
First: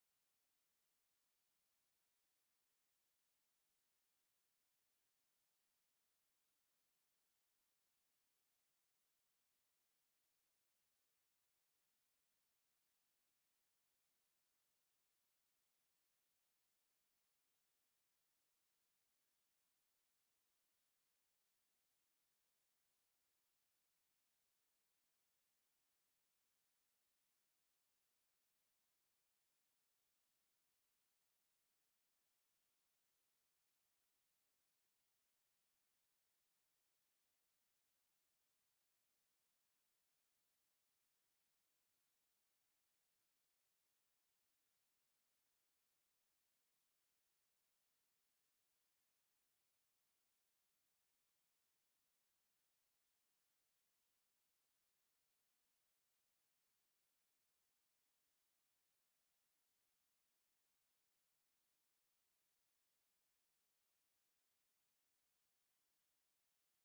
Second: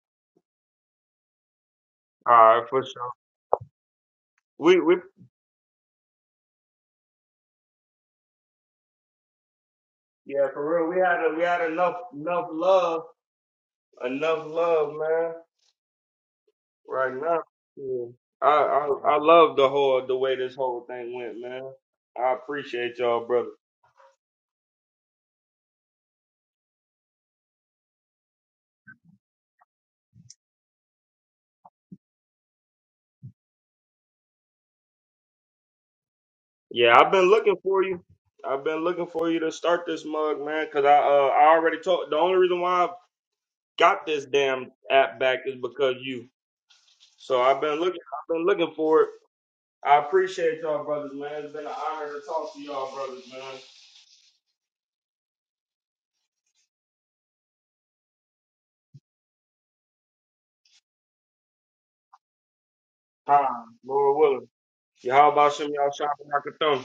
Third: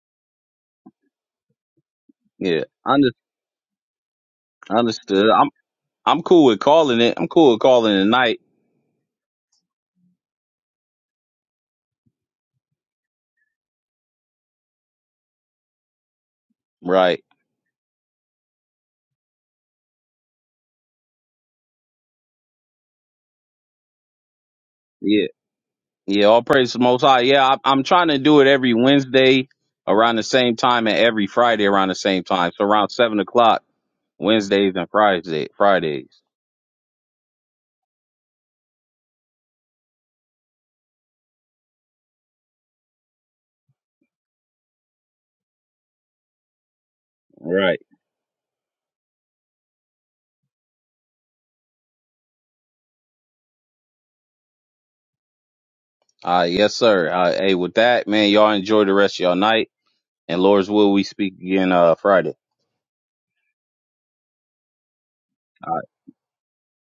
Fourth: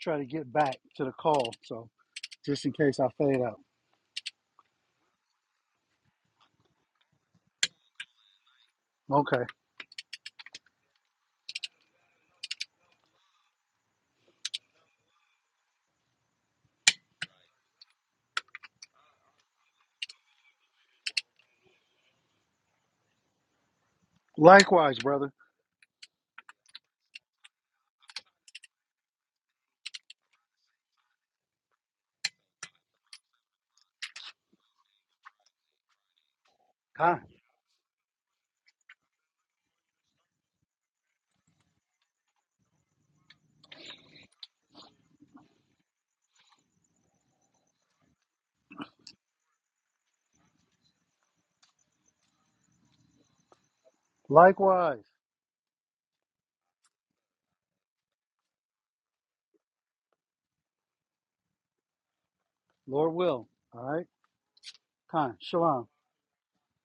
S3: try to get back to the call. So
S1: Yeah,
S3: just
S2: Alright,
S3: in
S2: for
S3: case I
S1: under,
S2: sure.
S3: fade out.
S2: We we
S1: understood. I'm I'm cool with calling it. I'm cool with calling it a night,
S3: Okay.
S2: yeah, for real. We had a, we had enough enough love. Enough love, man. Right
S1: right?
S2: now. Yeah. I, I I love the whole the way this whole thing went, man. I appreciate y'all, brother.
S3: Likewise, brother.
S1: Yeah, all praise to the Most High. Yeah, I, I'm trying to do it every Wednesday around the same time and every Friday around the same time. So around seven o'clock Wednesdays and Fridays. Fridays.
S2: Yeah, I've
S3: Kind.
S2: been looking for you. I've been looking for you to start this mug, man, because I uh, I already told the only reason why I got this damn app back is because you. So I've been
S1: Right.
S2: looking I've been looking for it. I appreciate y'all brothers, man. It's been an honor to talk to y'all brothers, man.
S3: Likewise.
S1: Uh, yes, sir. Uh, hey, with that, man, y'all enjoy the rest of y'all night. And Lord's will, we speak again uh Friday.
S3: Lord will.
S2: Time,
S3: All right.
S2: Lord willing. Y'all
S3: Kind.
S2: about some
S1: All right.
S3: Shalom.
S2: y'all shopping like a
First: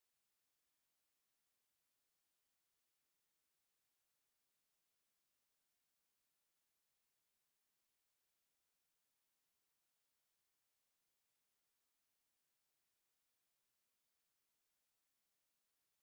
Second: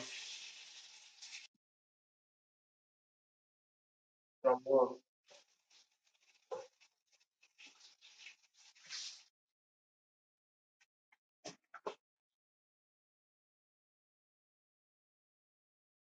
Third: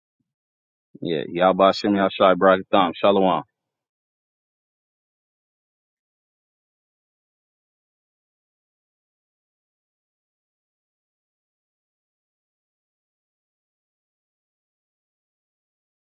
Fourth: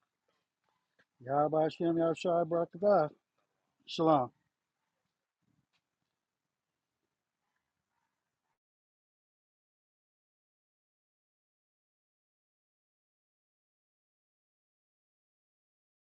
S1: Yeah.
S3: Yahweh
S1: Y'all Shem
S3: Shem
S1: Yahshai
S3: Yahshua
S1: Barack Thom.
S3: Barakatah.
S1: Shalom.
S3: Shalom.
S2: thumb.